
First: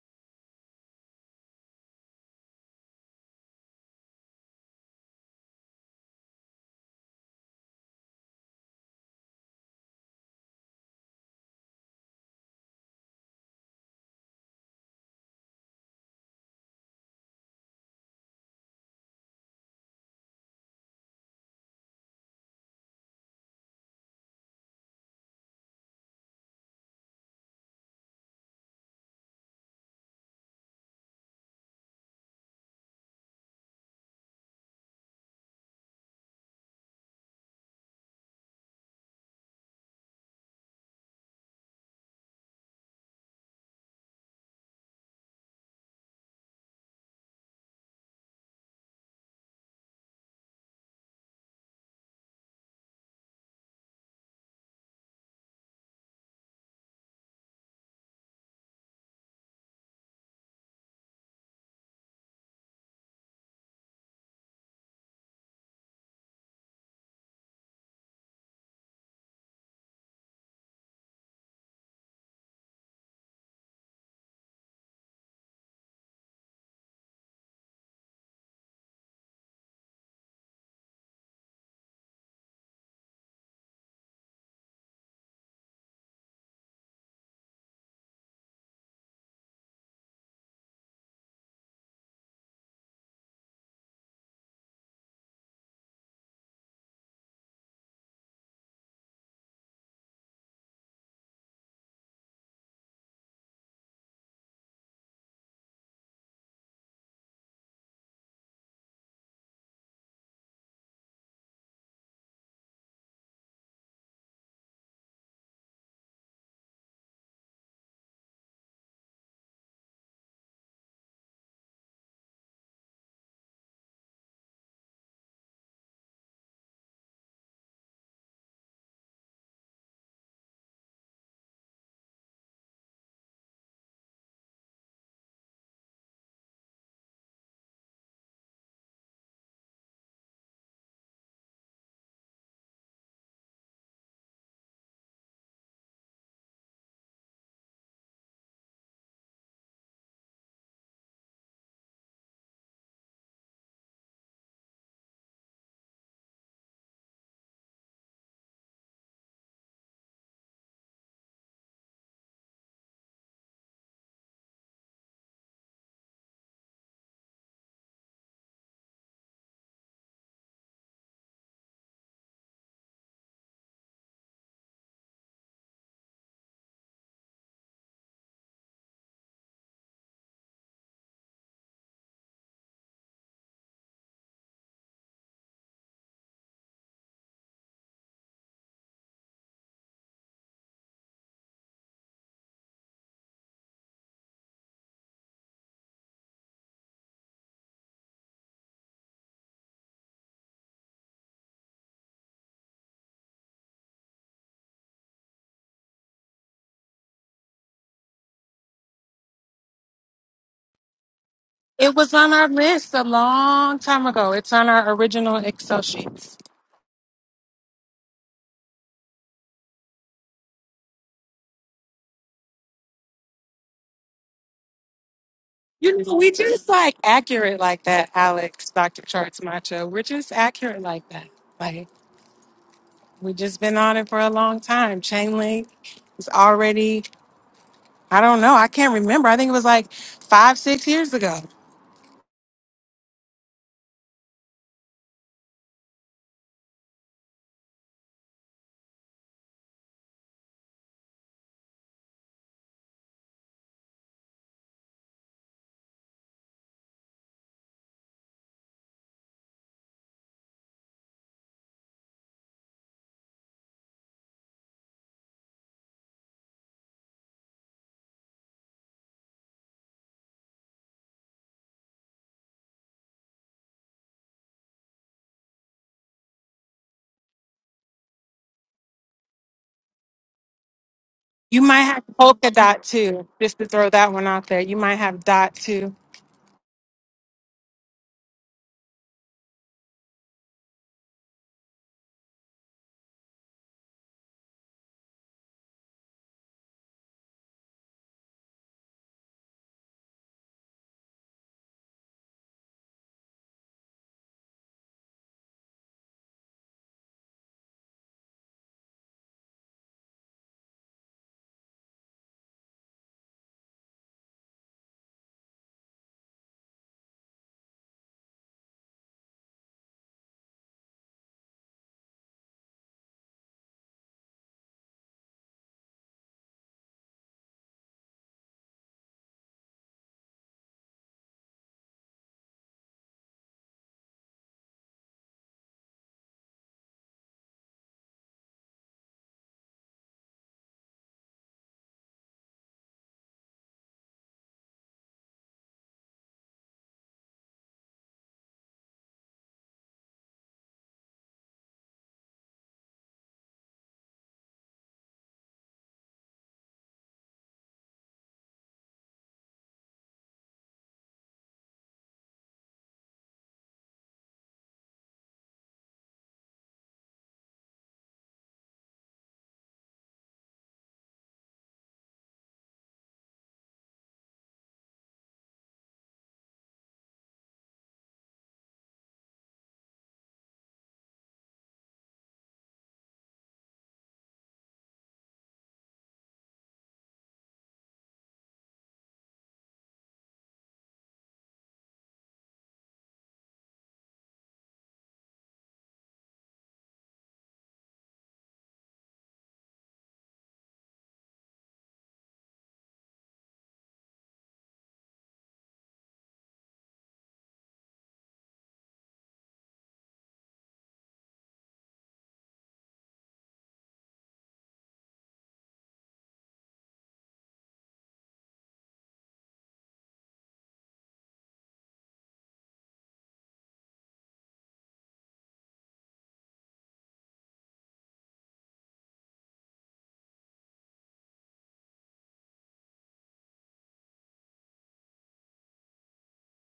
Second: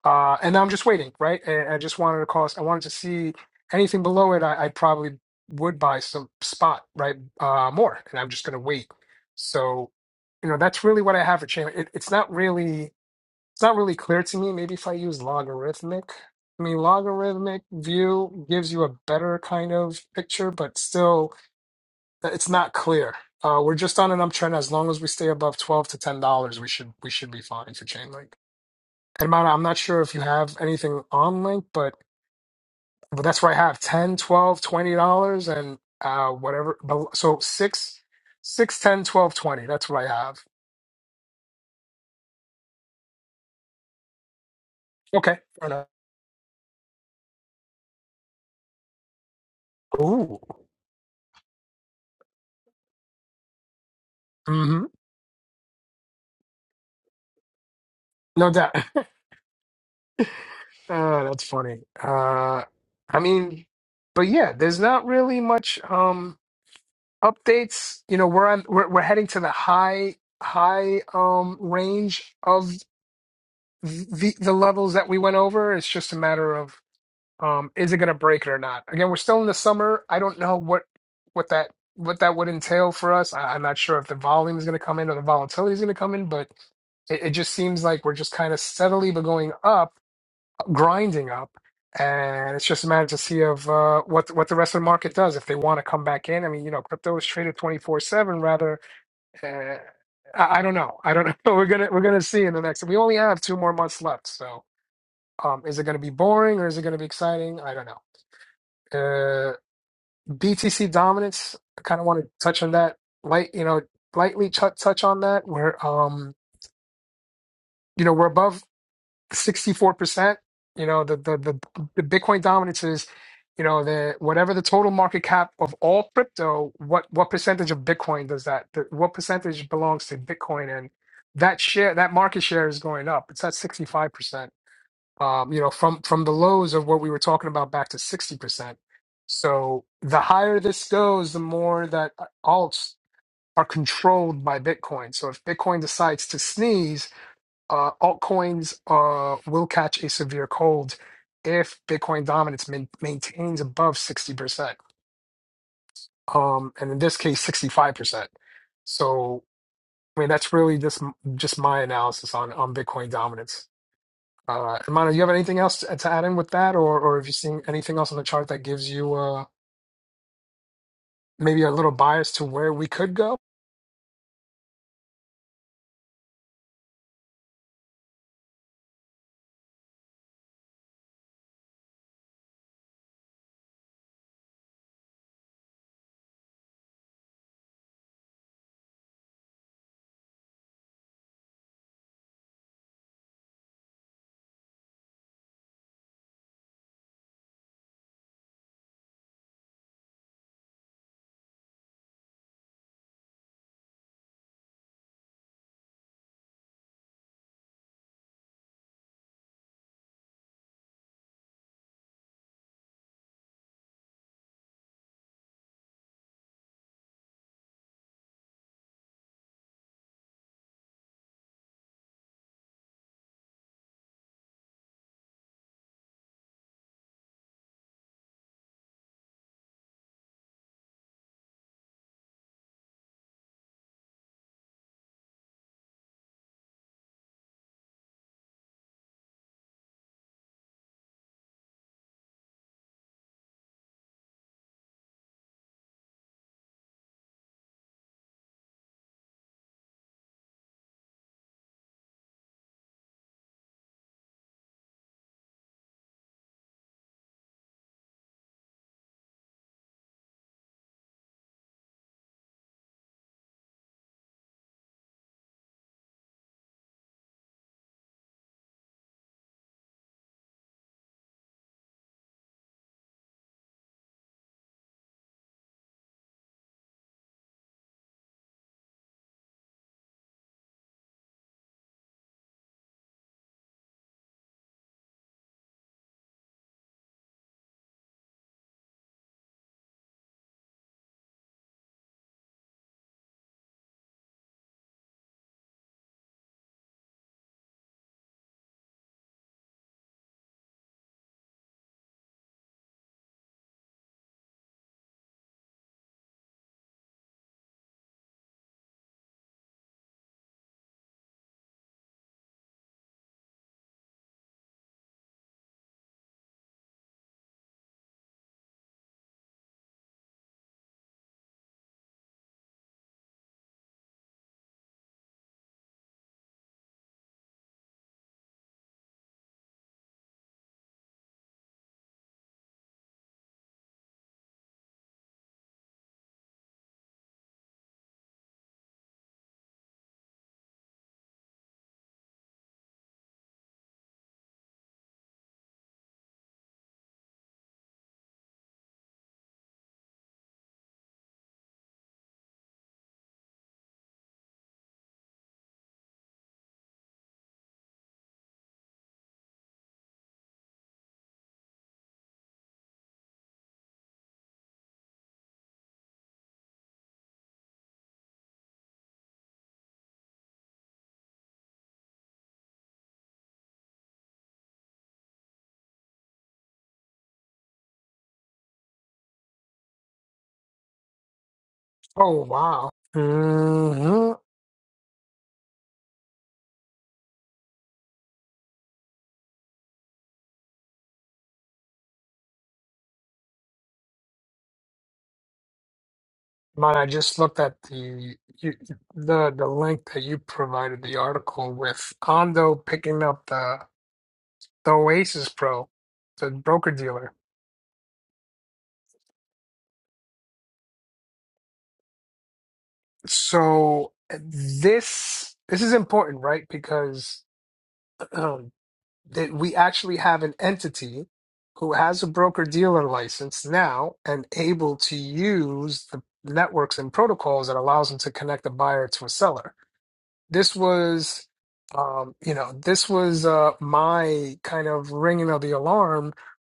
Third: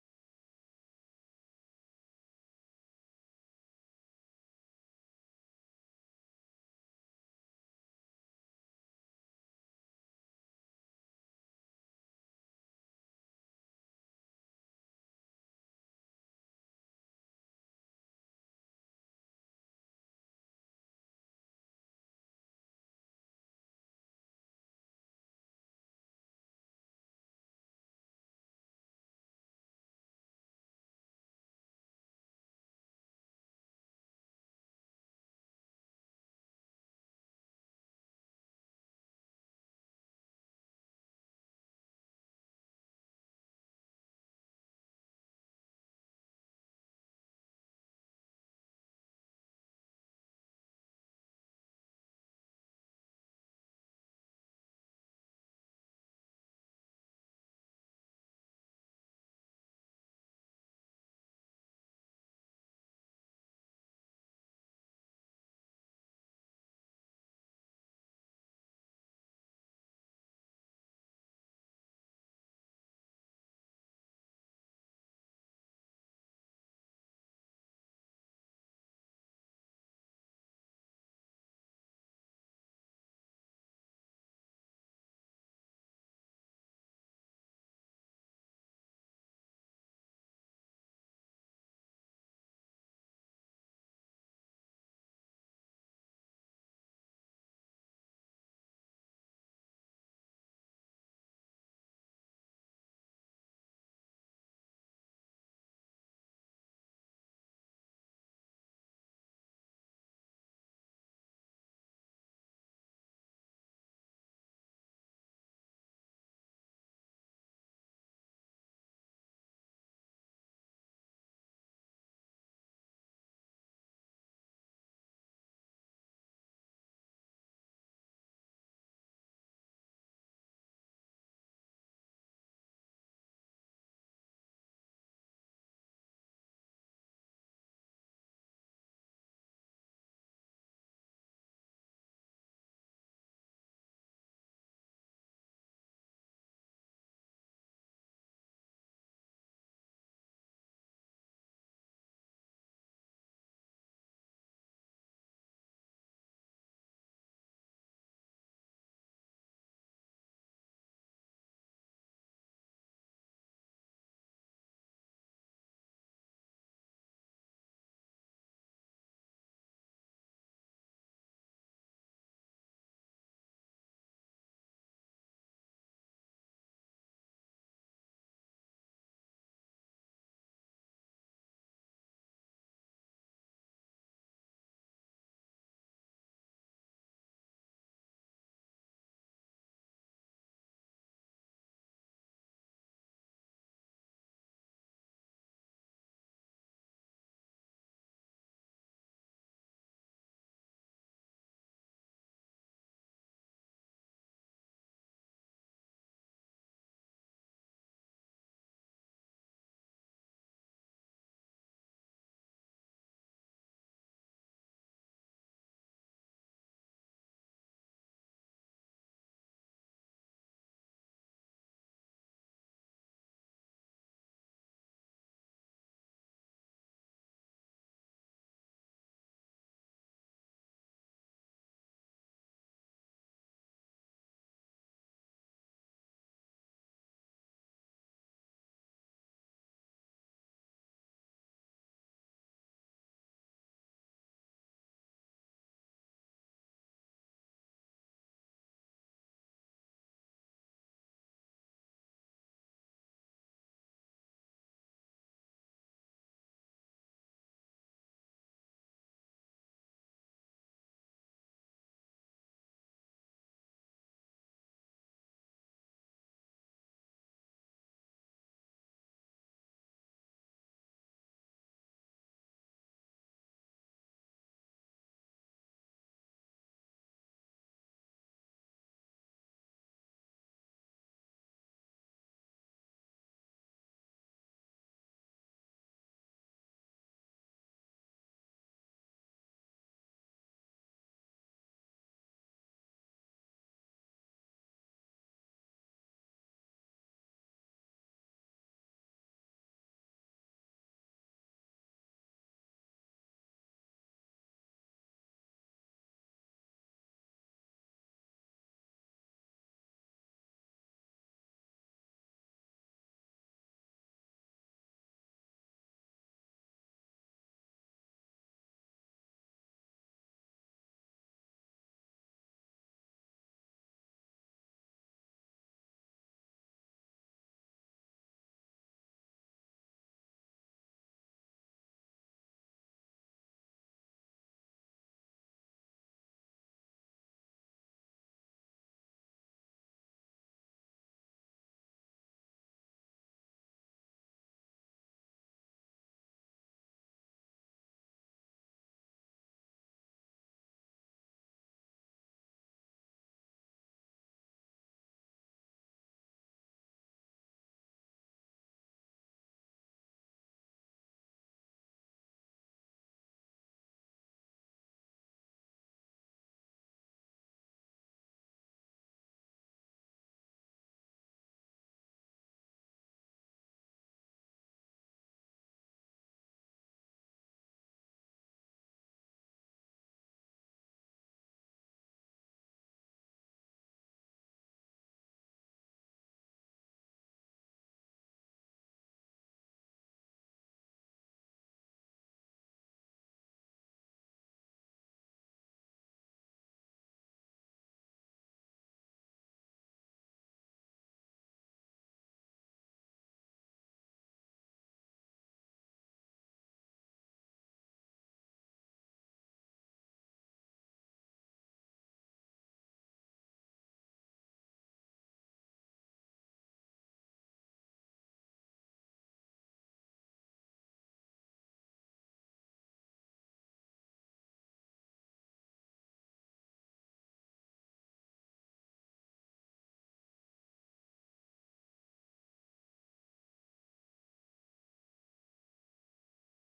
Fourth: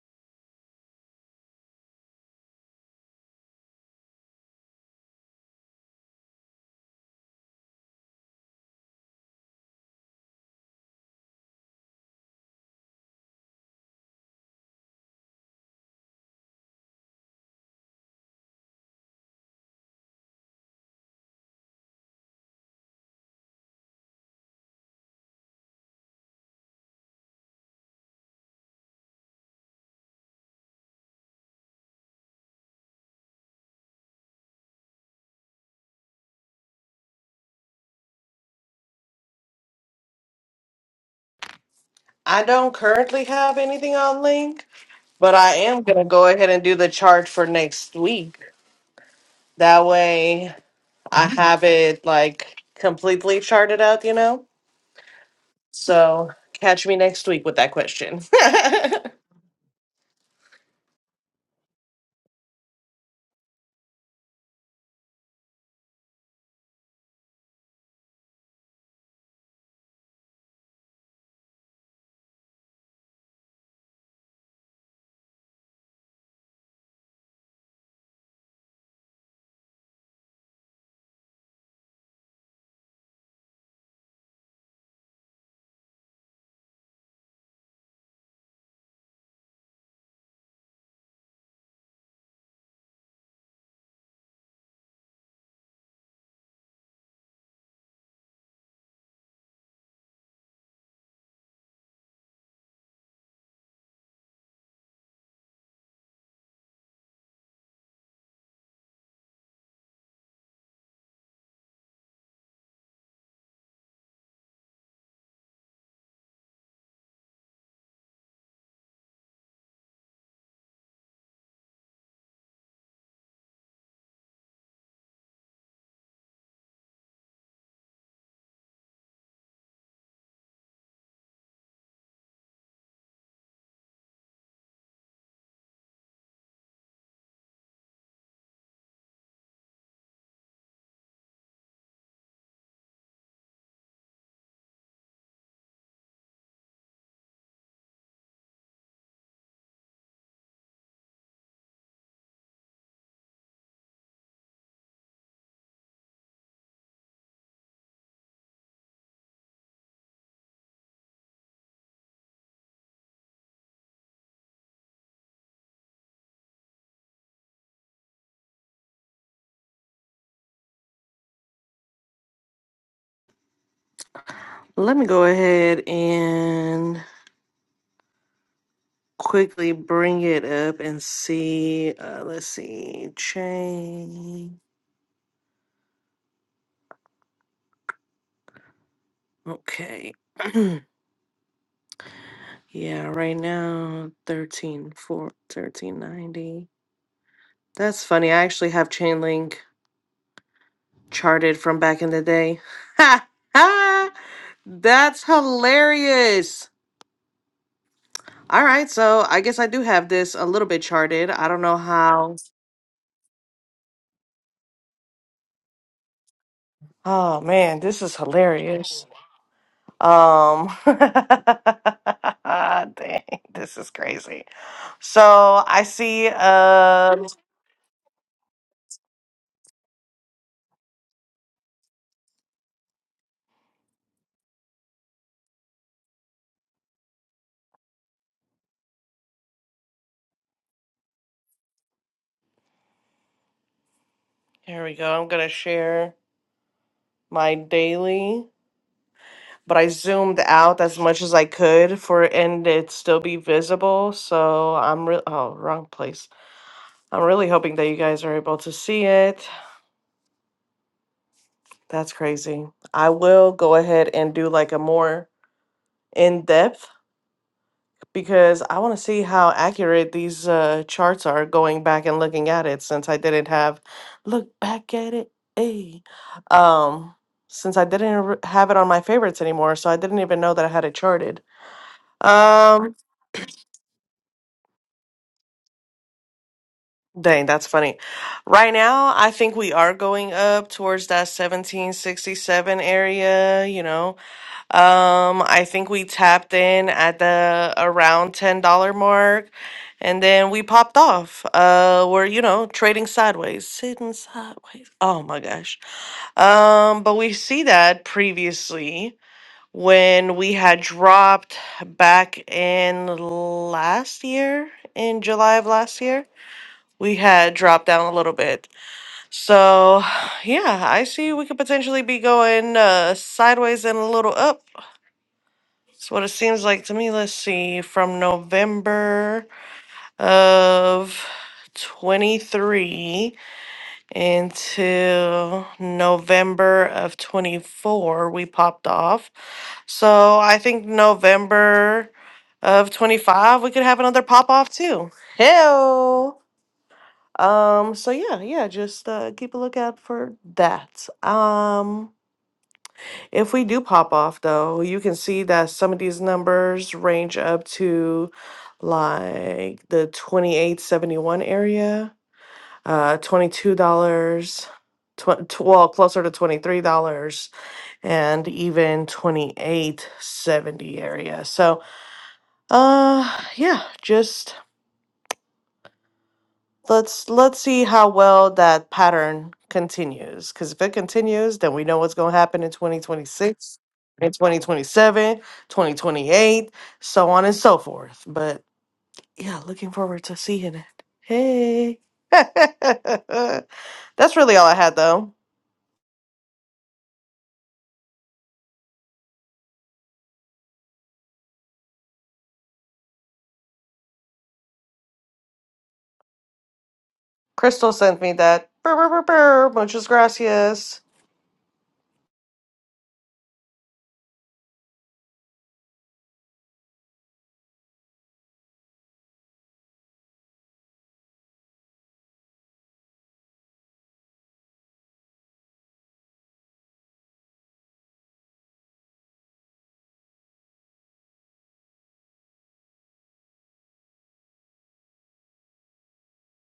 Uh, and I'm just waiting, right? And I just wanted to cost. I wanted to see anything below it. I, I probably would buy some spot, right? Uh, more, and I'm just gonna wait. So, you know, that's really what I have for chamber. It, it's not really it's not really clear to me. Maybe if I use logarithmic, I mean, logarithmic view gives you a better kind of picture, but still it's not clear. Uh, we're just on an uptrend. As long as we stay above twelve to ten dollars, we should we should be fine for Chainlink. And Mana, I'm not sure if you have anything on Link, but but that's where I have 10, 12, 20 dollars and uh whatever. bel- So six six ten twelve twenty. That's what I have.
I don't currently have anything on link, but
Okay,
I
fair
am
enough.
gonna go ahead and do the chart for next week. That
Ooh,
way I have it like completely charted out, you know?
mm-hmm.
So catch me next week with that question.
no doubt. [LAUGHS] uh, that's funny. Uh, I mean, but yeah, there's not really much. Um, updates you know we're on we're, we're heading to the high high um range of the the levels that we went over it's just a matter of um is it going to break it or not again we're still in the summer i don't know what what that what that would entail for us I, i'm not sure if the volume is going to come in or the volatility is going to come in but it, it just seems like we're just kind of steadily but going up grinding up, and it's just a matter to see of uh, what what the rest of the market does if they want to come back in. I mean, you know, crypto is traded twenty four seven. Rather, uh, I, I don't know. I don't know. [LAUGHS] We're gonna we're gonna see in the next. We only have two more months left, so um, is it going to be boring or is it going to be exciting? I don't know. Uh, BTC dominance. I kind of want to touch on that light. You know, lightly tou- touch on that. Where um, you know, we're above. 64%. You know, the the the, the Bitcoin dominance is, you know, the whatever the total market cap of all crypto, what what percentage of Bitcoin does that th- what percentage belongs to Bitcoin and that share that market share is going up. It's at 65%. Um, you know, from from the lows of what we were talking about back to 60%. So the higher this goes, the more that uh, alts are controlled by Bitcoin. So if Bitcoin decides to sneeze, uh, altcoins uh, will catch a severe cold if Bitcoin dominance main maintains above 60%, um, and in this case, 65%. So, I mean, that's really just just my analysis on, on Bitcoin dominance. Uh, Imano, you have anything else to, to add in with that, or or have you seen anything else on the chart that gives you uh, maybe a little bias to where we could go?
[LAUGHS] Let me go ahead and quickly bring it up and see. Uh, let's see. Chain. Okay. [CLEARS THROAT] yeah, right now 13 4, 1390. That's funny. I actually have chain link charted from back in the day. Ha ha! That's hilarious. All right, so I guess I do have this a little bit charted. I don't know
It was on
how.
our list a long time ago. It's on our original Excel sheets.
Oh man, this is hilarious. Um, [LAUGHS] dang, this is crazy. So I
You know,
see.
we just like
Um,
accurate like that, Alex, Dr. Charts Macho. We're just accurate like that. Like we just been on it for a long time. Chainlink is already I don't know. I can't remember. I think it was like five, six years ago.
here we go. I'm gonna share my daily. but I zoomed out as much as I could for it and it still be visible. So I'm re- oh wrong place. I'm really hoping that you guys are able to see it. That's crazy. I will go ahead and do like a more in depth because I want to see how accurate these uh, charts are going back and looking at it since I didn't have look back at it. Hey, um, since I didn't r- have it on my favorites anymore, so I didn't even know that I had it charted.
You might have polka dot
Um.
too, just to throw that one out there. You might have dot too.
Dang, that's funny. Right now, I think we are going up towards that 1767 area, you know. Um, I think we tapped in at the around $10 mark and then we popped off. Uh, we're, you know, trading sideways, sitting sideways. Oh my gosh. Um, but we see that previously when we had dropped back in last year, in July of last year we had dropped down a little bit. So, yeah, I see we could potentially be going uh, sideways and a little up. That's what it seems like to me. Let's see, from November of 23 until November of 24, we popped off. So, I think November of 25, we could have another pop off too. Hell. Um, so yeah, yeah, just uh, keep a lookout for that. Um, if we do pop off though, you can see that some of these numbers range up to like the 28.71 area, uh $22, tw- tw- well, closer to $23 and even 28.70 area. So, uh yeah, just let's let's see how well that pattern continues because if it continues then we know what's going to
Oh,
happen in
wow.
2026
Mm-hmm.
in 2027, 2028, so on and so forth but yeah looking forward to seeing it hey [LAUGHS] that's really all i had though
Man, I just looked at the you, the the link that you provided the article with Ondo picking up the the Oasis Pro, the broker dealer.
crystal sent me that Brr, brr, brr, brr. muchas gracias
So this this is important, right? Because [CLEARS THROAT] um, that we actually have an entity who has a broker dealer license now and able to use the networks and protocols that allows them to connect a buyer to a seller. this was um you know this was uh my kind of ringing of the alarm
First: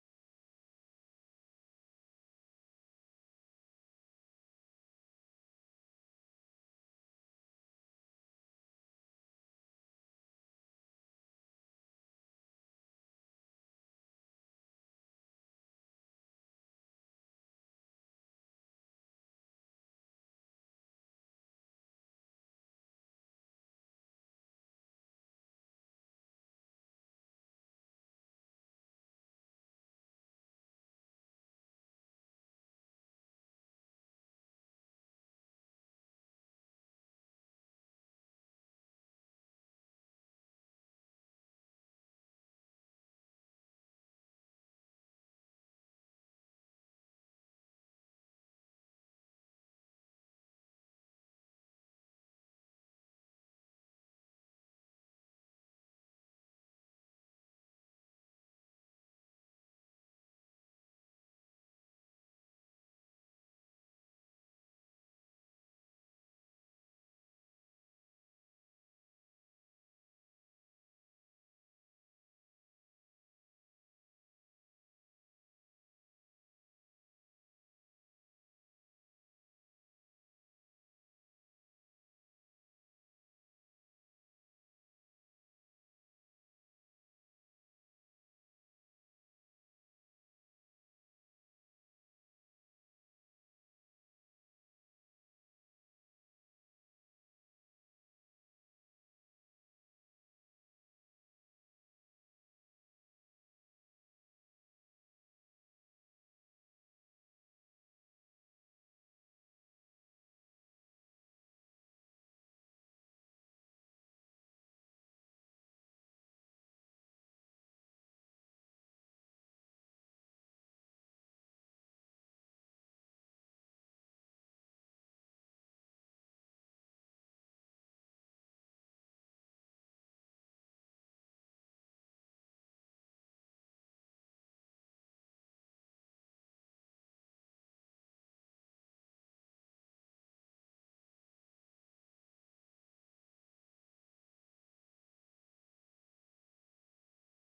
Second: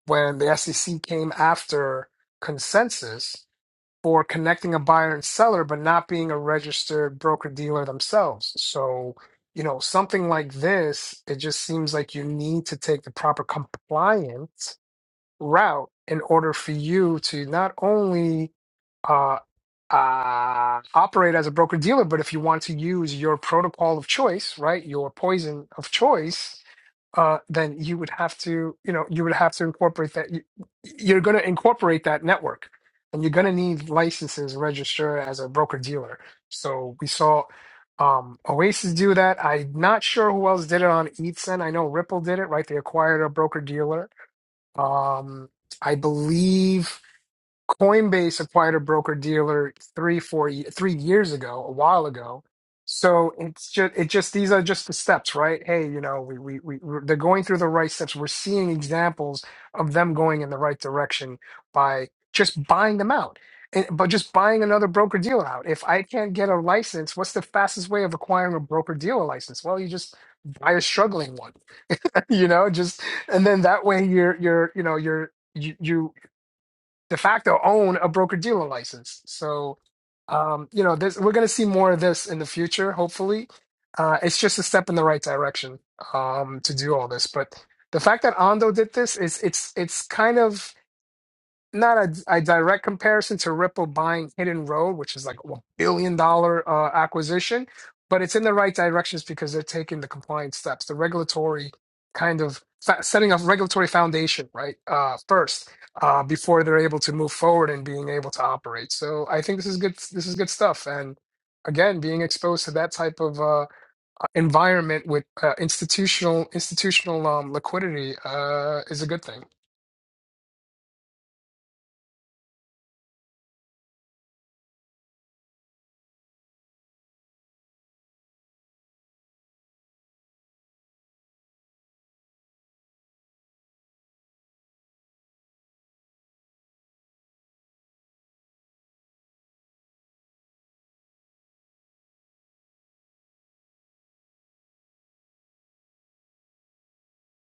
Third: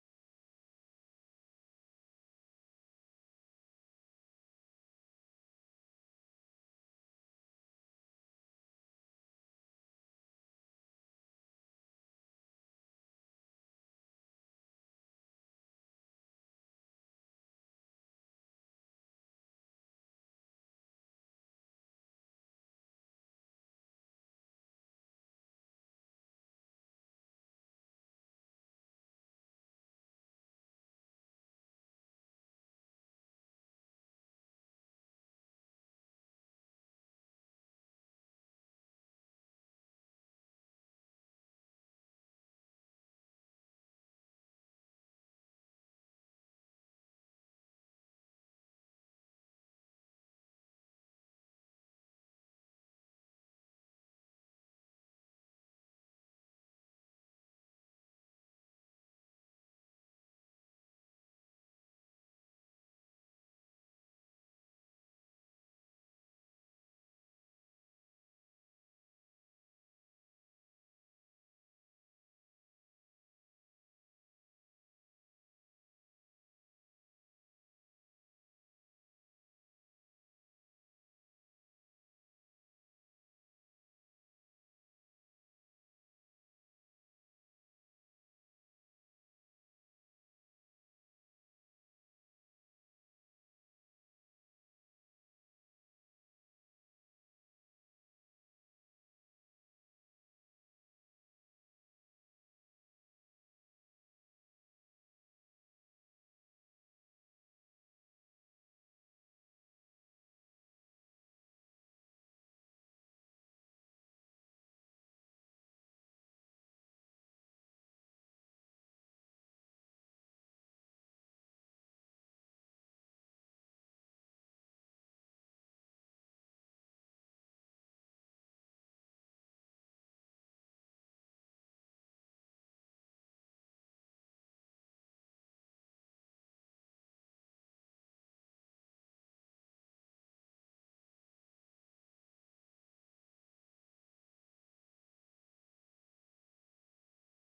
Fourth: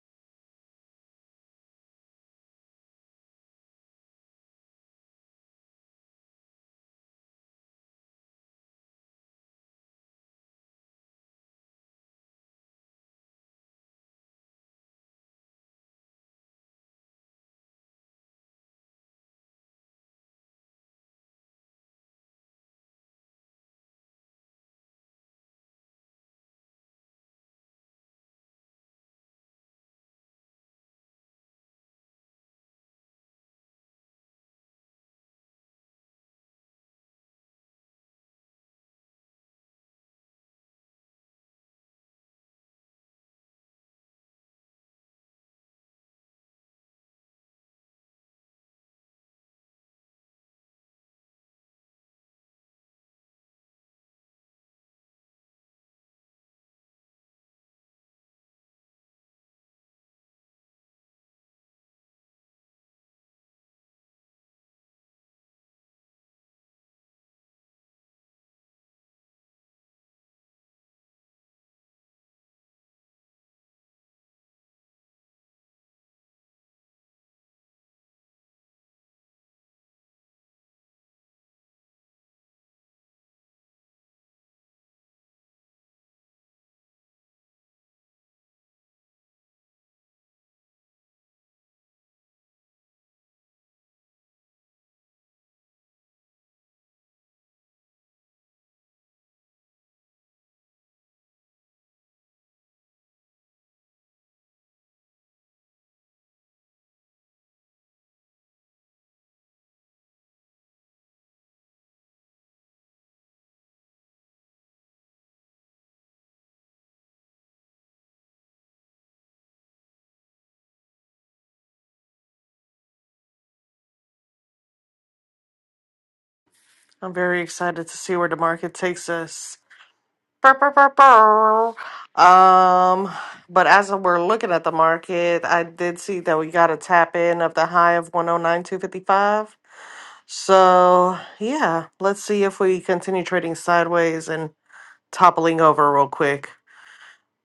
when the SEC came after consensus for connecting a buyer and seller but not being a registered broker dealer themselves so you know something like this it just seems like you need to take the proper compliance route in order for you to not only uh, uh, operate as a broker dealer, but if you want to use your protocol of choice, right, your poison of choice, uh, then you would have to, you know, you would have to incorporate that. You, you're going to incorporate that network, and you're going to need licenses register as a broker dealer. So we saw um, Oasis do that. I'm not sure who else did it on ETHSEN. I know Ripple did it, right? They acquired a broker dealer um, I believe Coinbase acquired a broker dealer three, four, ye- three years ago, a while ago. So it's just, it just, these are just the steps, right? Hey, you know, we, we, we, we're- they're going through the right steps. We're seeing examples of them going in the right direction by just buying them out, and, but just buying another broker dealer out. If I can't get a license, what's the fastest way of acquiring a broker dealer license? Well, you just buy a struggling one you know just and then that way you're you're you know you're you, you de facto own a broker dealer license so um you know this we're going to see more of this in the future hopefully uh it's just a step in the right direction um to do all this but the fact that Ando did this is it's it's kind of not a, a direct comparison to Ripple buying Hidden Road, which is like a billion dollar uh, acquisition, but it's in the right directions because they're taking the compliance steps, the regulatory kind of fa- setting up regulatory foundation, right? Uh, first, uh, before they're able to move forward and being able to operate. So I think this is good. This is good stuff. And again, being exposed to that type of uh, environment with uh, institutional institutional um, liquidity uh, is a good thing.
i'm very excited to see where the market takes us Bow, bow, bow, bow. Um, but as we're looking at the market, I did see that we got a tap in of the high of 109.255. So, yeah, let's see if we continue trading sideways and toppling over real quick.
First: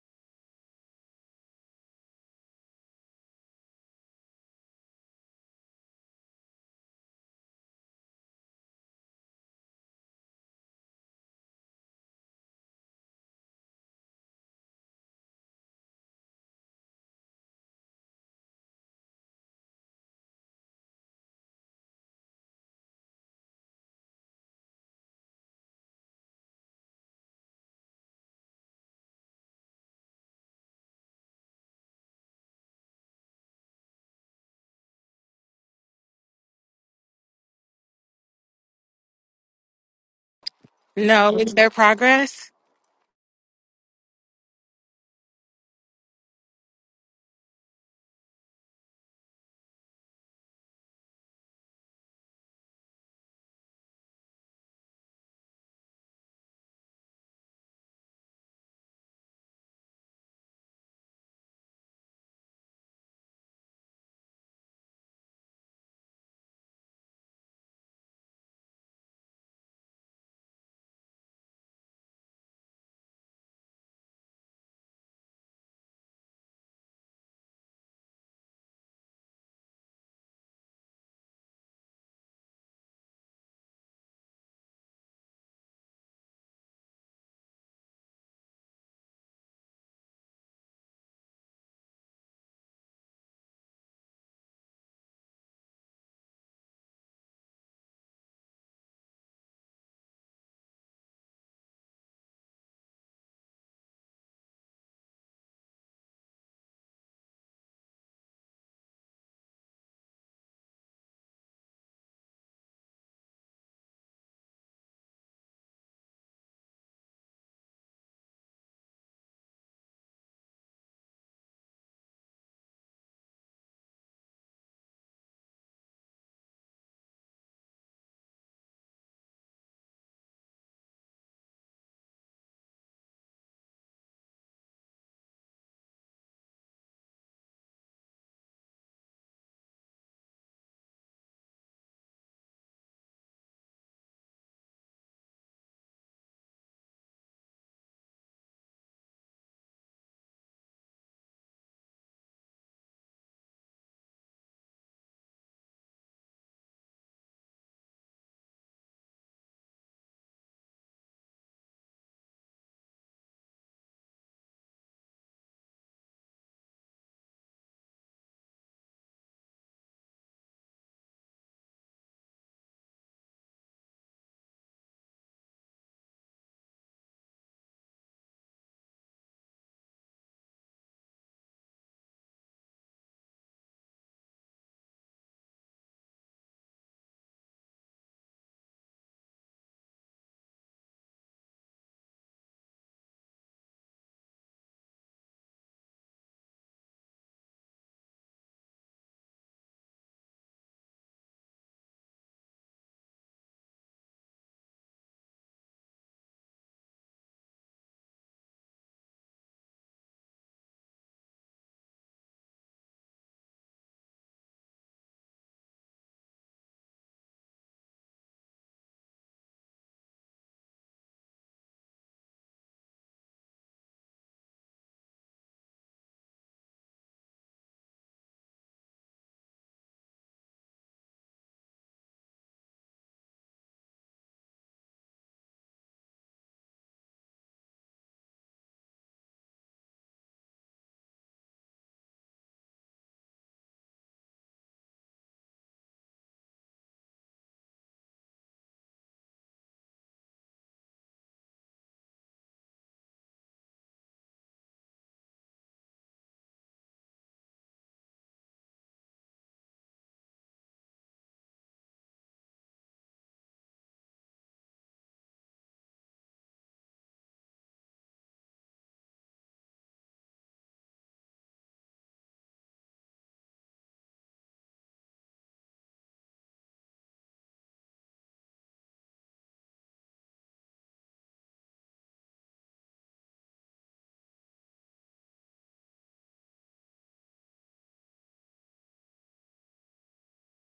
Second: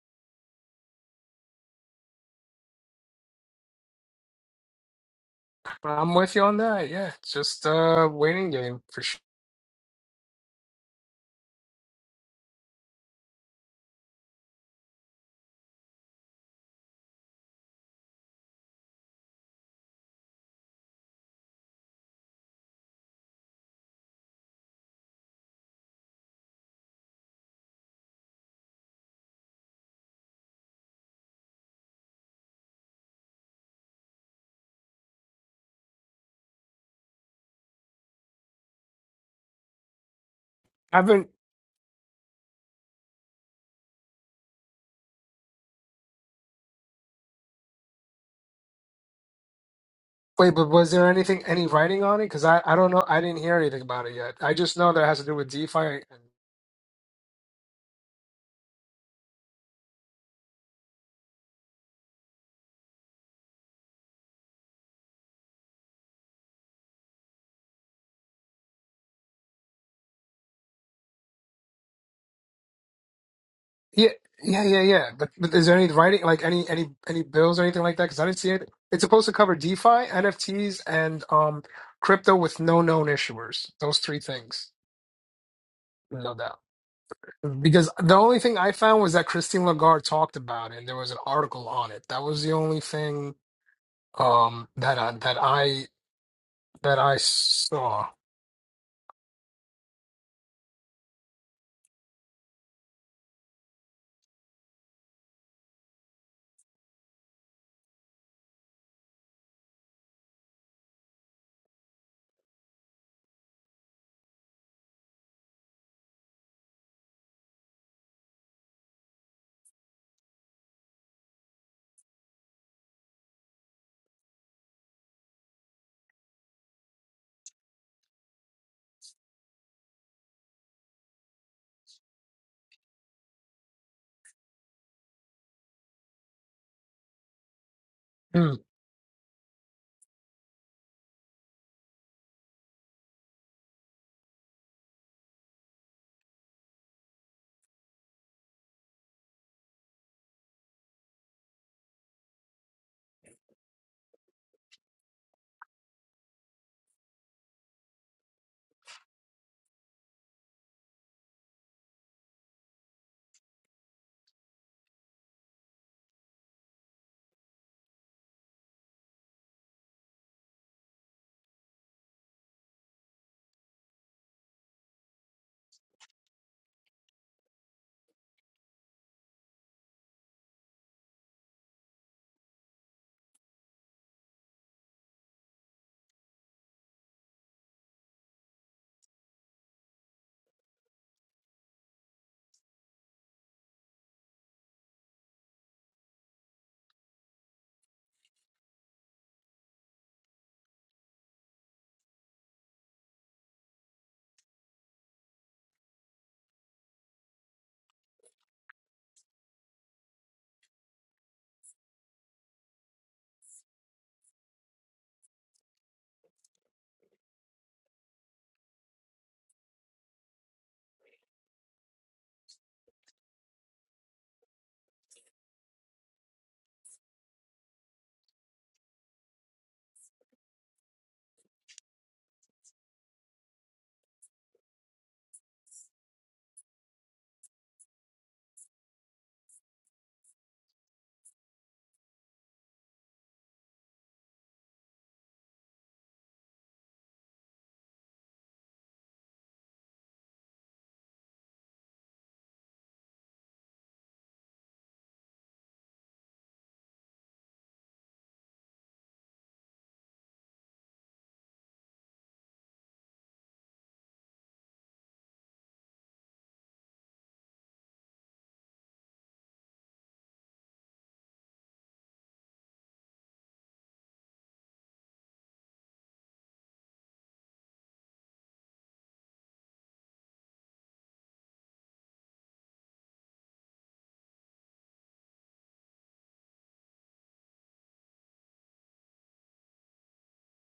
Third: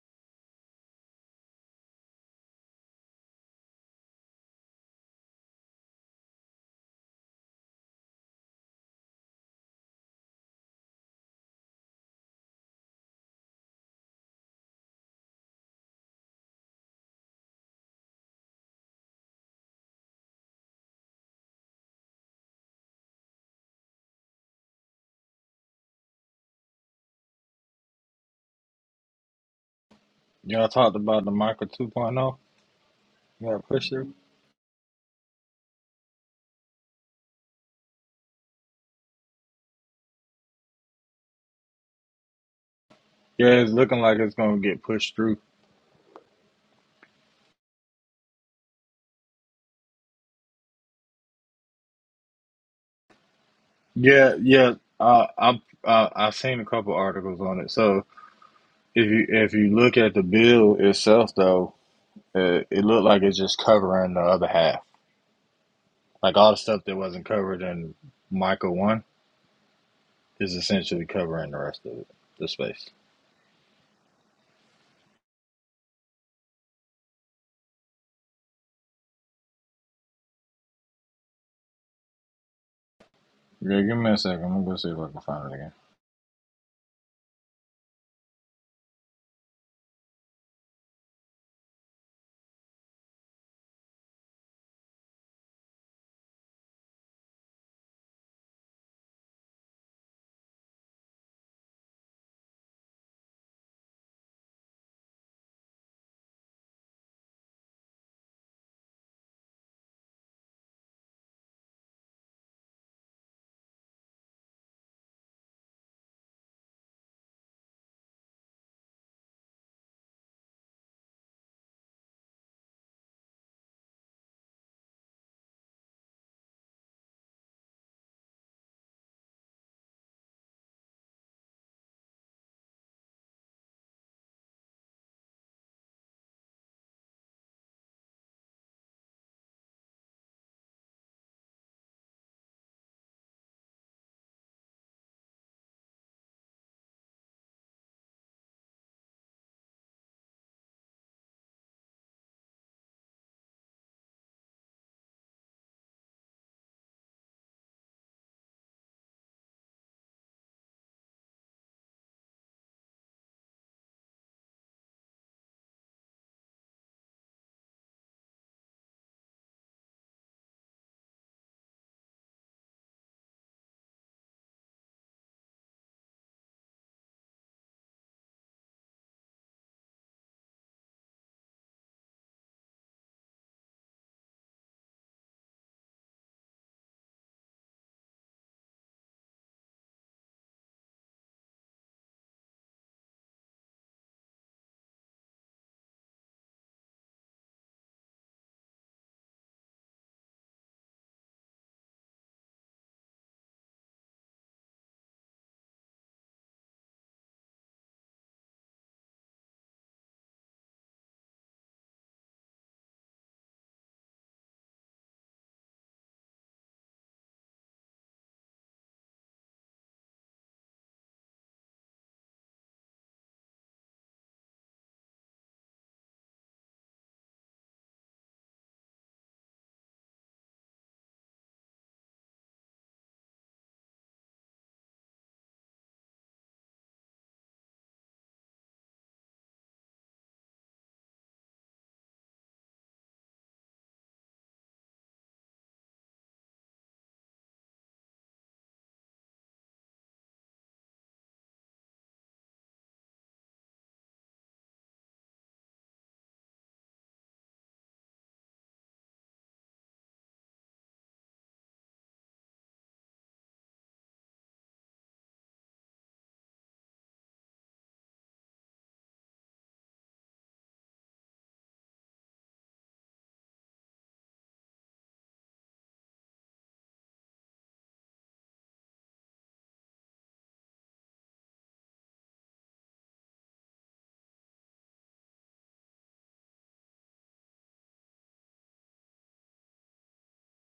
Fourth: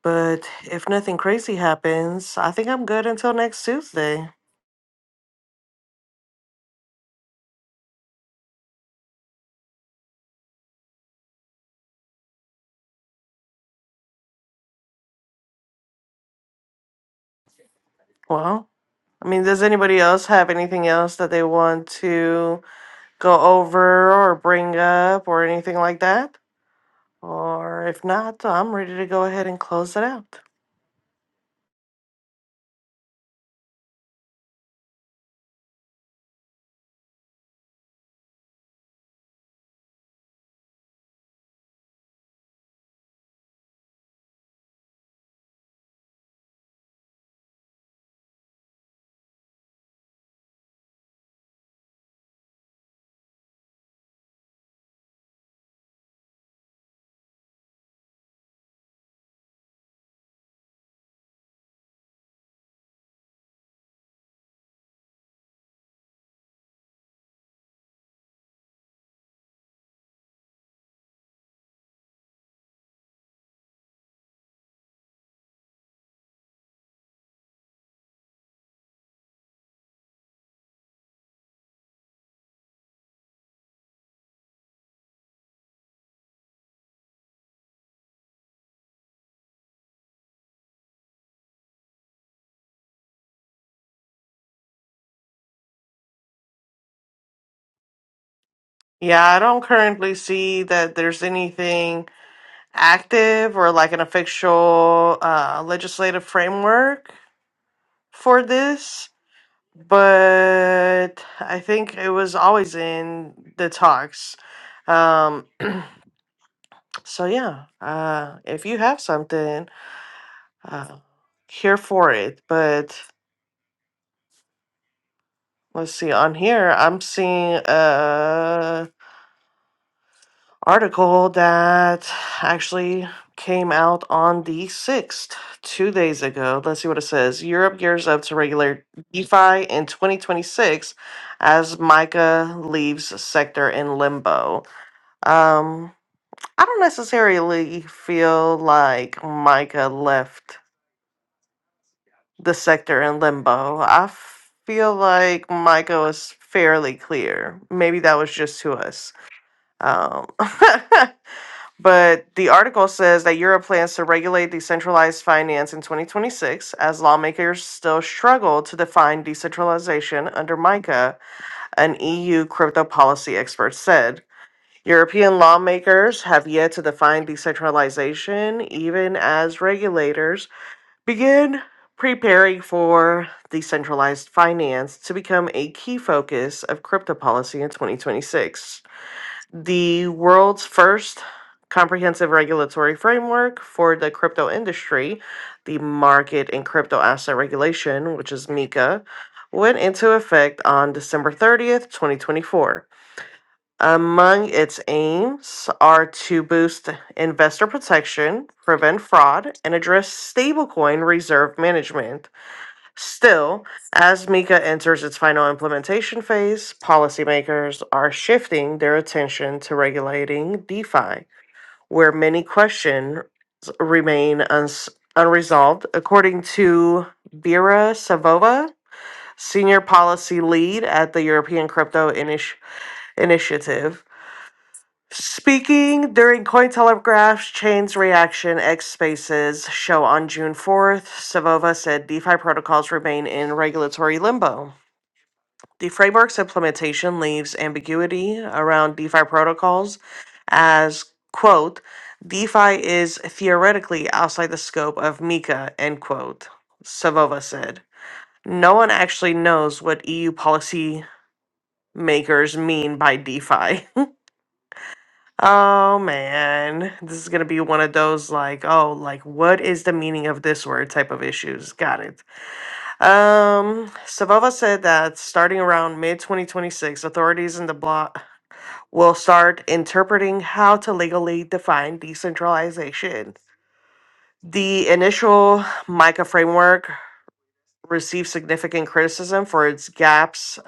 But if nothing crazy happens, I think I'm good until next Tuesday.
I'm with you on that. Yeah, it's just a waiting game for sure.
Well, I mean, does anybody else have anything else that they want to go over or bring up or anything like that? Or if not, I'm ready to go ahead and close it out.
Y'all talked about the Micro 2.0. Yeah, push through.
I haven't
No, is there progress?
Yeah, it's looking like it's gonna get pushed through.
wait, but was there anything any writing on it? Because I I don't know. I didn't hear anything about it yet.
Yeah,
I
yeah.
just know that it has to
Uh,
do with
I'm.
DeFi. And,
Uh, I've seen a couple articles on it. So if you if you look at the bill itself, though. It, it looked like it's just covering the other half. Like all the stuff that wasn't covered in Micah 1 is essentially covering the rest of it, the space.
yeah, yeah, yeah, yeah. But but is there any writing like any any any bills or anything like that? Because I didn't see it. It's supposed to cover DeFi, NFTs, and um crypto with no known issuers.
Yeah, give
Those
me a
three
second. I'm
things,
going to see if I can find it again.
no doubt. Because the only thing I found was that Christine Lagarde talked about it, and there was an article on it. That was the only thing um that I, that I that I saw.
Yeah, I don't currently see that there's anything active or like an official uh, legislative framework for this, but I think it was always in the talks. Um, so yeah, uh, if you have something, uh, here for it. But let's see, on here, I'm seeing. Uh, article that actually came out on the 6th, two days ago. Let's see what it says. Europe gears up to
Mm.
regulate DeFi in 2026 as MICA leaves sector in limbo. Um, I don't necessarily feel like MICA left the sector in limbo. I feel like MICA was fairly clear. Maybe that was just to us. Um, [LAUGHS] But the article says that Europe plans to regulate decentralized finance in 2026 as lawmakers still struggle to define decentralization under MICA, an EU crypto policy expert said. European lawmakers have yet to define decentralization, even as regulators begin preparing for decentralized finance to become a key focus of crypto policy in 2026 the world's first comprehensive regulatory framework for the crypto industry, the Market and Crypto Asset Regulation, which is MiCA, went into effect on December 30th, 2024. Among its aims are to boost investor protection, prevent fraud, and address stablecoin reserve management. Still, as MiCA enters its final implementation phase, policymakers are shifting their attention to regulating DeFi, where many questions remain uns- unresolved. According to Vera Savova, senior policy lead at the European Crypto Initi- Initiative, Speaking during Cointelegraph's Chain's Reaction X Spaces show on June 4th, Savova said DeFi protocols remain in regulatory limbo The framework's implementation leaves ambiguity around DeFi protocols as, quote, DeFi is theoretically outside the scope of MiCA, end quote, Savova said. No one actually knows what EU policy makers mean by DeFi. [LAUGHS] Oh man, this is gonna be one of those like, oh, like what is the meaning of this word type of issues. Got it. Um, Savova said that starting around mid 2026, authorities in the bloc will start interpreting how to legally define decentralization. The initial MICA framework received significant criticism for its gaps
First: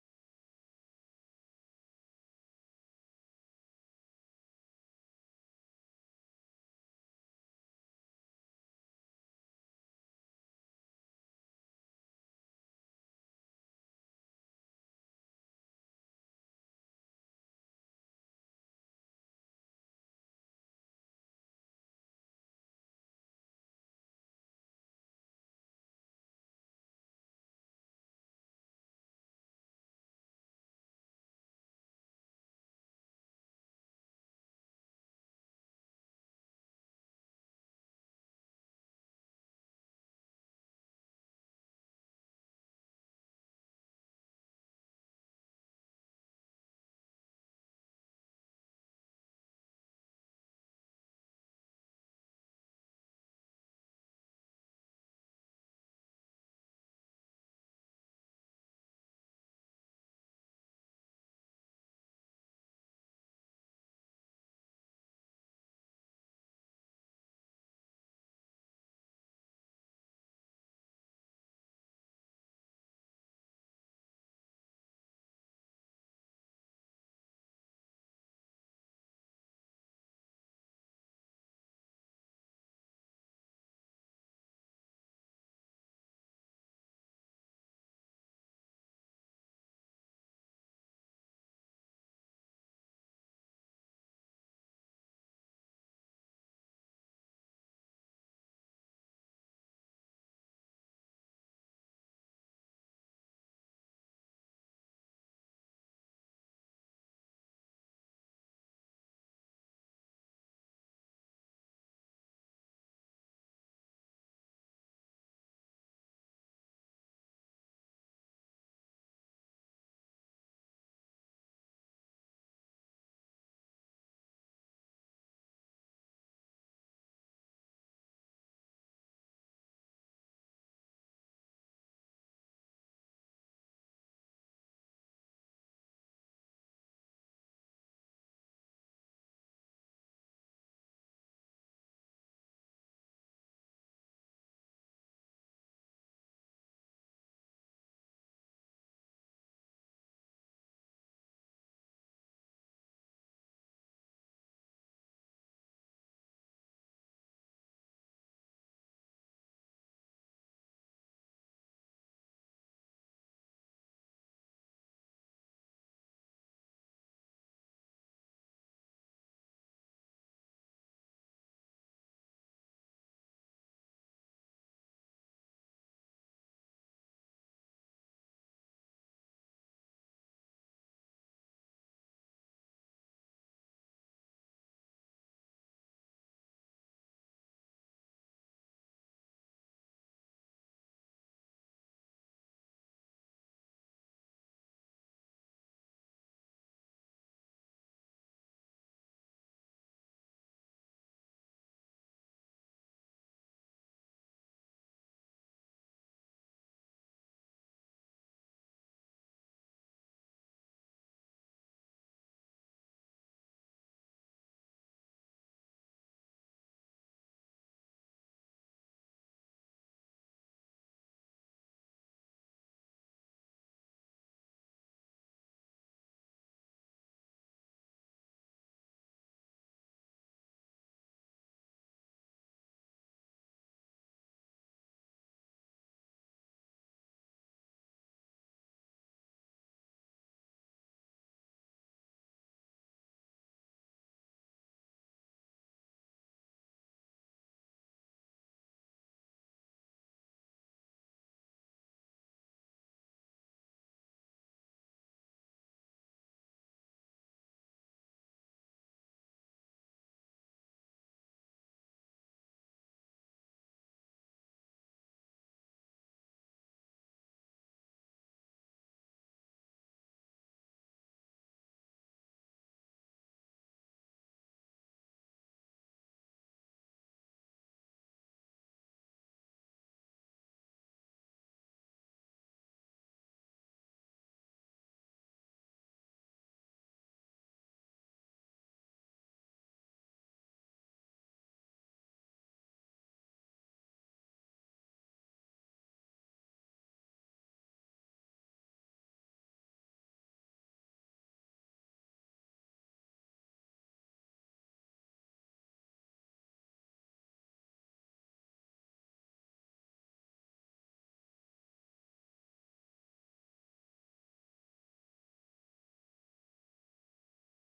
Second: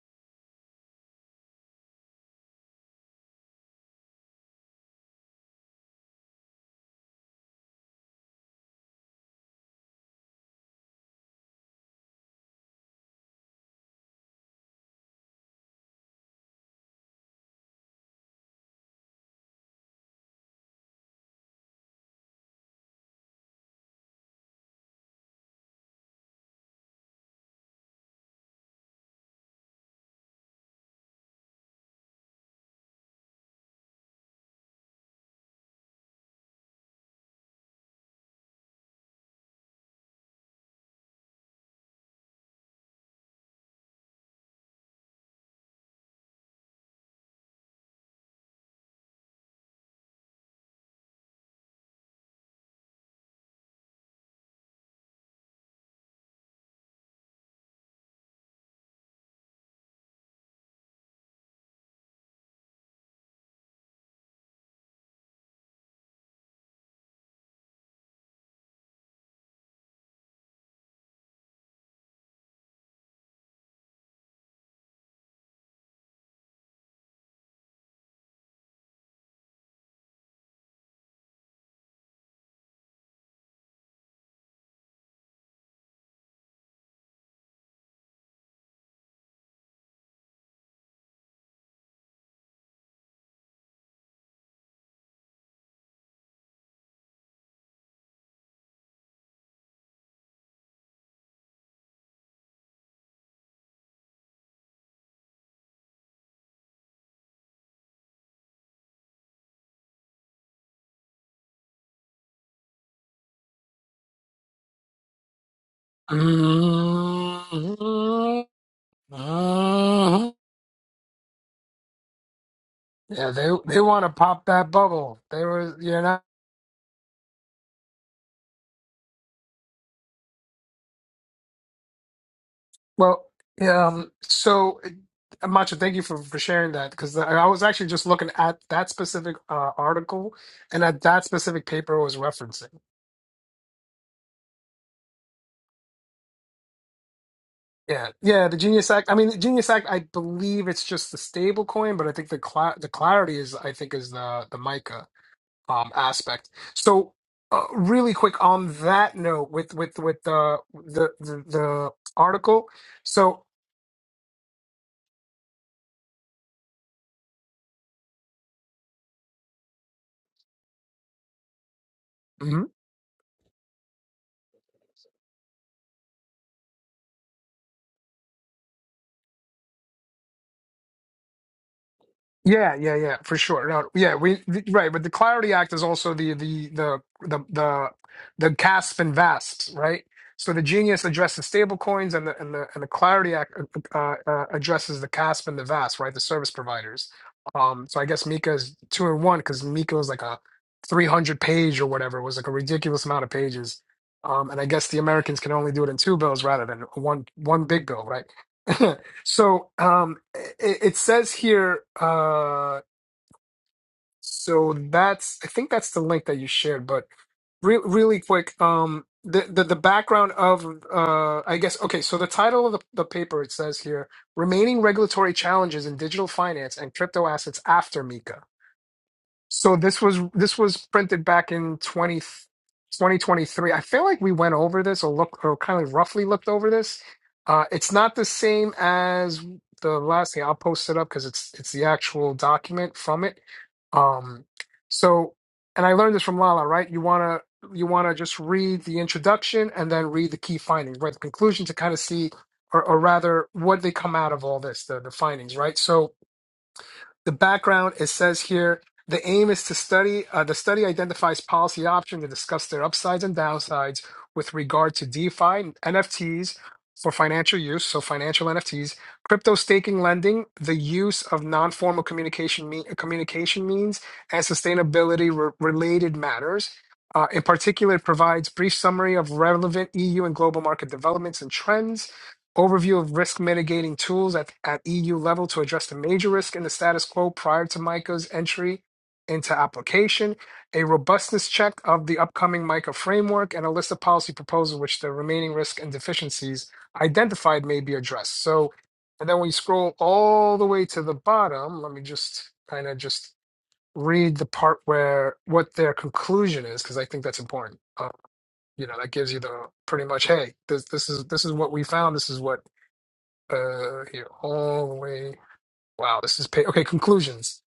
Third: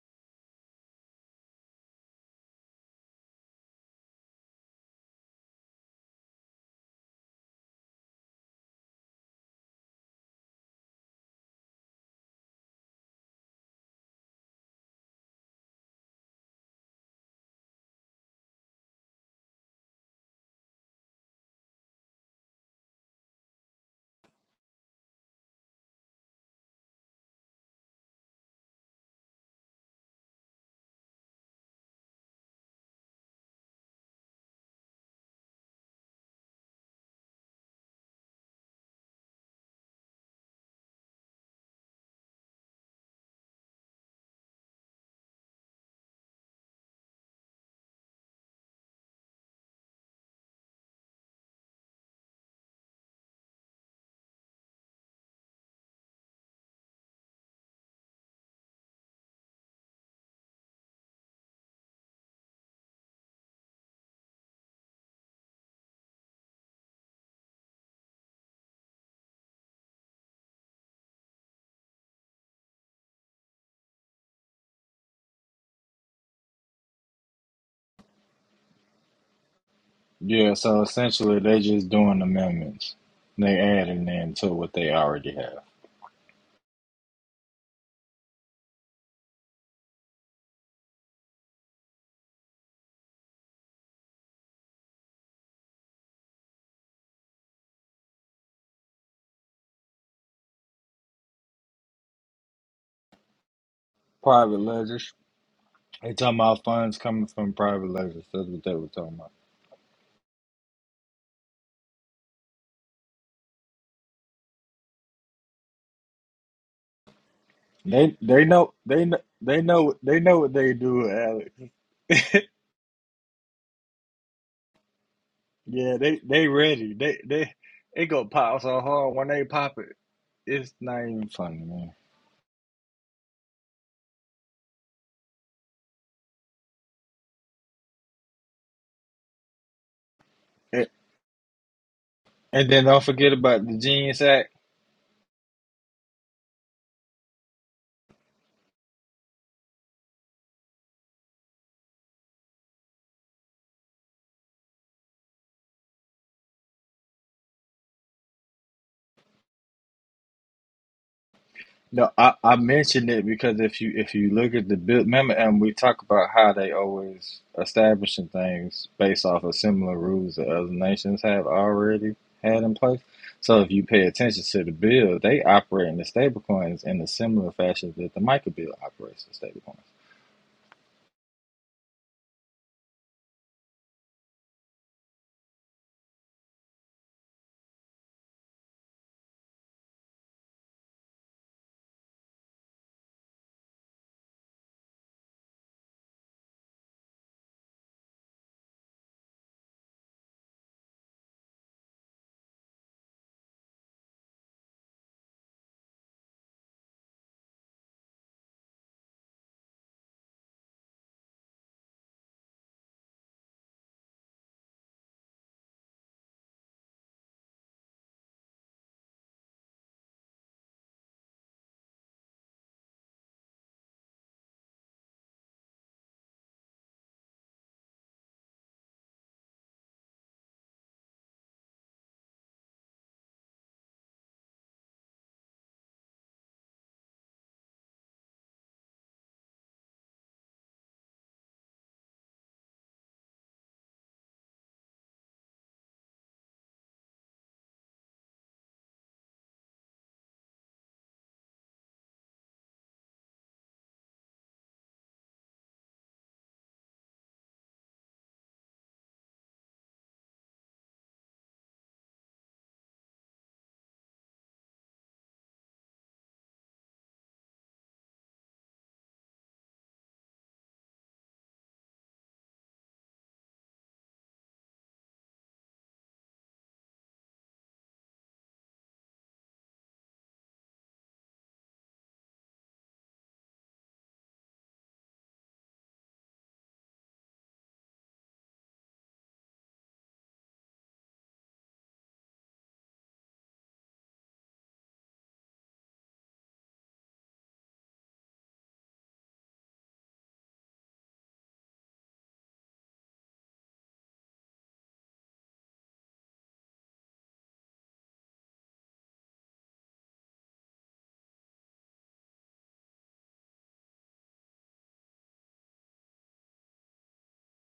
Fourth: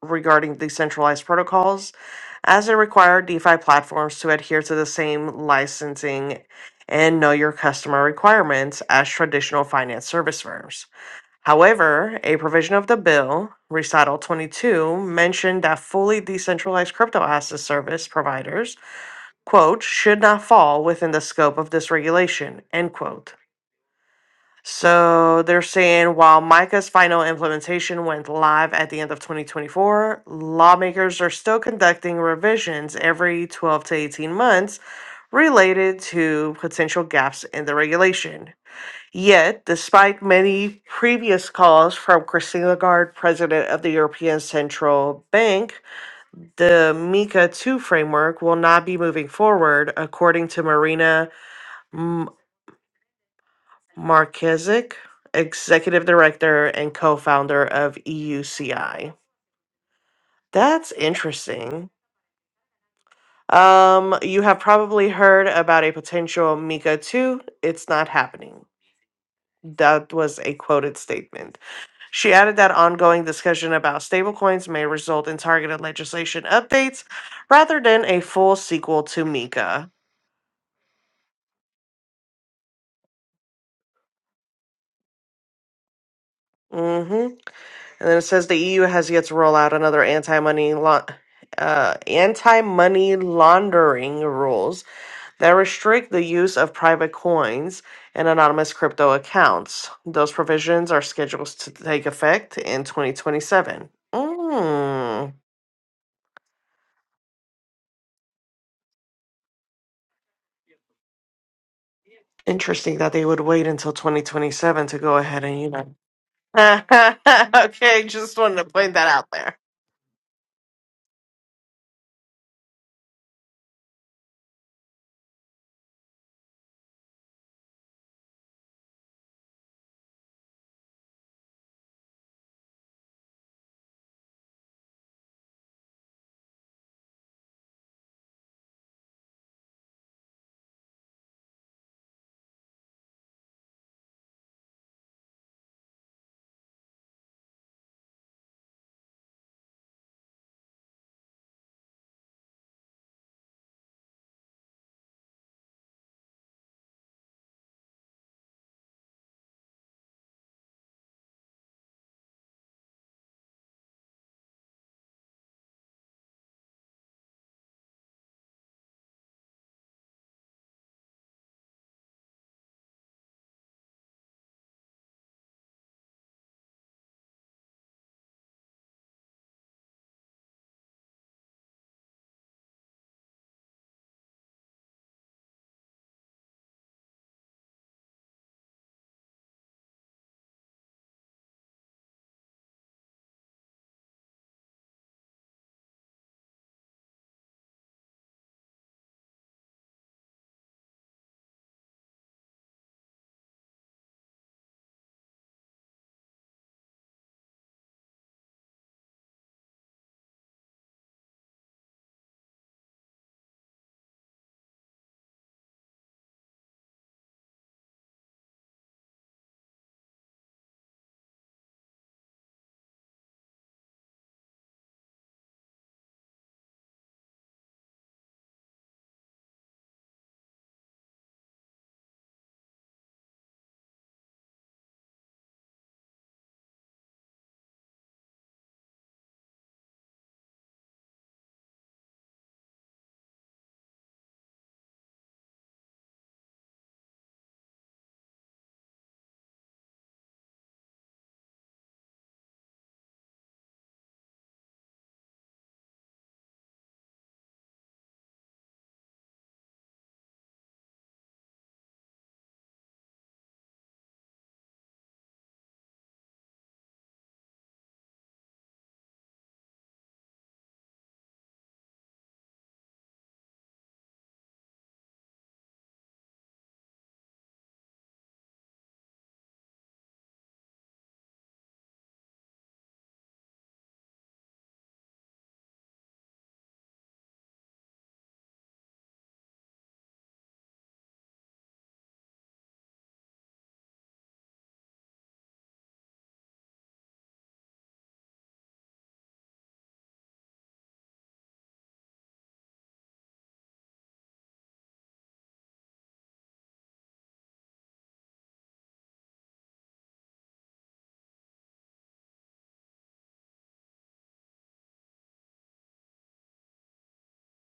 regarding decentralized protocols as it required DeFi platforms to adhere to the same licensing and know your customer requirements as traditional finance service firms. However, a provision of the bill, Recital 22, mentioned that fully decentralized crypto asset service providers, quote, should not fall within the scope of this regulation, end quote. So they're saying while MICA's final implementation went live at the end of 2024, lawmakers are still conducting revisions every 12 to 18 months related to potential gaps in the regulation. Yet, despite many previous calls from Christine Lagarde, president of the European Central Bank, the MiCA 2 framework will not be moving forward, according to Marina Markizic, executive director and co-founder of EUCI. That's interesting. Um, you have probably heard about a potential Mika 2. It's not happening. That was a quoted statement. She added that ongoing discussion about stablecoins may result in targeted legislation updates rather than a full sequel to Mika.
Yeah, so essentially they just doing amendments. They adding in to what they already have.
hmm And then it says the EU has yet to roll out another anti-money laun- uh, anti-money laundering rules that restrict the use of private coins and anonymous crypto accounts. Those provisions are scheduled to take effect in 2027.
Private ledgers.
Mm.
They talking about funds coming from private ledgers. That's what they were talking about.
Interesting that they would wait until 2027 to go ahead and you know. [LAUGHS] okay,
They
just
they
Mhm.
wanted to
know
point
they
that
know
out there.
they know they
Mhm.
know what they do, Alex. [LAUGHS]
Yeah, they they want to pop that bubble. They were, you
yeah,
know.
they they ready. They they it go pop so hard when they pop it. It's not even funny, man.
Well, yeah, um, so uh, Macho, thank you for for sharing that because I I was actually just looking at that specific uh, article and
And,
at that specific paper it was
and
referencing.
then don't forget about the Genius Act.
Yeah, yeah, the Genius Act. I mean, the Genius Act. I believe it's just the stable coin, but I think the cla the clarity is, I think, is the the Mica. um, aspect. So, uh, really quick on that note, with with with uh, the the the
No, I, I
article.
mentioned it
So.
because if you if you look at the bill, remember, and we talk about how they always establishing things based off of similar rules that other nations have already had in place. So if you pay attention to the bill, they operate in the stable coins in a similar fashion that the MiCA bill operates in stable coins.
Yeah, yeah, yeah, for sure. No, yeah, we th- right, but the Clarity Act is also the the the the the, the CASP and VASP, right? So the Genius addresses stablecoins, and the and the and the Clarity Act uh, uh, uh, uh, addresses the CASP and the VASP, right? The service providers. Um, so I guess Mika is two in one because Mika was like a three hundred page or whatever. It was like a ridiculous amount of pages. Um, and I guess the Americans can only do it in two bills rather than one one big bill, right? [LAUGHS] So um, it, it says here. Uh, so that's I think that's the link that you shared. But re- really quick, um, the, the the background of uh, I guess okay. So the title of the, the paper it says here: remaining regulatory challenges in digital finance and crypto assets after MiCA. So this was this was printed back in 20 2023. I feel like we went over this or look or kind of roughly looked over this. Uh, it's not the same as the last thing. I'll post it up because it's it's the actual document from it. Um, so and I learned this from Lala, right? You wanna you wanna just read the introduction and then read the key findings, right? The conclusion to kind of see or, or rather what they come out of all this, the the findings, right? So the background it says here the aim is to study uh, the study identifies policy options and discuss their upsides and downsides with regard to defi nfts for financial use so financial nfts crypto staking lending the use of non-formal communication me- communication means and sustainability related matters Uh, in particular, it provides brief summary of relevant EU and global market developments and trends Overview of risk mitigating tools at, at EU level to address the major risk in the status quo prior to MICA's entry into application, a robustness check of the upcoming MICA framework, and a list of policy proposals which the remaining risks and deficiencies identified may be addressed. So, and then when you scroll all the way to the bottom, let me just kind of just read the part where what their conclusion is, because I think that's important. Uh, you know, that gives you the pretty much, hey, this this is this is what we found. This is what uh, here all the way. Wow, this is pa- okay. Conclusions.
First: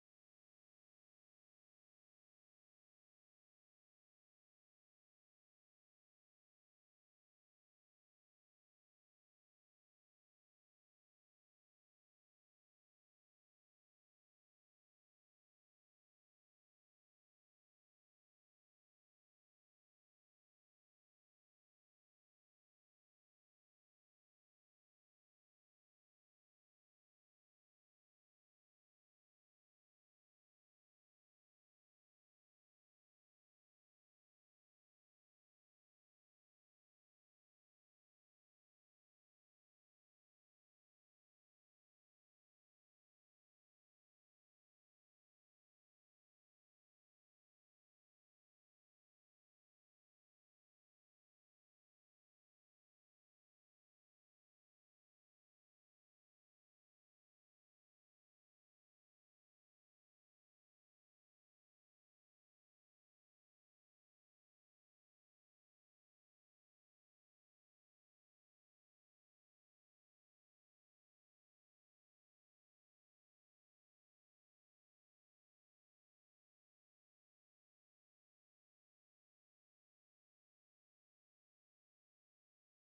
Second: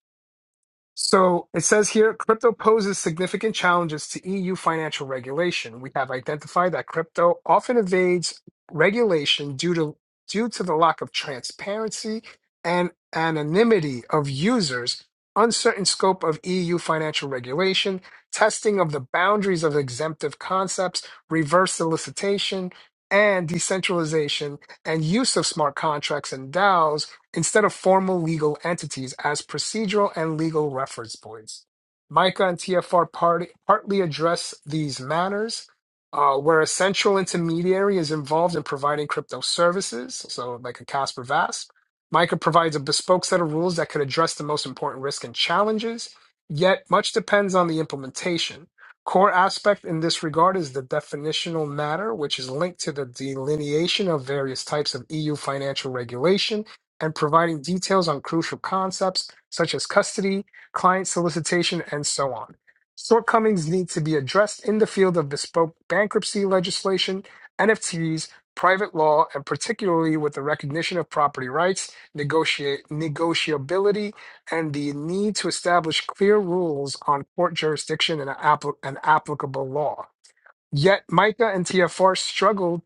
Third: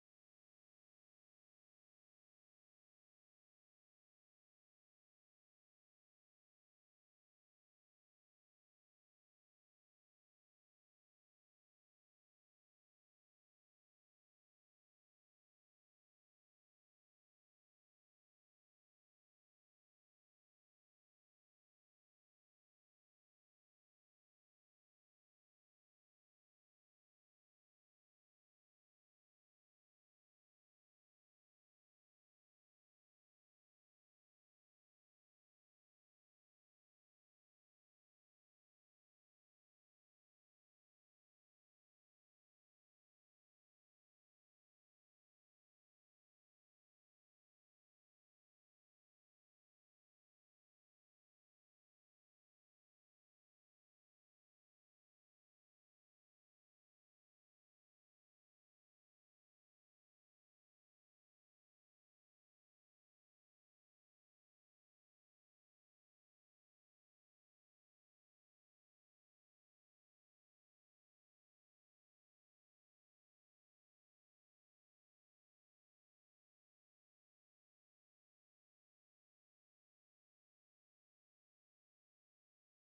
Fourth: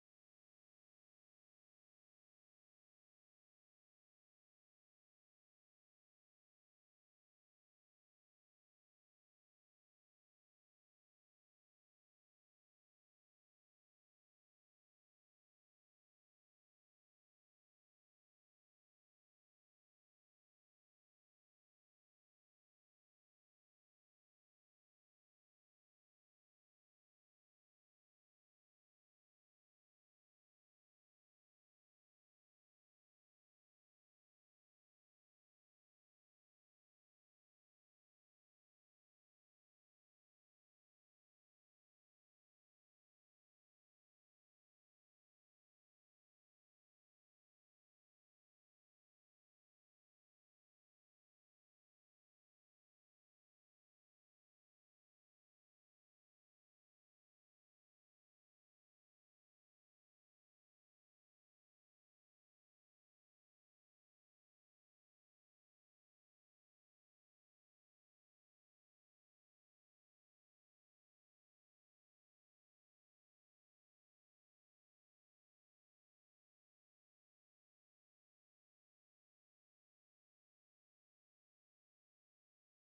So it says here crypto poses significant challenges to EU financial regulation. We have identified that crypto often evades regulation due to due to the lack of transparency and anonymity of users, uncertain scope of EU financial regulation, testing of the boundaries of exemptive concepts, reverse solicitation, and decentralization and use of smart contracts and DAOs instead of formal legal entities as procedural and legal reference points. MICA and TFR part, partly address these matters, uh, where a central intermediary is involved in providing crypto services, so like a Casper VASP. MICA provides a bespoke set of rules that could address the most important risks and challenges, yet much depends on the implementation. Core aspect in this regard is the definitional matter, which is linked to the delineation of various types of EU financial regulation and providing details on crucial concepts such as custody, client solicitation, and so on. Shortcomings need to be addressed in the field of bespoke bankruptcy legislation, NFTs, private law, and particularly with the recognition of property rights, negotiate, negotiability, and the need to establish clear rules on court jurisdiction and, applic- and applicable law. Yet Micah and TFR struggled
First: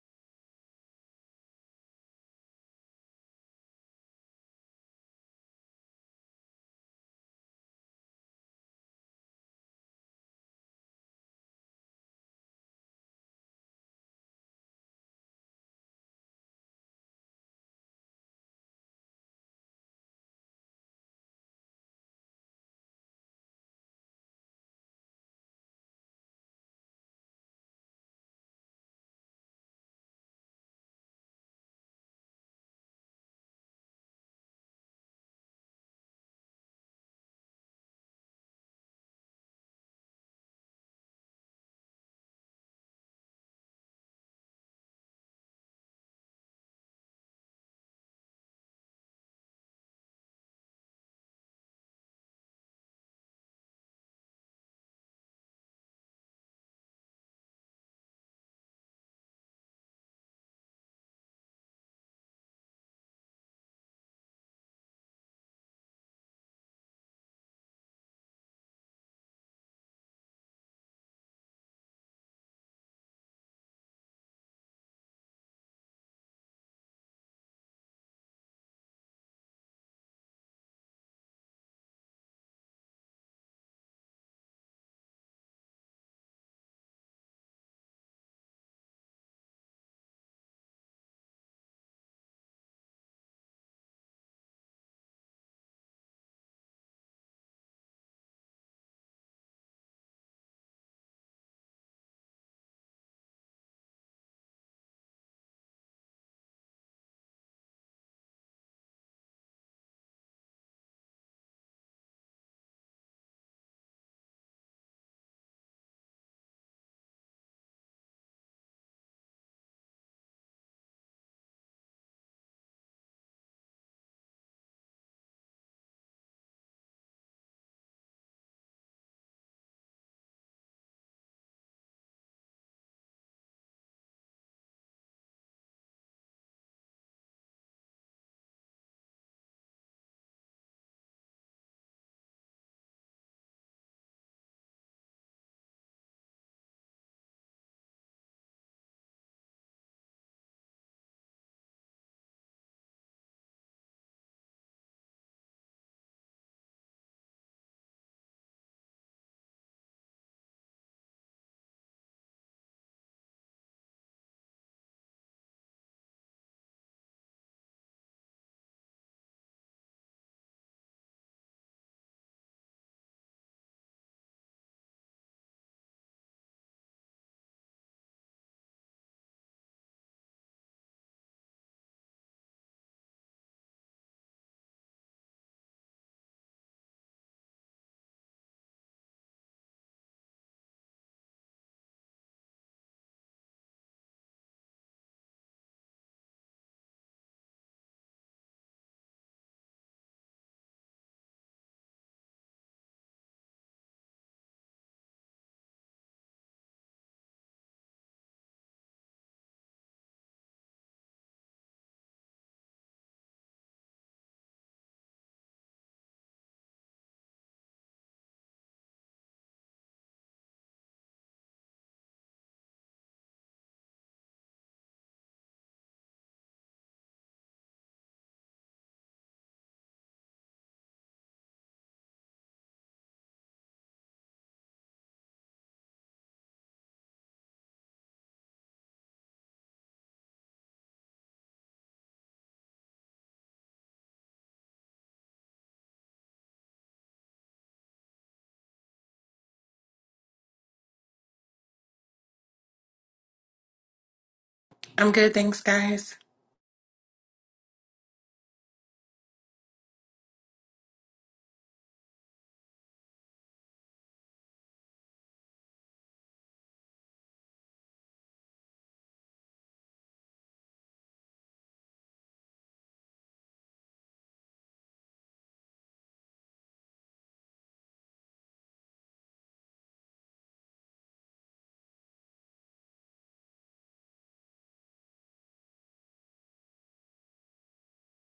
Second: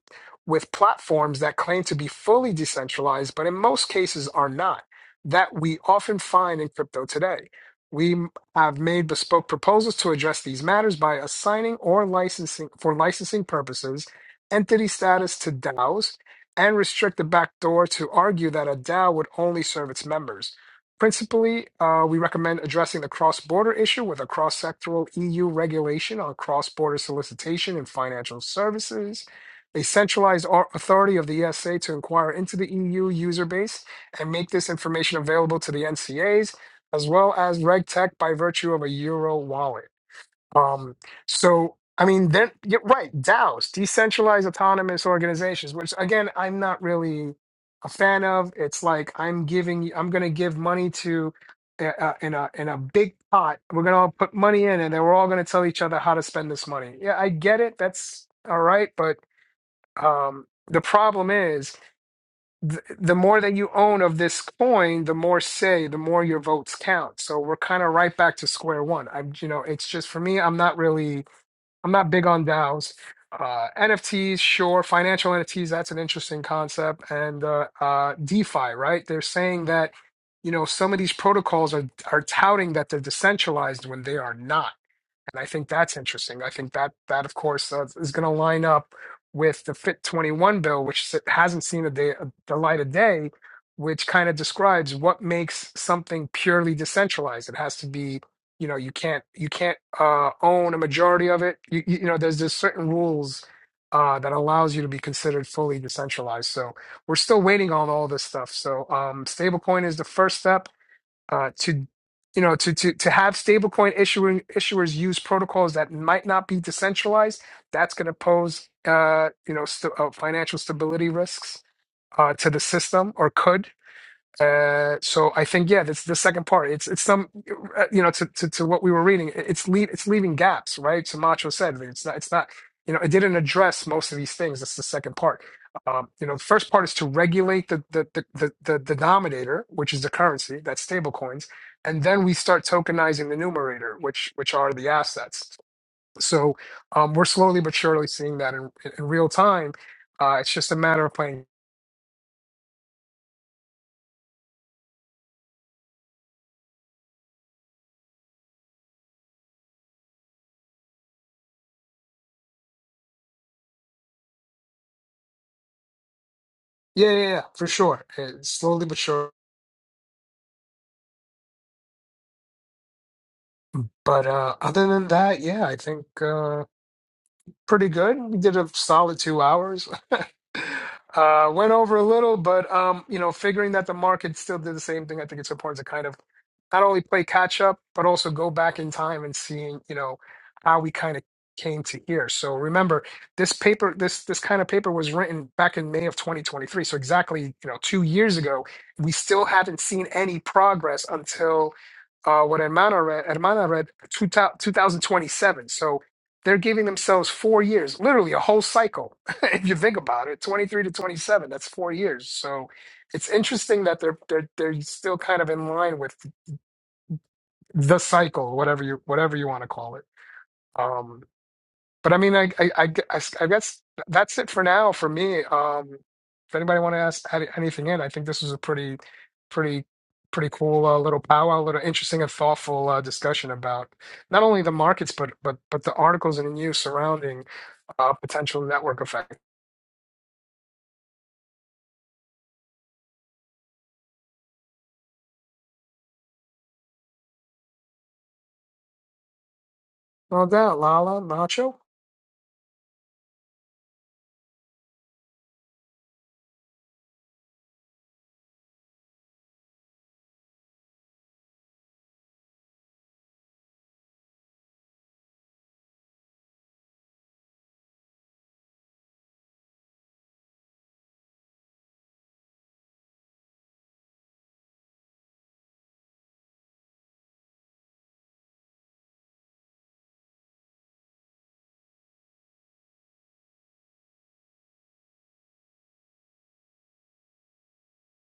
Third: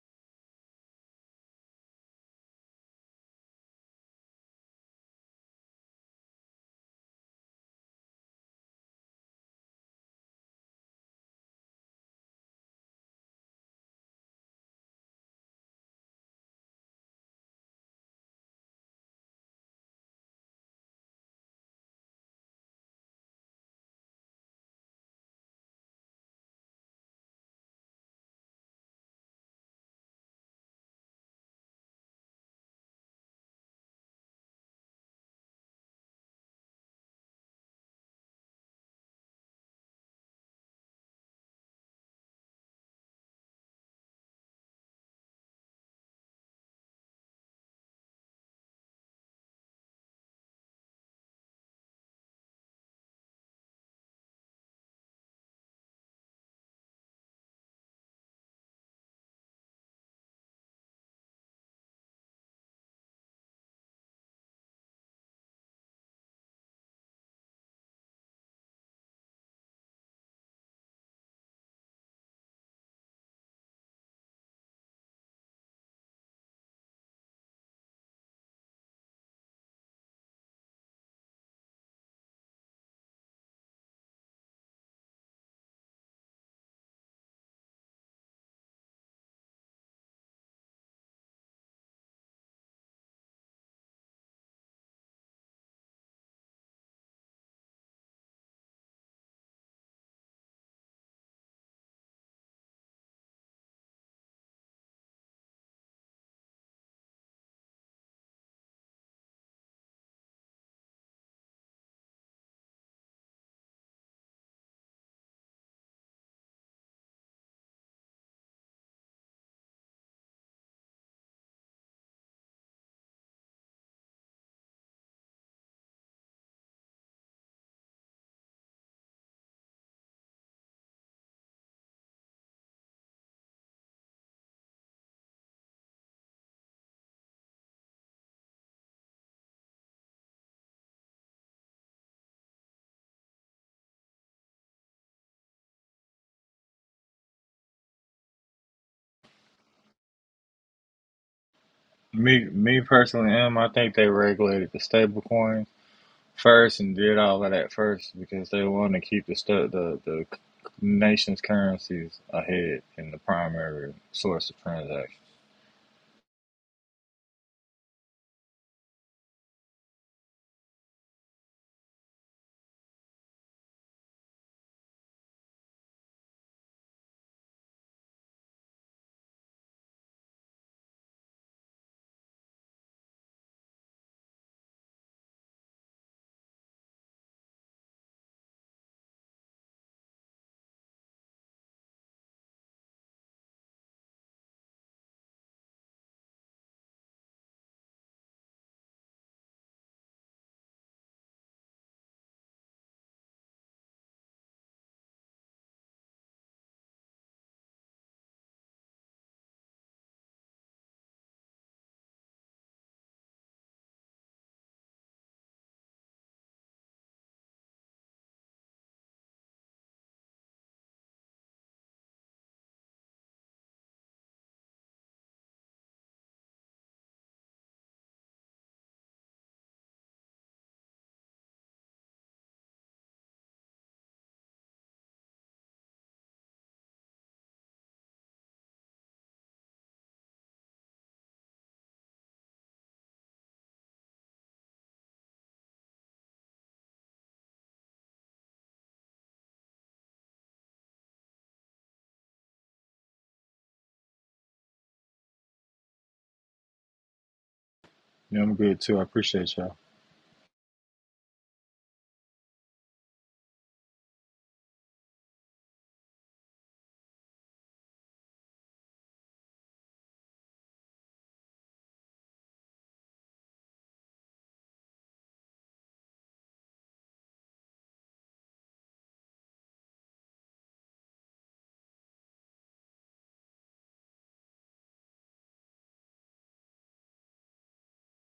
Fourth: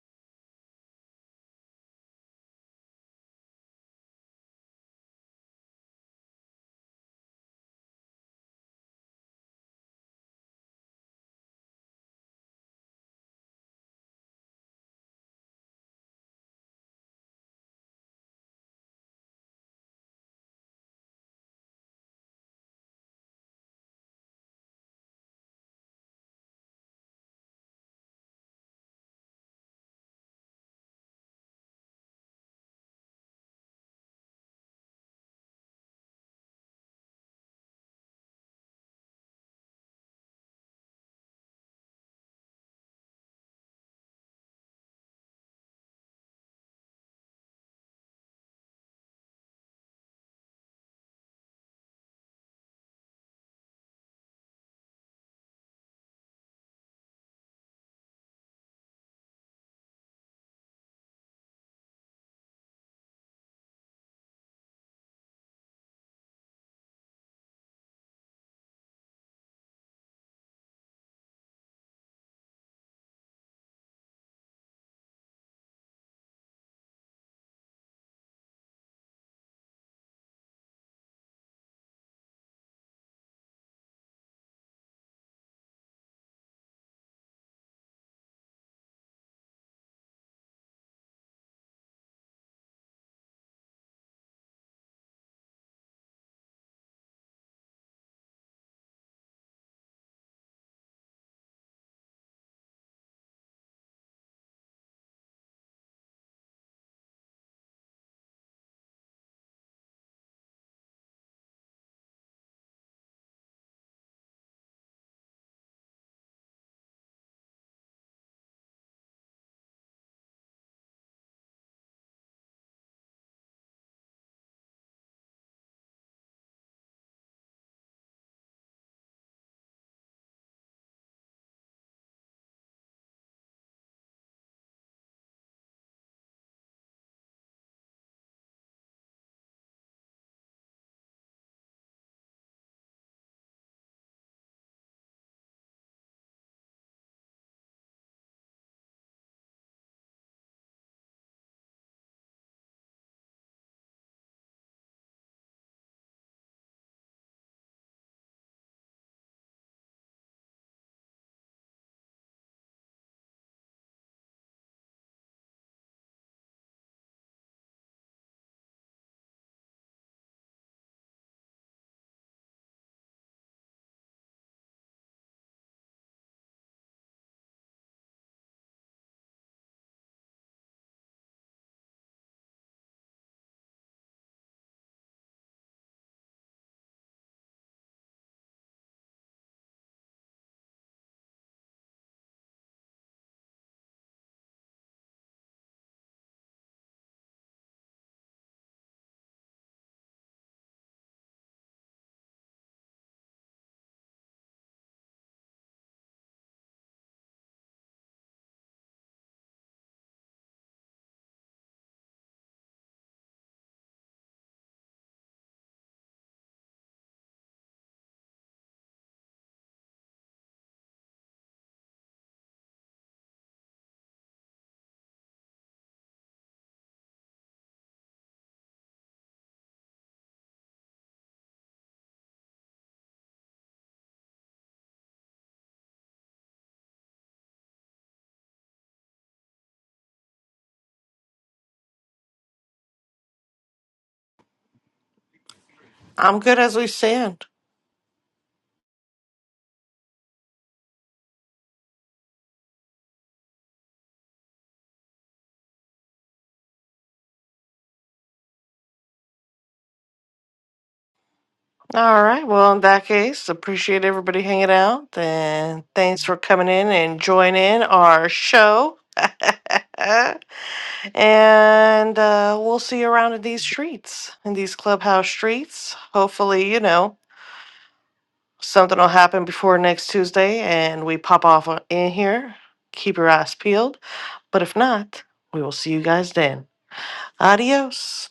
with platforms that claim to be fully decentralized, but in most cases are not, that we often find in crypto today. We m- have made bespoke proposals to address these matters by assigning or licensing for licensing purposes entity status to DAOs and restrict the backdoor to argue that a DAO would only serve its members. Principally, uh, we recommend addressing the cross border issue with a cross sectoral EU regulation on cross border solicitation and financial services, a centralized au- authority of the ESA to inquire into the EU user base and make this information available to the NCAs, as as well as RegTech by virtue of a Euro wallet. Um, so I mean, then you're right, DAOs, decentralized autonomous organizations, which again, I'm not really a fan of. It's like I'm giving, you- I'm going to give money to uh, uh, in a in a big pot. We're going to all put money in, and then we're all going to tell each other how to spend this money. Yeah, I get it. That's all right, but um, the problem is. th- The more that you own of this coin, the more say, the more your votes count. So we're kind of right back to square one. I'm, you know, it's just for me, I'm not really I'm not big on DAOs. Uh, NFTs, sure. Financial NFTs, that's an interesting concept. And uh, uh, DeFi, right? They're saying that, you know, some of these protocols are are touting that they're decentralized when they are not and I think that's interesting. I think that that of course uh, is going to line up with the Fit 21 bill, which s- hasn't seen a day, the light of day, which kind of describes what makes something purely decentralized. It has to be, you know, you can't you can't uh, own a majority of it. You, you you know, there's there's certain rules. Uh, that allows you to be considered fully decentralized. So we're still waiting on all this stuff. So um, stablecoin is the first step uh, to you know to to to have stablecoin issuing issuers use protocols that might not be decentralized that's going to pose uh, you know st- uh, financial stability risks uh, to the system or could uh, so I think yeah, that's the second part. It's it's some uh, you know to to, to what we were reading. It's leave it's leaving gaps, right? Camacho said that it's not it's not you know it didn't address most of these things. That's the second part. Um, you know, the first part is to regulate the the the the, the denominator, which is the currency, that's stable coins, and then we start tokenizing the numerator, which which are the assets. So um, we're slowly but surely seeing that in in real time. Uh, it's just a matter of playing.
Me, me personally, am I think they regulated the stablecoins first and did all of that first because they want to keep the stu the the nation's currencies ahead in the primary source of transaction.
Yeah, yeah, yeah, for sure. Uh, slowly but surely But uh, other than that, yeah, I think uh, pretty good. We did a solid two hours. [LAUGHS] uh, went over a little, but um, you know, figuring that the market still did the same thing, I think it's important to kind of not only play catch up, but also go back in time and seeing, you know, how we kind of came to here. So remember, this paper, this this kind of paper was written back in May of 2023. So exactly, you know, two years ago, we still haven't seen any progress until uh, what Hermana read, Hermana read two, thou- 2027. So they're giving themselves four years, literally a whole cycle. [LAUGHS] if you think about it, 23 to 27, that's four years. So it's interesting that they're they're they're still kind of in line with the cycle, whatever you whatever you want to call it. Um, but I mean, I I, I gu- I s- I guess that's it for now for me. Um, if anybody want to ask add anything in, I think this was a pretty pretty pretty cool uh, little powwow, little interesting and thoughtful uh, discussion about not only the markets but but but the articles in news surrounding uh, potential network effect.
I'm good as we stand.
No doubt, Lala, Nacho.
I'm good. Thanks, guys.
Yeah, I'm good too. I appreciate y'all.
All right. Well, in that case, appreciate everybody hanging out. And thanks for coming in and joining our show. [LAUGHS] and uh, we'll see you around in these streets, in these clubhouse streets. Hopefully, you know, something will happen before next Tuesday and we pop off on- in here. Keep your eyes peeled. But if not, we will see you guys then. Adios.